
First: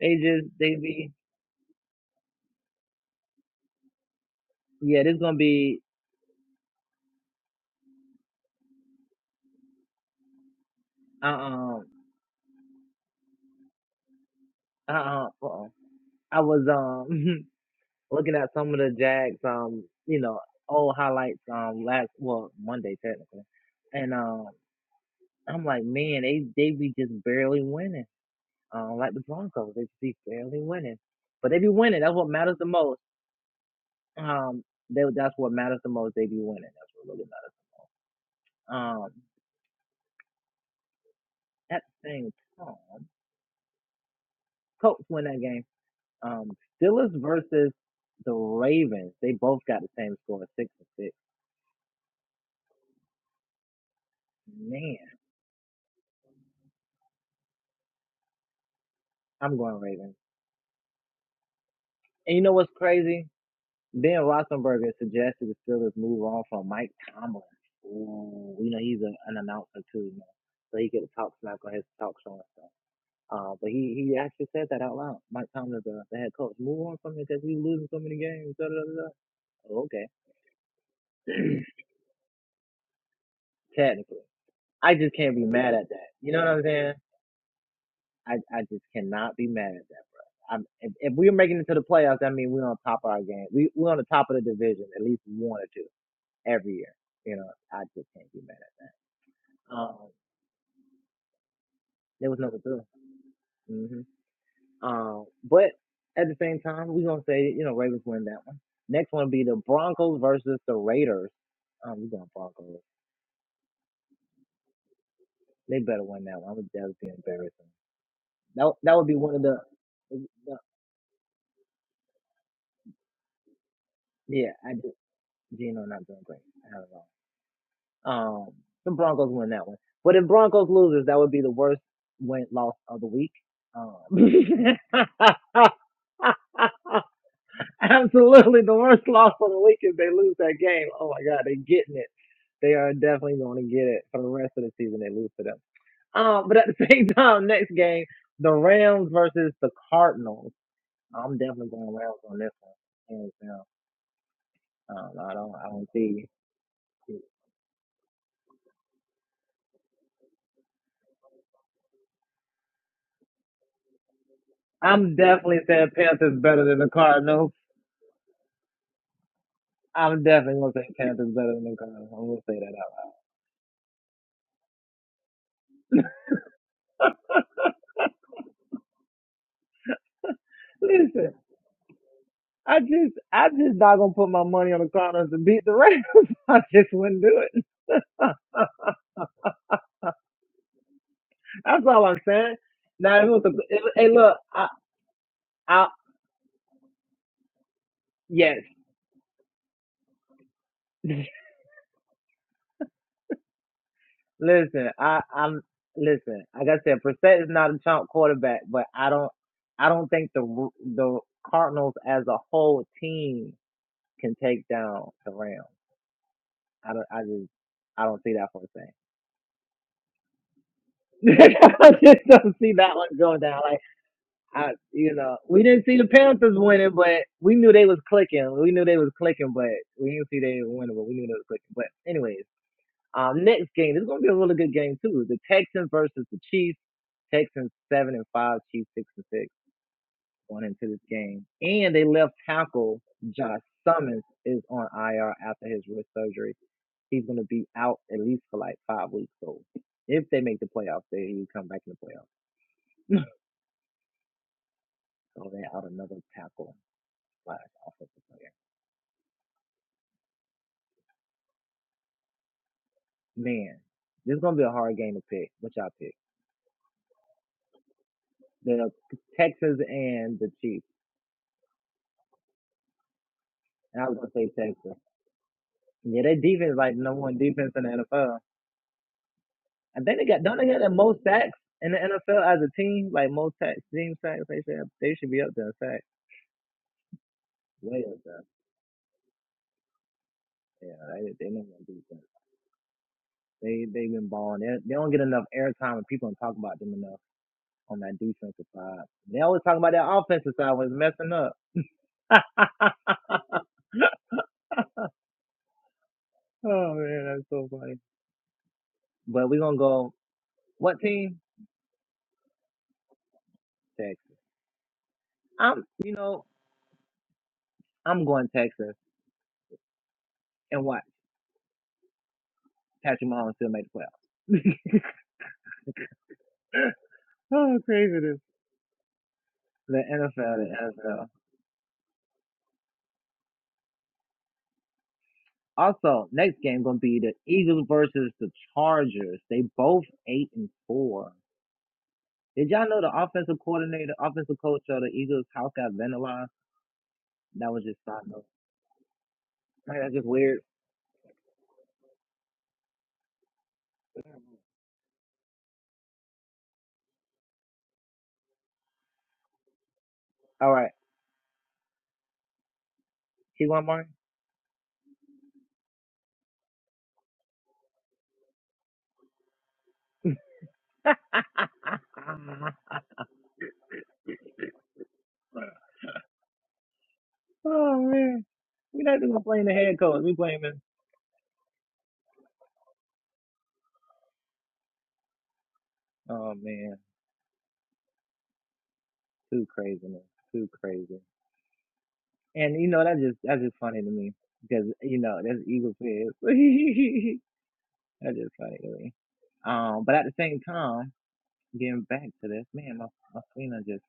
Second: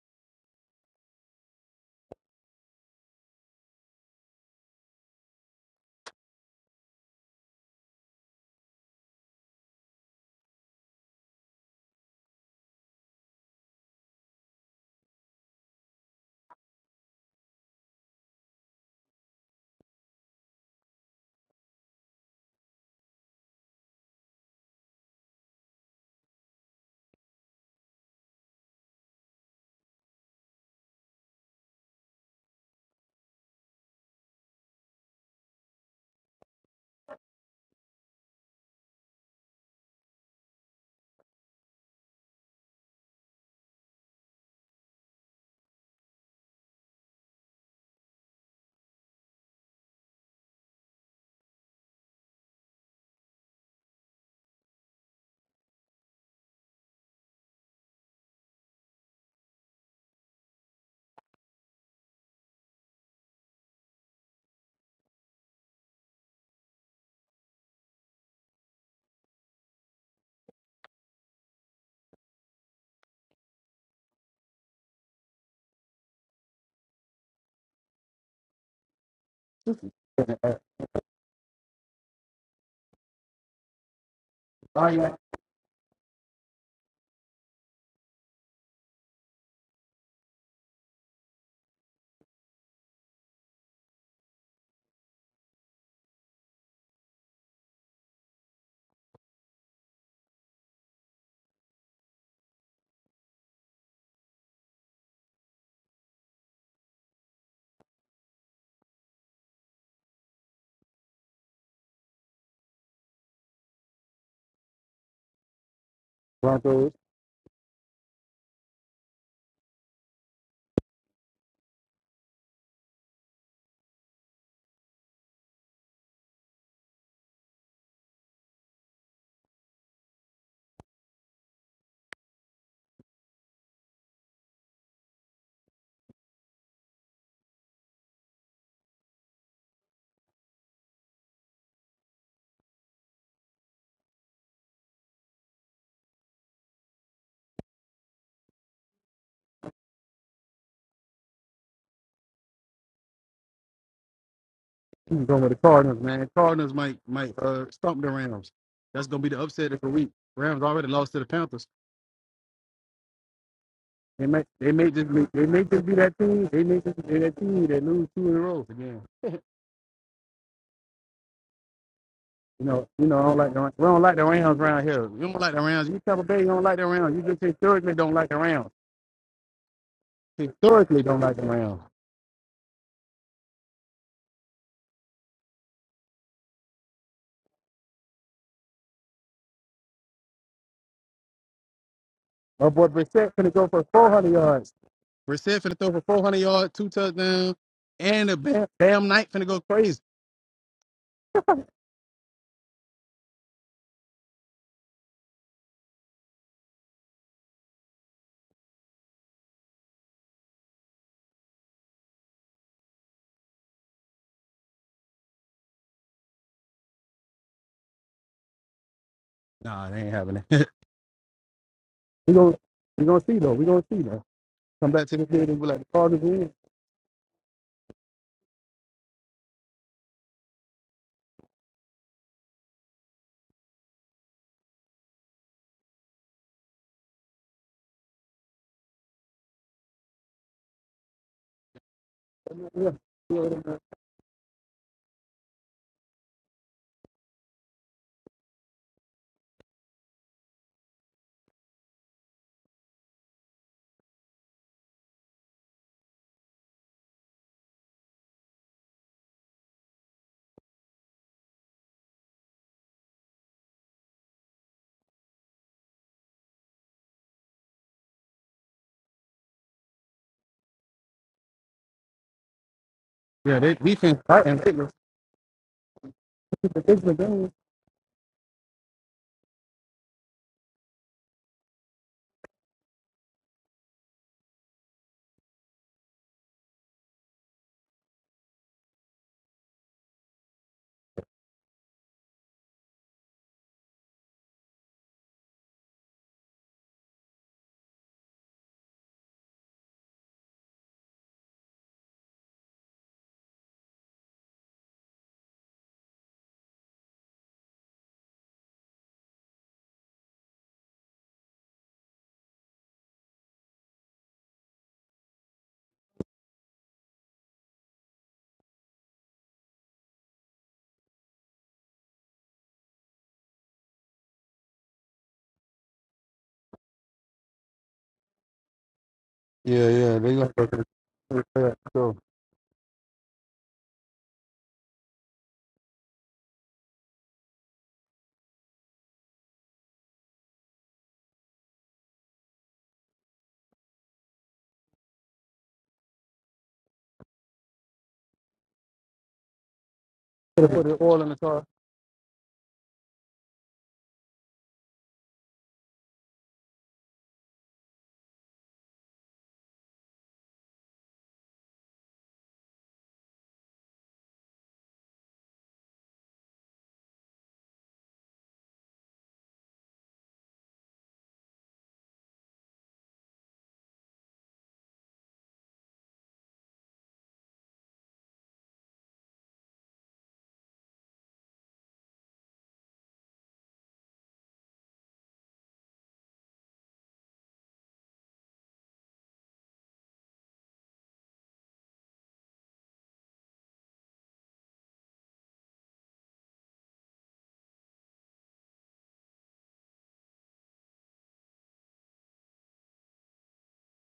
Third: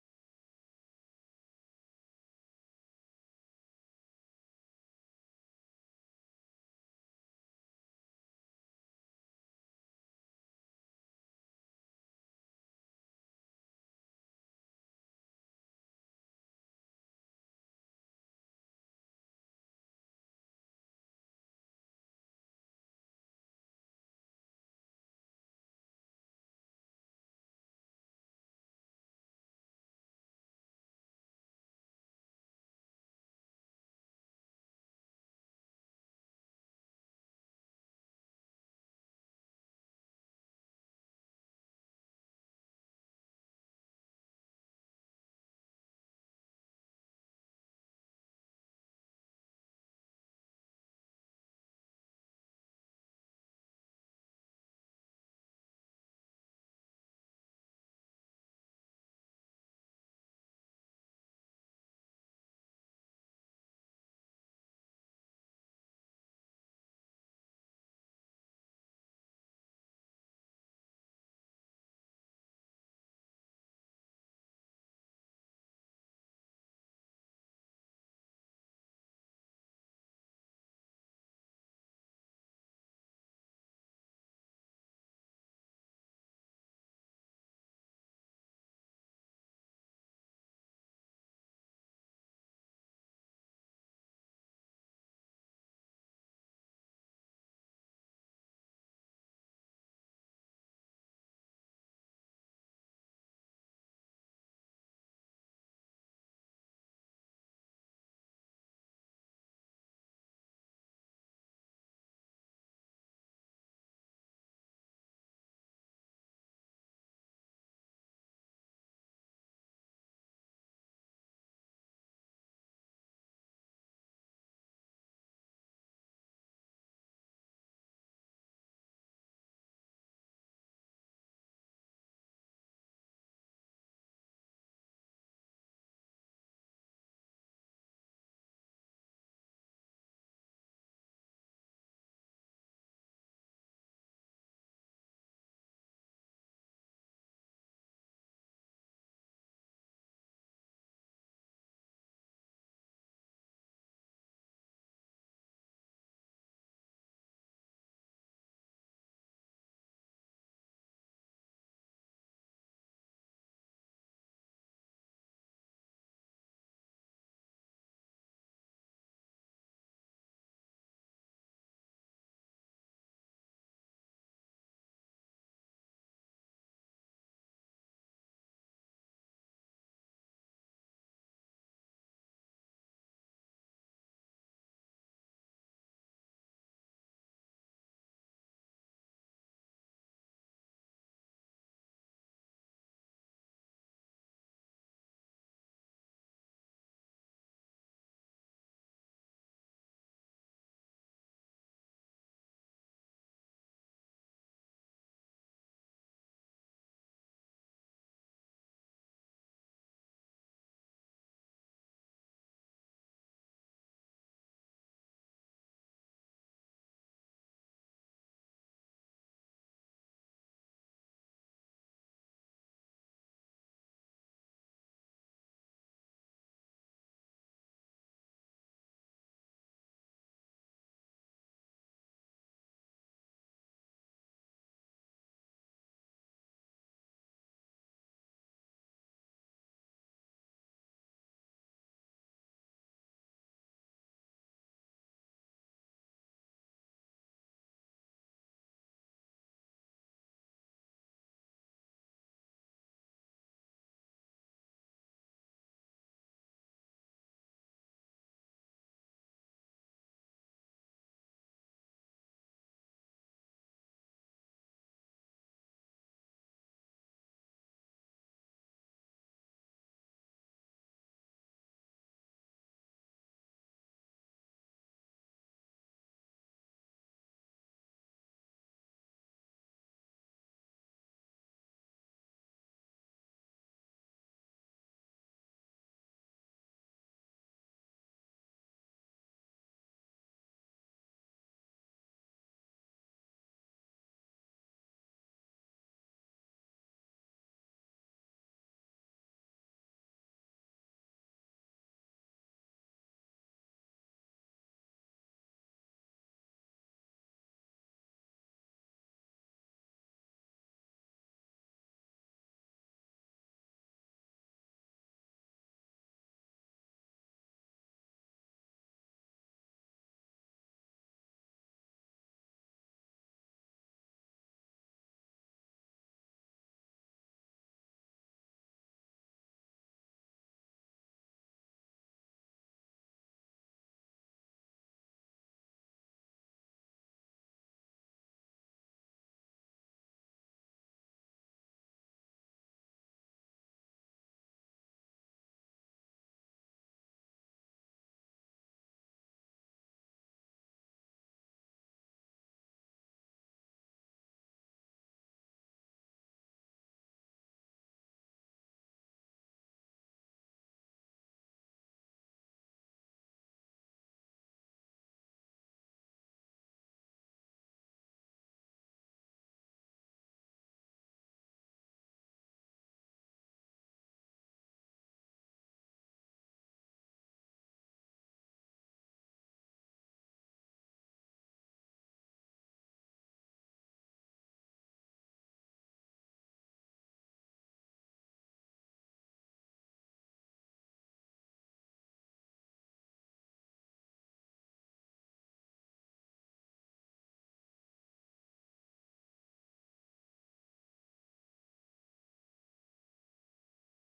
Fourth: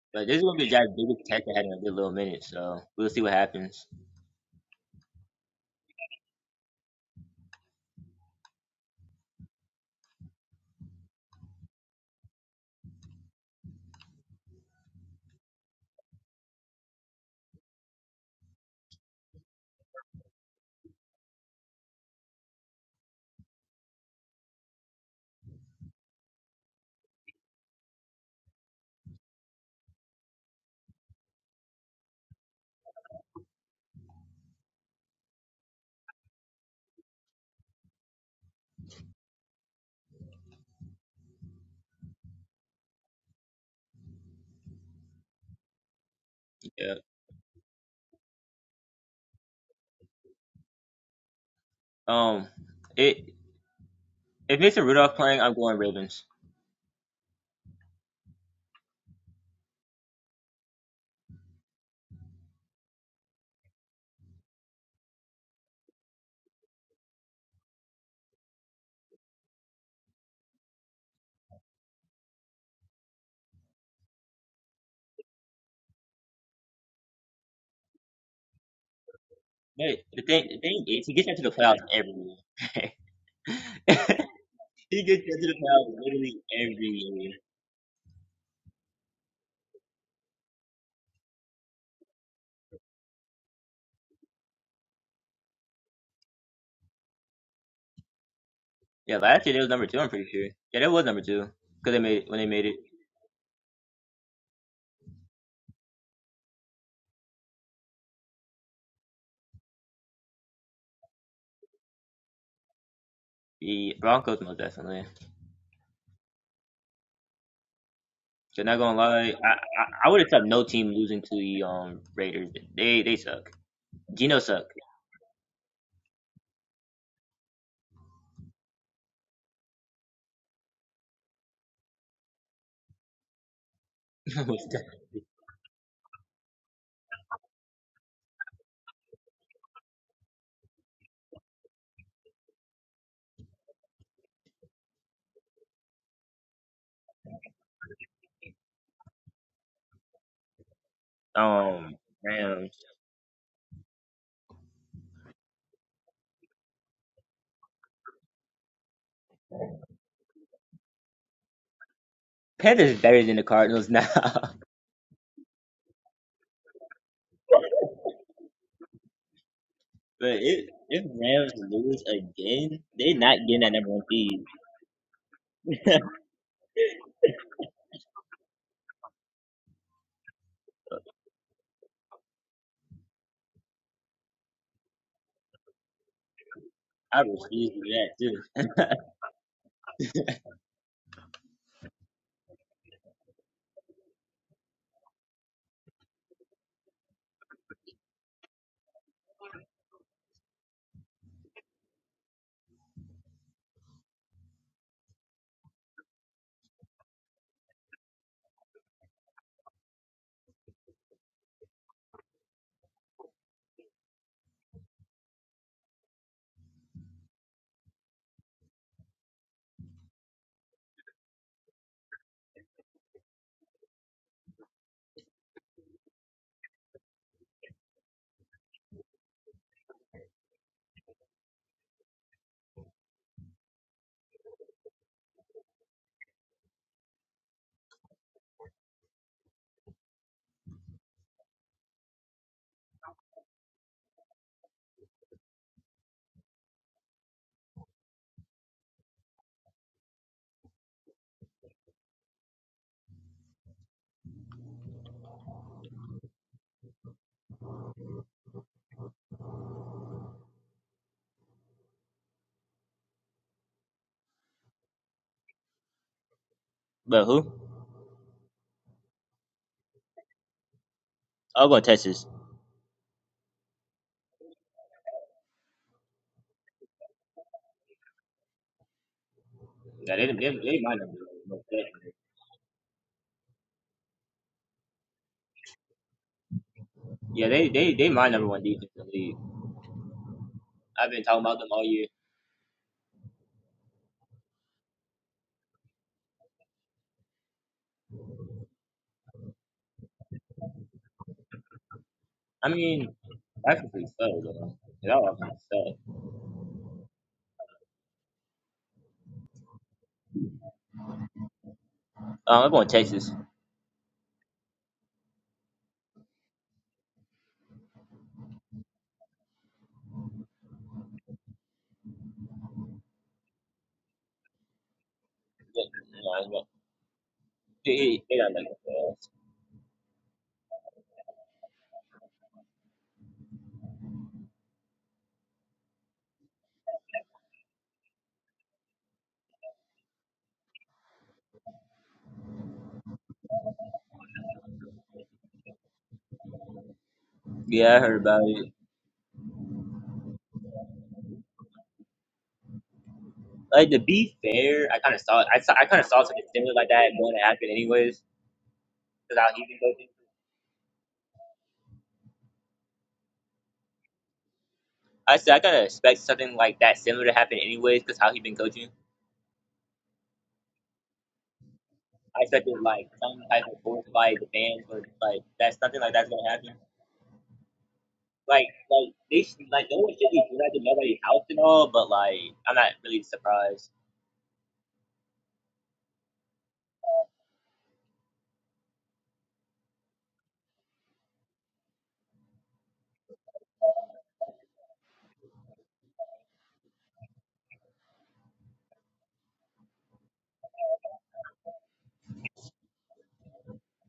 [SPEAKER 4] they
[SPEAKER 2] But this is
[SPEAKER 4] just,
[SPEAKER 2] gonna be the
[SPEAKER 4] they
[SPEAKER 2] Jags'
[SPEAKER 4] be,
[SPEAKER 2] biggest test they had in a good little minute, so we'll see what happens.
[SPEAKER 4] yeah, this gonna be, uh-uh, uh-uh, uh-uh. I was, um, looking at some of the Jags, um, you know, old highlights, um, last, well, Monday technically. And, um, I'm like, man, they, they be just barely winning. Um, like the Broncos, they just be barely winning. But they be winning. That's what matters the most. Um, they, that's what matters the most. They be winning. That's what really matters. Um, at the same time, Colts win that game. Um,
[SPEAKER 2] Yeah.
[SPEAKER 4] Steelers versus the Ravens. They both got the same score, six and six.
[SPEAKER 2] Um, it if Mason
[SPEAKER 4] Man,
[SPEAKER 2] Rudolph playing, I'm going Ravens.
[SPEAKER 4] I'm going Ravens. And you know what's crazy? Ben Roethlisberger suggested the Steelers move on from Mike Tomlin. Ooh, you know he's a, an announcer too, you know, so he get a talk smack on his talk show and stuff. Uh, but he, he actually said that out loud. Mike Tomlin, the, the head coach, move on from it because we were losing so many games. Da, da, da, da. Oh,
[SPEAKER 2] But
[SPEAKER 4] okay,
[SPEAKER 2] the thing, the
[SPEAKER 1] yeah,
[SPEAKER 2] thing is, he gets into the playoffs every year.
[SPEAKER 4] technically, I
[SPEAKER 2] he
[SPEAKER 1] yeah.
[SPEAKER 4] just
[SPEAKER 2] gets
[SPEAKER 4] can't be
[SPEAKER 2] into the
[SPEAKER 4] mad at
[SPEAKER 2] playoffs
[SPEAKER 4] that. You
[SPEAKER 2] literally
[SPEAKER 4] know what I'm
[SPEAKER 2] every
[SPEAKER 4] saying?
[SPEAKER 2] year.
[SPEAKER 4] I, I just cannot be mad at that, bro. I'm, if, if we're making it to the playoffs, that means we're on top of our game. We we're on the top of the division, at least one or two every year. You know, I just can't be mad
[SPEAKER 2] Yeah, last year they was
[SPEAKER 4] at. It.
[SPEAKER 2] number two.
[SPEAKER 4] Um,
[SPEAKER 2] I'm pretty sure. Yeah, that was number two because they made
[SPEAKER 4] there
[SPEAKER 2] when
[SPEAKER 4] was
[SPEAKER 2] they
[SPEAKER 4] number
[SPEAKER 2] made it
[SPEAKER 4] two. Mm-hmm. Um, but at the same time, we're gonna say you know Ravens win that one. Next one will be the Broncos versus the Raiders. Um, we going Broncos.
[SPEAKER 2] the Broncos most definitely.
[SPEAKER 4] They better win that one. That would that
[SPEAKER 1] Broncos.
[SPEAKER 4] would be embarrassing.
[SPEAKER 2] So
[SPEAKER 4] That would-
[SPEAKER 2] not
[SPEAKER 4] that
[SPEAKER 2] gonna
[SPEAKER 4] would be
[SPEAKER 2] lie, I
[SPEAKER 4] one of
[SPEAKER 2] I,
[SPEAKER 4] the,
[SPEAKER 2] I would accept
[SPEAKER 4] the-
[SPEAKER 2] no team losing to the um Raiders. They they suck. Geno
[SPEAKER 4] yeah.
[SPEAKER 2] suck.
[SPEAKER 4] I do. Gino not doing great. I don't know. Um, the Broncos win that one. But if Broncos loses, that would be the worst win loss of the week. Um, absolutely the worst loss of the week if they lose that game. Oh my God, they are getting it. They are definitely going to get it for the rest of the season. They lose to them. Um, but at the same time, next game, the Rams versus the Cardinals. I'm definitely going
[SPEAKER 2] um,
[SPEAKER 4] Rams on this
[SPEAKER 2] Rams.
[SPEAKER 4] one. Hands down. Um,
[SPEAKER 1] He's
[SPEAKER 4] I
[SPEAKER 1] going with
[SPEAKER 4] don't.
[SPEAKER 1] the
[SPEAKER 4] I don't
[SPEAKER 1] Cardinals,
[SPEAKER 4] see.
[SPEAKER 1] man. Cardinals might might uh stomp the Rams. That's gonna be the upset of the week. Rams already lost to the Panthers.
[SPEAKER 2] Panthers is better than the Cardinals now.
[SPEAKER 1] They may they may just
[SPEAKER 4] I'm
[SPEAKER 1] be, they
[SPEAKER 4] definitely
[SPEAKER 1] may just
[SPEAKER 4] saying
[SPEAKER 1] be that
[SPEAKER 4] Panthers
[SPEAKER 1] team. They
[SPEAKER 4] better than
[SPEAKER 1] may
[SPEAKER 4] the
[SPEAKER 1] just be that
[SPEAKER 4] Cardinals.
[SPEAKER 1] team that lose two in a row again. you
[SPEAKER 4] I'm
[SPEAKER 2] But
[SPEAKER 4] definitely
[SPEAKER 2] if
[SPEAKER 4] gonna say
[SPEAKER 2] if
[SPEAKER 4] Panthers
[SPEAKER 2] Rams
[SPEAKER 4] better than the
[SPEAKER 2] lose
[SPEAKER 4] Cardinals. I'm gonna say that
[SPEAKER 2] again,
[SPEAKER 1] know, you
[SPEAKER 2] they
[SPEAKER 1] know, I
[SPEAKER 2] not
[SPEAKER 1] don't like
[SPEAKER 2] getting
[SPEAKER 1] the
[SPEAKER 2] that
[SPEAKER 1] we
[SPEAKER 2] number
[SPEAKER 1] don't
[SPEAKER 2] one
[SPEAKER 1] like the
[SPEAKER 2] seed.
[SPEAKER 1] Rams around here. We don't like the Rams. You Tampa Bay, you don't like the Rams. You just historically don't like the Rams.
[SPEAKER 4] out
[SPEAKER 1] Historically
[SPEAKER 4] loud.
[SPEAKER 1] don't
[SPEAKER 4] Listen,
[SPEAKER 1] like the Rams.
[SPEAKER 4] I just, I just not gonna put my money on the Cardinals to beat the Rams. I just
[SPEAKER 2] I
[SPEAKER 4] wouldn't do it.
[SPEAKER 2] refuse to do that too.
[SPEAKER 4] That's all I'm saying.
[SPEAKER 1] My boy
[SPEAKER 4] Now, if it
[SPEAKER 1] Brissett
[SPEAKER 4] was a,
[SPEAKER 1] finna go
[SPEAKER 4] if,
[SPEAKER 1] for
[SPEAKER 4] hey,
[SPEAKER 1] 400
[SPEAKER 4] look, I,
[SPEAKER 1] yards. Brissett finna
[SPEAKER 4] I,
[SPEAKER 1] throw for 400 yards, two touchdowns, and the
[SPEAKER 4] yes.
[SPEAKER 1] Bam, Bam Knight finna go crazy.
[SPEAKER 4] Listen, I, I'm listen. Like I said, Brissett is not a chump quarterback, but I don't, I don't think the the Cardinals as a whole team can take down the Rams. I don't, I just, I don't see that for a
[SPEAKER 1] Nah, they ain't having it.
[SPEAKER 4] thing. I just
[SPEAKER 1] We
[SPEAKER 4] don't
[SPEAKER 1] gonna
[SPEAKER 4] see that
[SPEAKER 1] we
[SPEAKER 4] one
[SPEAKER 1] gonna see
[SPEAKER 4] going
[SPEAKER 1] though.
[SPEAKER 4] down.
[SPEAKER 1] We
[SPEAKER 4] Like
[SPEAKER 1] gonna see though.
[SPEAKER 4] I,
[SPEAKER 1] Come back
[SPEAKER 4] you
[SPEAKER 1] to the
[SPEAKER 4] know,
[SPEAKER 1] field and
[SPEAKER 4] we
[SPEAKER 1] be like the
[SPEAKER 4] didn't see the
[SPEAKER 1] Cardinals win.
[SPEAKER 4] Panthers winning, but we knew they was clicking. We knew they was clicking, but we didn't see they were winning, but we knew they was clicking. But anyways, um, next game, this is gonna be a really good game too. The Texans versus the Chiefs. Texans seven and five, Chiefs six and six going into this game. And they left
[SPEAKER 1] Yeah,
[SPEAKER 4] tackle
[SPEAKER 1] you know what I
[SPEAKER 4] Josh
[SPEAKER 1] mean?
[SPEAKER 4] Summons is on IR after his wrist surgery. He's going to be out at least for like five weeks. So if they make the playoffs, they he come back in the playoffs. so they out another tackle slash offensive player. Man, this is going to be a hard game to pick. What y'all pick?
[SPEAKER 2] But who?
[SPEAKER 4] The Texans and the Chiefs.
[SPEAKER 2] I'll go Texas.
[SPEAKER 1] yeah. They
[SPEAKER 4] And I was
[SPEAKER 1] defense
[SPEAKER 4] going to
[SPEAKER 1] tight
[SPEAKER 4] say
[SPEAKER 1] and they was
[SPEAKER 4] Texans. Yeah, their defense is
[SPEAKER 1] keeping
[SPEAKER 4] like
[SPEAKER 1] this in
[SPEAKER 4] number one
[SPEAKER 1] game.
[SPEAKER 4] defense in the NFL. I
[SPEAKER 2] Yeah,
[SPEAKER 4] think they
[SPEAKER 2] they
[SPEAKER 4] got don't
[SPEAKER 2] they,
[SPEAKER 4] they
[SPEAKER 2] they
[SPEAKER 4] have the
[SPEAKER 2] my number
[SPEAKER 4] most
[SPEAKER 2] one.
[SPEAKER 4] sacks
[SPEAKER 2] most
[SPEAKER 4] in the
[SPEAKER 2] definitely.
[SPEAKER 4] NFL as a team, like most sacks, team sacks. They should have, they should be up there in sacks,
[SPEAKER 2] Yeah, they they
[SPEAKER 4] way
[SPEAKER 2] they
[SPEAKER 4] up
[SPEAKER 2] my
[SPEAKER 4] there.
[SPEAKER 2] number one defense in the league.
[SPEAKER 4] Yeah,
[SPEAKER 2] I've been
[SPEAKER 4] they
[SPEAKER 2] talking
[SPEAKER 4] they
[SPEAKER 2] about
[SPEAKER 4] never
[SPEAKER 2] them all
[SPEAKER 4] gonna do
[SPEAKER 2] year.
[SPEAKER 4] that. They they've been balling. They, they don't get enough airtime, and people don't talk about them enough on that defensive side. They always talk about that offensive side when it's messing up.
[SPEAKER 2] I mean, technically so though. That was kind of sad.
[SPEAKER 4] oh man, that's so funny. But we're gonna go. What team?
[SPEAKER 2] Um, I'm going Texas.
[SPEAKER 4] Texas. I'm you know I'm going Texas and watch Patrick Mahomes still make the playoffs.
[SPEAKER 2] Yeah, you know,
[SPEAKER 4] oh,
[SPEAKER 2] They,
[SPEAKER 4] crazy
[SPEAKER 2] they got like a pass.
[SPEAKER 1] Yeah,
[SPEAKER 4] The
[SPEAKER 1] yeah. They
[SPEAKER 4] NFL,
[SPEAKER 1] gonna go
[SPEAKER 4] the
[SPEAKER 1] to
[SPEAKER 4] NFL.
[SPEAKER 1] the third. So
[SPEAKER 4] Also, next game gonna be the Eagles versus the Chargers. They both eight and four. Did y'all know the offensive coordinator, offensive coach of the Eagles' house got vandalized? That was
[SPEAKER 2] Yeah, I
[SPEAKER 4] just
[SPEAKER 2] heard
[SPEAKER 4] side
[SPEAKER 2] about
[SPEAKER 4] note.
[SPEAKER 2] it.
[SPEAKER 4] Like, that's just weird.
[SPEAKER 1] put put the oil in the car.
[SPEAKER 2] Like to be fair, I kind of saw it. I saw, I kind of saw something similar like that going to happen anyways. Because how he can go
[SPEAKER 4] All right, keep want more?
[SPEAKER 2] I said I kind of expect something like that similar to happen anyways, because how he been coaching. I expected like some type of force by the fans, but like that's nothing like that's gonna happen.
[SPEAKER 4] oh man,
[SPEAKER 2] Like
[SPEAKER 4] we
[SPEAKER 2] like
[SPEAKER 4] not even
[SPEAKER 2] they
[SPEAKER 4] playing
[SPEAKER 2] should,
[SPEAKER 4] the
[SPEAKER 2] like
[SPEAKER 4] head
[SPEAKER 2] no one
[SPEAKER 4] coach.
[SPEAKER 2] should
[SPEAKER 4] We
[SPEAKER 2] be dragged
[SPEAKER 4] blaming.
[SPEAKER 2] to nobody's house and all, but like I'm not really surprised.
[SPEAKER 4] Oh man, too crazy, man. Too crazy. And you know that just that's just funny to me because you know that's Eagles fans. That's just funny to me. Um, but at the same time, getting back to this, man, my my Selena just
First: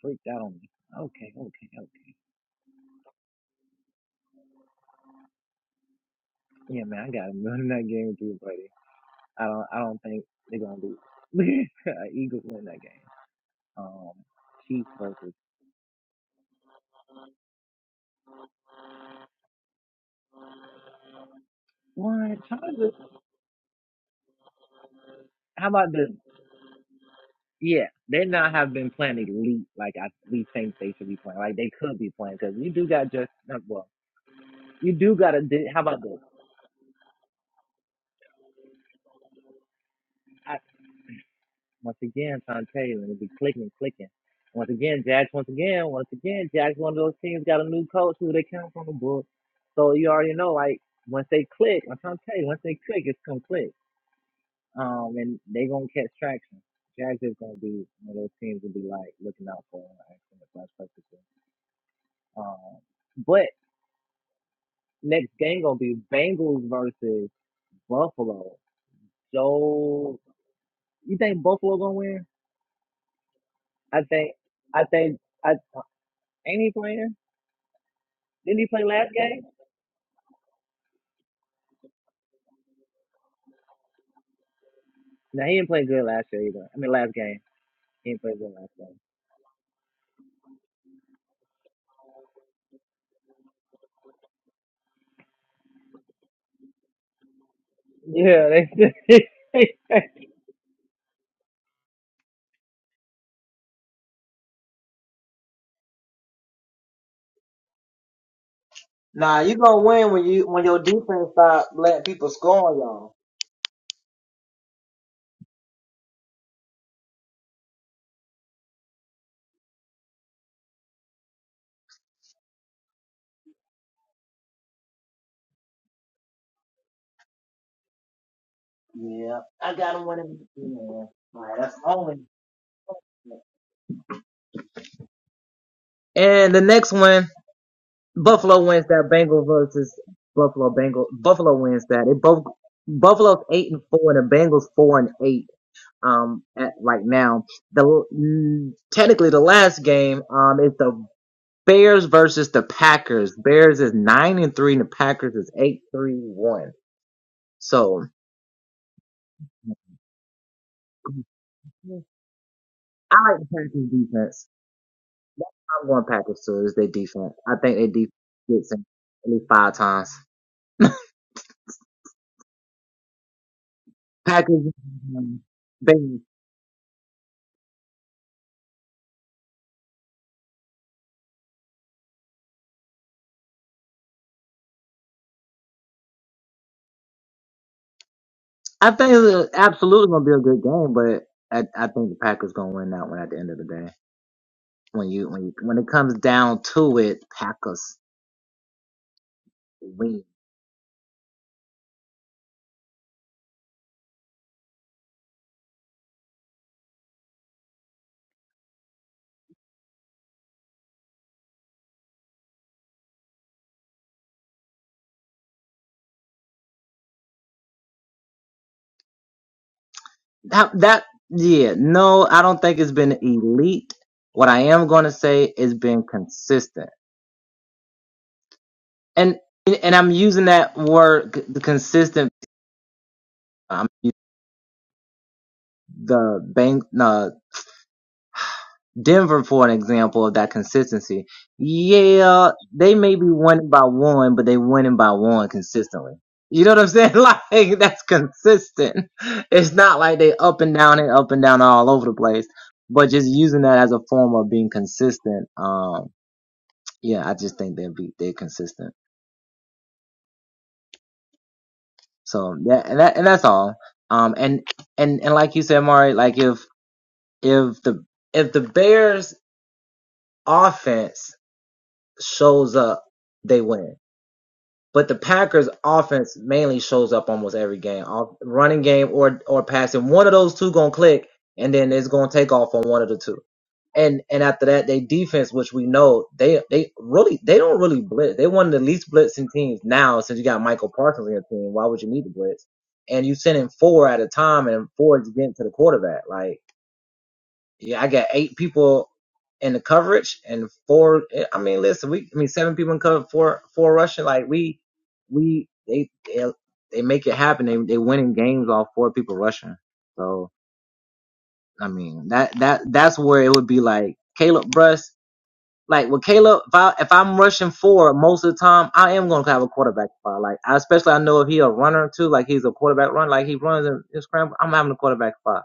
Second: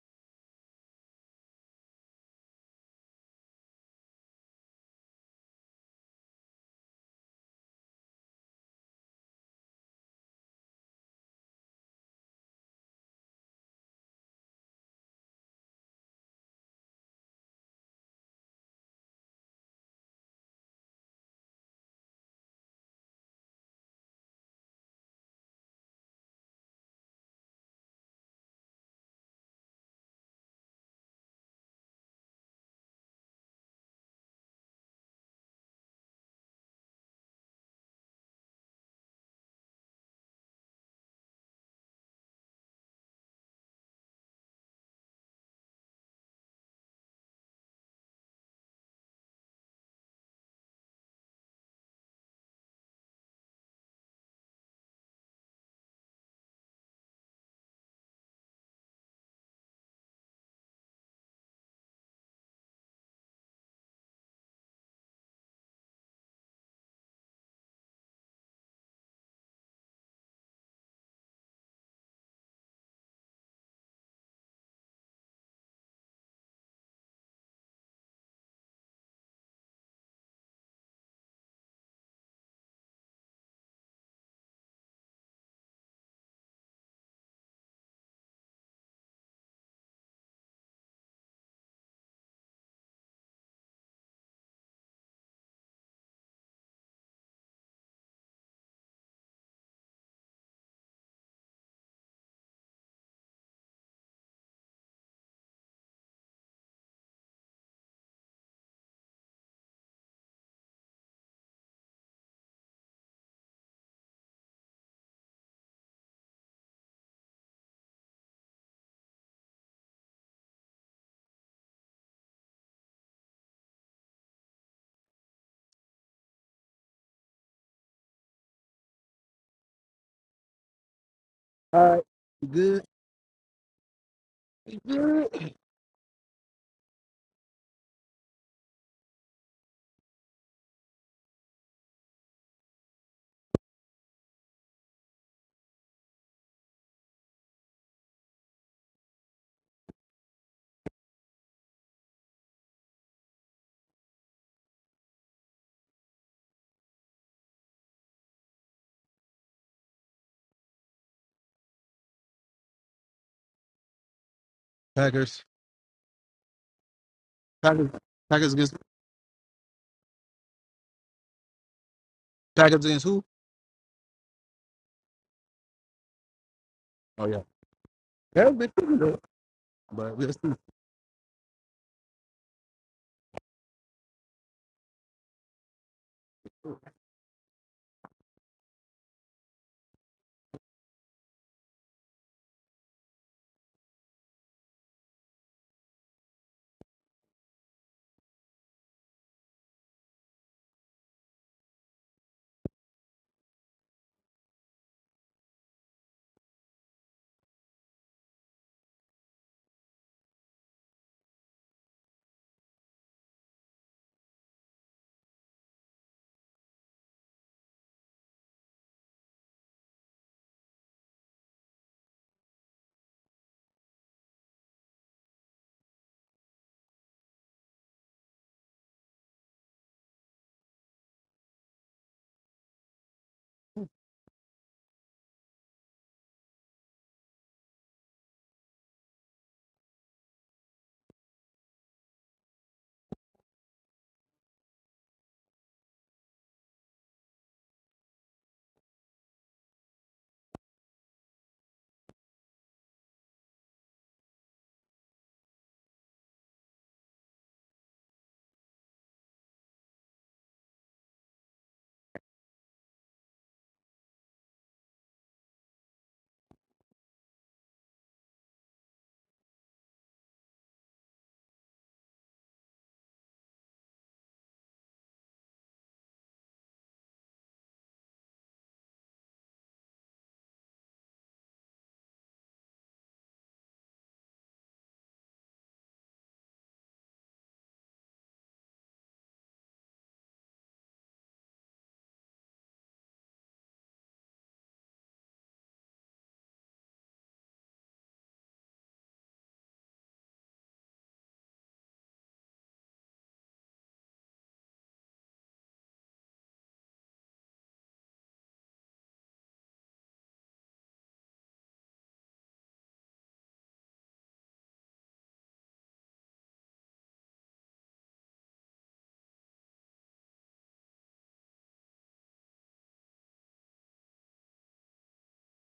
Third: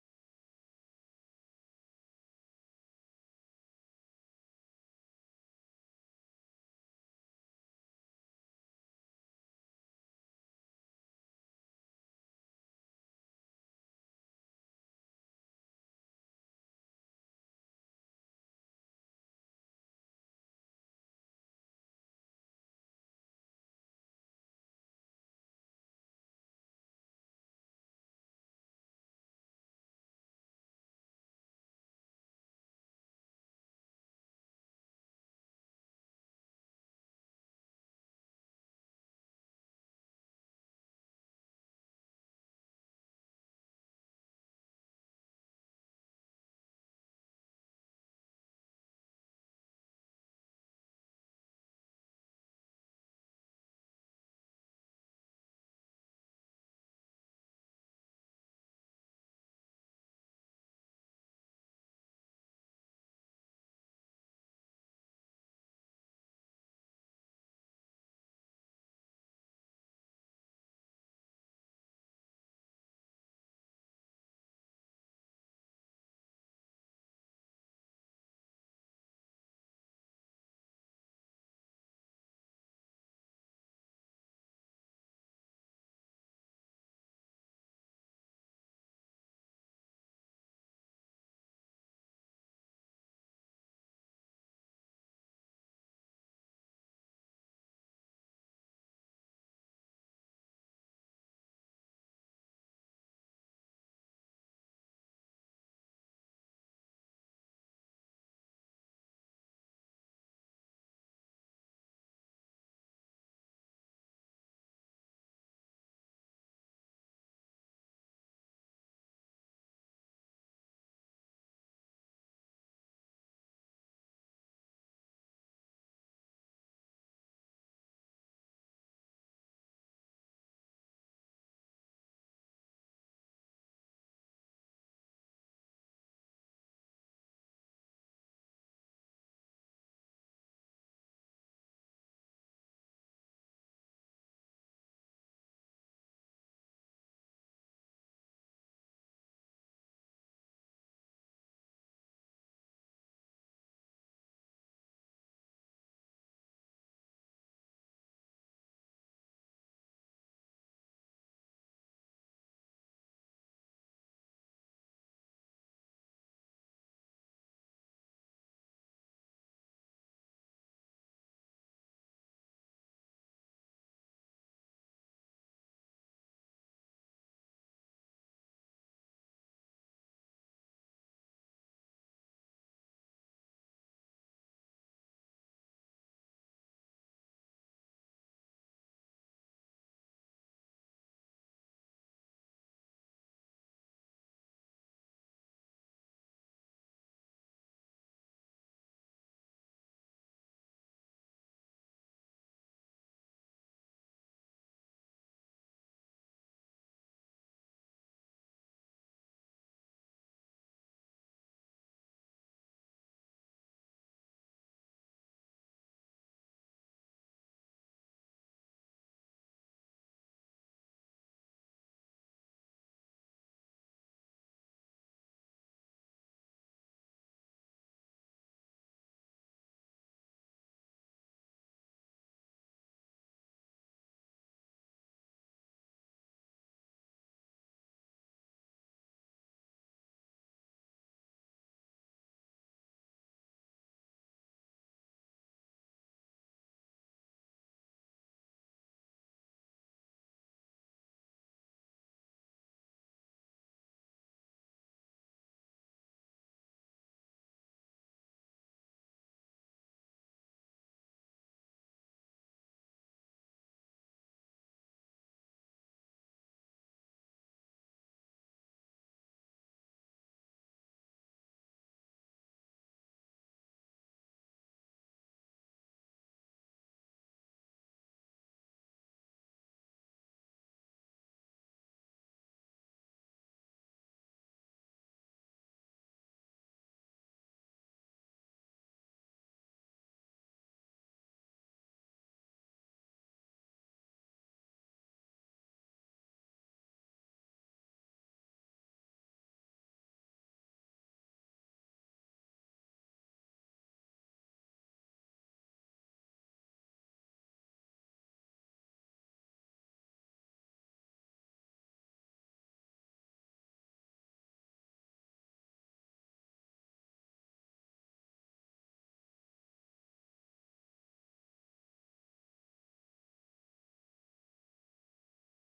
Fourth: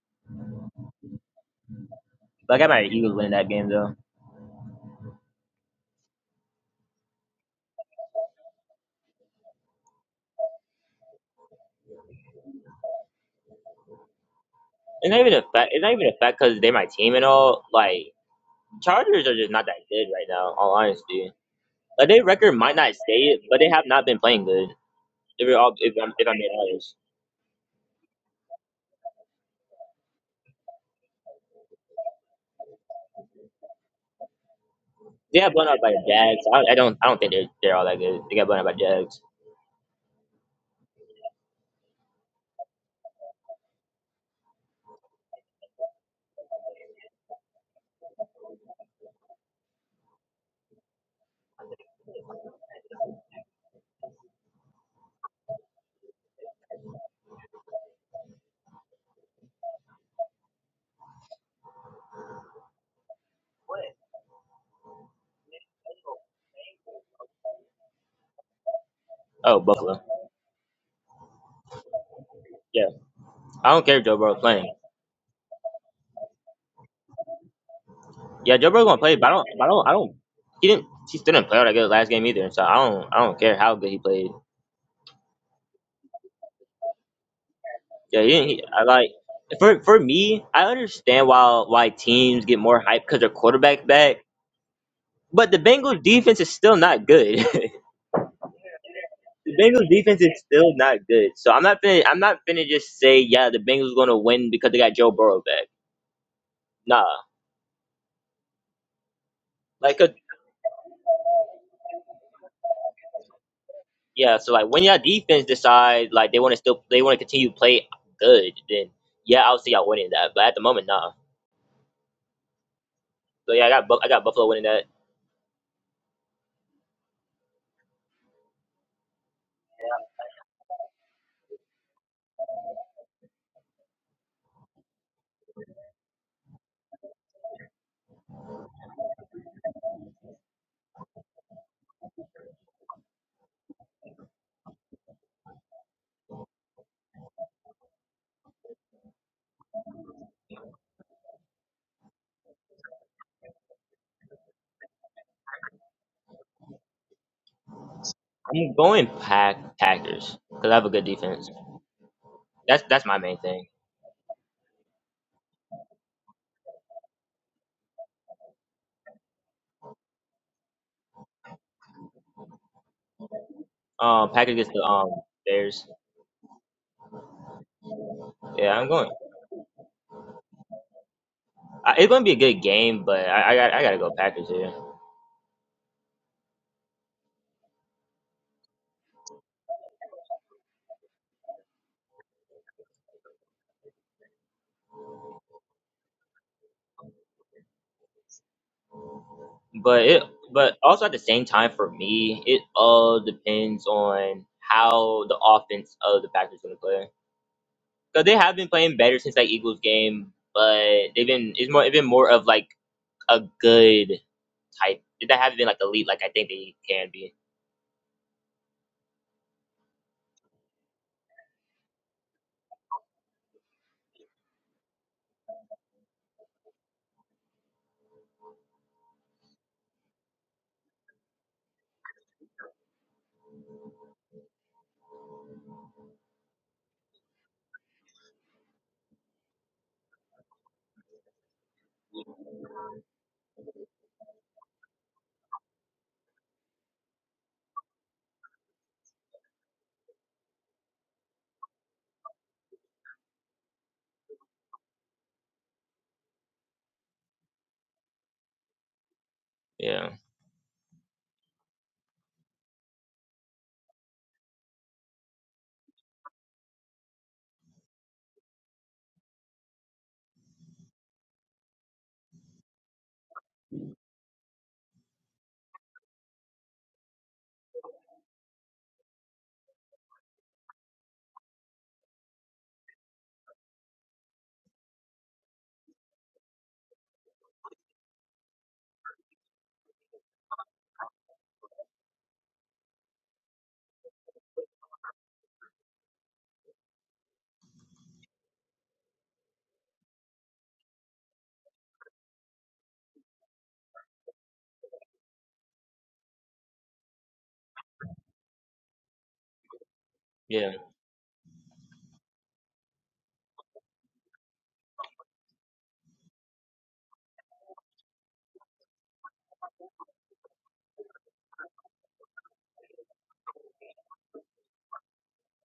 [SPEAKER 4] freaked out on me. Okay, okay, okay.
[SPEAKER 2] Like I might Eagles winning that game though.
[SPEAKER 4] Yeah, man, I got to win that game with you, buddy. I don't I don't think they're gonna do it. Eagles win that game. Um, Chiefs
[SPEAKER 2] It's not even
[SPEAKER 4] versus
[SPEAKER 2] a fact. It's not even a fact because they're my team and all. Like Chargers are just not that good right now. in All honesty, like their
[SPEAKER 4] what?
[SPEAKER 2] record might not
[SPEAKER 4] Chargers?
[SPEAKER 2] stay it, but they have not been playing good. If we're
[SPEAKER 4] How
[SPEAKER 2] all
[SPEAKER 4] about
[SPEAKER 2] if
[SPEAKER 4] this?
[SPEAKER 2] I'm if I'm being honest.
[SPEAKER 4] Yeah, they now have been playing elite like I we think they should be playing. Like they could be playing because you do got just uh, well, you do got
[SPEAKER 2] They
[SPEAKER 4] to.
[SPEAKER 2] got blown out
[SPEAKER 4] How
[SPEAKER 2] by
[SPEAKER 4] about
[SPEAKER 2] the
[SPEAKER 4] this?
[SPEAKER 2] Jags. I, I don't. I don't think they're they're all that good. They got blown out by Jags.
[SPEAKER 4] Once again, Tom Taylor tell you, be clicking, clicking. Once again, Jags. Once again, once again, Jags. One of those teams got a new coach who they count from the book. So you already know, like once they click, I'm trying to tell you, once they click, it's gonna click. Um, and they gonna catch traction. Jags is gonna be one of those teams will be like looking out for an accident flash purposes. Um, but next game gonna be Bengals versus Buffalo.
[SPEAKER 2] Oh, Buffalo.
[SPEAKER 4] So you think Buffalo gonna win?
[SPEAKER 2] Yeah. I don't care
[SPEAKER 4] I
[SPEAKER 2] if Joe
[SPEAKER 4] think,
[SPEAKER 2] Burrow's playing.
[SPEAKER 4] I think, I uh, ain't he playing?
[SPEAKER 2] Yeah,
[SPEAKER 4] Didn't he
[SPEAKER 2] Joe
[SPEAKER 4] play
[SPEAKER 2] Burrow's gonna
[SPEAKER 4] last
[SPEAKER 2] play, but I
[SPEAKER 4] game?
[SPEAKER 2] don't. But I don't. I don't. He didn't. He still didn't play all that good last game either. So I don't. I don't care how good he played.
[SPEAKER 4] No, he didn't play good last year either. I mean, last game. He didn't
[SPEAKER 2] Yeah, he
[SPEAKER 4] play
[SPEAKER 2] didn't.
[SPEAKER 4] good
[SPEAKER 2] He,
[SPEAKER 4] last
[SPEAKER 2] I
[SPEAKER 4] game.
[SPEAKER 2] like. For for me, I understand why why teams get more hype because their quarterback back. But the Bengals defense is still not good.
[SPEAKER 4] Yeah, they.
[SPEAKER 2] the Bengals defense is still not good. So I'm not finna. I'm not finna just say yeah the Bengals gonna win because they got Joe Burrow back. Nah.
[SPEAKER 4] Nah.
[SPEAKER 2] Like 'cause
[SPEAKER 4] oh,
[SPEAKER 2] Yeah, so like when your defense decide like they want to still they want to continue to play good, then yeah, I'll see y'all winning that. But at the moment, nah. So yeah, I got Buff- I got Buffalo winning that.
[SPEAKER 4] I yeah.
[SPEAKER 1] All right, You good, You good.
[SPEAKER 4] And the next one, Buffalo wins that. Bengals versus Buffalo. Bengals. Buffalo wins that. It both Buffalo's eight and four, and the Bengals four and eight. Um, at right now, the mm, technically the last game um is the Bears versus the Packers. Bears is nine and three, and the Packers is eight three one. So.
[SPEAKER 2] I'm going Pack Packers because I have a good defense. That's that's
[SPEAKER 4] I
[SPEAKER 2] my main
[SPEAKER 4] like the
[SPEAKER 2] thing.
[SPEAKER 4] Packers defense.
[SPEAKER 1] Packers,
[SPEAKER 4] I'm going Packers too. It's their defense. I think their
[SPEAKER 1] Packers,
[SPEAKER 4] defense
[SPEAKER 1] Packers
[SPEAKER 4] gets
[SPEAKER 1] against
[SPEAKER 4] in at least five times.
[SPEAKER 1] Packers against who?
[SPEAKER 2] Um, Packers
[SPEAKER 4] Packers,
[SPEAKER 2] against the um
[SPEAKER 4] um,
[SPEAKER 2] Bears.
[SPEAKER 4] Bengals.
[SPEAKER 1] Oh yeah, that would be
[SPEAKER 2] Yeah, I'm
[SPEAKER 1] pretty
[SPEAKER 2] going.
[SPEAKER 1] good. But we'll see.
[SPEAKER 2] I, it's going to be a good game, but I, I got I got to go Packers here.
[SPEAKER 4] I think it's absolutely going to be a good game, but I, I think the Packers going to win that one at the end of the day. When you when you, when it comes down to it, Packers
[SPEAKER 2] But it
[SPEAKER 4] win.
[SPEAKER 2] but also at the same time for me, it all depends on how the offense of the Packers going to play. So they have been playing better since that Eagles game, but they've been it's more it's been more of like a good type. They haven't been like elite like I think they can be.
[SPEAKER 4] That that yeah. No, I don't think it's been elite. What I am going to say is been consistent, and and I'm using that word c- consistent. I'm the bank uh, Denver for an example of that consistency. Yeah, they may be winning by one, but they winning by one consistently. You know what I'm saying? Like that's consistent. It's not like they up and down and up and down all over the place, but just using that as a form of being consistent. Um, yeah, I just think they'll be they're consistent.
[SPEAKER 2] Yeah,
[SPEAKER 4] So yeah, and that and that's all. Um, and and and like you said, Mari, like if if the if the Bears offense shows up, they win. But the Packers offense mainly shows up almost every game, off, running game or or passing. One of those two gonna click, and then it's gonna take off on one of the two. And and after that, they defense, which we know they they really they don't really blitz. They one of the least blitzing teams now since you got Michael Parsons in your team. Why would you need to blitz? And you send in four at a time, and four is getting to the quarterback. Like yeah, I got eight people in the coverage and four. I mean, listen, we. I mean, seven people in cover, four four Russian. Like we, we they they, they make it happen. They they winning games off four people rushing. So
[SPEAKER 2] yeah,
[SPEAKER 4] I mean that that that's where it would be like Caleb Bruss. Like with Caleb, if I if I'm rushing four most of the time, I am gonna have a quarterback spot. Like I, especially I know if he a runner too, like he's a quarterback run, like he runs and and scramble, I'm having a quarterback spot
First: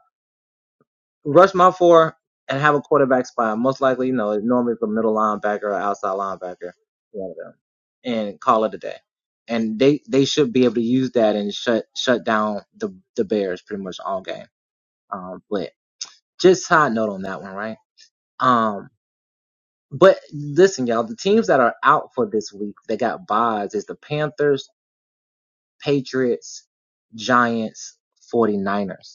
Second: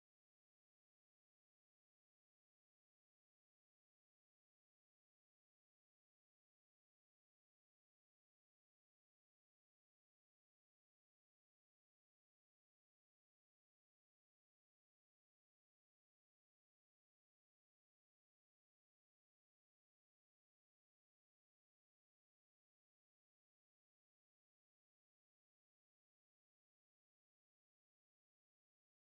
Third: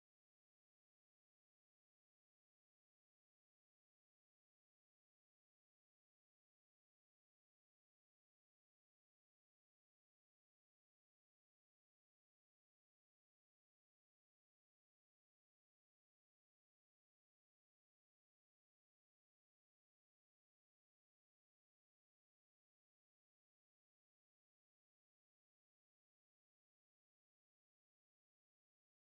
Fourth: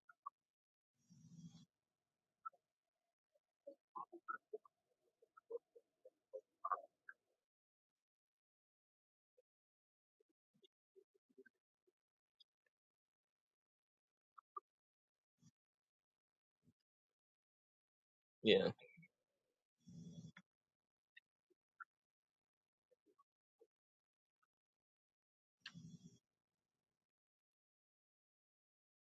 [SPEAKER 4] rush my four and have a quarterback spy. Most likely, you know, normally it's a middle linebacker or outside linebacker, one of them, and call it a day. And they they should be able to use that and shut shut down the the Bears pretty much all game. Um, but just side note on that one, right?
[SPEAKER 2] yeah.
[SPEAKER 4] Um, but listen, y'all, the teams that are out for this week they got buys is the Panthers, Patriots, Giants, 49ers.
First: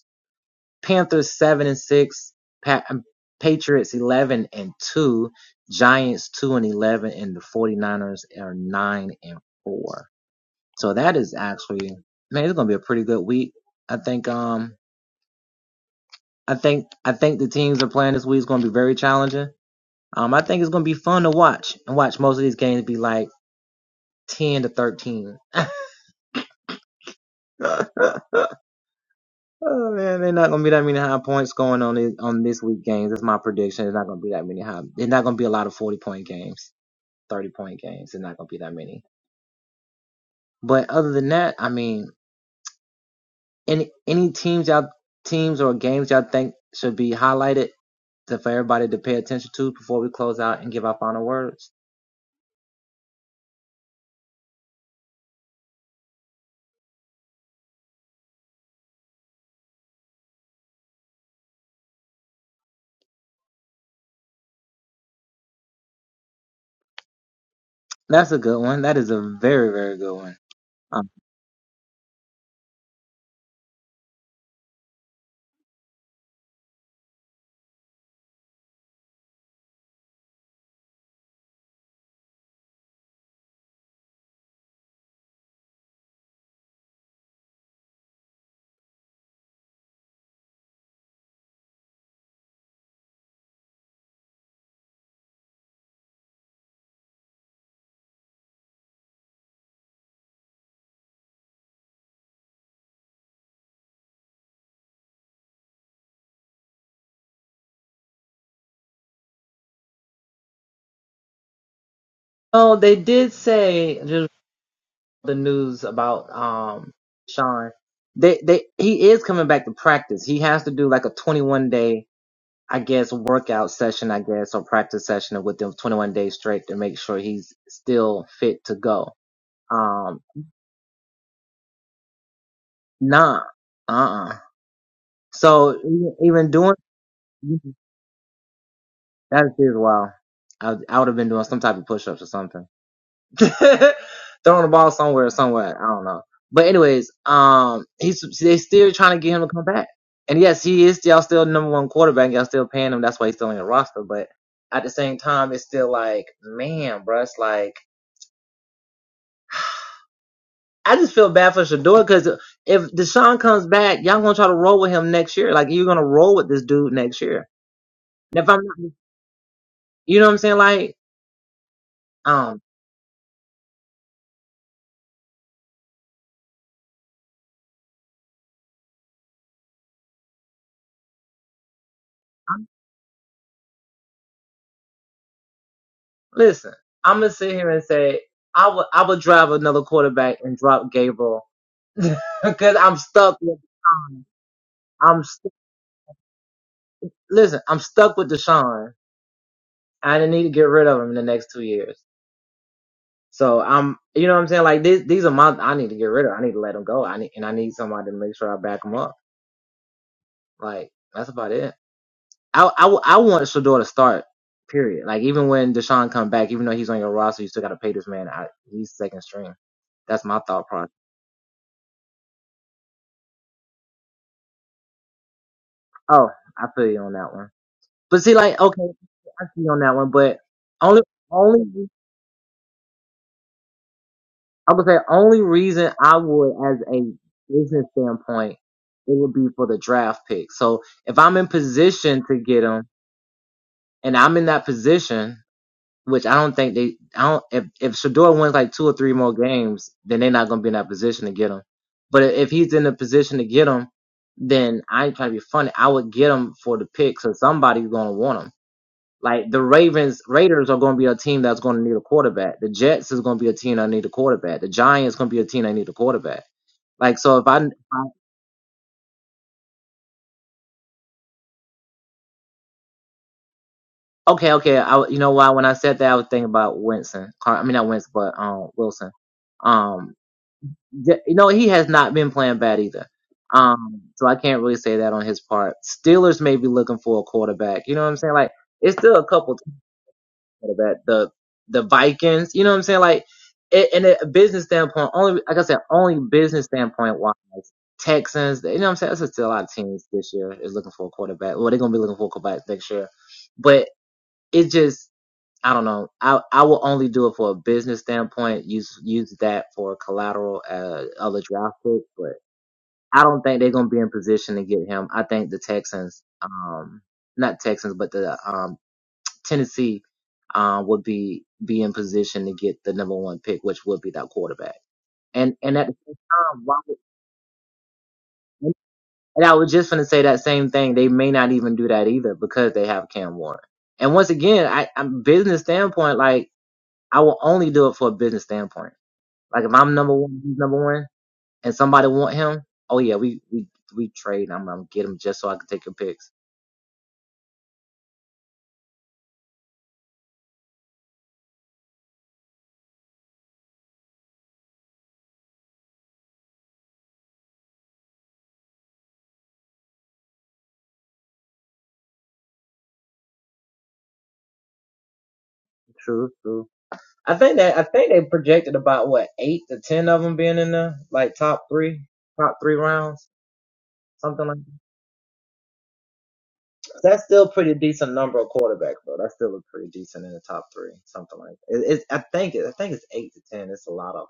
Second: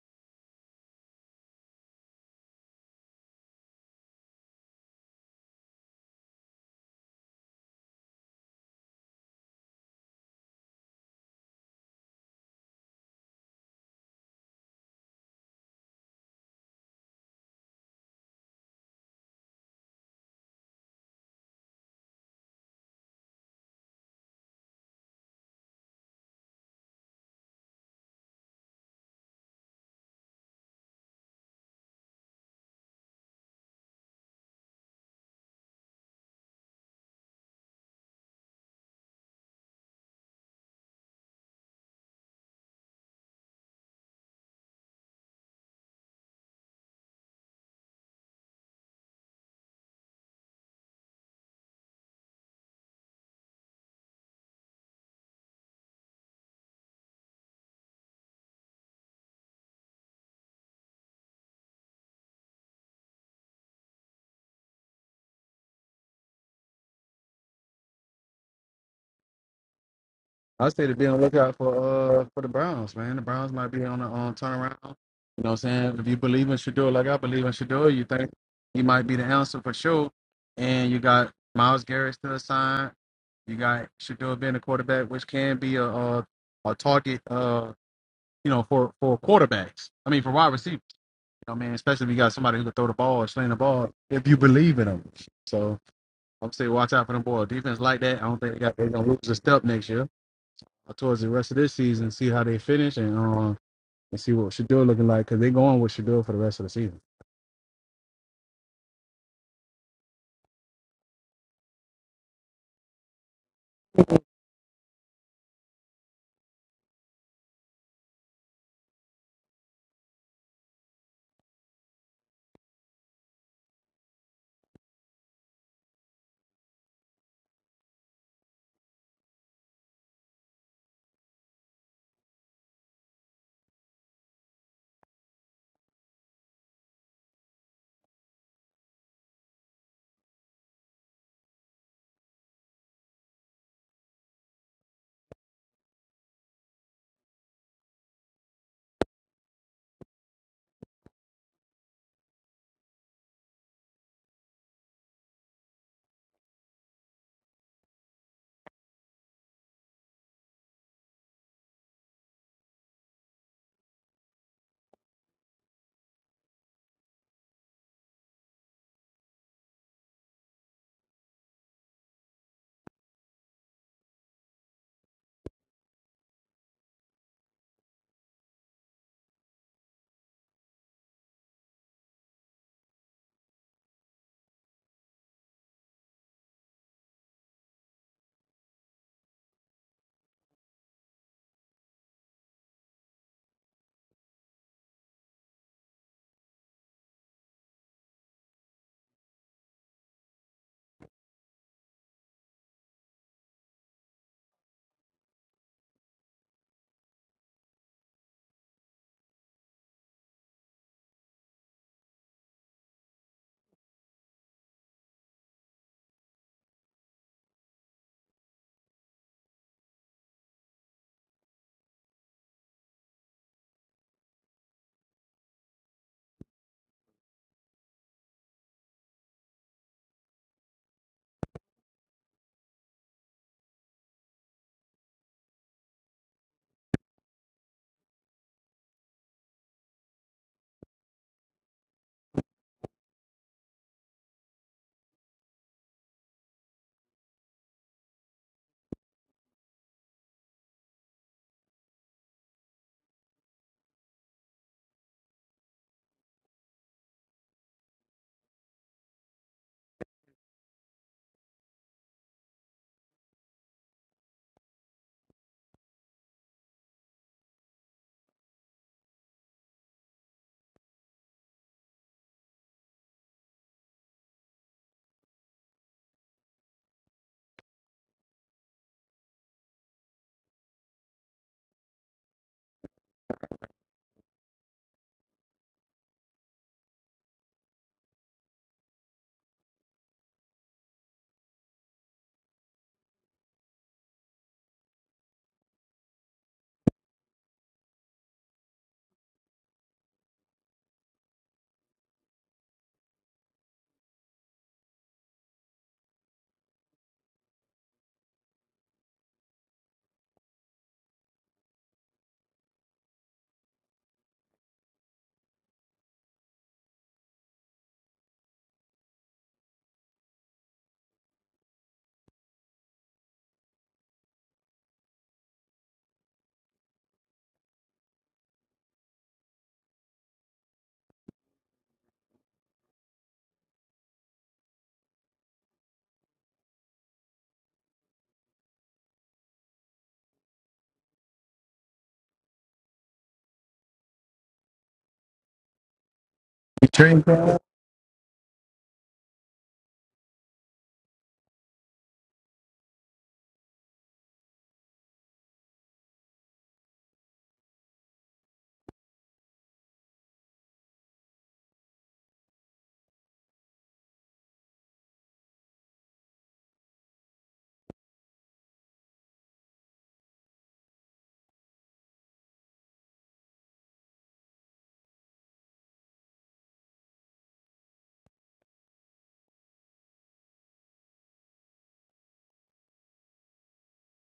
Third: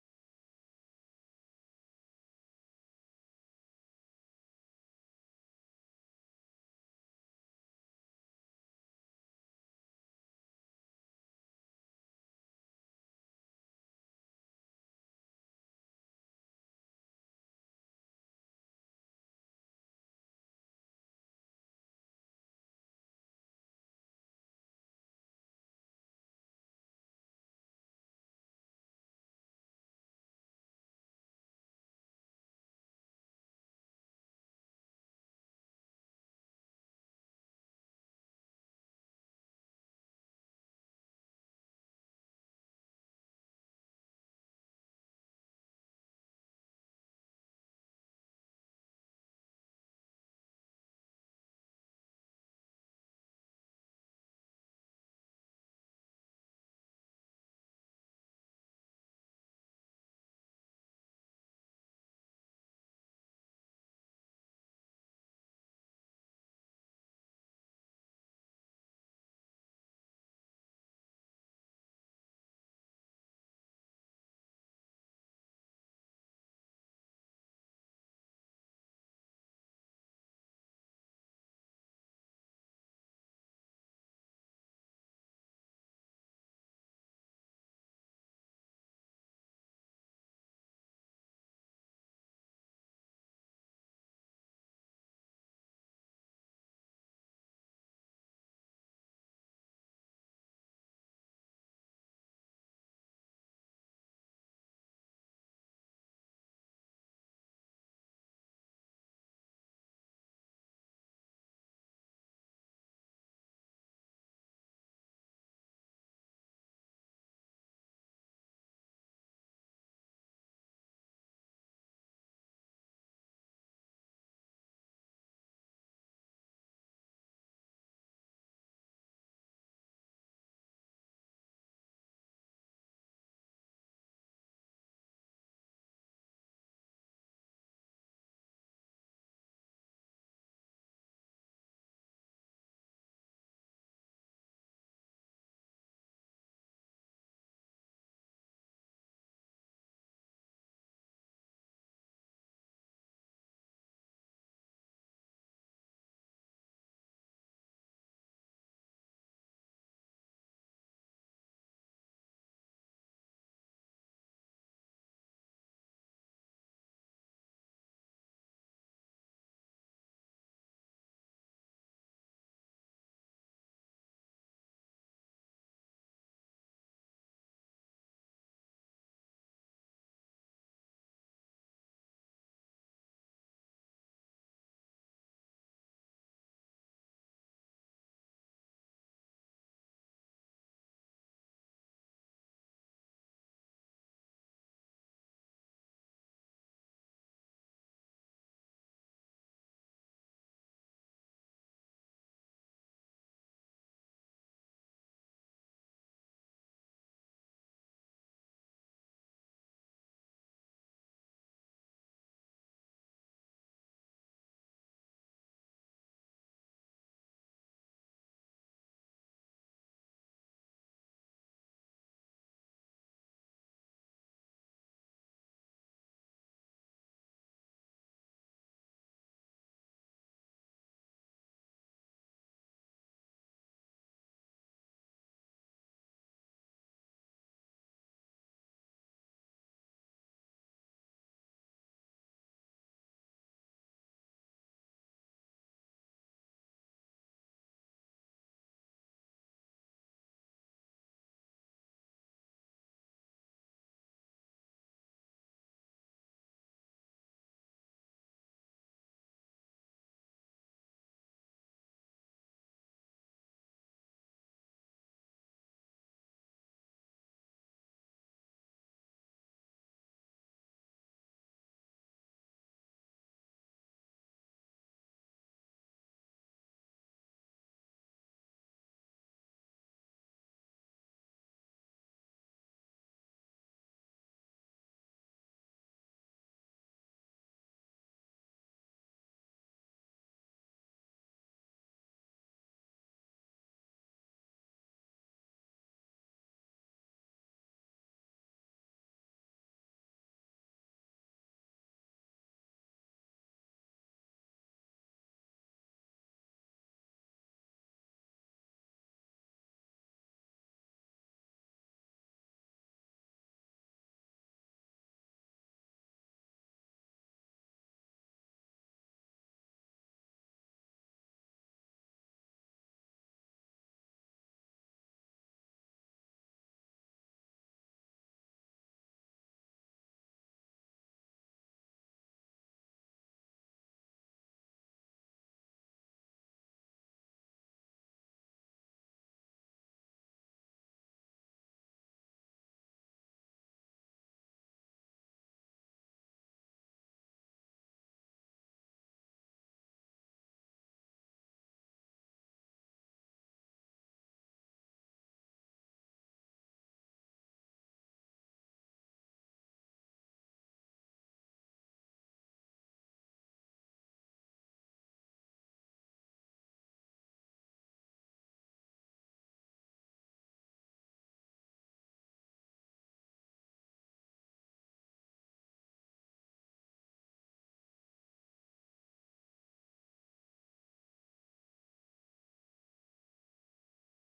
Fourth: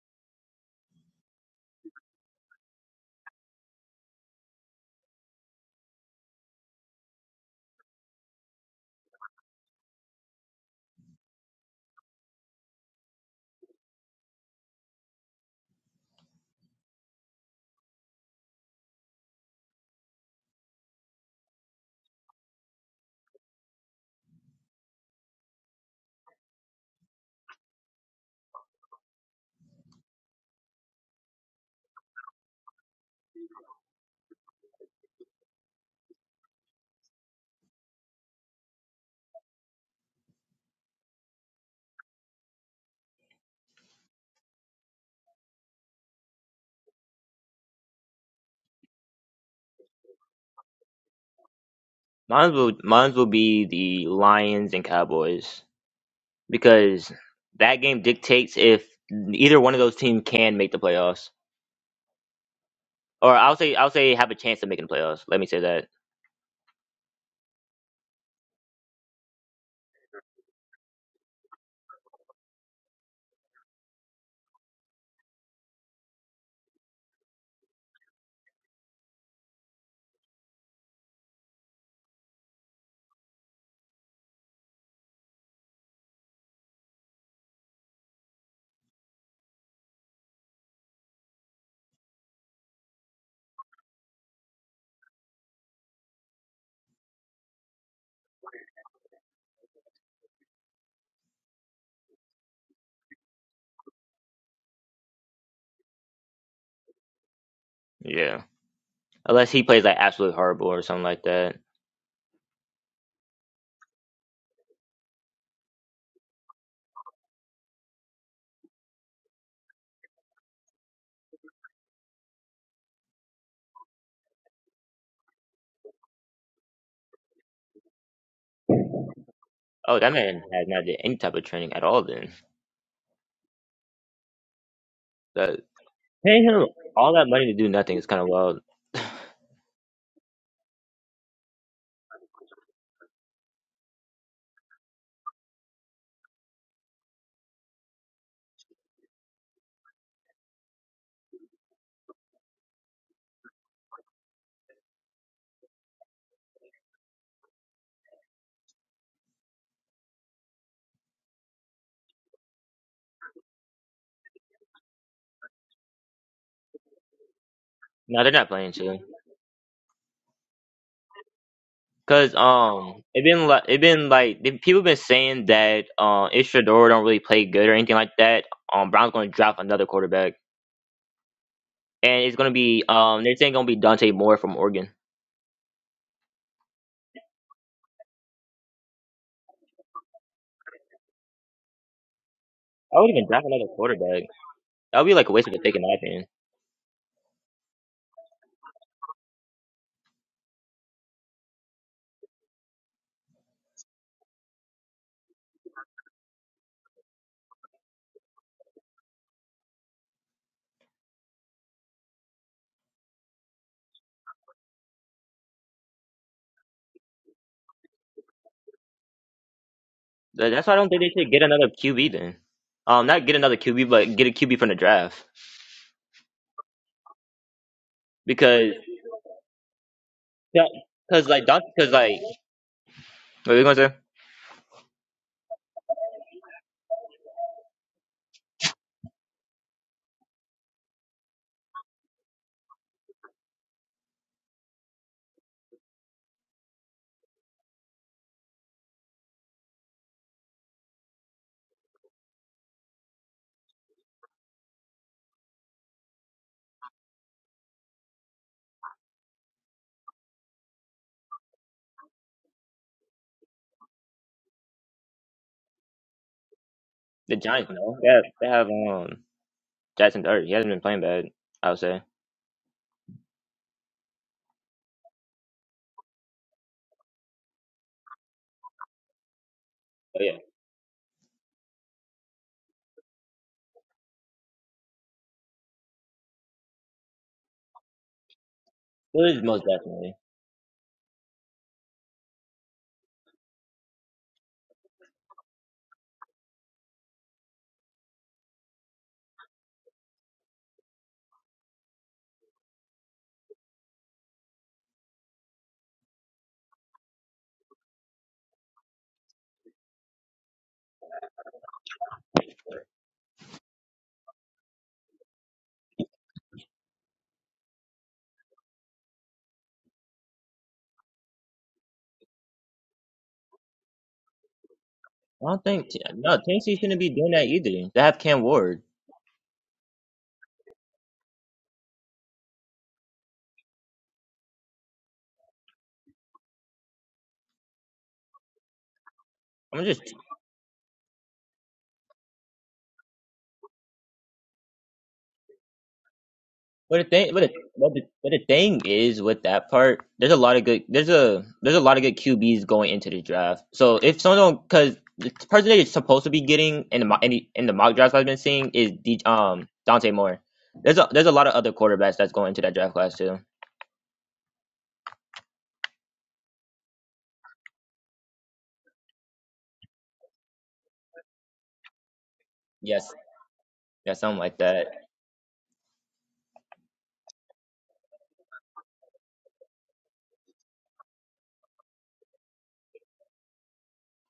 [SPEAKER 4] Panthers seven and six, pa- um, Patriots eleven and two, Giants two and eleven, and the 49ers are nine and four. So that is actually man, it's gonna be a pretty good week. I think um I think I think the teams that are playing this week is gonna be very challenging. Um I think it's gonna be fun to watch and watch most of these games be like ten to thirteen. Oh man, they're not gonna be that many high points going on this, on this week games. That's my prediction. It's not gonna be that many high. It's not gonna be a lot of forty point games, thirty point games. It's not gonna be that many. But other than that, I mean, any any teams y'all teams or games y'all think should be highlighted to, for everybody to pay attention to before we close out and give our final words.
[SPEAKER 2] Mine will mine will be the Lions and Cowboys because that game dictates if either one of those teams can make the playoffs, or I'll say I'll say have a chance of making the playoffs. Let me say that.
[SPEAKER 4] That's a good one. That is a very very good one.
[SPEAKER 1] I say to be
[SPEAKER 4] Um,
[SPEAKER 1] on the lookout for uh for the Browns, man. The Browns might be on the um, turnaround. You know what I'm saying? If you believe in Shador like I believe in Shador, you think he might be the answer for sure. And you got Miles Garrett still signed. You got Shador being a quarterback, which can be a a, a target uh you know for for quarterbacks. I mean for wide receivers. You know, what I mean, especially if you got somebody who can throw the ball or sling the ball if you believe in them. So I'm saying watch out for them ball. Defense like that, I don't think they got they're gonna lose a step next year towards the rest of this season, see how they finish, and um, and see what Shador looking like because they going with Shador for the rest of the season.
[SPEAKER 2] Yeah, unless he plays like absolutely horrible or something like that.
[SPEAKER 4] oh, they did say. just the news about um Sean. They they he is coming back to practice. He has to do like a 21 day, I guess, workout session, I guess, or practice session with them 21 days straight to make sure he's still fit to go.
[SPEAKER 2] Oh, that
[SPEAKER 4] Um,
[SPEAKER 2] man has not did any type of training at all. Then
[SPEAKER 4] nah, uh, uh
[SPEAKER 2] that
[SPEAKER 4] So even
[SPEAKER 2] paying
[SPEAKER 4] even
[SPEAKER 2] him
[SPEAKER 4] doing
[SPEAKER 2] all that money to do nothing is kind of wild.
[SPEAKER 4] that is well, I I would have been doing some type of push ups or something. throwing the ball somewhere, somewhere. I don't know. But anyways, um, he's they still trying to get him to come back. And yes, he is y'all still number one quarterback. Y'all still paying him. That's why he's still in the roster. But at the same time, it's still like, man, bruh, it's like I just feel bad for Shador because if Deshaun comes back, y'all gonna try to roll with him next year. Like you're gonna roll with this dude next year.
[SPEAKER 2] No, they're
[SPEAKER 4] And
[SPEAKER 2] not
[SPEAKER 4] if I'm
[SPEAKER 2] playing
[SPEAKER 4] not,
[SPEAKER 2] chill.
[SPEAKER 4] you know what I'm saying? Like,
[SPEAKER 2] Cause
[SPEAKER 4] um,
[SPEAKER 2] um, it been like it been like the people been saying that um, if Shador don't really play good or anything like that, um, Brown's gonna draft another quarterback, and it's gonna be um, they're saying gonna be Dante Moore from Oregon.
[SPEAKER 4] Listen, I'm gonna sit here and say I would I would drive another quarterback and drop Gabriel because I'm
[SPEAKER 2] I would even
[SPEAKER 4] stuck
[SPEAKER 2] draft
[SPEAKER 4] with
[SPEAKER 2] another quarterback.
[SPEAKER 4] Deshaun.
[SPEAKER 2] That would be
[SPEAKER 4] I'm
[SPEAKER 2] like a waste
[SPEAKER 4] st-
[SPEAKER 2] of a pick in my opinion.
[SPEAKER 4] listen. I'm stuck with Deshaun. I need to get rid of him in the next two years. So I'm, you know what I'm saying? Like these, these are my. I need to get rid of. I need to let him go. I need and I need somebody to make sure I back him up. Like that's about it. I I, w- I want Shador to start. Period. Like even when Deshaun come back, even though he's on your roster, you still got to pay this man. I, he's second string. That's my
[SPEAKER 2] Tha- That's
[SPEAKER 4] thought
[SPEAKER 2] why I
[SPEAKER 4] process.
[SPEAKER 2] don't think they should get another QB then. Um, not get another QB, but get a QB from the draft
[SPEAKER 4] Oh, I feel you on that one. But see, like,
[SPEAKER 2] because
[SPEAKER 4] okay, I see you on that one, but only,
[SPEAKER 2] because like
[SPEAKER 4] only,
[SPEAKER 2] Dante, because like What are you gonna say?
[SPEAKER 4] I would say only reason I would, as a business standpoint, it would be for the draft pick. So if I'm in position to get him, and I'm in that position, which I don't think they, I don't, if, if Shador wins like two or three more games, then they're not going to be in that position to get him. But if he's in a position to get him, then I ain't trying to be funny. I would get him for the pick, so somebody's going to want him. Like the Ravens, Raiders are going to be a team that's going to need a quarterback. The Jets is going to be a team that need a quarterback. The Giants going to be a team that need a quarterback. Like
[SPEAKER 2] The
[SPEAKER 4] so, if I,
[SPEAKER 2] Giants,
[SPEAKER 4] if
[SPEAKER 2] no. They
[SPEAKER 4] I
[SPEAKER 2] have, they have um Jackson Dart. He hasn't been playing bad, I would say.
[SPEAKER 4] okay, okay, I you know why when I said that I was thinking about Winston. Car- I mean not Winston, but um Wilson. Um,
[SPEAKER 2] But yeah,
[SPEAKER 4] th- you know he has not been playing bad either. Um, so I can't really say that on his part. Steelers may be looking for a quarterback. You know what I'm saying? Like it's still a
[SPEAKER 2] Steelers
[SPEAKER 4] couple
[SPEAKER 2] most definitely.
[SPEAKER 4] that. The the Vikings, you know what I'm saying? Like, it, in a business standpoint, only like I said, only business standpoint wise, Texans, you know what I'm saying? That's still a lot of teams this year is looking for a quarterback. Well, they're gonna be looking for a quarterback next year, but it just I don't know. I I will only do it for a business standpoint. Use use that for collateral uh, other draft picks, but I don't think they're gonna be in position to get him. I think the Texans, um, not Texans, but the um Tennessee uh, would be be in position to get the number one pick, which would be that quarterback.
[SPEAKER 2] I
[SPEAKER 4] And
[SPEAKER 2] don't
[SPEAKER 4] and
[SPEAKER 2] think
[SPEAKER 4] at the same
[SPEAKER 2] no
[SPEAKER 4] time,
[SPEAKER 2] Tennessee
[SPEAKER 4] why
[SPEAKER 2] shouldn't be doing that either. They have Cam
[SPEAKER 4] would,
[SPEAKER 2] Ward.
[SPEAKER 4] and I was just going to say that same thing. They may not even do that either because they have Cam Warren. And once again, I, I'm business standpoint. Like I will only do it for a business standpoint. Like if
[SPEAKER 2] I'm
[SPEAKER 4] I'm
[SPEAKER 2] just
[SPEAKER 4] number one, he's number one, and somebody want him, oh yeah, we we we trade. I'm gonna get him just so I can take your picks.
[SPEAKER 1] You
[SPEAKER 2] but the
[SPEAKER 1] train
[SPEAKER 2] thing, but the,
[SPEAKER 1] for
[SPEAKER 2] but the but the thing is with that part, there's a lot of good. There's a there's a lot of good QBs going into the draft. So if someone because the person that is supposed to be getting in the mo- in the, in the mock drafts I've been seeing is D, um Dante Moore. There's a there's a lot of other quarterbacks that's going into that draft class too.
[SPEAKER 4] True, true. I think that I think they projected about what eight to ten of them being in there, like top three, top three
[SPEAKER 2] Yes,
[SPEAKER 4] rounds,
[SPEAKER 2] yeah, something
[SPEAKER 4] something like
[SPEAKER 2] like that.
[SPEAKER 4] that. That's still a pretty decent number of quarterbacks, though. That's still a pretty decent in the top three, something like that. It, it's I think it, I think it's eight to ten. It's a lot of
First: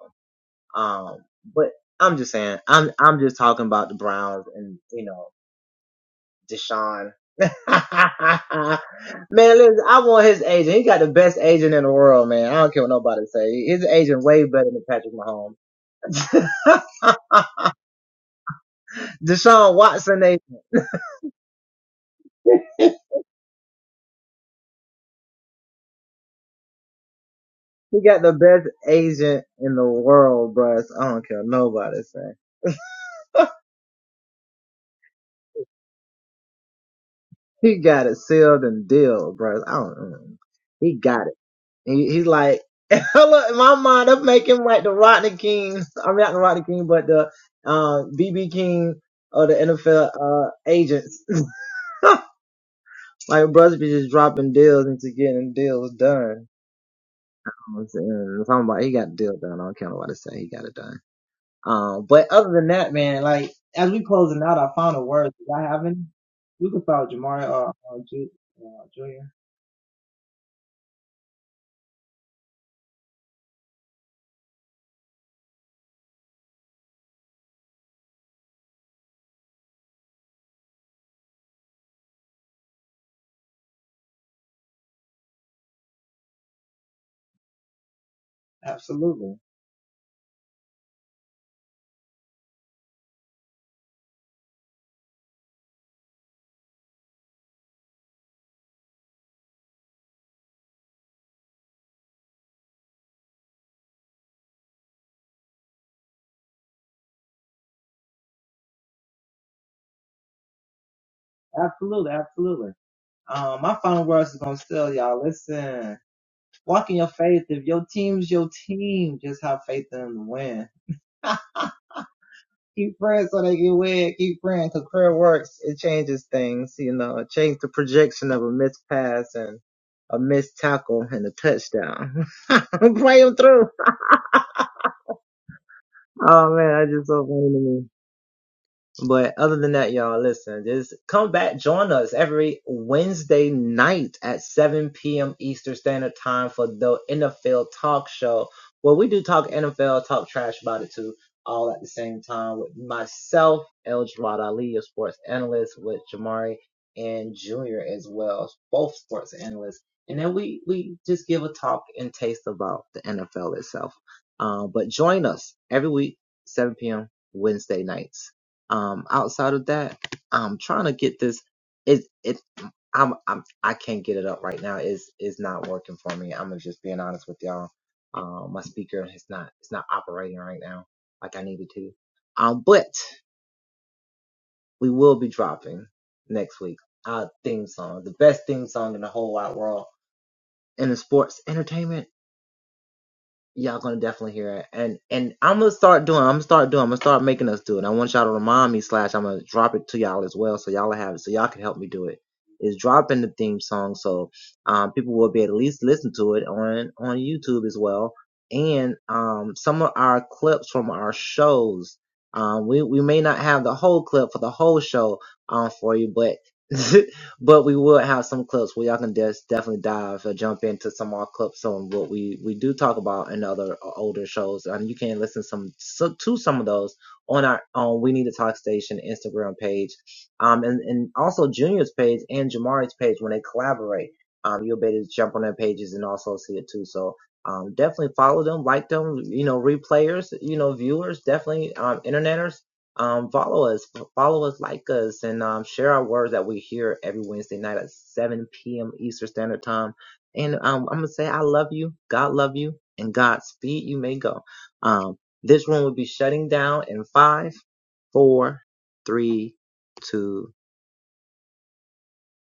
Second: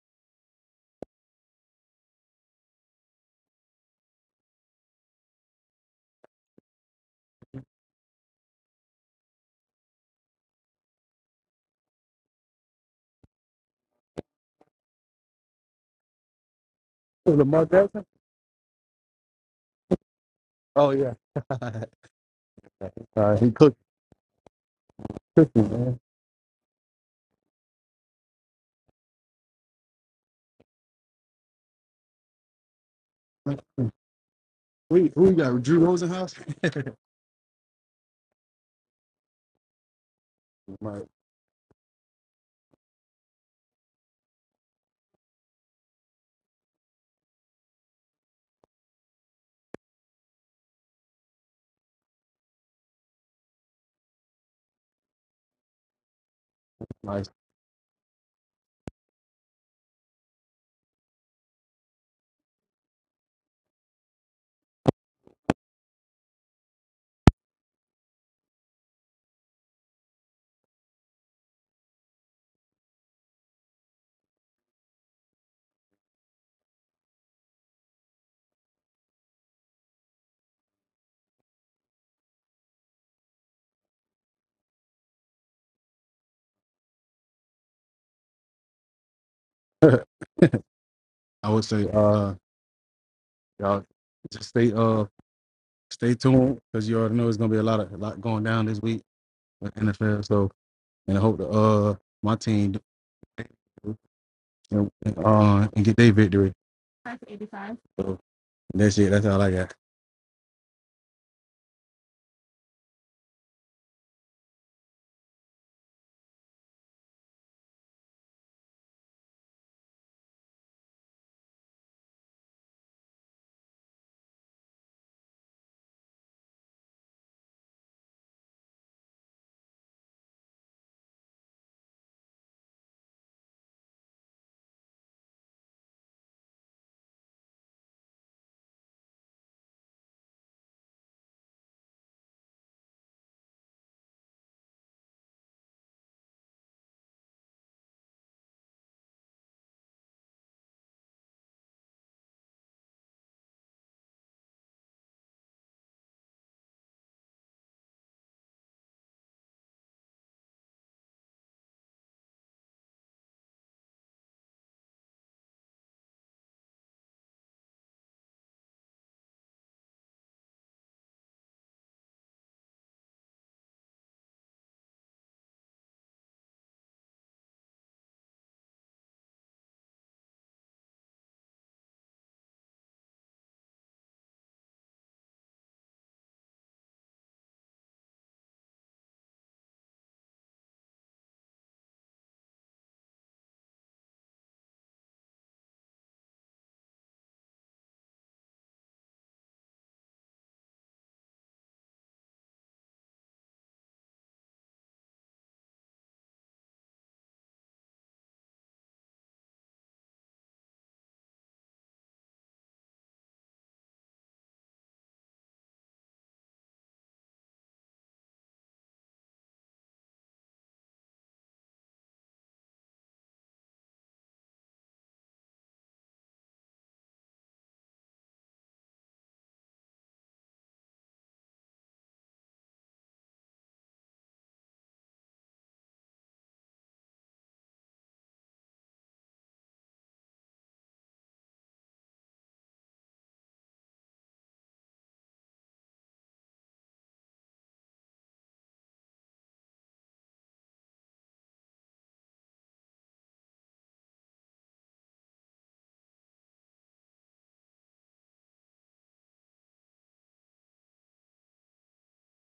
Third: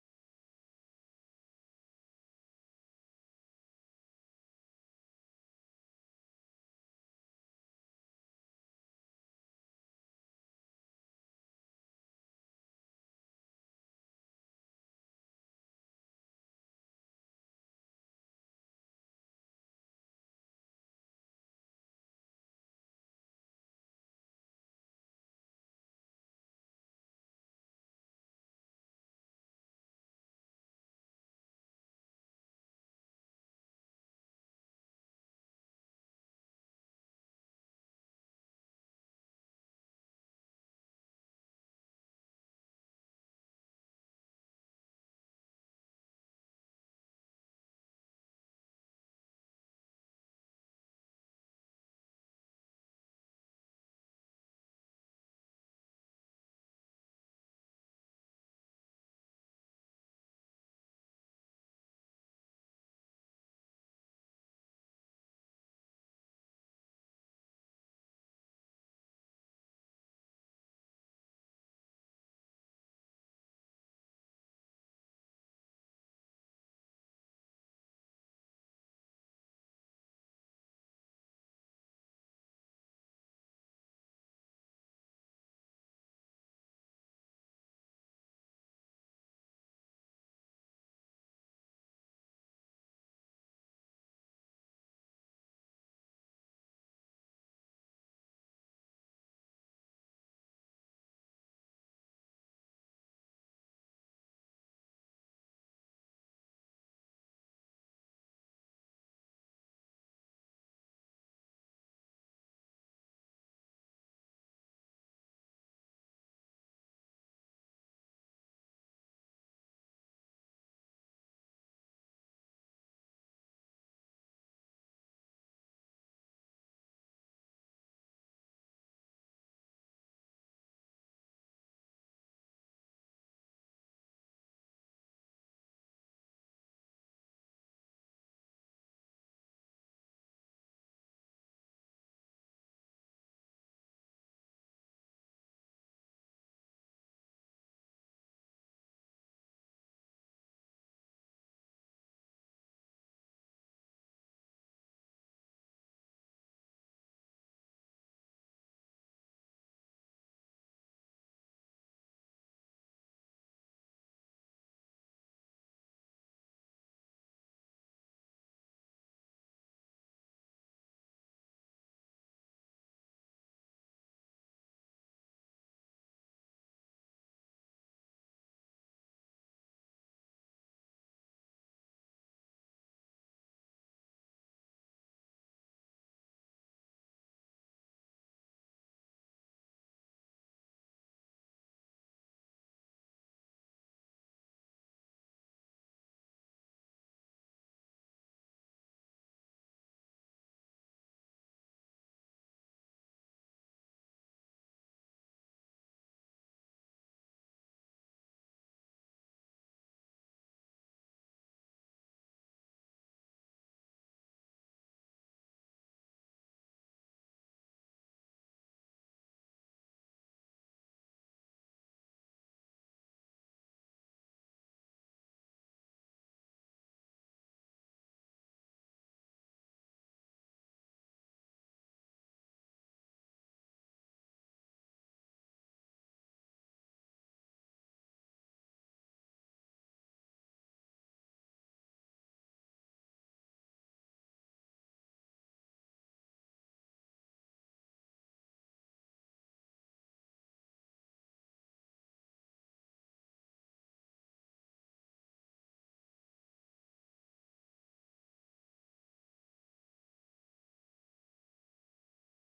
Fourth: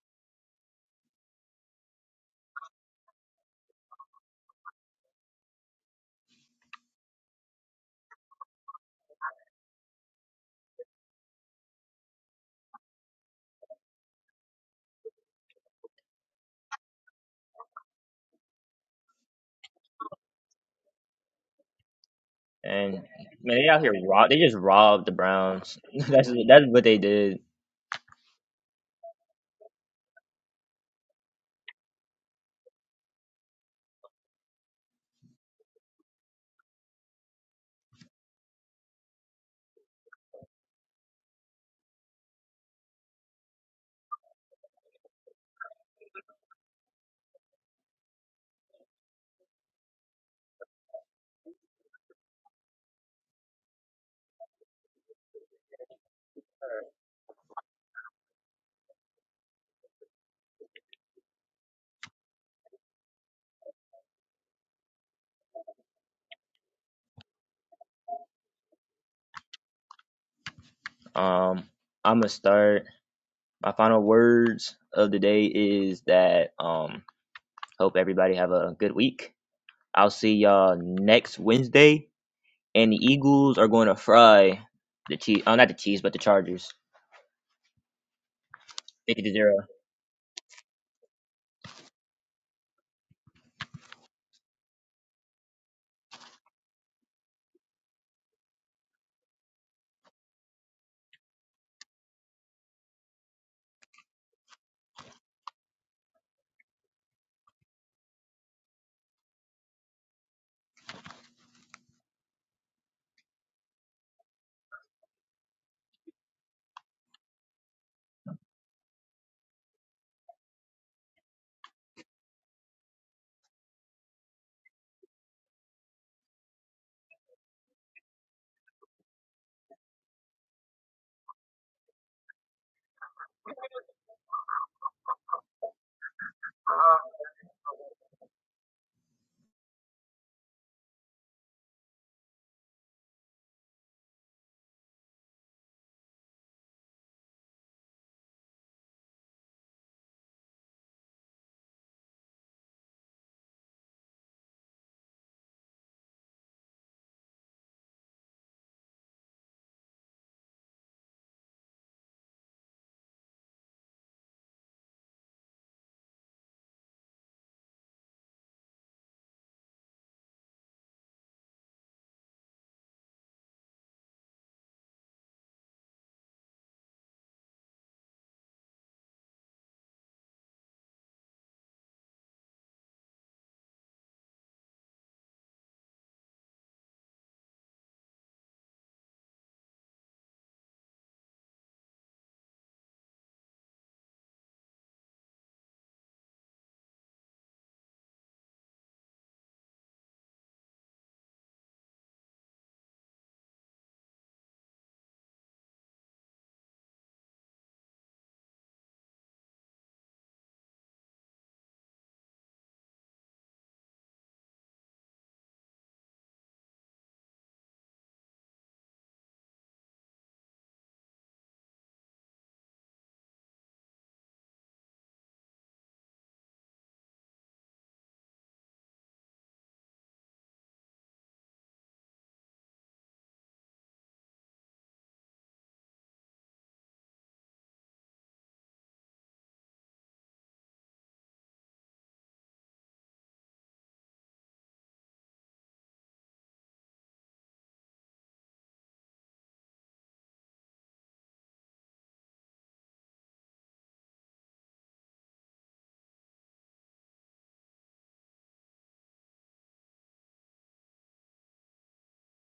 [SPEAKER 4] them. Um, but I'm just saying, I'm I'm just talking about the Browns and you know Deshaun. man, listen, I want his agent. He got the best agent in the world, man. I don't care what nobody say. His agent way better than Patrick Mahomes.
[SPEAKER 1] Lamar Jackson?
[SPEAKER 4] Deshaun Watson, they
[SPEAKER 1] Oh yeah,
[SPEAKER 2] And
[SPEAKER 1] uh, he
[SPEAKER 2] man, they
[SPEAKER 1] cooked
[SPEAKER 2] out here rob. They just robbed the Browns.
[SPEAKER 1] cooking
[SPEAKER 2] that's that's what they did.
[SPEAKER 4] he got the best agent in the world, bruh. I don't care what nobody say.
[SPEAKER 1] man. We who we got Drew Rosenhaus?
[SPEAKER 4] He got it sealed and dealed, bruh. I don't. mm. He
[SPEAKER 1] my,
[SPEAKER 4] got it. He, he's like, look, in my mind, I'm making like the Rodney King. I mean, not the Rodney King, but the um BB King of the NFL uh agents. like, brothers be just dropping deals into getting deals done.
[SPEAKER 1] my,
[SPEAKER 4] I'm saying, if I'm about- he got the deal done. I don't care what nobody say. He got it done. Um, but other than that, man, like as we closing out our final words, do I have any? We can start with Jamari or, or Ju- uh, Junior.
[SPEAKER 2] Um, I'm gonna start. My final words of the day is that um, hope everybody have a good week. I'll see y'all next Wednesday, and the Eagles are going to fry the Chiefs. Oh, not the Chiefs, but the Chargers, fifty to
[SPEAKER 4] Absolutely,
[SPEAKER 2] zero.
[SPEAKER 1] I would say uh y'all just stay uh stay tuned because you already know it's gonna be a lot of a lot going down this week with NFL. So and I hope the uh my team do- and, uh and get their victory. So that's it. That's all I got.
[SPEAKER 4] absolutely, absolutely. Um, my final words is gonna still y'all. Listen, walk in your faith. If your team's your team, just have faith in them to win. Keep praying so they can win. Keep praying because prayer works. It changes things. You know, it changed the projection of a missed pass and a missed tackle and a touchdown. Pray 'em through. Oh man, I just so funny to me. But other than that, y'all, listen, just come back, join us every Wednesday night at 7 p.m. Eastern Standard Time for the NFL Talk Show, where we do talk NFL, talk trash about it too, all at the same time with myself, El Jawad Ali, your sports analyst, with Jamari and Junior as well, both sports analysts. And then we, we just give a talk and taste about the NFL itself. Um, but join us every week, 7 p.m. Wednesday nights. Um, outside of that, I'm trying to get this. It it I'm I'm I can't get it up right now. It's it's not working for me. I'm just being honest with y'all. Um, my speaker is not it's not operating right now like I needed to. Um, but we will be dropping next week our theme song, the best theme song in the whole wide world in the sports entertainment. y'all gonna definitely hear it. And and I'm gonna start doing. I'm gonna start doing. I'm gonna start making us do it. I want y'all to remind me. Slash, I'm gonna drop it to y'all as well, so y'all have it, so y'all can help me do it. Is dropping the theme song so um, people will be able to at least listen to it on on YouTube as well. And um, some of our clips from our shows. Um, we we may not have the whole clip for the whole show um for you, but but we will have some clips where y'all can just definitely dive or jump into some more clips on what we we do talk about in other uh, older shows, and you can listen some so, to some of those on our on We Need to Talk Station Instagram page, um, and and also Junior's page and Jamari's page when they collaborate. Um, you'll be able to jump on their pages and also see it too. So. Um, definitely follow them, like them, you know, replayers, you know, viewers, definitely, um, interneters um, follow us, follow us, like us, and um, share our words that we hear every Wednesday night at 7 p.m. Eastern Standard Time. And um, I'm gonna say I love you, God love you, and Godspeed. You may go. Um, this room will be shutting down in five, four, three, two,